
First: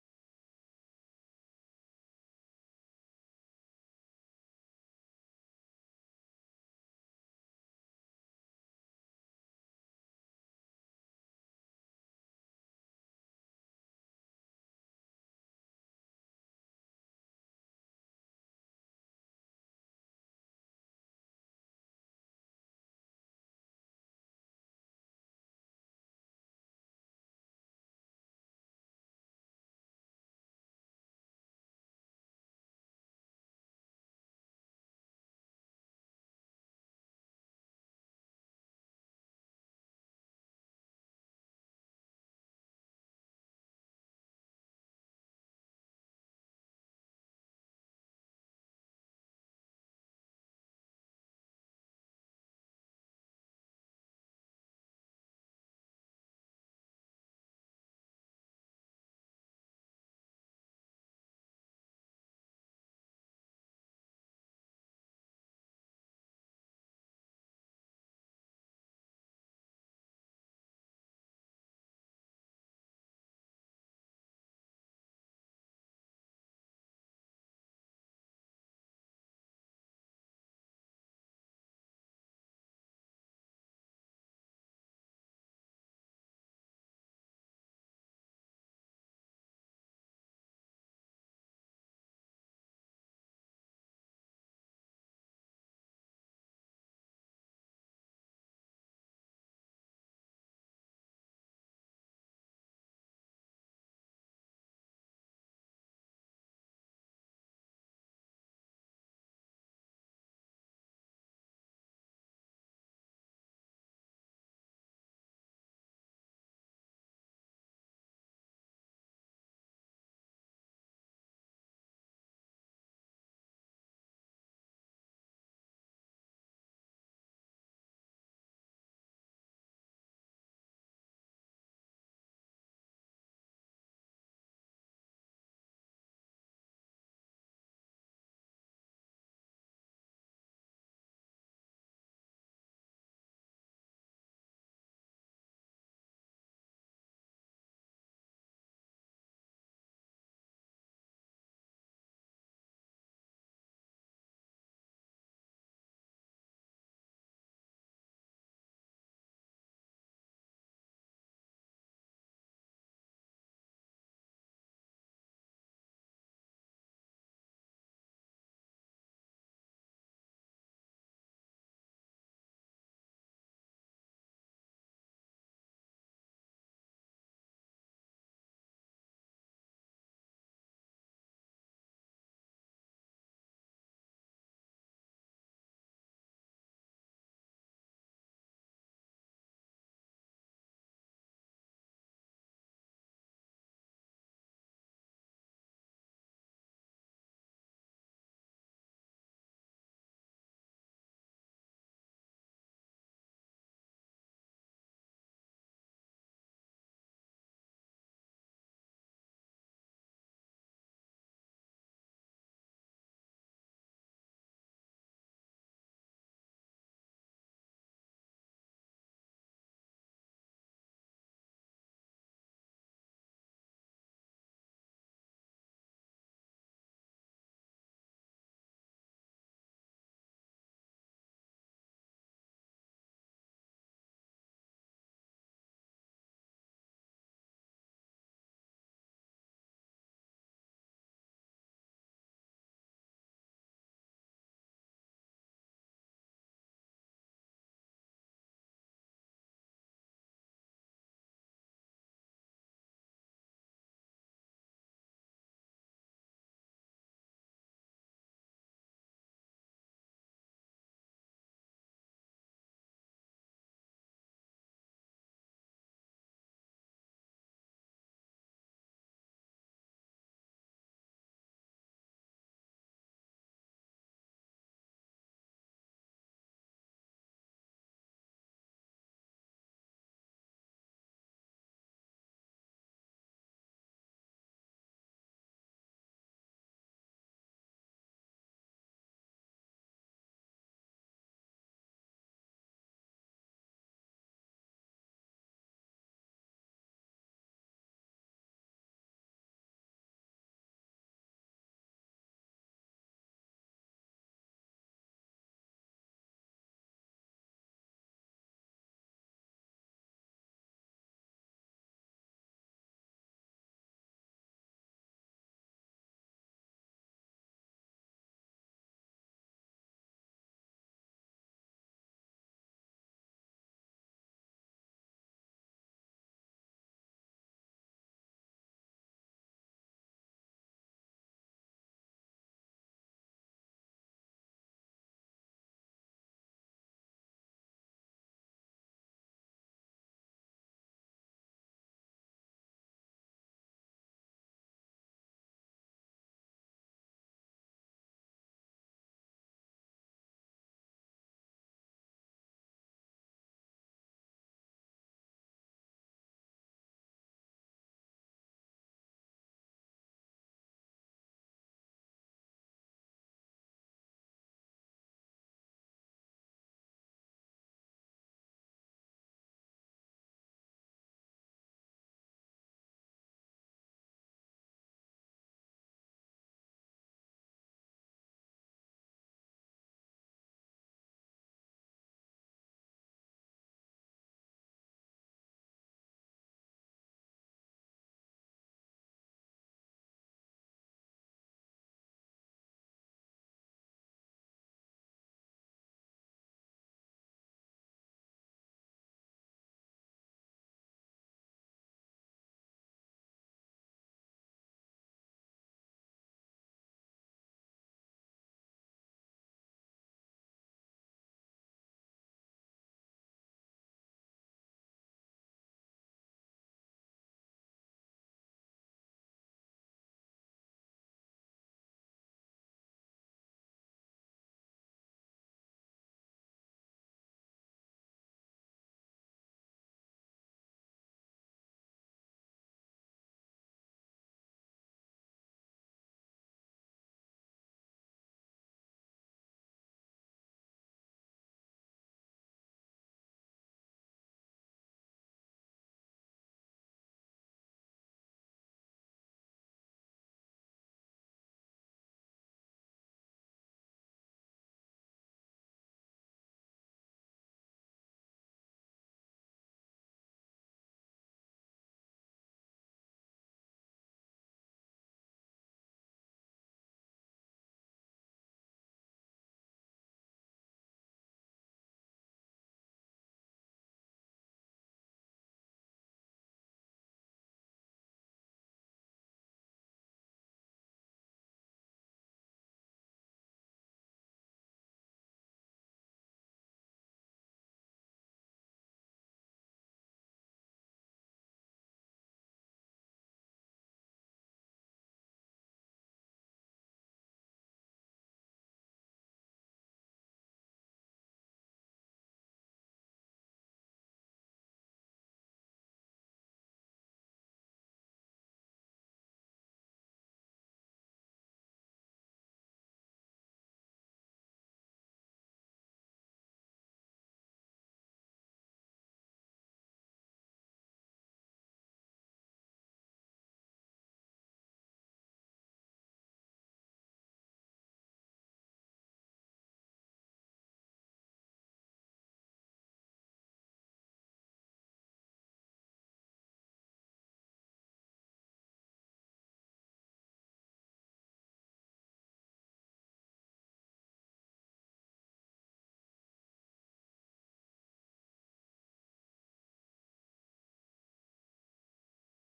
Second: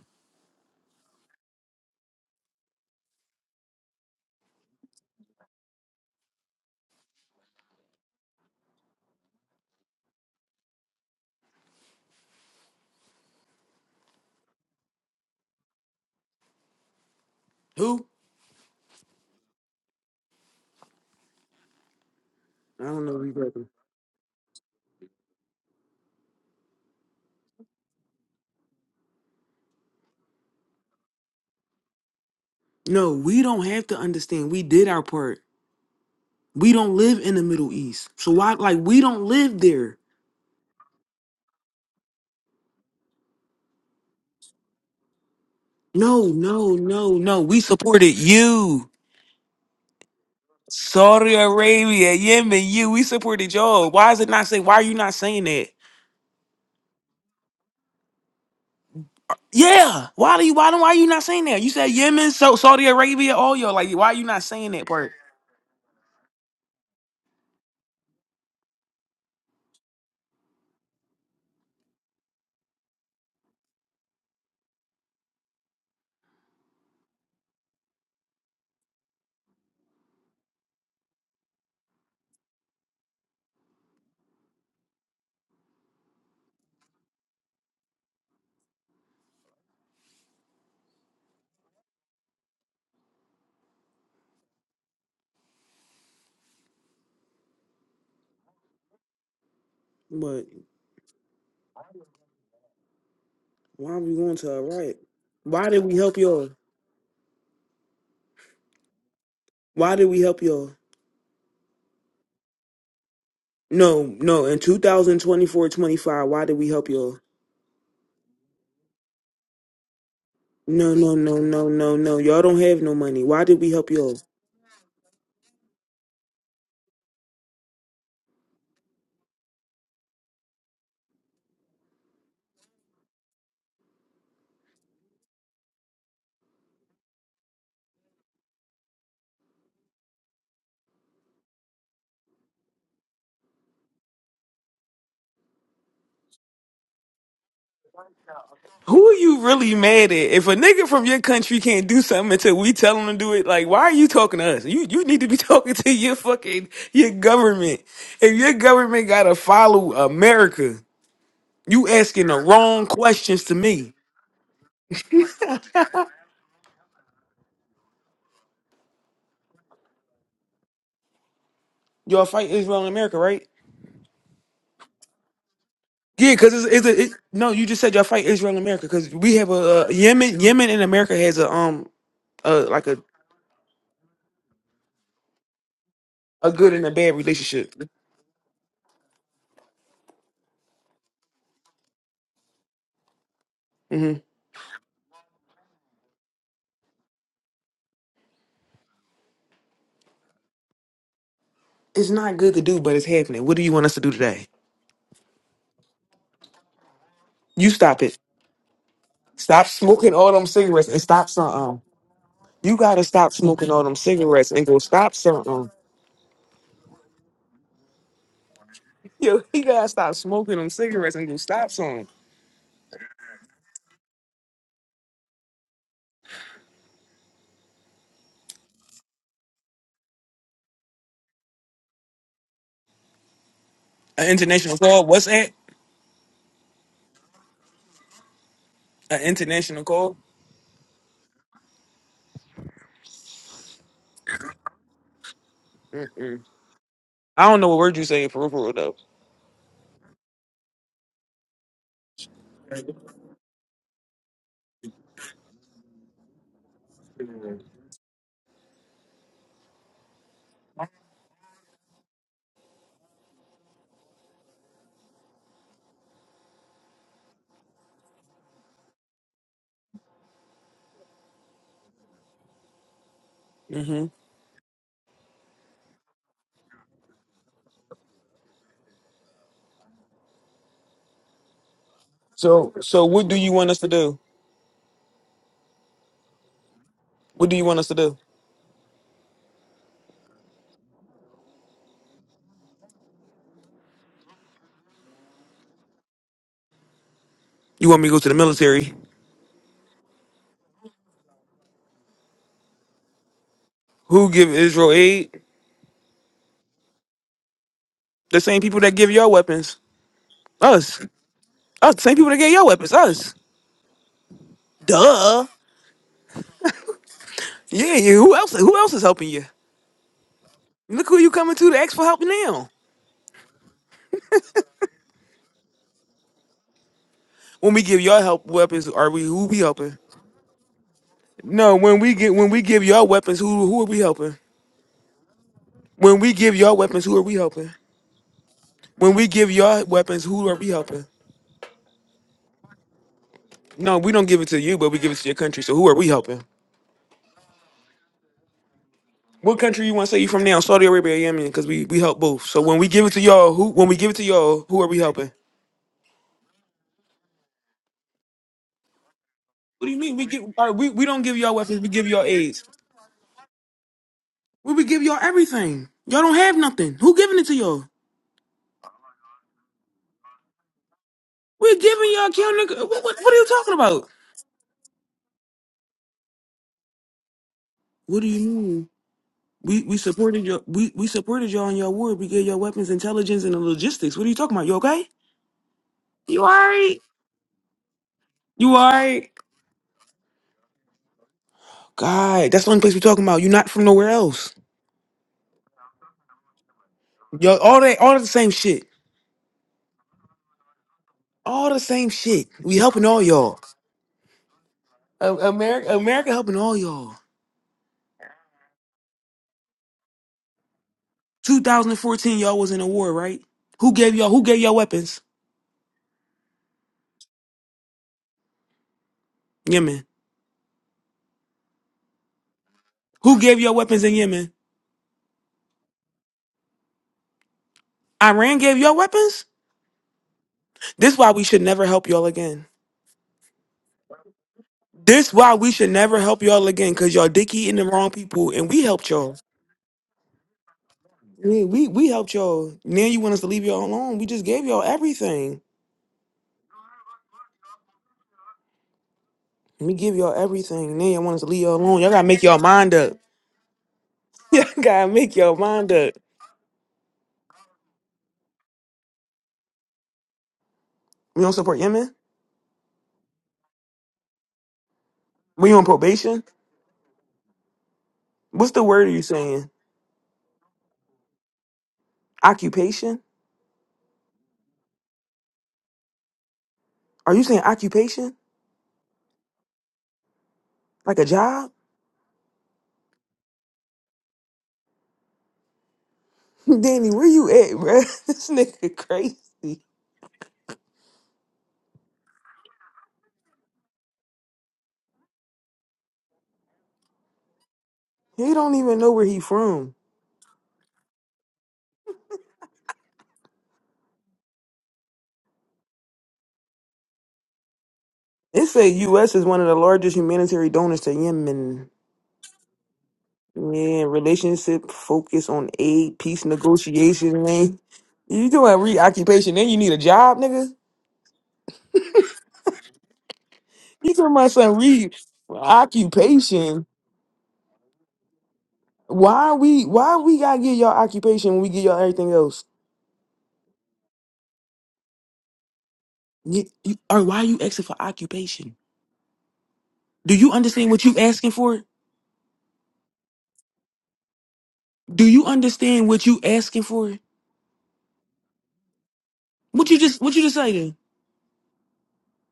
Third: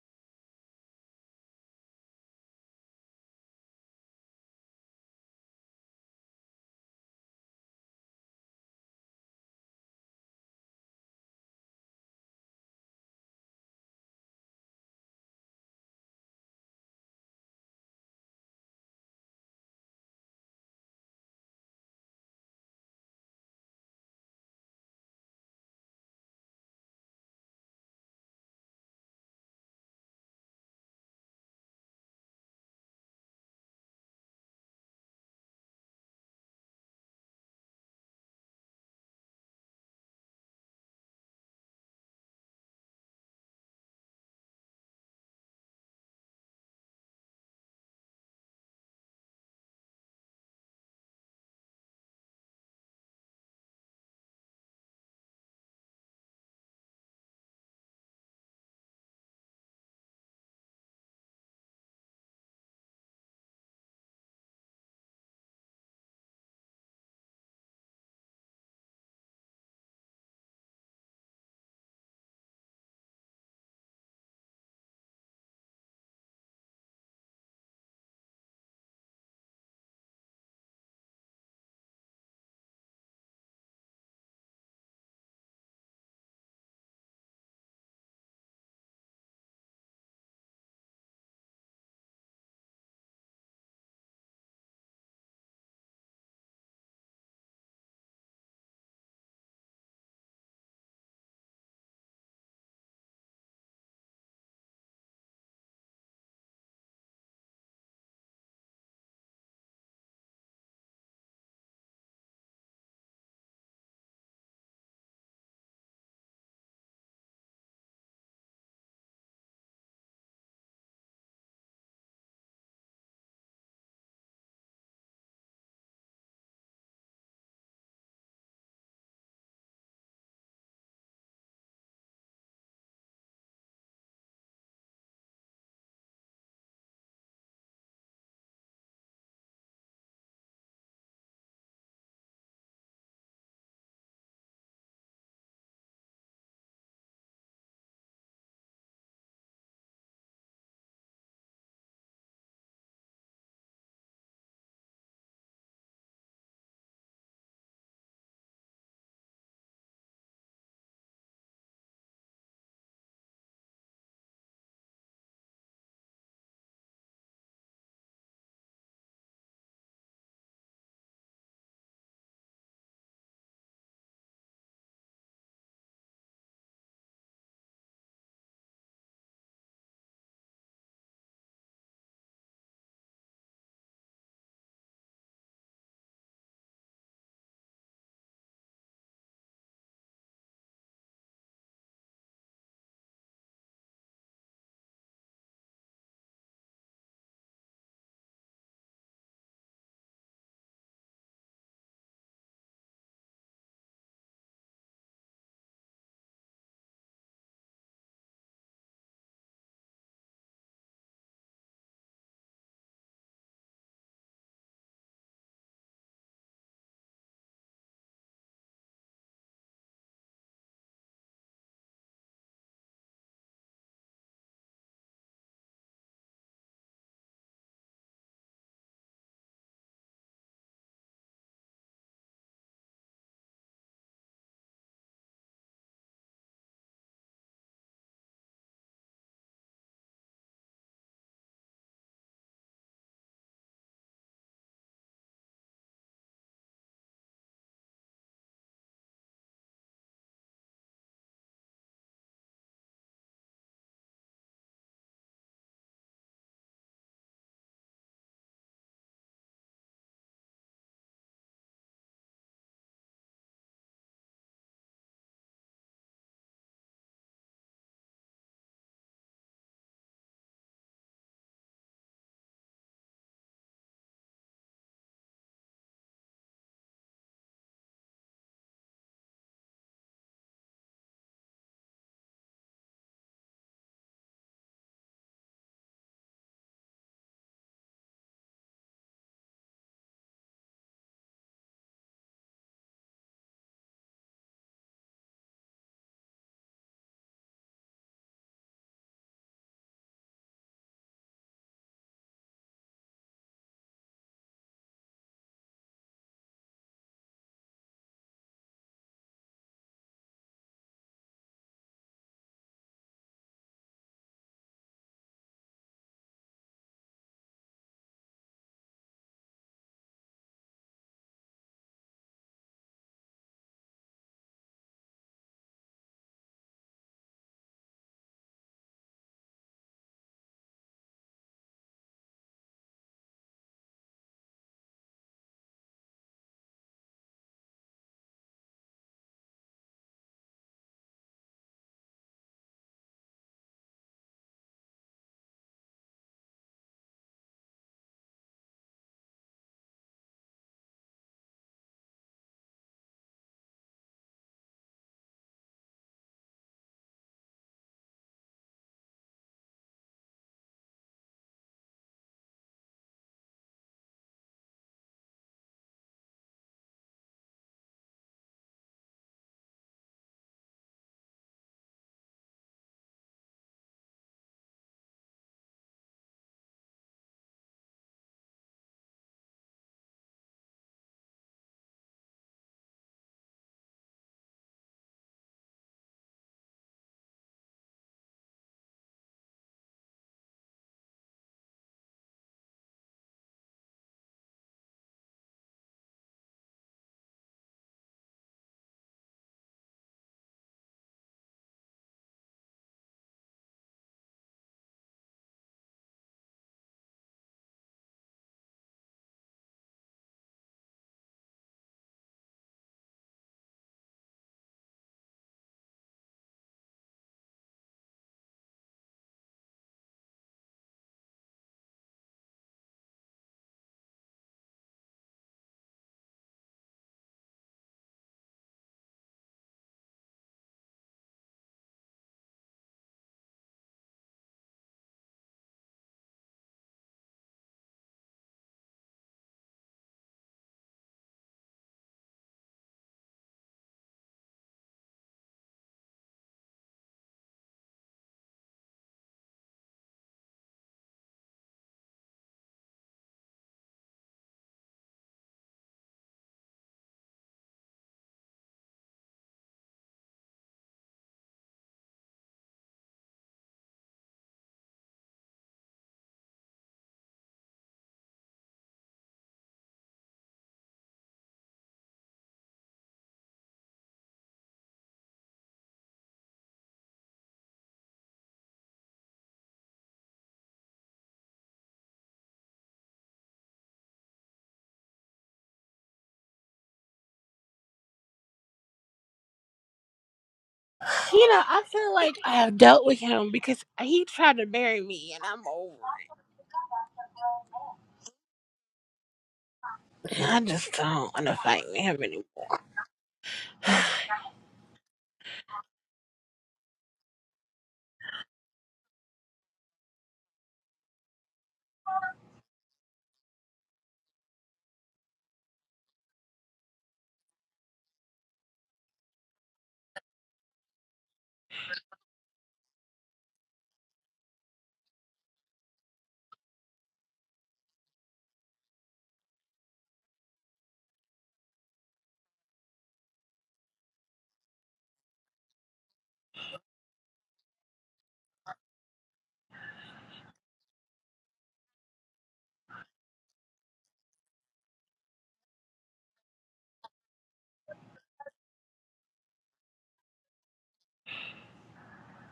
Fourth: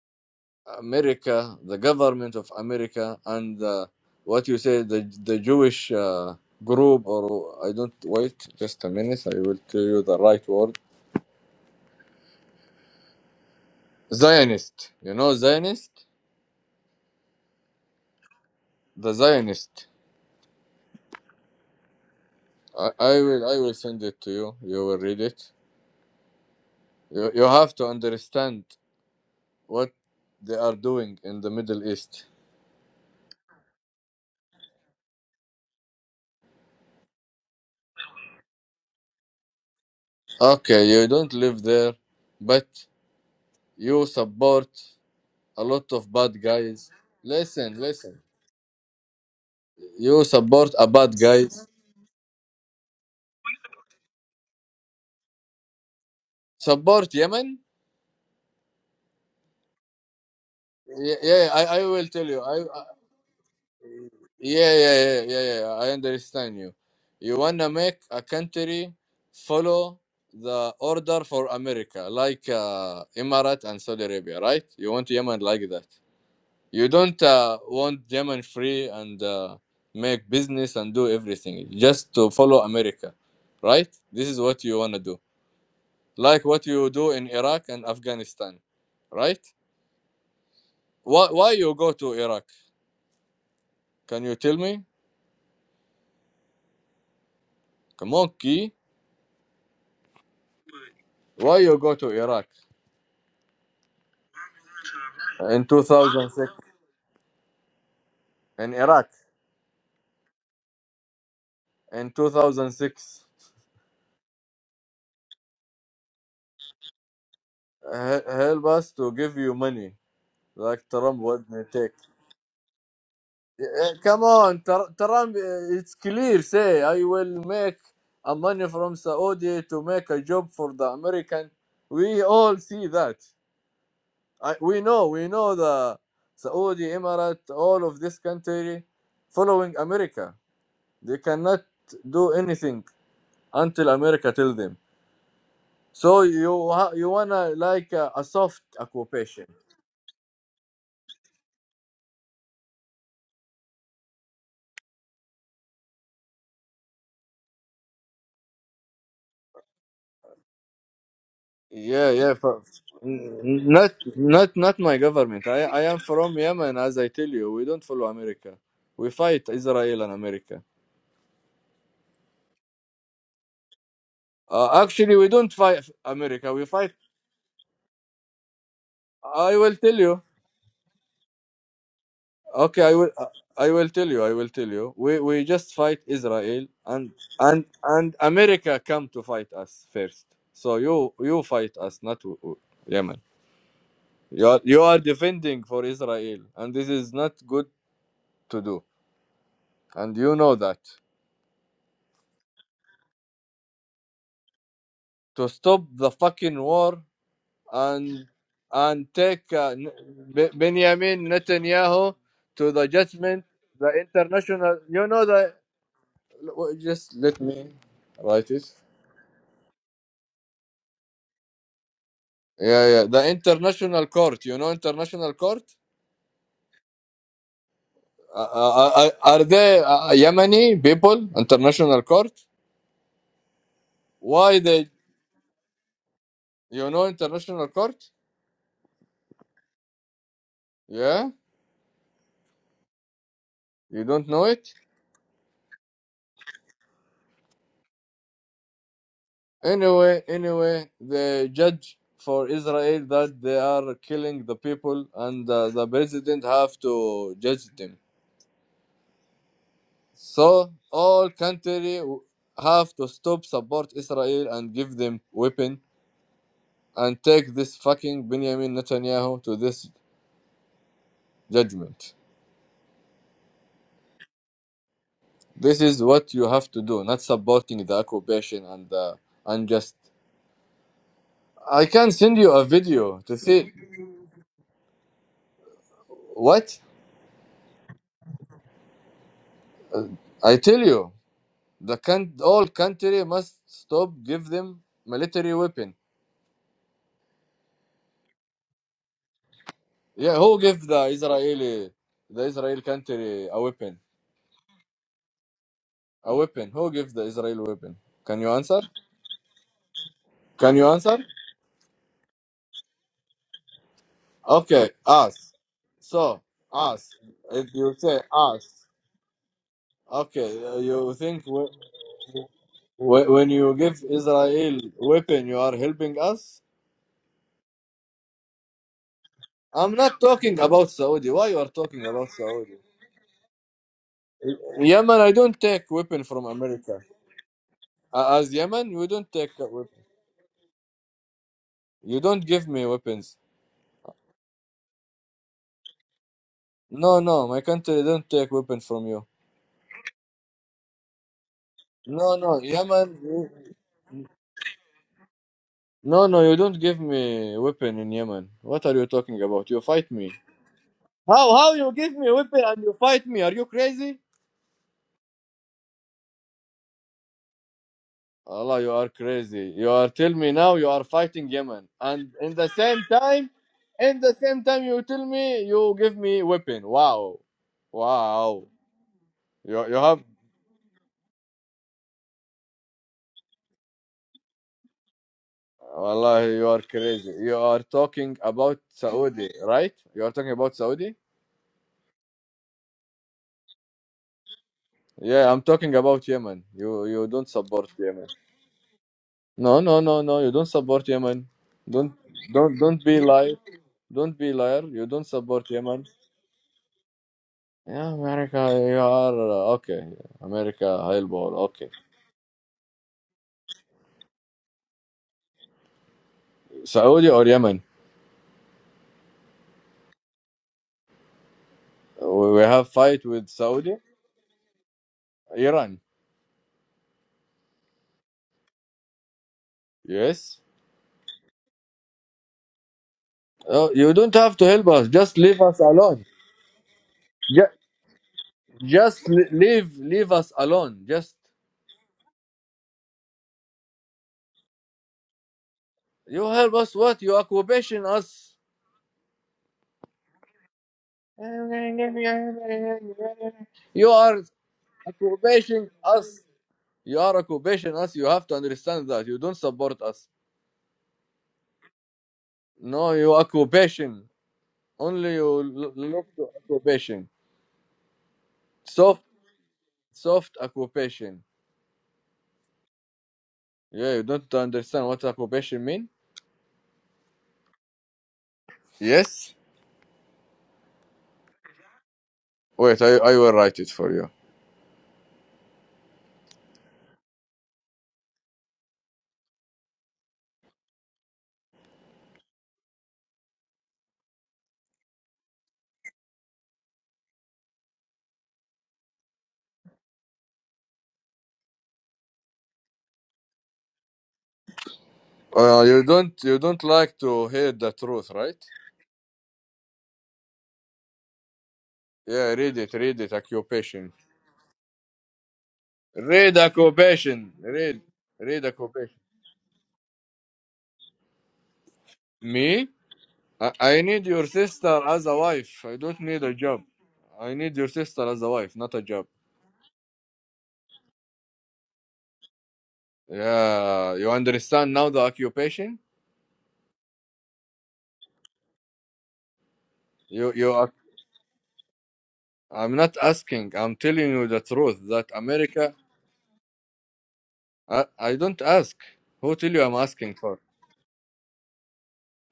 S4: America, the government of America, and uh, what you say, the the Jewish uh, group, or I don't wait. Just a minute. I will tell you the right word. Zionist. You know Zionist.
S1: Who?
S4: The Zionist.
S1: I
S4: I,
S1: don't
S4: I
S1: know. who you
S4: will I
S1: talking-
S4: will send it to you. You will read it. You you have to understand what they are doing in the Middle East.
S1: No, we don't have to understand. We did our part. We don't live in the Middle East. So why like we don't live there?
S4: Okay, you don't live there, but you support a lot of
S1: No,
S4: bad
S1: no,
S4: guys.
S1: no, no. We
S4: Listen, listen.
S1: supported you.
S4: You support a bad
S1: Saudi
S4: guy.
S1: Arabia, Yemen, you. We supported y'all. Why is it not saying why are you not saying that?
S4: Support Yemen?
S1: Yeah. Why do you why don't why are you
S4: Yeah,
S1: not saying
S4: yeah
S1: that?
S4: I,
S1: You
S4: I
S1: said
S4: will tell
S1: Yemen,
S4: you.
S1: so
S4: I
S1: Saudi Arabia, all y'all. Like why are you not
S4: Yeah,
S1: saying
S4: yeah,
S1: that
S4: yeah,
S1: part?
S4: yeah, yeah. yeah. I understand you. You wanna make a country follow the order for America, like uh, Emirat and Saudi Arabia, right? You want Yemen like that. You don't uh, want Yemen free and uh, make business and do everything just to follow America, right? This is what you wanna do, like what you do in Iraq and Afghanistan, right? Why, why you go to Iraq? Can you tell me? Come on, Key.
S1: But
S4: Why you go to Iraq?
S1: why are we going to Iraq?
S4: in
S1: Why did we help y'all?
S4: 2006 in Iraq
S1: Why did we help y'all?
S4: in 2006
S1: No, no. In 2024, 25. why did we help y'all?
S4: he- help us to give you money like
S1: No, no,
S4: Trump
S1: no,
S4: would me
S1: no,
S4: take
S1: no, no. Y'all don't have no money. Why did
S4: Eh,
S1: we help
S4: eh,
S1: y'all?
S4: come on Tr- Trump eh, it's clear say I will make a money from Saudi to make a job for the American we all see that I, we know we know the Saudi Emirate all of this country following America they cannot do anything until America tell them So you ha- you wanna like a, a soft
S1: Who are you
S4: occupation?
S1: really mad at? If a nigga from your country can't do something until we tell him to do it, like why are you talking to us? You you need to be (laughs) talking to your fucking your government. If your government gotta follow America, you
S4: Yeah,
S1: asking
S4: yeah.
S1: the
S4: For,
S1: wrong
S4: n-
S1: questions to me.
S4: not not not my government. I I am from Yemen, as I tell you. We don't follow America. We fight Israel and America.
S1: Y'all fight Israel and America, right?
S4: Uh, actually, we don't fight
S1: Yeah,
S4: America.
S1: because
S4: We
S1: it's, it's
S4: fight.
S1: a it, no. You just said y'all fight Israel and America because we have
S4: I will
S1: a uh,
S4: tell you.
S1: Yemen. Yemen and America has a um uh
S4: Okay,
S1: like
S4: I
S1: a
S4: will. I will tell you. I will tell you. We we just fight
S1: a
S4: Israel
S1: good and a
S4: and
S1: bad
S4: and
S1: relationship.
S4: and America come to fight us first. So you you fight us, not w- w- Yemen.
S1: hmm
S4: You are, you are defending for Israel, and this is not good to do, and you know that.
S1: It's not good to do, but it's happening. What do you want us to do today?
S4: To stop the fucking war
S1: You stop it.
S4: and and take
S1: Stop
S4: uh, N-
S1: smoking all them
S4: Be-
S1: cigarettes and
S4: Benjamin
S1: stop something. Um,
S4: Netanyahu to
S1: You
S4: the
S1: gotta stop
S4: judgment,
S1: smoking all
S4: the
S1: them cigarettes and
S4: international.
S1: go
S4: You
S1: stop
S4: know
S1: something.
S4: the.
S1: Um,
S4: Just let me write it.
S1: Yo, you gotta stop smoking them cigarettes and go stop something.
S4: Yeah, yeah. The international court. You know international court. Uh, uh, uh, uh, are they uh, uh, Yemeni people? International court.
S1: An
S4: Why
S1: international
S4: they?
S1: call. What's that?
S4: You know international court?
S1: An international call.
S4: Yeah. You don't know it?
S1: Mm-mm. I don't know what word you saying for real, for real, though.
S4: Anyway, anyway, the judge for Israel that they are killing the people and uh, the president have to judge them. So all country w- have to stop support Israel and give them weapon and take this fucking Benjamin Netanyahu to this judgment.
S1: hmm
S4: This is what you have to do, not supporting the occupation and the unjust. I can send you a
S1: So,
S4: video
S1: so what
S4: to
S1: do you
S4: see
S1: want us to do?
S4: what
S1: What do you want us to do?
S4: Uh, I tell you. The can all country must stop give them military weapon.
S1: You want me to go to the military?
S4: Yeah, who give the Israeli the Israel country a weapon?
S1: Who give Israel aid?
S4: A weapon. Who give the Israel weapon? Can
S1: The
S4: you
S1: same people
S4: answer?
S1: that give your weapons.
S4: Can you
S1: Us. Us.
S4: answer?
S1: The same people that get your weapons. Us.
S4: Okay,
S1: Duh.
S4: us. So us. If you
S1: Yeah, yeah.
S4: say
S1: Who else who
S4: us,
S1: else is helping you?
S4: okay, uh,
S1: Look
S4: you
S1: who you
S4: think
S1: coming
S4: w-
S1: to to ask for help now.
S4: w- when you give Israel weapon, you are helping us?
S1: When we give your help weapons, are we who we
S4: I'm
S1: helping?
S4: not talking about Saudi. Why you are
S1: No, when
S4: talking
S1: we
S4: about
S1: get when we
S4: Saudi?
S1: give your weapons, who who are we helping?
S4: Yemen, I don't take
S1: When
S4: weapon
S1: we
S4: from
S1: give your
S4: America.
S1: weapons, who are we helping?
S4: Uh, as Yemen, we
S1: When we
S4: don't
S1: give
S4: take a
S1: your weapons, who are we helping?
S4: You don't give me weapons.
S1: No, we don't give it to you, but we give it to your country. So who are we helping?
S4: No, no, my country don't take weapon from you.
S1: What country you want to say you from now? Saudi Arabia, Yemen, because we we help
S4: No,
S1: both.
S4: no,
S1: So when we give it
S4: Yemen.
S1: to y'all, who
S4: you-
S1: when we give it to y'all, who are we helping?
S4: No, no, you don't give me weapon in Yemen. What are you talking about? You
S1: What do you
S4: fight
S1: mean? We
S4: me.
S1: give all right, we, we don't give
S4: How?
S1: y'all
S4: How
S1: weapons, we
S4: you
S1: give
S4: give
S1: y'all
S4: me weapon
S1: aids.
S4: and you fight me? Are you crazy?
S1: We we give y'all everything. Y'all don't have nothing. Who giving it to y'all?
S4: Allah, you are crazy. You are tell me now you are fighting
S1: We're
S4: Yemen,
S1: giving y'all
S4: and
S1: kill
S4: in the
S1: nigga.
S4: same
S1: What, what, what are you
S4: time,
S1: talking about?
S4: in the same time you tell me you give me weapon. Wow,
S1: What do you
S4: wow.
S1: mean? We
S4: You you
S1: we
S4: have.
S1: supported y'all we, we supported y'all in your war. We gave y'all weapons, intelligence, and the logistics. What are you talking about? You okay? You
S4: Wallahi, you are
S1: alright?
S4: crazy. You are talking
S1: You
S4: about
S1: alright?
S4: Saudi, right? You are talking about Saudi?
S1: God, that's the only place we are talking about. you not from nowhere else.
S4: Yeah, I'm talking about Yemen. You you don't
S1: Y'all all
S4: support
S1: that all
S4: Yemen.
S1: the same shit.
S4: No, no, no, no. You don't support Yemen.
S1: All the same
S4: Don't
S1: shit.
S4: don't
S1: We
S4: don't
S1: helping
S4: be
S1: all
S4: liar.
S1: y'all.
S4: Don't be liar. You don't support
S1: America
S4: Yemen.
S1: America helping all y'all.
S4: Yeah, America. You are uh, okay. America, Hailball. Okay.
S1: 2014, y'all was in a war, right? Who gave y'all? Who gave y'all weapons?
S4: Saudi or Yemen?
S1: Yemen.
S4: We we have fight
S1: Who
S4: with
S1: gave y'all
S4: Saudi,
S1: weapons in Yemen?
S4: Iran.
S1: Iran gave y'all weapons.
S4: Yes.
S1: This why we should never help y'all again.
S4: Oh, you don't have to help us.
S1: This
S4: Just
S1: why
S4: leave
S1: we
S4: us
S1: should never
S4: alone.
S1: help y'all again, cause y'all dick
S4: Ja,
S1: eating the wrong people, and we helped
S4: Just
S1: y'all.
S4: l- leave leave us alone. Just
S1: We we, we helped y'all. Now you want us to leave y'all alone? We just gave y'all everything.
S4: you help us what? You occupation us.
S1: We give y'all everything. Now you want us to leave y'all alone? Y'all gotta make y'all mind up.
S4: You are
S1: (laughs) Y'all gotta make y'all
S4: occupation
S1: mind up.
S4: us. You are occupation us. You have to understand that. You don't support us.
S1: We don't support Yemen.
S4: No, you occupation. Only you
S1: We on
S4: l- look
S1: probation.
S4: to occupation.
S1: What's the word are you
S4: Soft
S1: saying?
S4: soft occupation.
S1: Occupation.
S4: Yeah, you don't understand what occupation mean?
S1: Are you saying occupation?
S4: Yes?
S1: Like a job?
S4: Wait, I, I will write it for you.
S1: (laughs) Danny, where you at, bruh? (laughs) This nigga crazy. He
S3: You know, I feel like I have dealt with him because he tried to bury me and I'm over
S1: don't even know where he from.
S3: it. I just don't want to fight with him anymore. (sighs)
S4: Uh, you don't you don't like to hear the truth, right?
S1: It say U.S. is one of the largest humanitarian donors to Yemen.
S4: Yeah, read it, read it.
S1: Man,
S4: Occupation.
S1: relationship focus on aid, peace
S4: Read
S1: negotiation,
S4: occupation.
S1: man.
S4: Read,
S1: You
S4: read
S1: doing
S4: occupation.
S1: reoccupation, then you need a job, nigga?
S4: Me? I, I
S1: You
S4: need
S1: talking
S4: your
S1: about some
S4: sister as a wife. I don't need a job.
S1: reoccupation?
S4: I need your sister as a wife, not a job.
S1: Why we why we gotta get y'all occupation when we get y'all everything else?
S4: Yeah, you understand now the occupation?
S1: You, you, or why you asking for occupation? Do you
S4: You, you.
S1: understand
S4: Are,
S1: what you asking for?
S4: I'm not asking. I'm telling you the truth.
S1: Do
S4: That
S1: you
S4: America.
S1: understand what you asking for?
S4: I, I don't ask. Who tell you
S1: What
S4: I'm
S1: you just
S4: asking
S1: what you just
S4: for?
S1: say then?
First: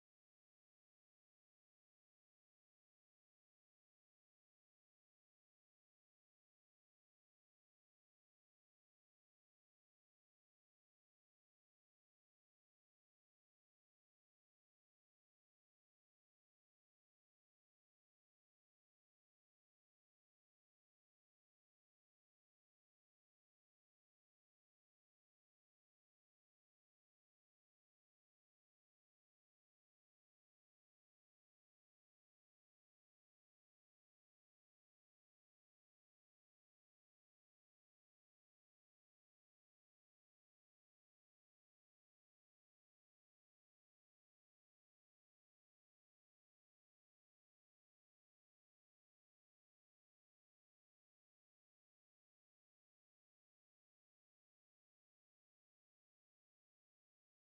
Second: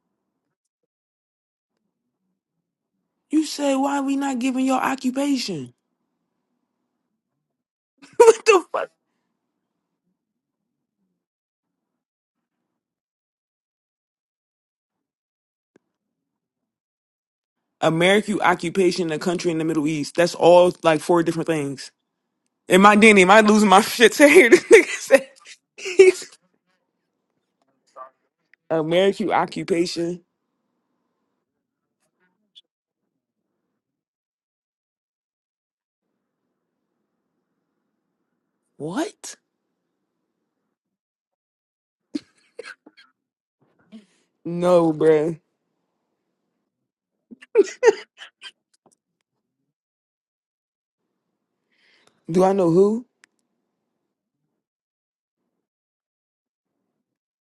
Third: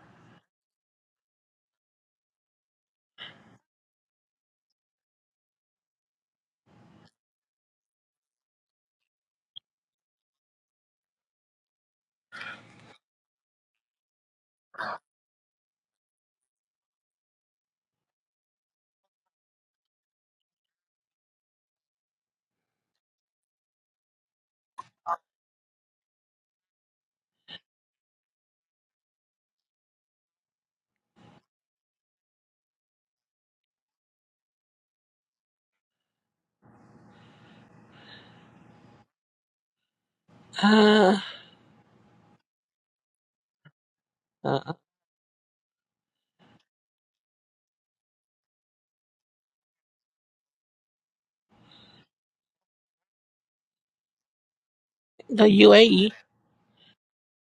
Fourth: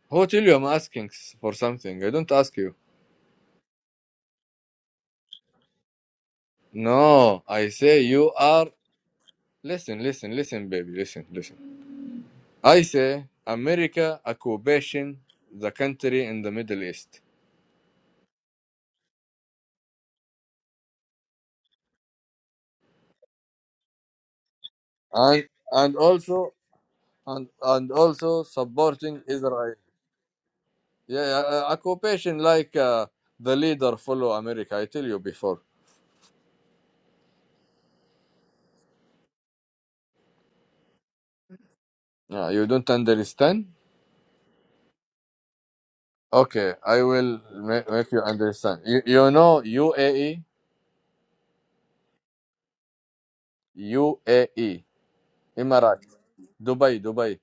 S4: Who tell you I'm asking s- for something? I don't ask you.
S1: You say why we not giving your occupation?
S4: No, I say
S1: (laughs)
S4: you
S1: what the
S4: are
S1: fuck?
S4: Listen, listen, listen, baby, listen, listen. I say America occupation the country in the Middle East
S1: American occupation, a country in the Middle East. That's all like four different things. Am I Danny? Am I losing my (laughs) shit to hear this nigga
S4: and and
S1: say
S4: also and and also
S1: (laughs)
S4: supporting
S1: American
S4: Israel.
S1: occupation?
S4: Yeah, yeah, uh, occupation like uh, the leader follow America. I tell you before.
S1: What?
S3: Uh,
S4: Yeah, you don't understand.
S3: uh,
S1: No, bruh.
S4: Okay, I will make, make you understand. You, you know UAE,
S1: Do I know who?
S4: UAE,
S3: the UAE.
S4: Emirates, Dubai, Dubai,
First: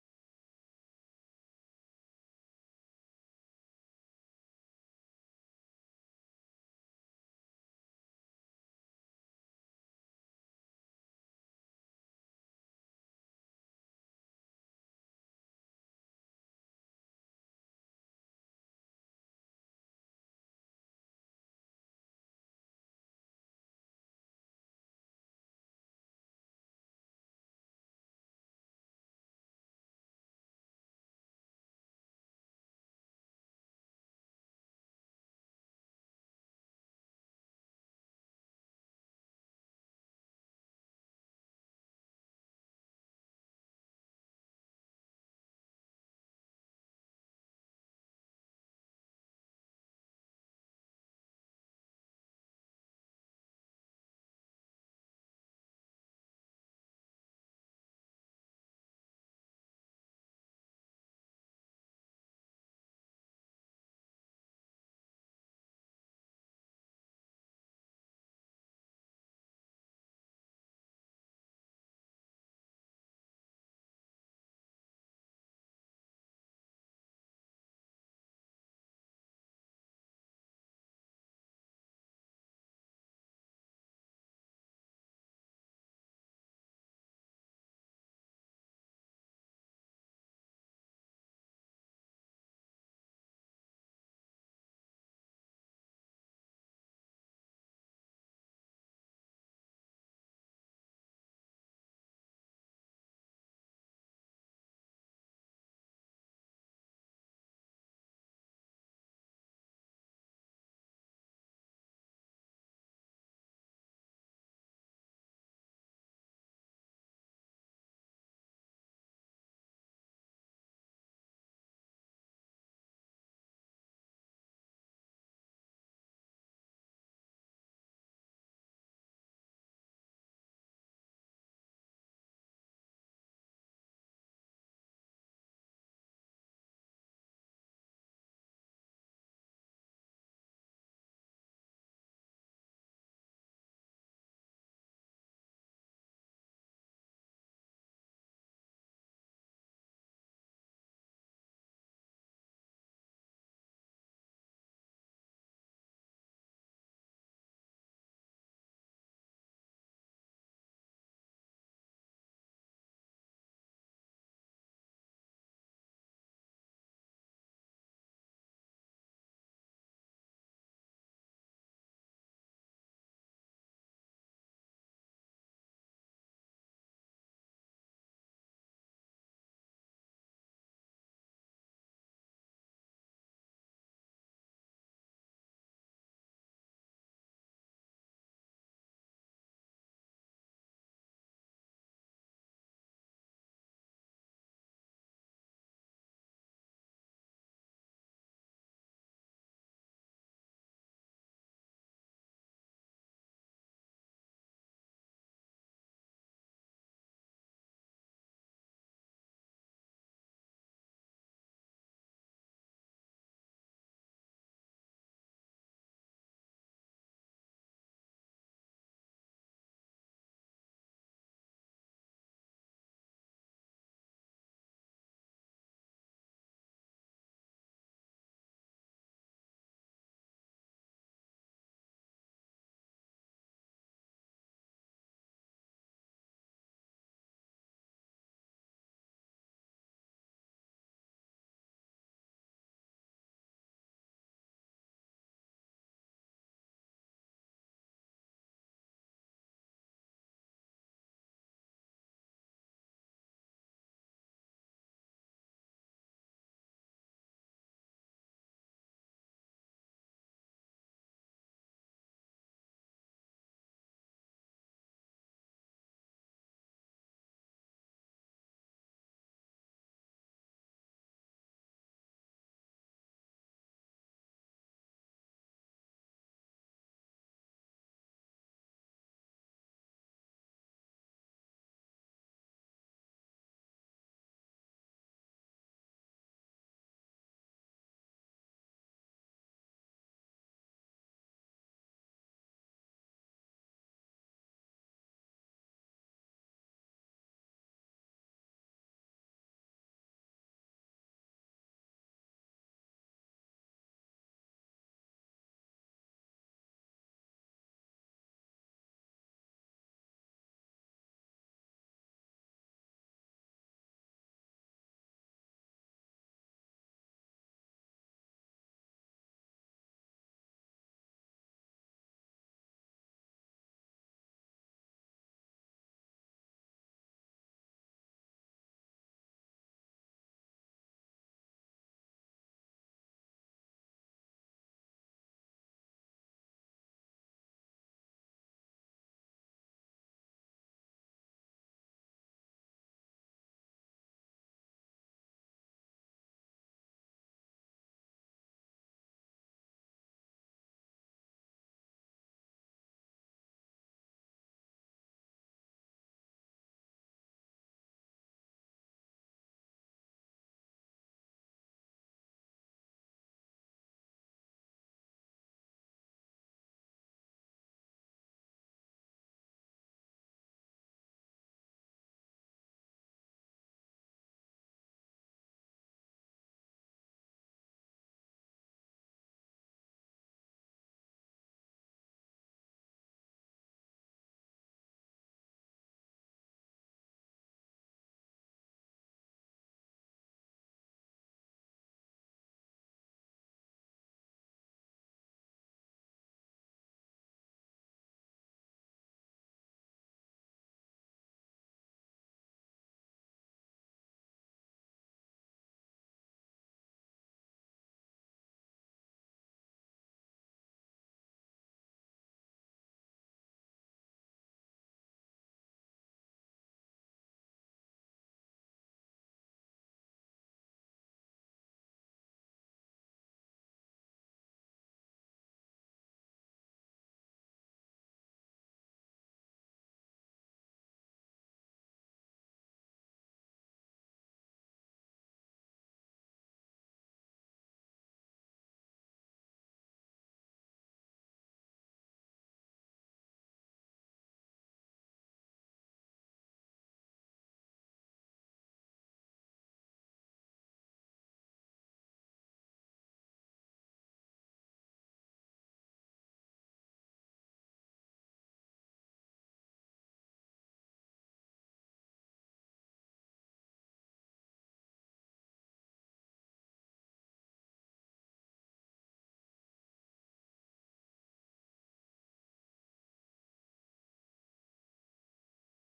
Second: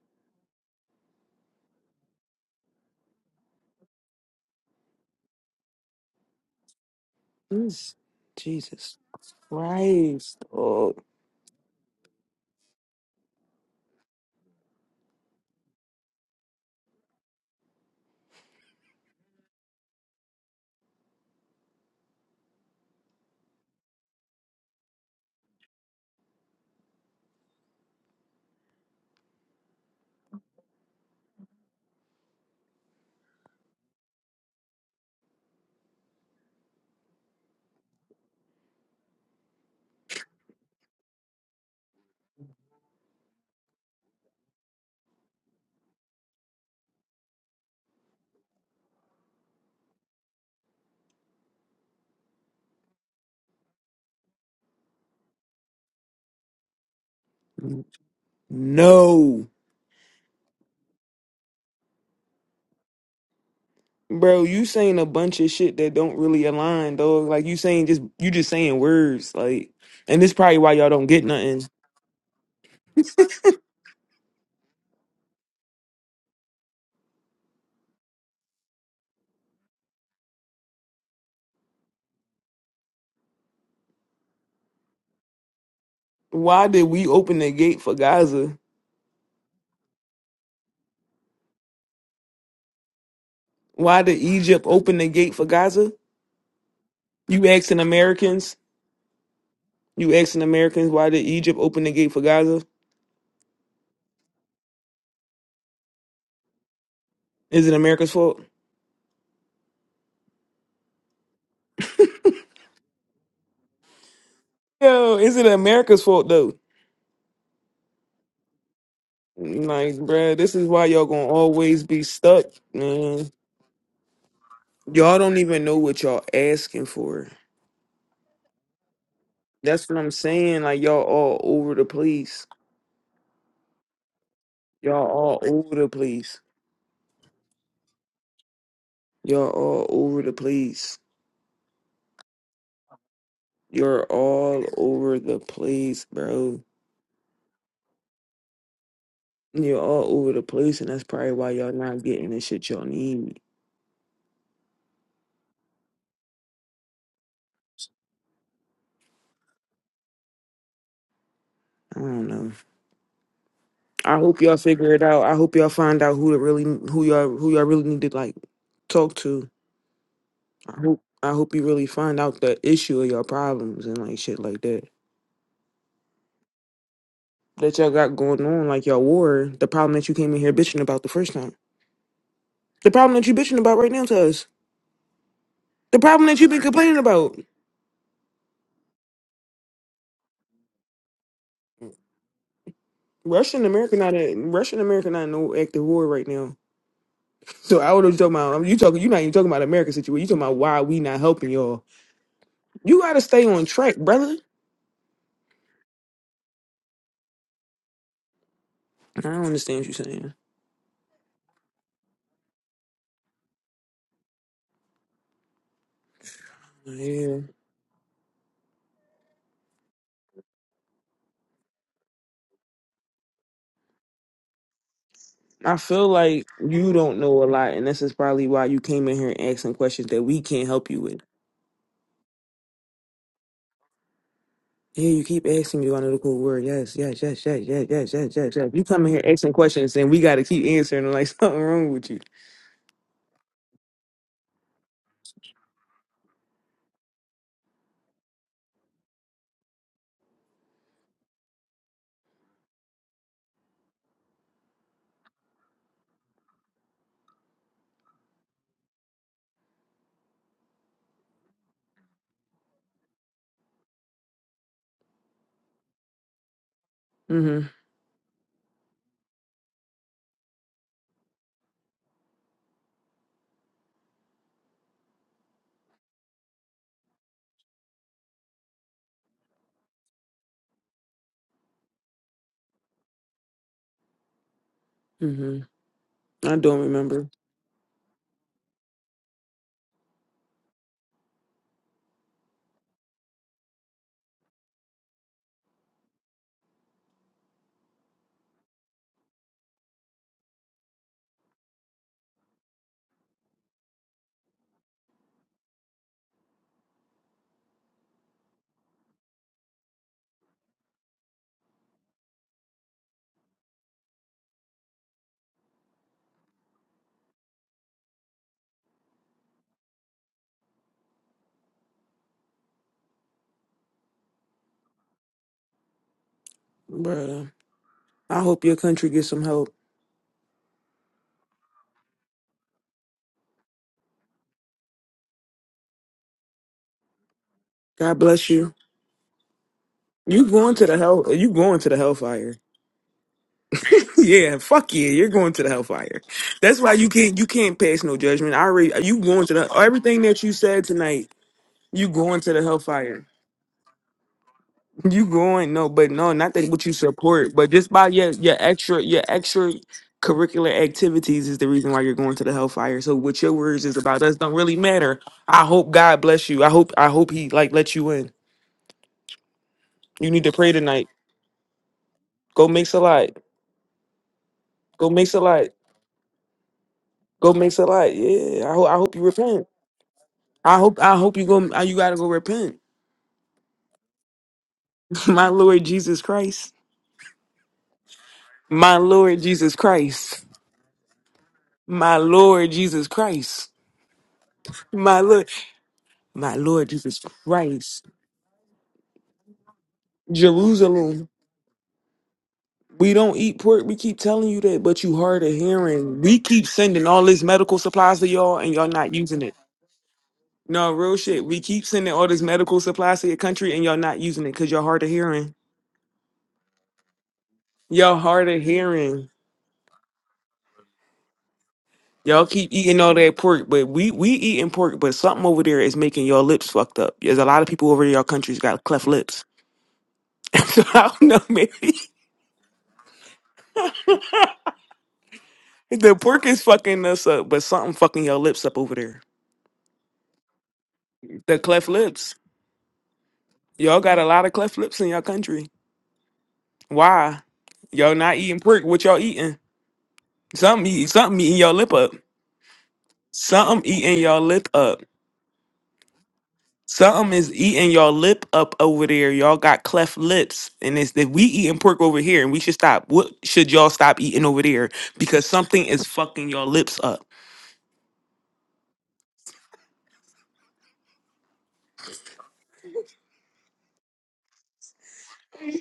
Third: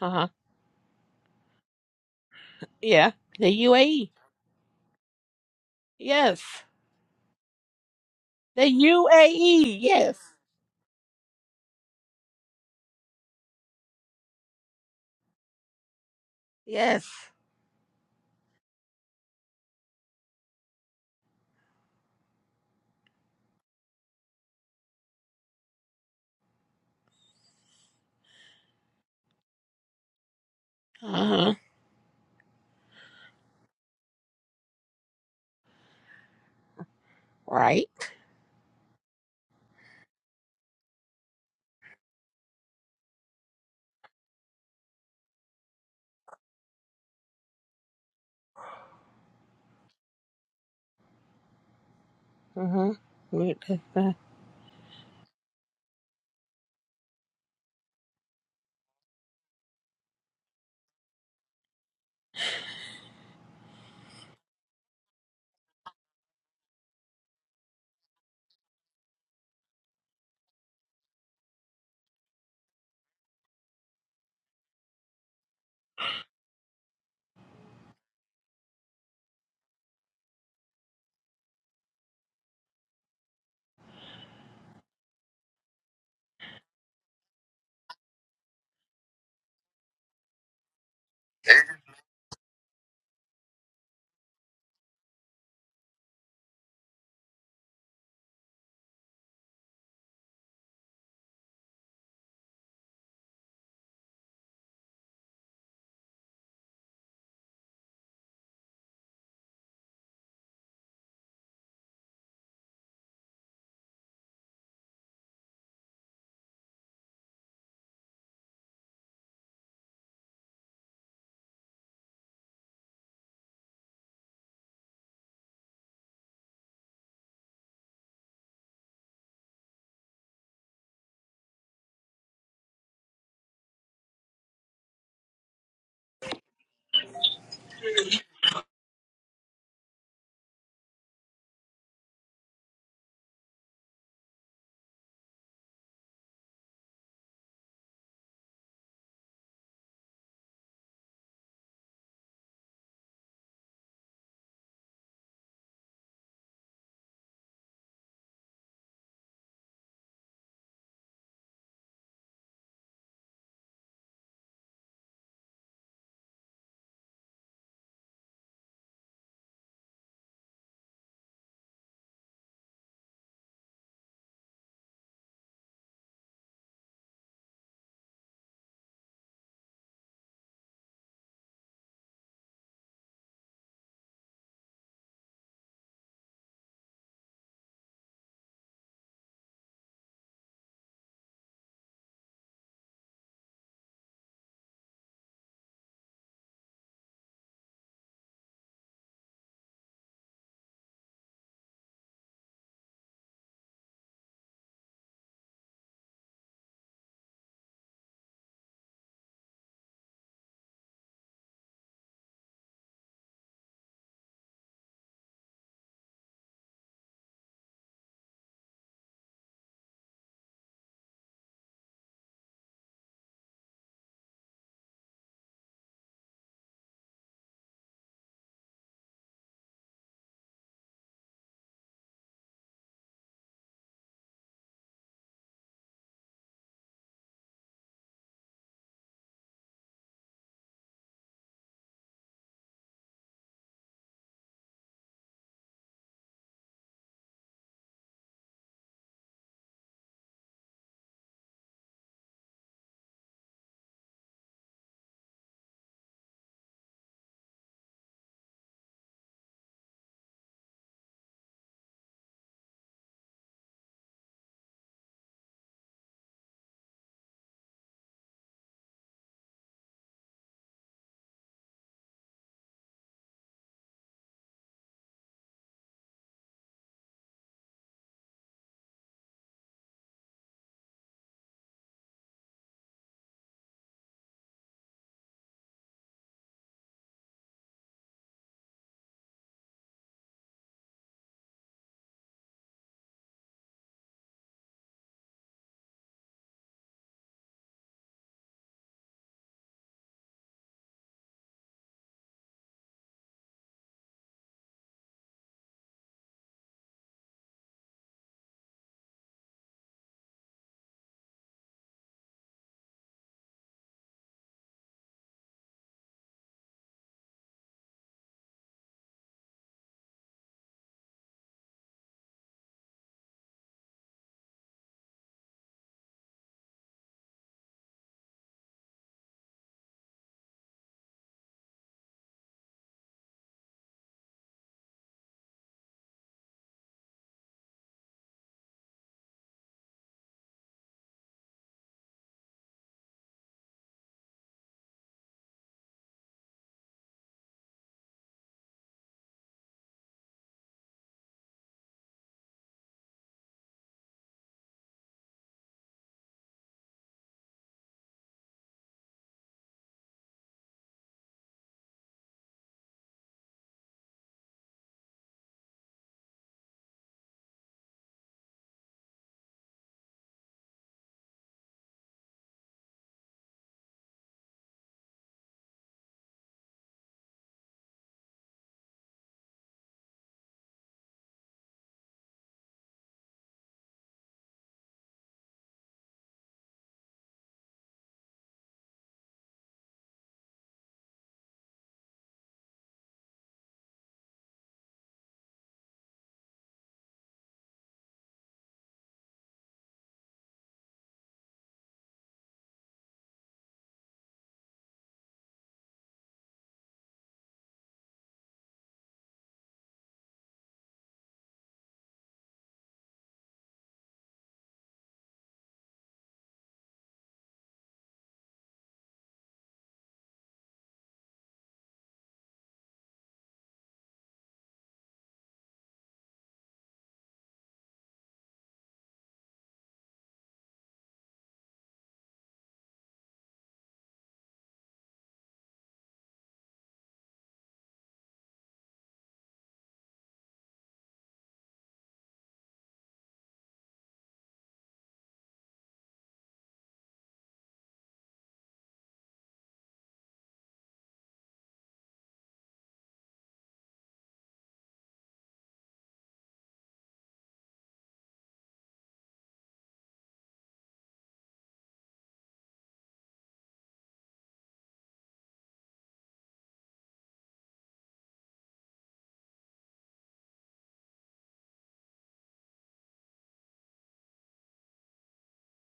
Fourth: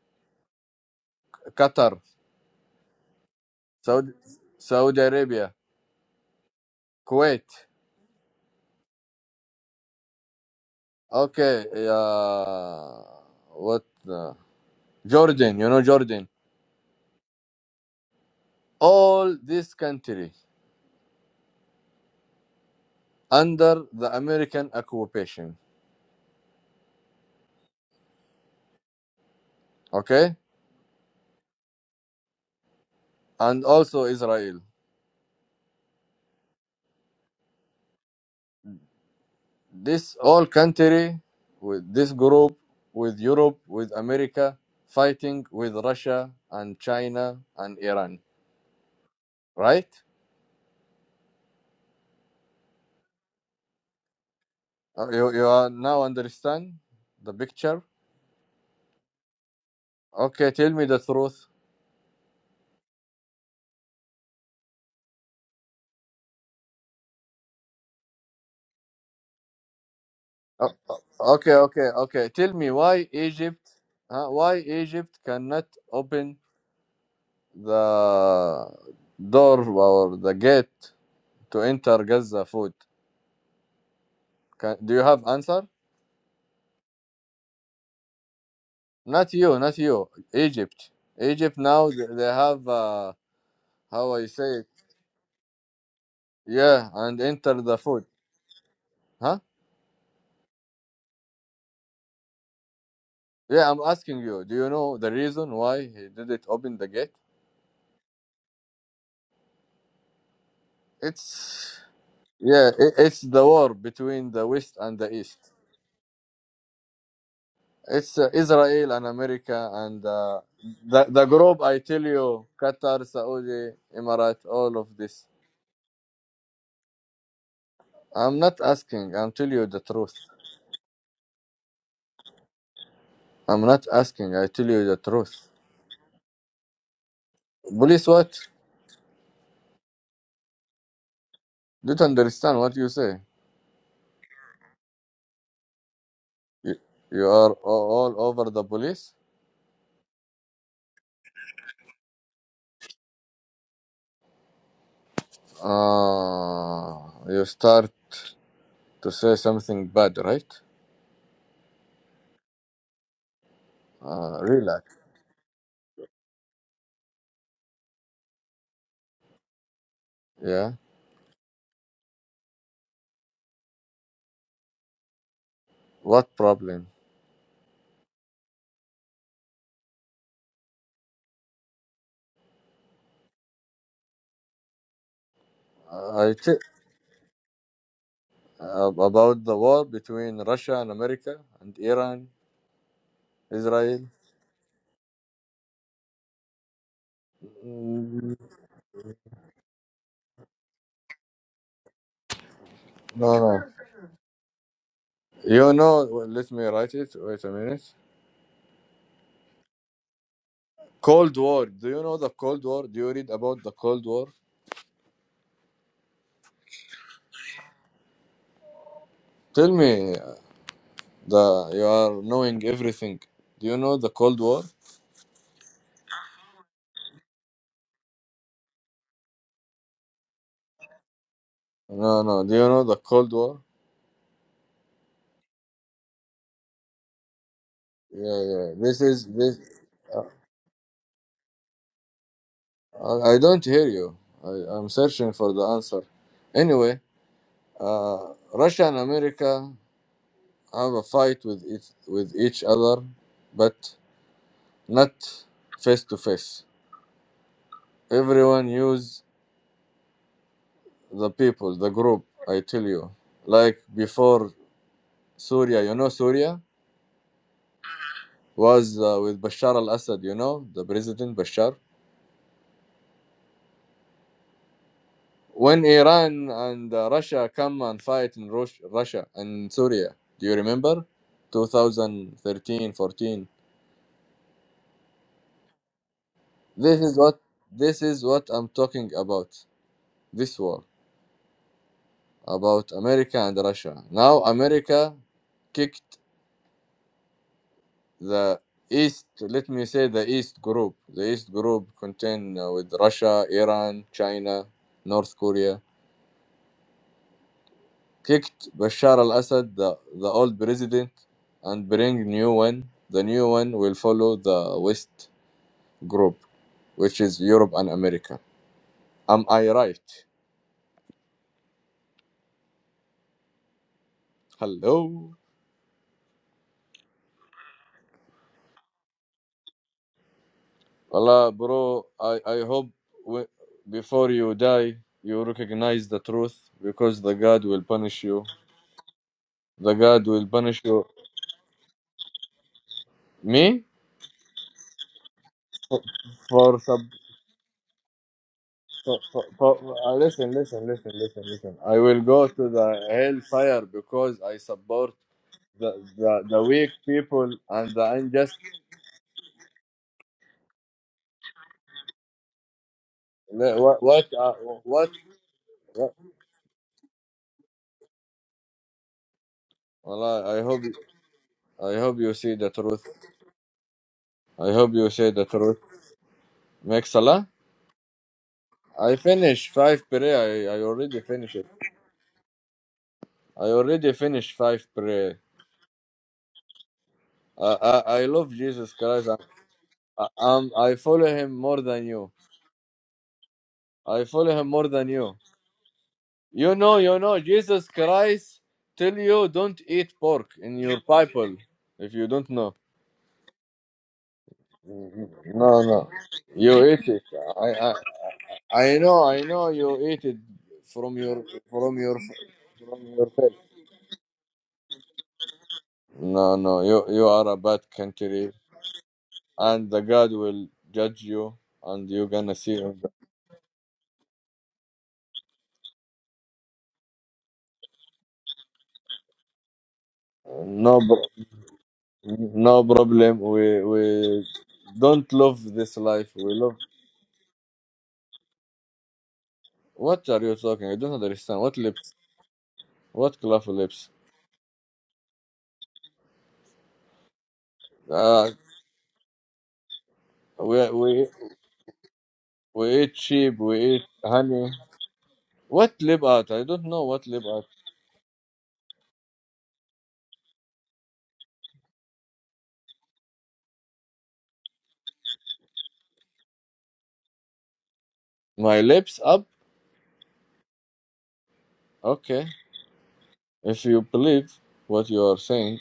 S3: Uh huh.
S4: Qatar,
S3: Yeah. The UAE.
S4: Saudi, Saudi Arabia,
S3: Yes.
S4: Kuwait.
S1: Yes.
S3: The
S1: Jesus
S3: UAE. Yes.
S1: Christ. Oh
S4: Okay, e, uh, what? Uh, Jordan, you know Jordan.
S3: Yes.
S4: All this country under the American occupation, okay,
S3: Uh huh.
S4: and also Israel.
S3: Right.
S4: This all country with this group with Europe, with America, fighting with Russia and China and Iran, right?
S3: Uh huh.
S4: Uh, You, you are now understand the picture.
S1: no.
S4: Okay, tell me the truth.
S1: Bro, you saying a bunch of shit that don't really align, dog. Like you saying just you just saying words, like, and this probably why
S4: O-
S1: y'all
S4: o-
S1: don't get
S4: Okay,
S1: nothing.
S4: okay, okay. Tell me why Egypt, uh, why Egypt cannot open the door or the gate to enter Gaza food? Can, do you have answer?
S1: Why did we open the gate for Gaza?
S4: Not you, not you. Egypt, Egypt. Now they they have uh,
S1: Why
S4: how
S1: did
S4: I say
S1: Egypt
S4: it.
S1: open the gate for Gaza?
S4: Yeah, and
S1: You
S4: enter the
S1: asking
S4: food,
S1: Americans?
S4: huh?
S1: You asking Americans why did Egypt open the gate for Gaza?
S4: Yeah, I'm asking you. Do you know the reason why he didn't open the gate?
S1: Is it America's fault?
S4: It's yeah, it, it's the war between the West and the
S1: Yo, is
S4: East.
S1: it America's fault though?
S4: It's uh, Israel and America
S1: Like,
S4: and
S1: bruh,
S4: uh,
S1: this is why
S4: the
S1: y'all
S4: the
S1: gonna
S4: group. I
S1: always
S4: tell
S1: be stuck,
S4: you, Qatar,
S1: man.
S4: Saudi, Emirate, all of
S1: Y'all
S4: this.
S1: don't even know what y'all asking for.
S4: I'm not asking. I'm telling you the
S1: That's what I'm
S4: truth.
S1: saying. Like y'all all over the place.
S4: I'm not asking. I tell you the
S1: Y'all
S4: truth.
S1: all over the place.
S4: Police, what?
S1: Y'all all over the place.
S4: Don't understand what you say.
S1: You're all over the place, bro.
S4: You, you are a- all over the police.
S1: You're all over the place, and that's probably why y'all not getting the shit y'all need.
S4: Ah, you start to say something bad, right?
S1: I don't know. I
S4: Uh,
S1: hope y'all figure
S4: relax.
S1: it out. I hope y'all find out who to really who y'all who y'all really need to like talk to.
S4: Yeah.
S1: I hope I hope you really find out the issue of your problems and like shit like that
S4: What problem?
S1: that y'all got going on, like y'all war. The problem that you came in here bitching about the first time. The problem that you bitching about right now to us. The problem
S4: I,
S1: that you've been complaining about.
S4: uh, about the war between Russia and America and Iran,
S1: Russia and America
S4: Israel.
S1: not in Russia and America not in no active war right now. So I what you talking
S4: Mm,
S1: about. I mean, you talking you not even talking about America situation. You talking about why we not helping y'all. You gotta
S4: No,
S1: stay
S4: no.
S1: on track, brother.
S4: You know, let me write it. Wait a minute.
S1: I don't understand what you're saying.
S4: Cold War. Do you know the Cold War? Do you read about the Cold War?
S1: Yeah.
S4: Tell me, uh, the you are knowing everything. Do you know the Cold War?
S1: I feel like you don't know a lot, and this is probably why you came in here and asking questions that we can't help you with.
S4: No, no. Do you know the Cold War?
S1: Yeah, you keep asking me your analytical word. Yes, yes, yes, yes, yes, yes, yes,
S4: Yeah,
S1: yes,
S4: yeah.
S1: yes. You
S4: This
S1: come in here
S4: is
S1: asking
S4: this.
S1: questions, and we
S4: Uh,
S1: got to keep answering them like (laughs) something wrong with you.
S4: I I don't hear you. I, I'm searching for the answer. Anyway, uh, Russia and America have a fight with each, with each other, but not face to face. Everyone use the people, the group. I tell you, like before Syria, you know Syria
S1: Mm-hmm.
S4: was uh, with Bashar al-Assad. You know the president Bashar. When Iran and uh, Russia come and fight in Rus- Russia and Syria, do you remember? 2013, 14.
S1: hmm I don't
S4: This is
S1: remember,
S4: what this is what I'm talking about. This war. about America and Russia. Now America kicked the East, let me say the East group. The East group contained uh, with Russia, Iran, China, North Korea. Kicked Bashar al-Assad, the, the old president, and bring new one. The new one will follow the West group, which is Europe and America. Am I right? Hello.
S1: but uh, I hope your country gets some help.
S4: Allah, bro, I, I hope w- before you die, you recognize the truth because the God will
S1: God
S4: punish you.
S1: bless you.
S4: The God
S1: You
S4: will
S1: going
S4: punish
S1: to the
S4: you.
S1: hell? You going to the hellfire?
S4: Me?
S1: (laughs) yeah, fuck yeah, you're going to the
S4: For,
S1: hellfire. That's
S4: for,
S1: why
S4: sub,
S1: you can't you can't pass no judgment. I already
S4: for,
S1: you
S4: for,
S1: going to the
S4: for uh,
S1: everything that
S4: listen,
S1: you said
S4: listen, listen,
S1: tonight.
S4: listen, listen. I
S1: You
S4: will
S1: going
S4: go
S1: to the
S4: to the
S1: hellfire.
S4: hellfire because I support
S1: You growing, no,
S4: the,
S1: but no,
S4: the,
S1: not
S4: the
S1: that what
S4: weak
S1: you
S4: people
S1: support, but
S4: and
S1: just by
S4: the
S1: your your
S4: unjust.
S1: extra your extra curricular activities is the reason why you're going to the hellfire. So what your
S4: Le-
S1: words is
S4: What?
S1: about
S4: What?
S1: us
S4: Uh,
S1: don't really
S4: what?
S1: matter. I hope
S4: what?
S1: God bless you. I hope I hope he like let you in. You need to
S4: Allah, I
S1: pray
S4: hope,
S1: tonight.
S4: I hope you see the
S1: Go make a
S4: truth.
S1: lot.
S4: I hope you
S1: Go
S4: see
S1: make a
S4: the
S1: lot.
S4: truth. Make salah.
S1: Go make a lot. Yeah. I hope I hope
S4: I
S1: you repent.
S4: finished five prayer. I,
S1: I
S4: I
S1: hope I
S4: already
S1: hope you
S4: finished it.
S1: go uh, you gotta go repent.
S4: I already finished five
S1: (laughs)
S4: prayer.
S1: My Lord Jesus Christ.
S4: I, I, I love Jesus
S1: My
S4: Christ. I,
S1: Lord Jesus
S4: I,
S1: Christ.
S4: um, I follow him more than
S1: My
S4: you.
S1: Lord Jesus Christ.
S4: I follow him more than
S1: My
S4: you.
S1: Lord. My
S4: You
S1: Lord
S4: know, you
S1: Jesus
S4: know, Jesus
S1: Christ.
S4: Christ tell you don't eat pork in your
S1: Jerusalem,
S4: Bible if you don't know.
S1: we don't eat pork. We keep telling you that, but you
S4: No,
S1: hard of
S4: no.
S1: hearing. We keep
S4: You
S1: sending
S4: eat it.
S1: all this
S4: I,
S1: medical
S4: I,
S1: supplies to y'all and y'all
S4: I
S1: not
S4: know, I
S1: using it.
S4: know you eat it
S1: No, real
S4: from your,
S1: shit. We keep
S4: from
S1: sending
S4: your,
S1: all this medical
S4: from
S1: supplies
S4: your
S1: to your
S4: face.
S1: country and y'all not using it because y'all hard of hearing.
S4: No, no, you, you are a bad
S1: Y'all
S4: country.
S1: hard of hearing.
S4: and the God will judge you, and you're
S1: Y'all
S4: gonna
S1: keep
S4: see
S1: eating
S4: him.
S1: all that pork, but we we eating pork, but something over there is making your lips fucked up. There's a lot of people over there, y'all countries got cleft lips. (laughs) so
S4: no
S1: I don't
S4: pro-
S1: know, (laughs) maybe
S4: no problem. We we don't love this
S1: the
S4: life.
S1: pork
S4: We
S1: is
S4: love.
S1: fucking us up, but something fucking your lips up over there.
S4: What are you talking? I don't
S1: The
S4: understand. What
S1: cleft
S4: lips?
S1: lips.
S4: What cloth
S1: Y'all
S4: lips?
S1: got a lot of cleft lips in your country. Why? Y'all not
S4: Uh,
S1: eating pork? What y'all eating?
S4: we
S1: Something eat
S4: we
S1: something eating your lip up.
S4: we eat sheep. We
S1: Something
S4: eat
S1: eating your lip
S4: honey.
S1: up.
S4: What lip art? I don't know what
S1: Something
S4: lip
S1: is
S4: art.
S1: eating your lip up over there. Y'all got cleft lips. And it's that we eating pork over here and we should stop. What should y'all stop eating over there? Because something is fucking your lips up.
S4: My lips up. Okay. If you believe what you are saying,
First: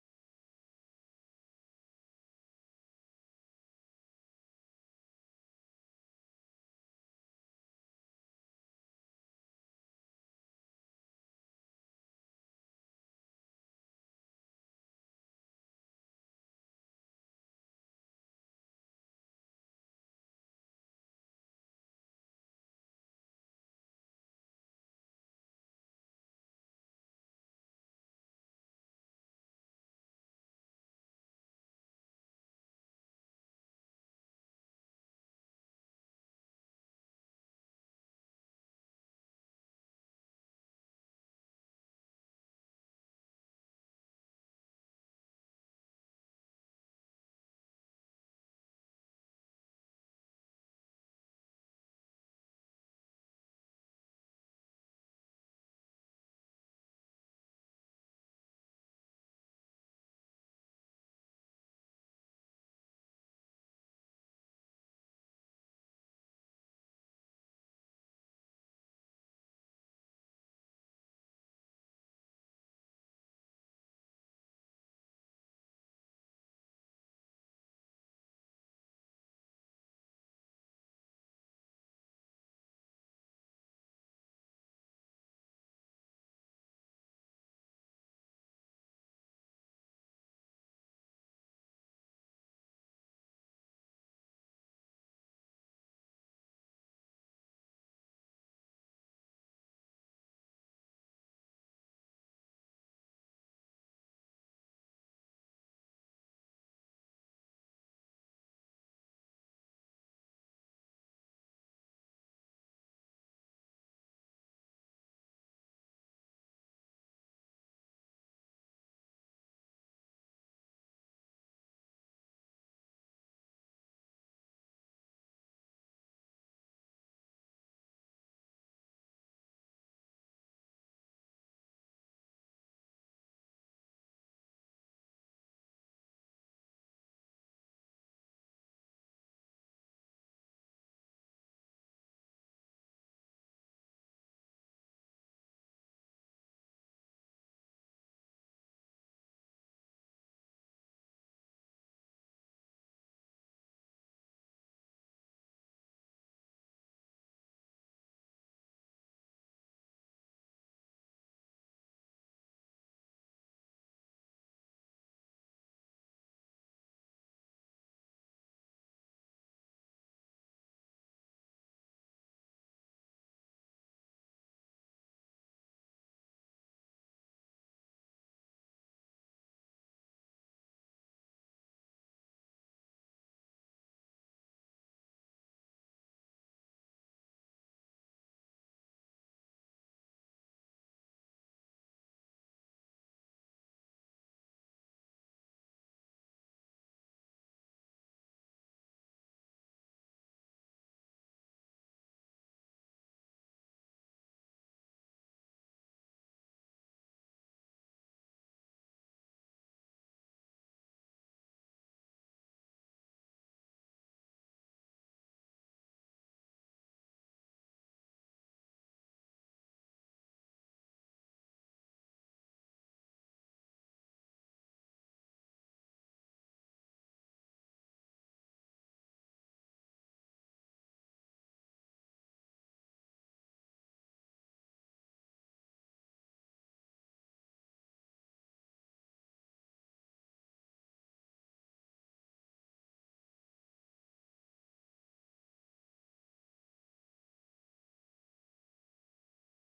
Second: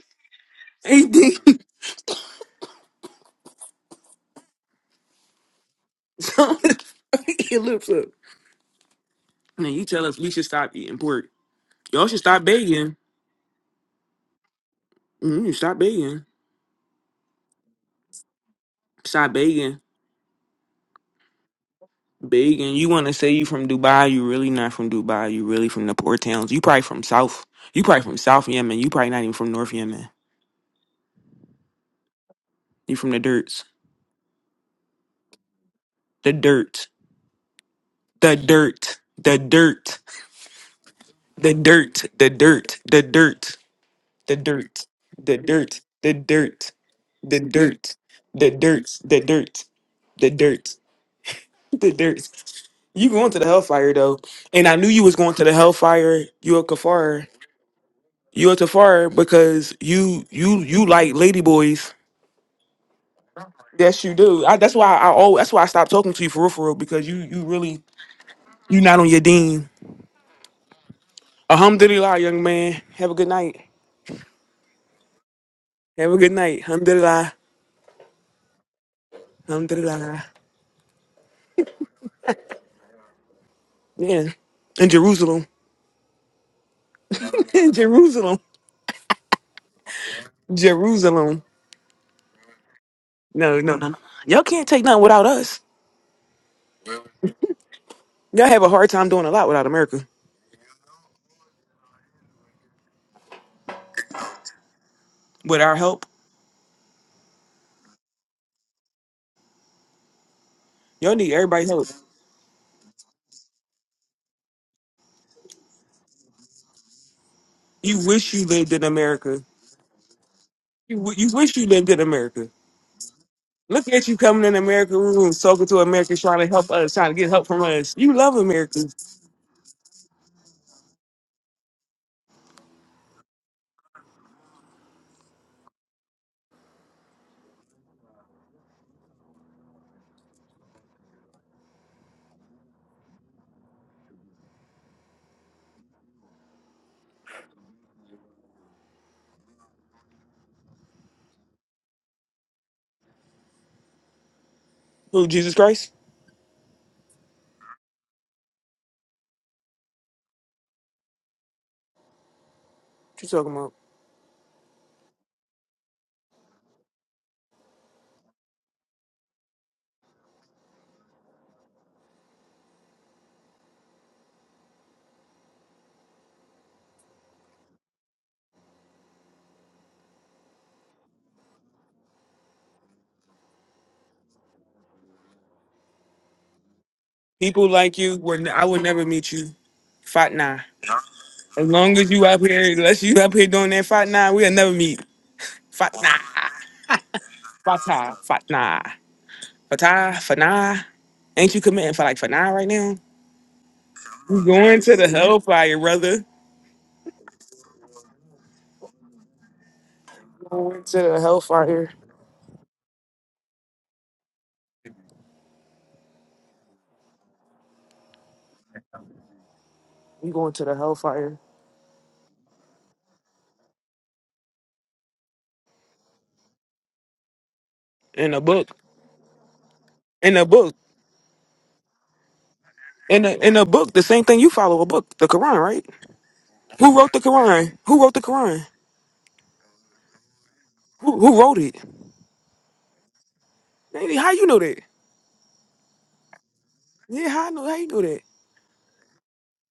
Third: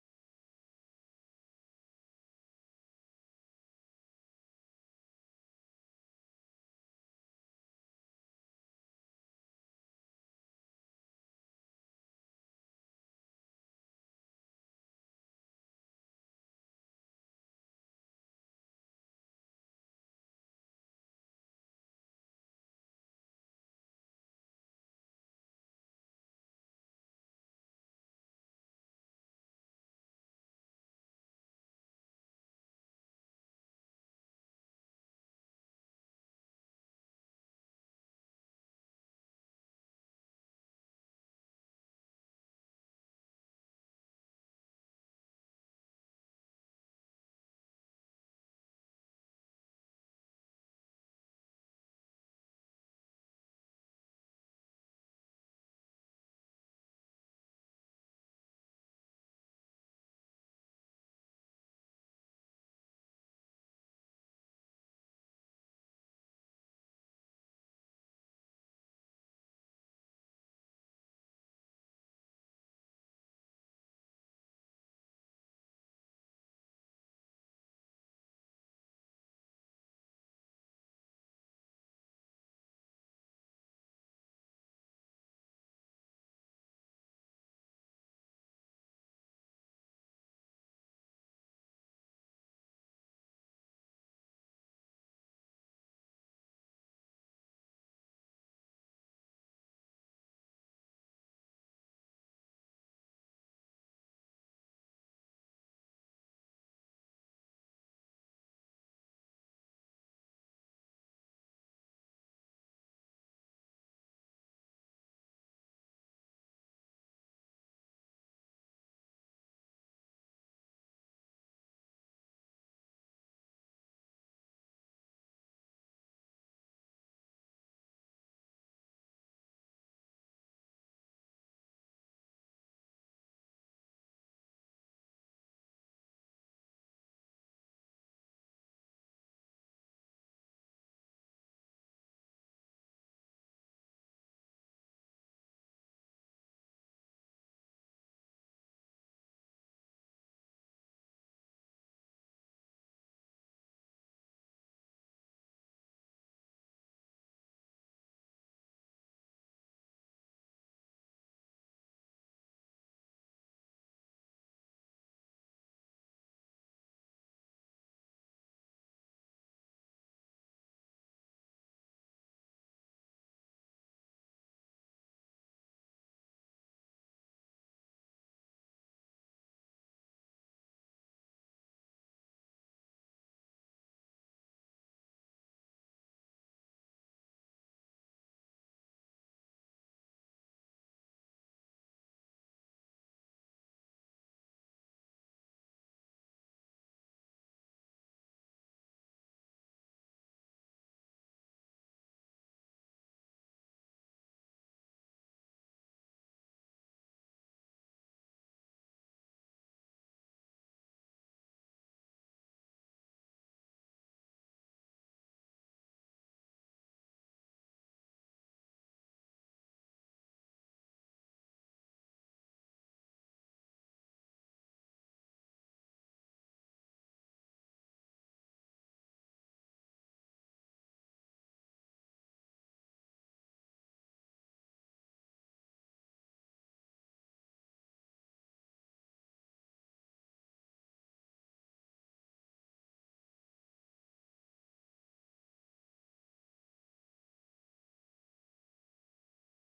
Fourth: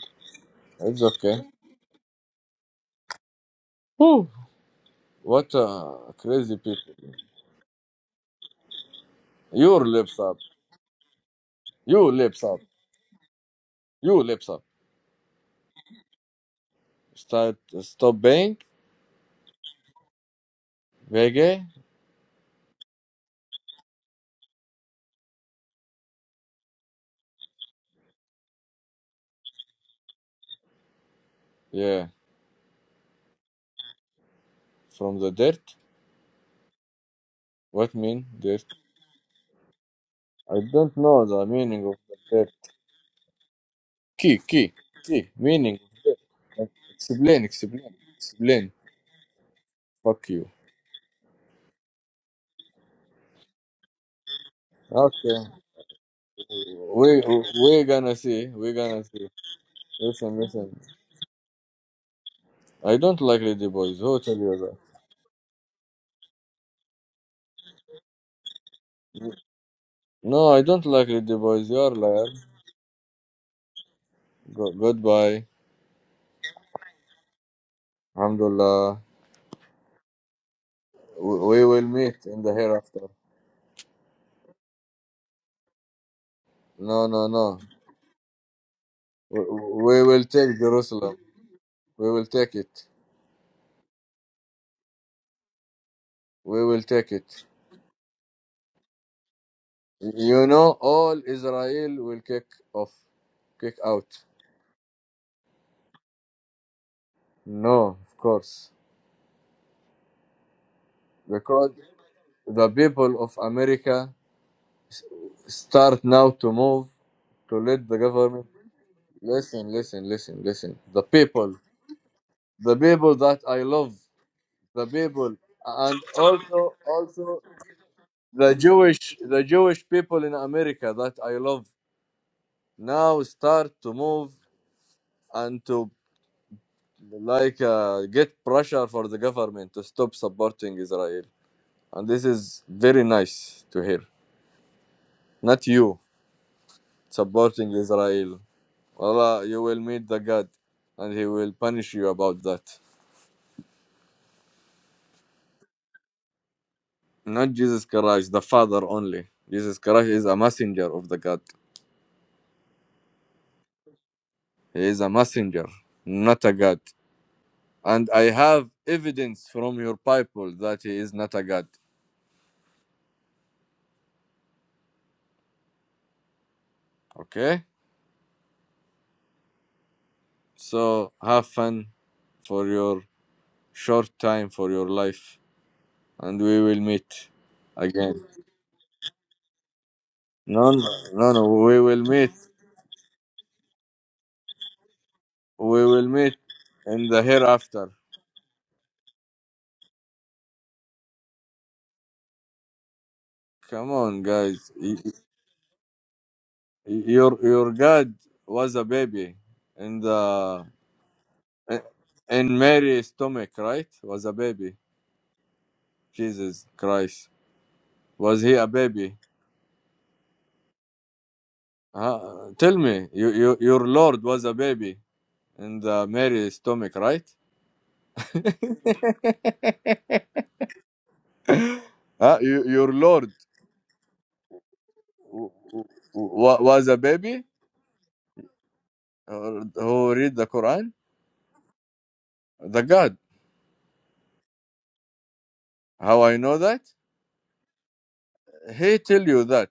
S1: (laughs)
S4: it's
S1: Anything
S4: okay. Whew. What uh, crazy
S1: something
S4: people.
S1: is fucking your lips up. Now you
S4: Your
S1: tell
S4: lips
S1: us we
S4: up.
S1: should stop eating pork. Y'all
S4: You
S1: should
S4: lips
S1: stop
S4: up.
S1: begging.
S4: You lips up.
S1: Mm, stop begging.
S4: Start stop baying.
S1: Stop begging.
S4: Vege.
S1: Big, and you want to say you from Dubai? You really not from Dubai. You really from the poor towns. You probably from South. You probably from South Yemen. You probably not even from North Yemen.
S4: Yeah.
S1: You from the dirts.
S4: From the dirt.
S1: The dirt.
S4: What mean
S1: The
S4: dirt?
S1: dirt. The dirt. (laughs)
S4: I don't know the
S1: The
S4: meaning of
S1: dirt.
S4: the
S1: The
S4: dirt.
S1: dirt. The dirt. The
S4: Key key
S1: dirt.
S4: key.
S1: The
S4: Meaning
S1: dirt.
S4: of
S1: The dirt.
S4: dirt.
S1: The dirt. The
S4: Explain explain
S1: dirt. The
S4: explain.
S1: dirt.
S4: Fuck
S1: The
S4: you.
S1: dirt. The dirt. You going to the hellfire though, and I knew you was going
S4: Okay.
S1: to the hellfire. You a
S4: We
S1: kafar.
S4: we're gonna see.
S1: You a
S4: We're gonna
S1: Tafari
S4: see.
S1: because you
S4: Listen
S1: you
S4: listen.
S1: you like ladyboys.
S4: I don't like lady boys.
S1: Yes, you
S4: Who tell
S1: do.
S4: you
S1: I, that's
S4: that?
S1: why I always, that's why I stopped talking to you for real, for real because you you really you not on your dean.
S4: No, I don't like lady boys. You're a
S1: Alhamdulillah,
S4: liar.
S1: young man. Have a good night.
S4: Go- goodbye.
S1: Have a good night. Alhamdulillah.
S4: Alhamdulillah.
S1: Alhamdulillah.
S4: We we will meet in the hereafter.
S1: Yeah. In Jerusalem.
S4: No, no, no.
S1: (laughs) In Jerusalem.
S4: We will take Jerusalem.
S1: Jerusalem.
S4: We will take it.
S1: No, no, no, no. Y'all can't take nothing without us.
S4: We will take it.
S1: Y'all have a hard time doing a lot without America.
S4: You know, all Israel will kick off, kick out.
S1: With our help,
S4: No, of course,
S1: y'all need everybody's
S4: because
S1: help.
S4: the people of America s- start now to move to let the
S1: You wish you
S4: government.
S1: lived in America.
S4: Listen, listen, listen, listen.
S1: You,
S4: The
S1: w- you wish
S4: people,
S1: you lived in America.
S4: the people that I
S1: Look
S4: love,
S1: at you coming in
S4: the
S1: American
S4: people,
S1: rooms, talking to
S4: and
S1: Americans, trying to help
S4: also,
S1: us, trying to get
S4: also
S1: help from us. You love
S4: the
S1: Americans.
S4: Jewish, the Jewish people in America that I love now start to move and to like uh, get pressure for the government to stop supporting Israel. And this is very nice to hear. Not you supporting Israel. Allah, you will meet the God, and He will punish you about that.
S1: Who, Jesus Christ?
S4: Not Jesus Christ, the Father only. Jesus Christ is a messenger of the God.
S1: What you talking about?
S4: He is a messenger, not a God. And I have evidence from your Bible that He is not a God. Okay. So have fun for your short time for your life and we will meet
S1: People like you,
S4: again.
S1: were, n- I would never meet you. Fight nah.
S4: No, no, no, no,
S1: As
S4: we
S1: long
S4: will
S1: as you
S4: meet.
S1: up here, unless you up here doing that fight nah, we'll never meet.
S4: We
S1: Fight
S4: will
S1: nah.
S4: meet in the
S1: Fight
S4: hereafter.
S1: nah. Fight nah. Fight nah. Fight nah. Ain't you committing for like for nah right now?
S4: Come on,
S1: You
S4: guys.
S1: going
S4: Y-
S1: to the
S4: y-
S1: hellfire, brother.
S4: Your your God was a baby in the
S1: Going to the hellfire.
S4: in Mary's stomach, right? Was a baby. Jesus Christ. Was he a baby?
S1: You going to the hellfire.
S4: Huh? Tell me, you, you, your Lord was a baby in the Mary's stomach, right?
S1: In a book. In a book.
S4: Huh? You, your
S1: In
S4: Lord
S1: the in the book, the same thing you follow a book, the
S4: w-
S1: Quran,
S4: w-
S1: right?
S4: w- was a
S1: Who wrote the
S4: baby?
S1: Quran? Who wrote the Quran?
S4: uh, who read the Quran?
S1: Who who wrote it?
S4: The God.
S1: Maybe how you know that?
S4: How I know that?
S1: Yeah, how I know how you know that?
S4: He tell you that.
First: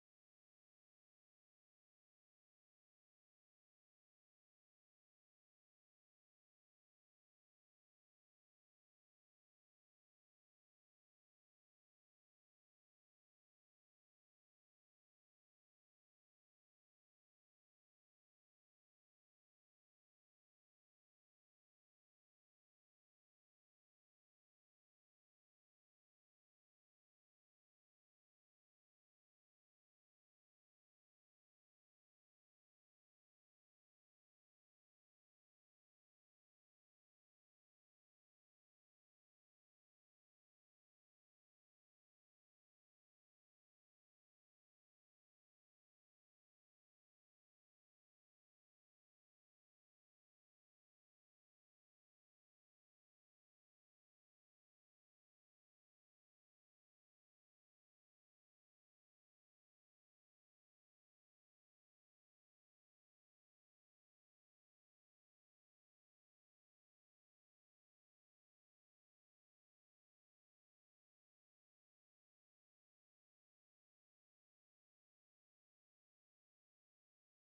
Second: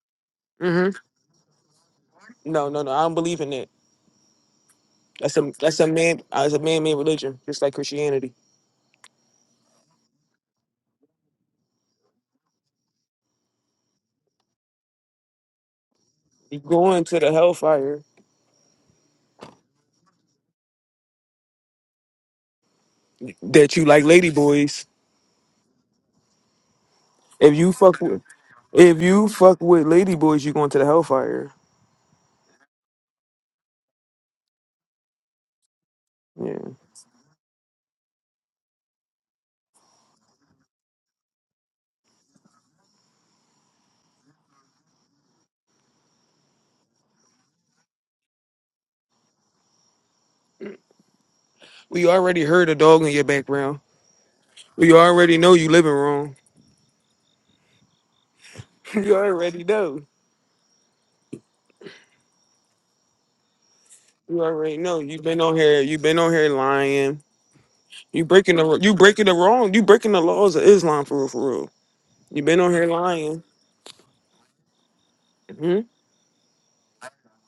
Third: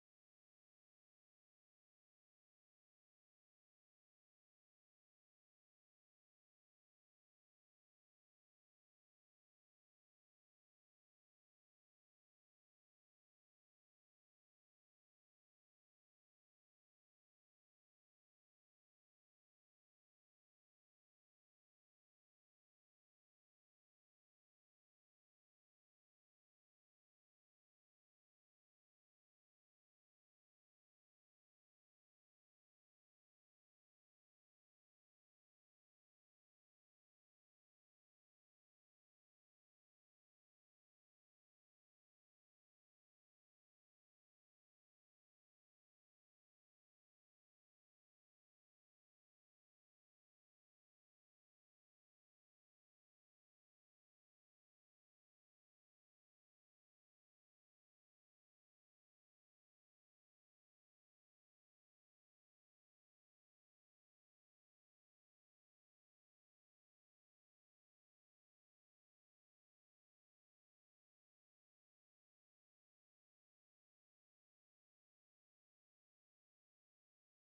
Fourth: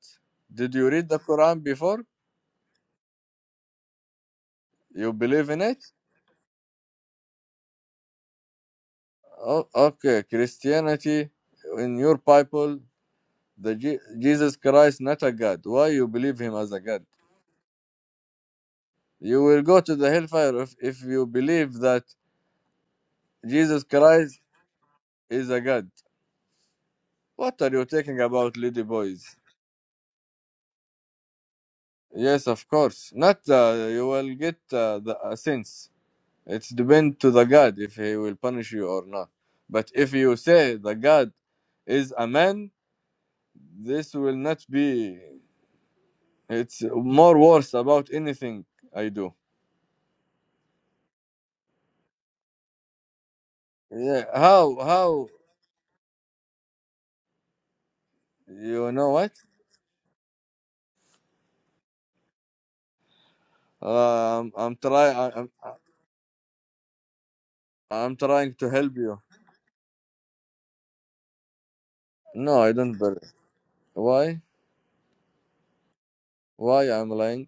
S4: Did you
S1: hmm
S4: read the Quran before?
S1: No, no, no. I don't believe in that.
S4: You
S1: That's
S4: believe
S1: a
S4: in
S1: that's
S4: it?
S1: a man that's a man made religion, just like Christianity.
S4: Oh, okay, Christianity in your Bible, the Je- Jesus Christ not a God. Why you believe him
S1: You
S4: as a
S1: go
S4: God?
S1: into the hellfire
S4: You will go to the hellfire if, if you believe that
S1: that
S4: Jesus
S1: you like
S4: Christ
S1: ladyboys.
S4: is a God.
S1: If
S4: What are
S1: you
S4: you
S1: fuck
S4: talking
S1: with
S4: about, lady
S1: if you
S4: boys?
S1: fuck with ladyboys, you going to the hellfire.
S4: Yes, of course. Not uh, you will get uh, the uh, sins.
S1: Yeah.
S4: It's depend to the God if he will punish you or not. But if you say the God is a man, this will not be. It's more worse about anything I do.
S1: We already heard a dog in your background.
S4: Yeah. How?
S1: We
S4: How?
S1: already know you living wrong.
S4: You
S1: (laughs)
S4: know
S1: We
S4: what?
S1: already know. You
S4: Um, I'm
S1: already know.
S4: trying.
S1: You've been
S4: I'm,
S1: on here. You've been on here lying.
S4: I'm
S1: You
S4: trying
S1: breaking
S4: to
S1: the
S4: help
S1: you
S4: you.
S1: breaking the wrong. You breaking the laws of Islam for real, for real. You've been
S4: No, I
S1: on here
S4: don't believe.
S1: lying.
S4: Why?
S1: hmm
S4: Why I'm lying?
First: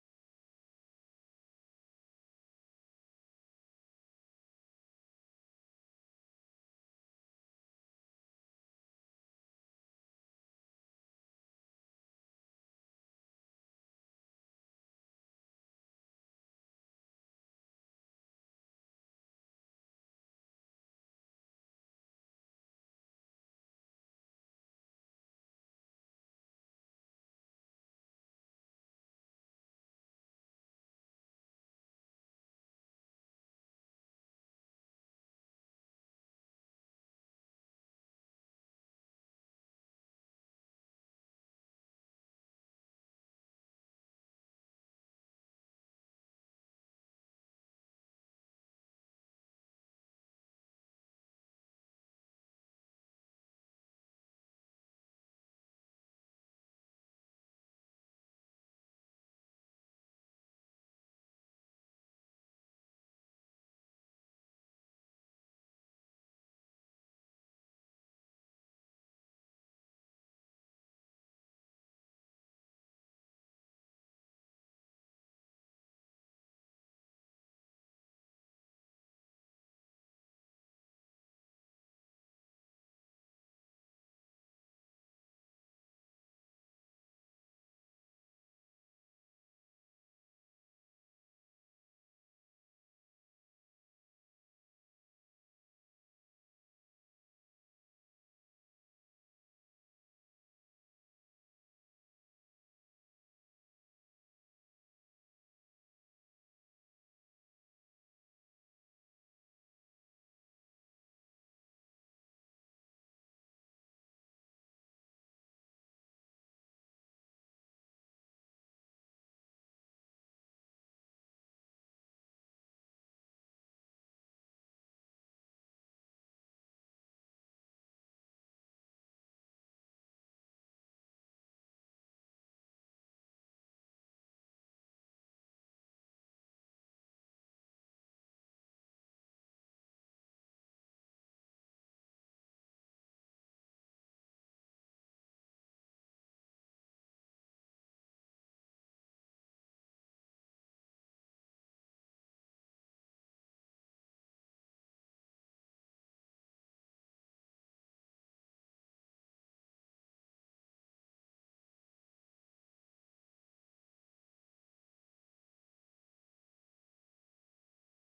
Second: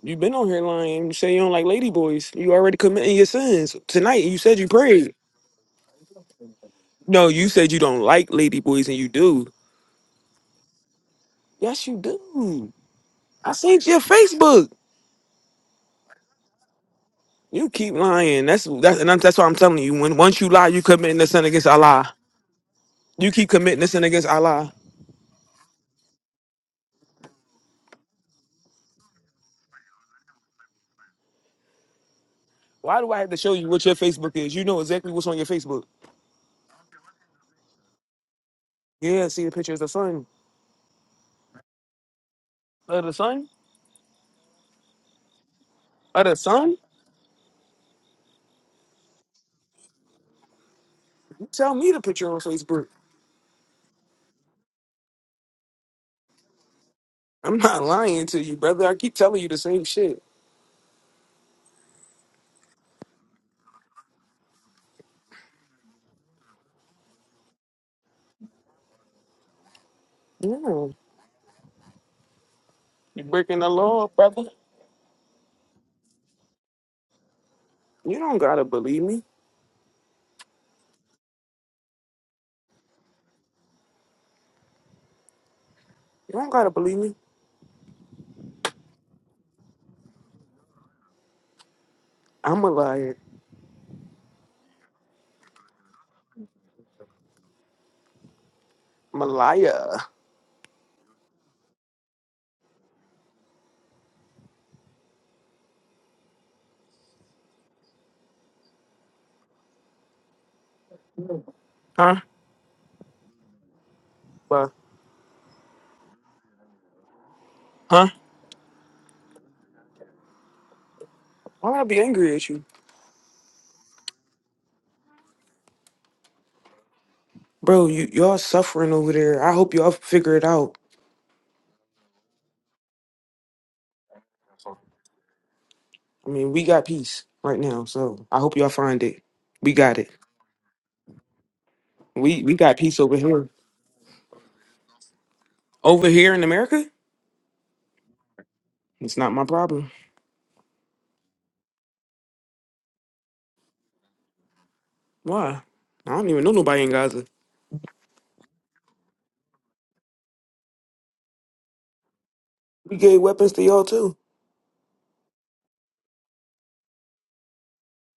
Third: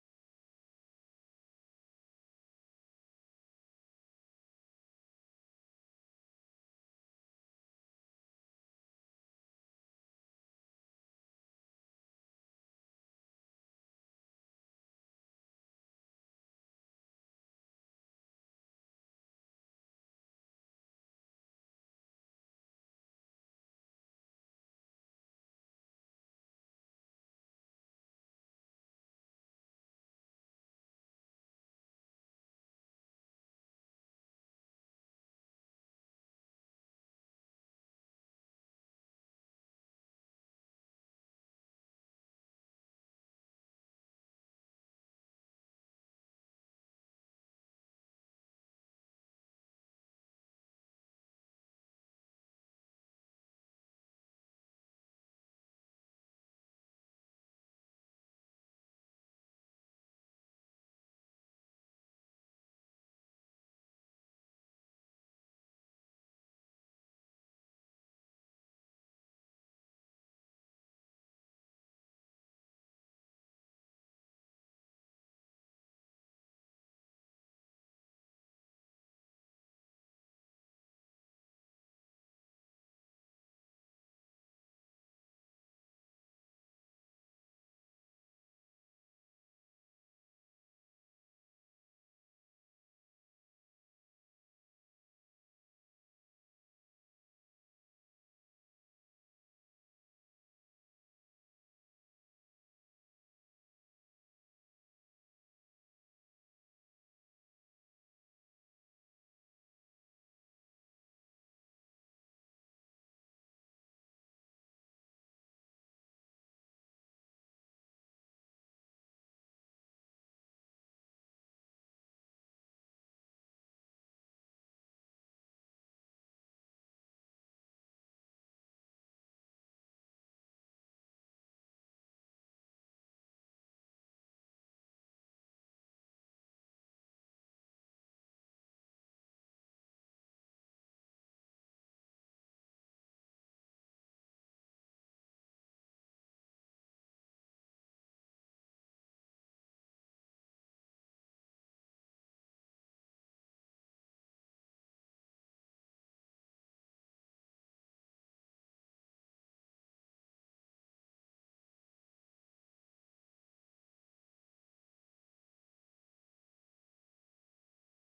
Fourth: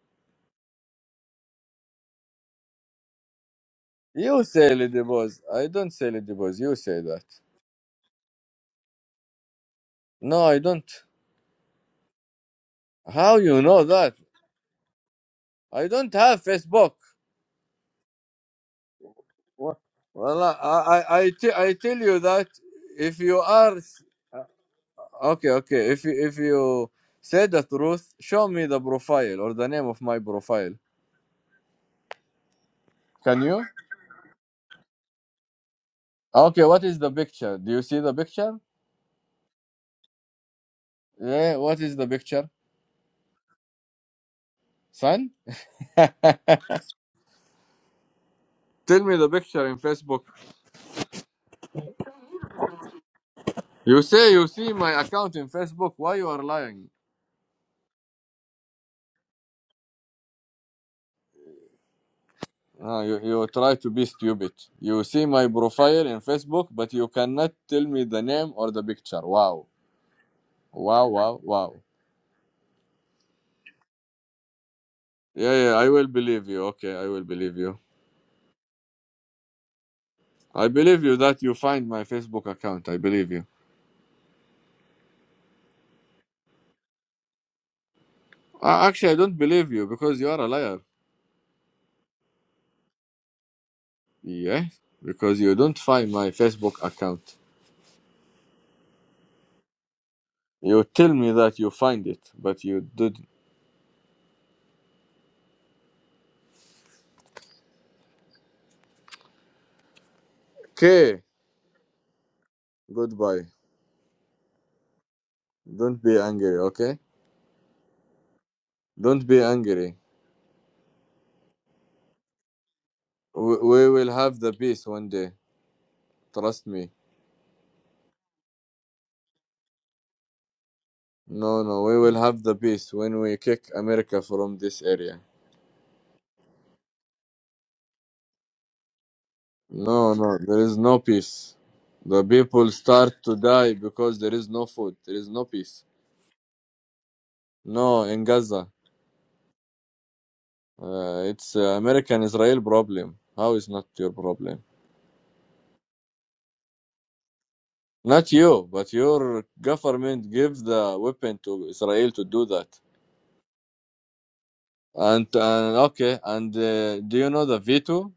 S1: you been on here lying. You say you don't like ladyboys. You already committing your sins tonight. You
S4: You
S1: said you
S4: say Lady
S1: prayed.
S4: Boss. I don't say Lady Boss. You say that.
S1: No, you said you don't like ladyboys, and you do.
S4: No, I don't.
S1: Yes, you do.
S4: How
S1: I
S4: you
S1: seen
S4: know
S1: your
S4: that?
S1: Facebook.
S4: I don't have Facebook.
S1: You keep lying. That's that's and I'm, that's why I'm telling
S4: Well,
S1: you. When once
S4: well,
S1: you
S4: I
S1: lie, you committing
S4: I
S1: the
S4: I
S1: sin
S4: te-
S1: against
S4: I tell
S1: Allah.
S4: you that if
S1: You
S4: you
S1: keep
S4: are
S1: committing the sin against Allah.
S4: okay, okay. If you, if you say the truth, show me the profile or the name of my profile.
S1: Why do I have to
S4: Can
S1: show
S4: you?
S1: you what your Facebook is? You know exactly what's on your Facebook.
S4: Okay, what is the picture? Do you see the picture?
S1: Yeah, see the picture of the sun.
S4: Yeah, what is the picture,
S1: Of the sun?
S4: son?
S1: Of the sun?
S4: Tell me the picture in Facebook.
S1: You tell me the picture on Facebook.
S4: You say you see my account in Facebook. Why you are lying?
S1: I'm not lying to you, brother. I keep telling you the same shit.
S4: Ah, you, you try to be stupid. You see my profile in Facebook, but you cannot tell me the name or the picture. Wow.
S1: No.
S4: Wow, wow, wow.
S1: You breaking the law, brother.
S4: Yeah, yeah, I will believe you. Okay, I will believe you.
S1: You don't gotta believe me.
S4: I believe you that you find my Facebook account. I believe you.
S1: You don't gotta believe me.
S4: Uh, actually, I don't believe you because you are a liar.
S1: I'm a liar.
S4: Yeah, because you don't find my Facebook account.
S1: I'm a liar.
S4: You tell me that you find it, but you didn't. Okay,
S1: Huh?
S4: goodbye.
S1: But
S4: Don't be angry, okay?
S1: huh?
S4: Don't be angry.
S1: Why would I be angry at you?
S4: We, we will have the peace one day. Trust me.
S1: Bro, you y'all suffering over there. I hope y'all figure it out.
S4: No, no, we will have the peace when we kick America from this area.
S1: I mean, we got peace right now, so I hope y'all find it. We got it.
S4: No, no, there is no peace. The
S1: We we
S4: people
S1: got peace over
S4: start to
S1: here.
S4: die because there is no food. There is no peace.
S1: Over here in America?
S4: No, in Gaza,
S1: It's not my problem.
S4: uh, it's uh, American-Israel problem. How is not your problem?
S1: Why? I don't even know nobody in Gaza.
S4: Not you, but your government gives the weapon to Israel to do that.
S1: We gave weapons to y'all too.
S4: And, and okay, and uh, do you know the veto?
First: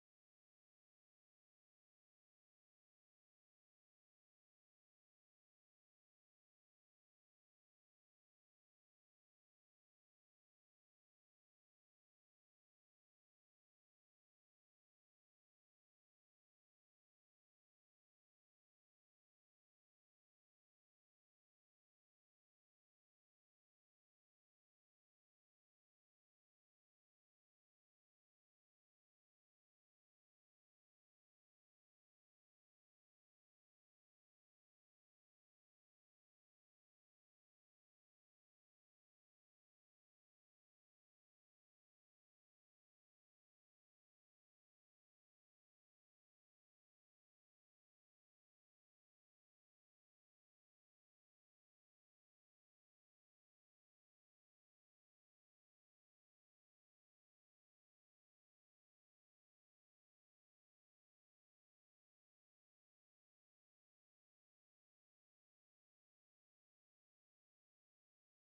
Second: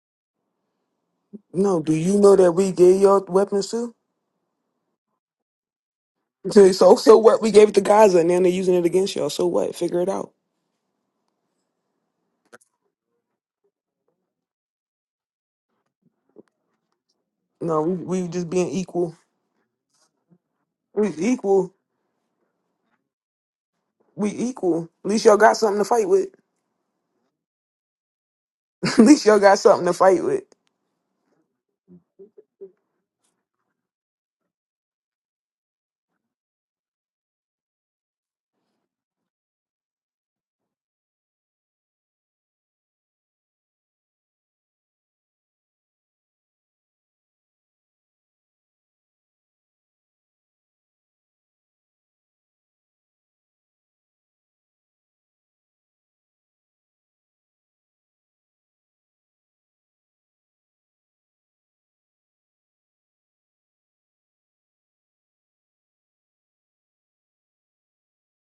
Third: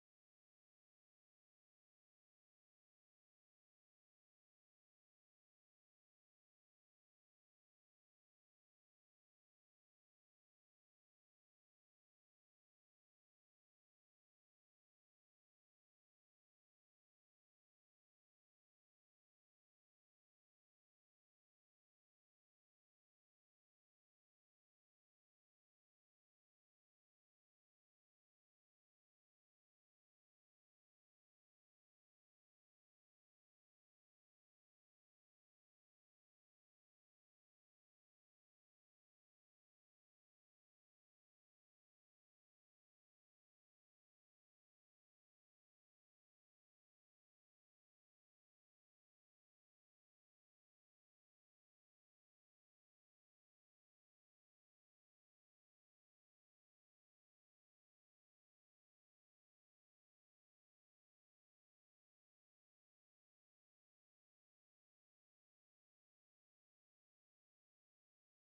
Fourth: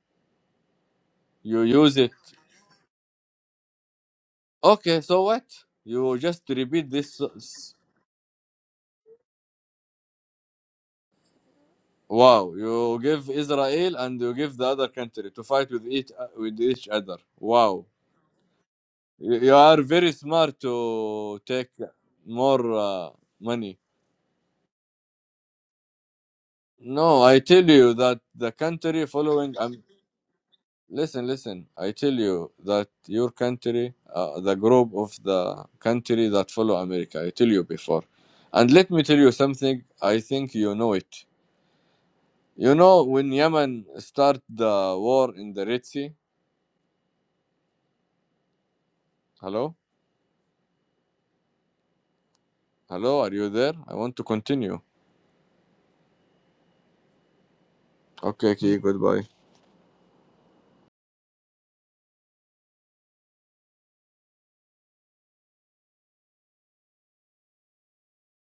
S4: You
S1: No, do
S4: use it.
S1: you know that we gave y'all weapons too? (laughs)
S4: Okay, so what? You just
S1: So,
S4: repeat
S1: so so what? We
S4: this.
S1: gave it to Gaza, and then they're using it against y'all. So what? Figure it out.
S4: Wow, you give Israel and you give the other country to fight with each with each other.
S1: No,
S4: Wow,
S1: we we just being equal.
S4: you you are very smart
S1: We
S4: to take
S1: equal.
S4: more uh, money.
S1: We equal. At least y'all got something to fight with.
S4: No, I tell you that the
S1: (laughs) At
S4: country
S1: least y'all
S4: following.
S1: got
S4: Um,
S1: something to fight with.
S4: listen, listen. I tell you that your country, uh, the group of the country that follow America. I tell you before, and let me tell you something. I think you know it. You know when Yemen start the war in the Red Sea. Hello. Hello, are you there? I want to continue. Okay, okay, goodbye.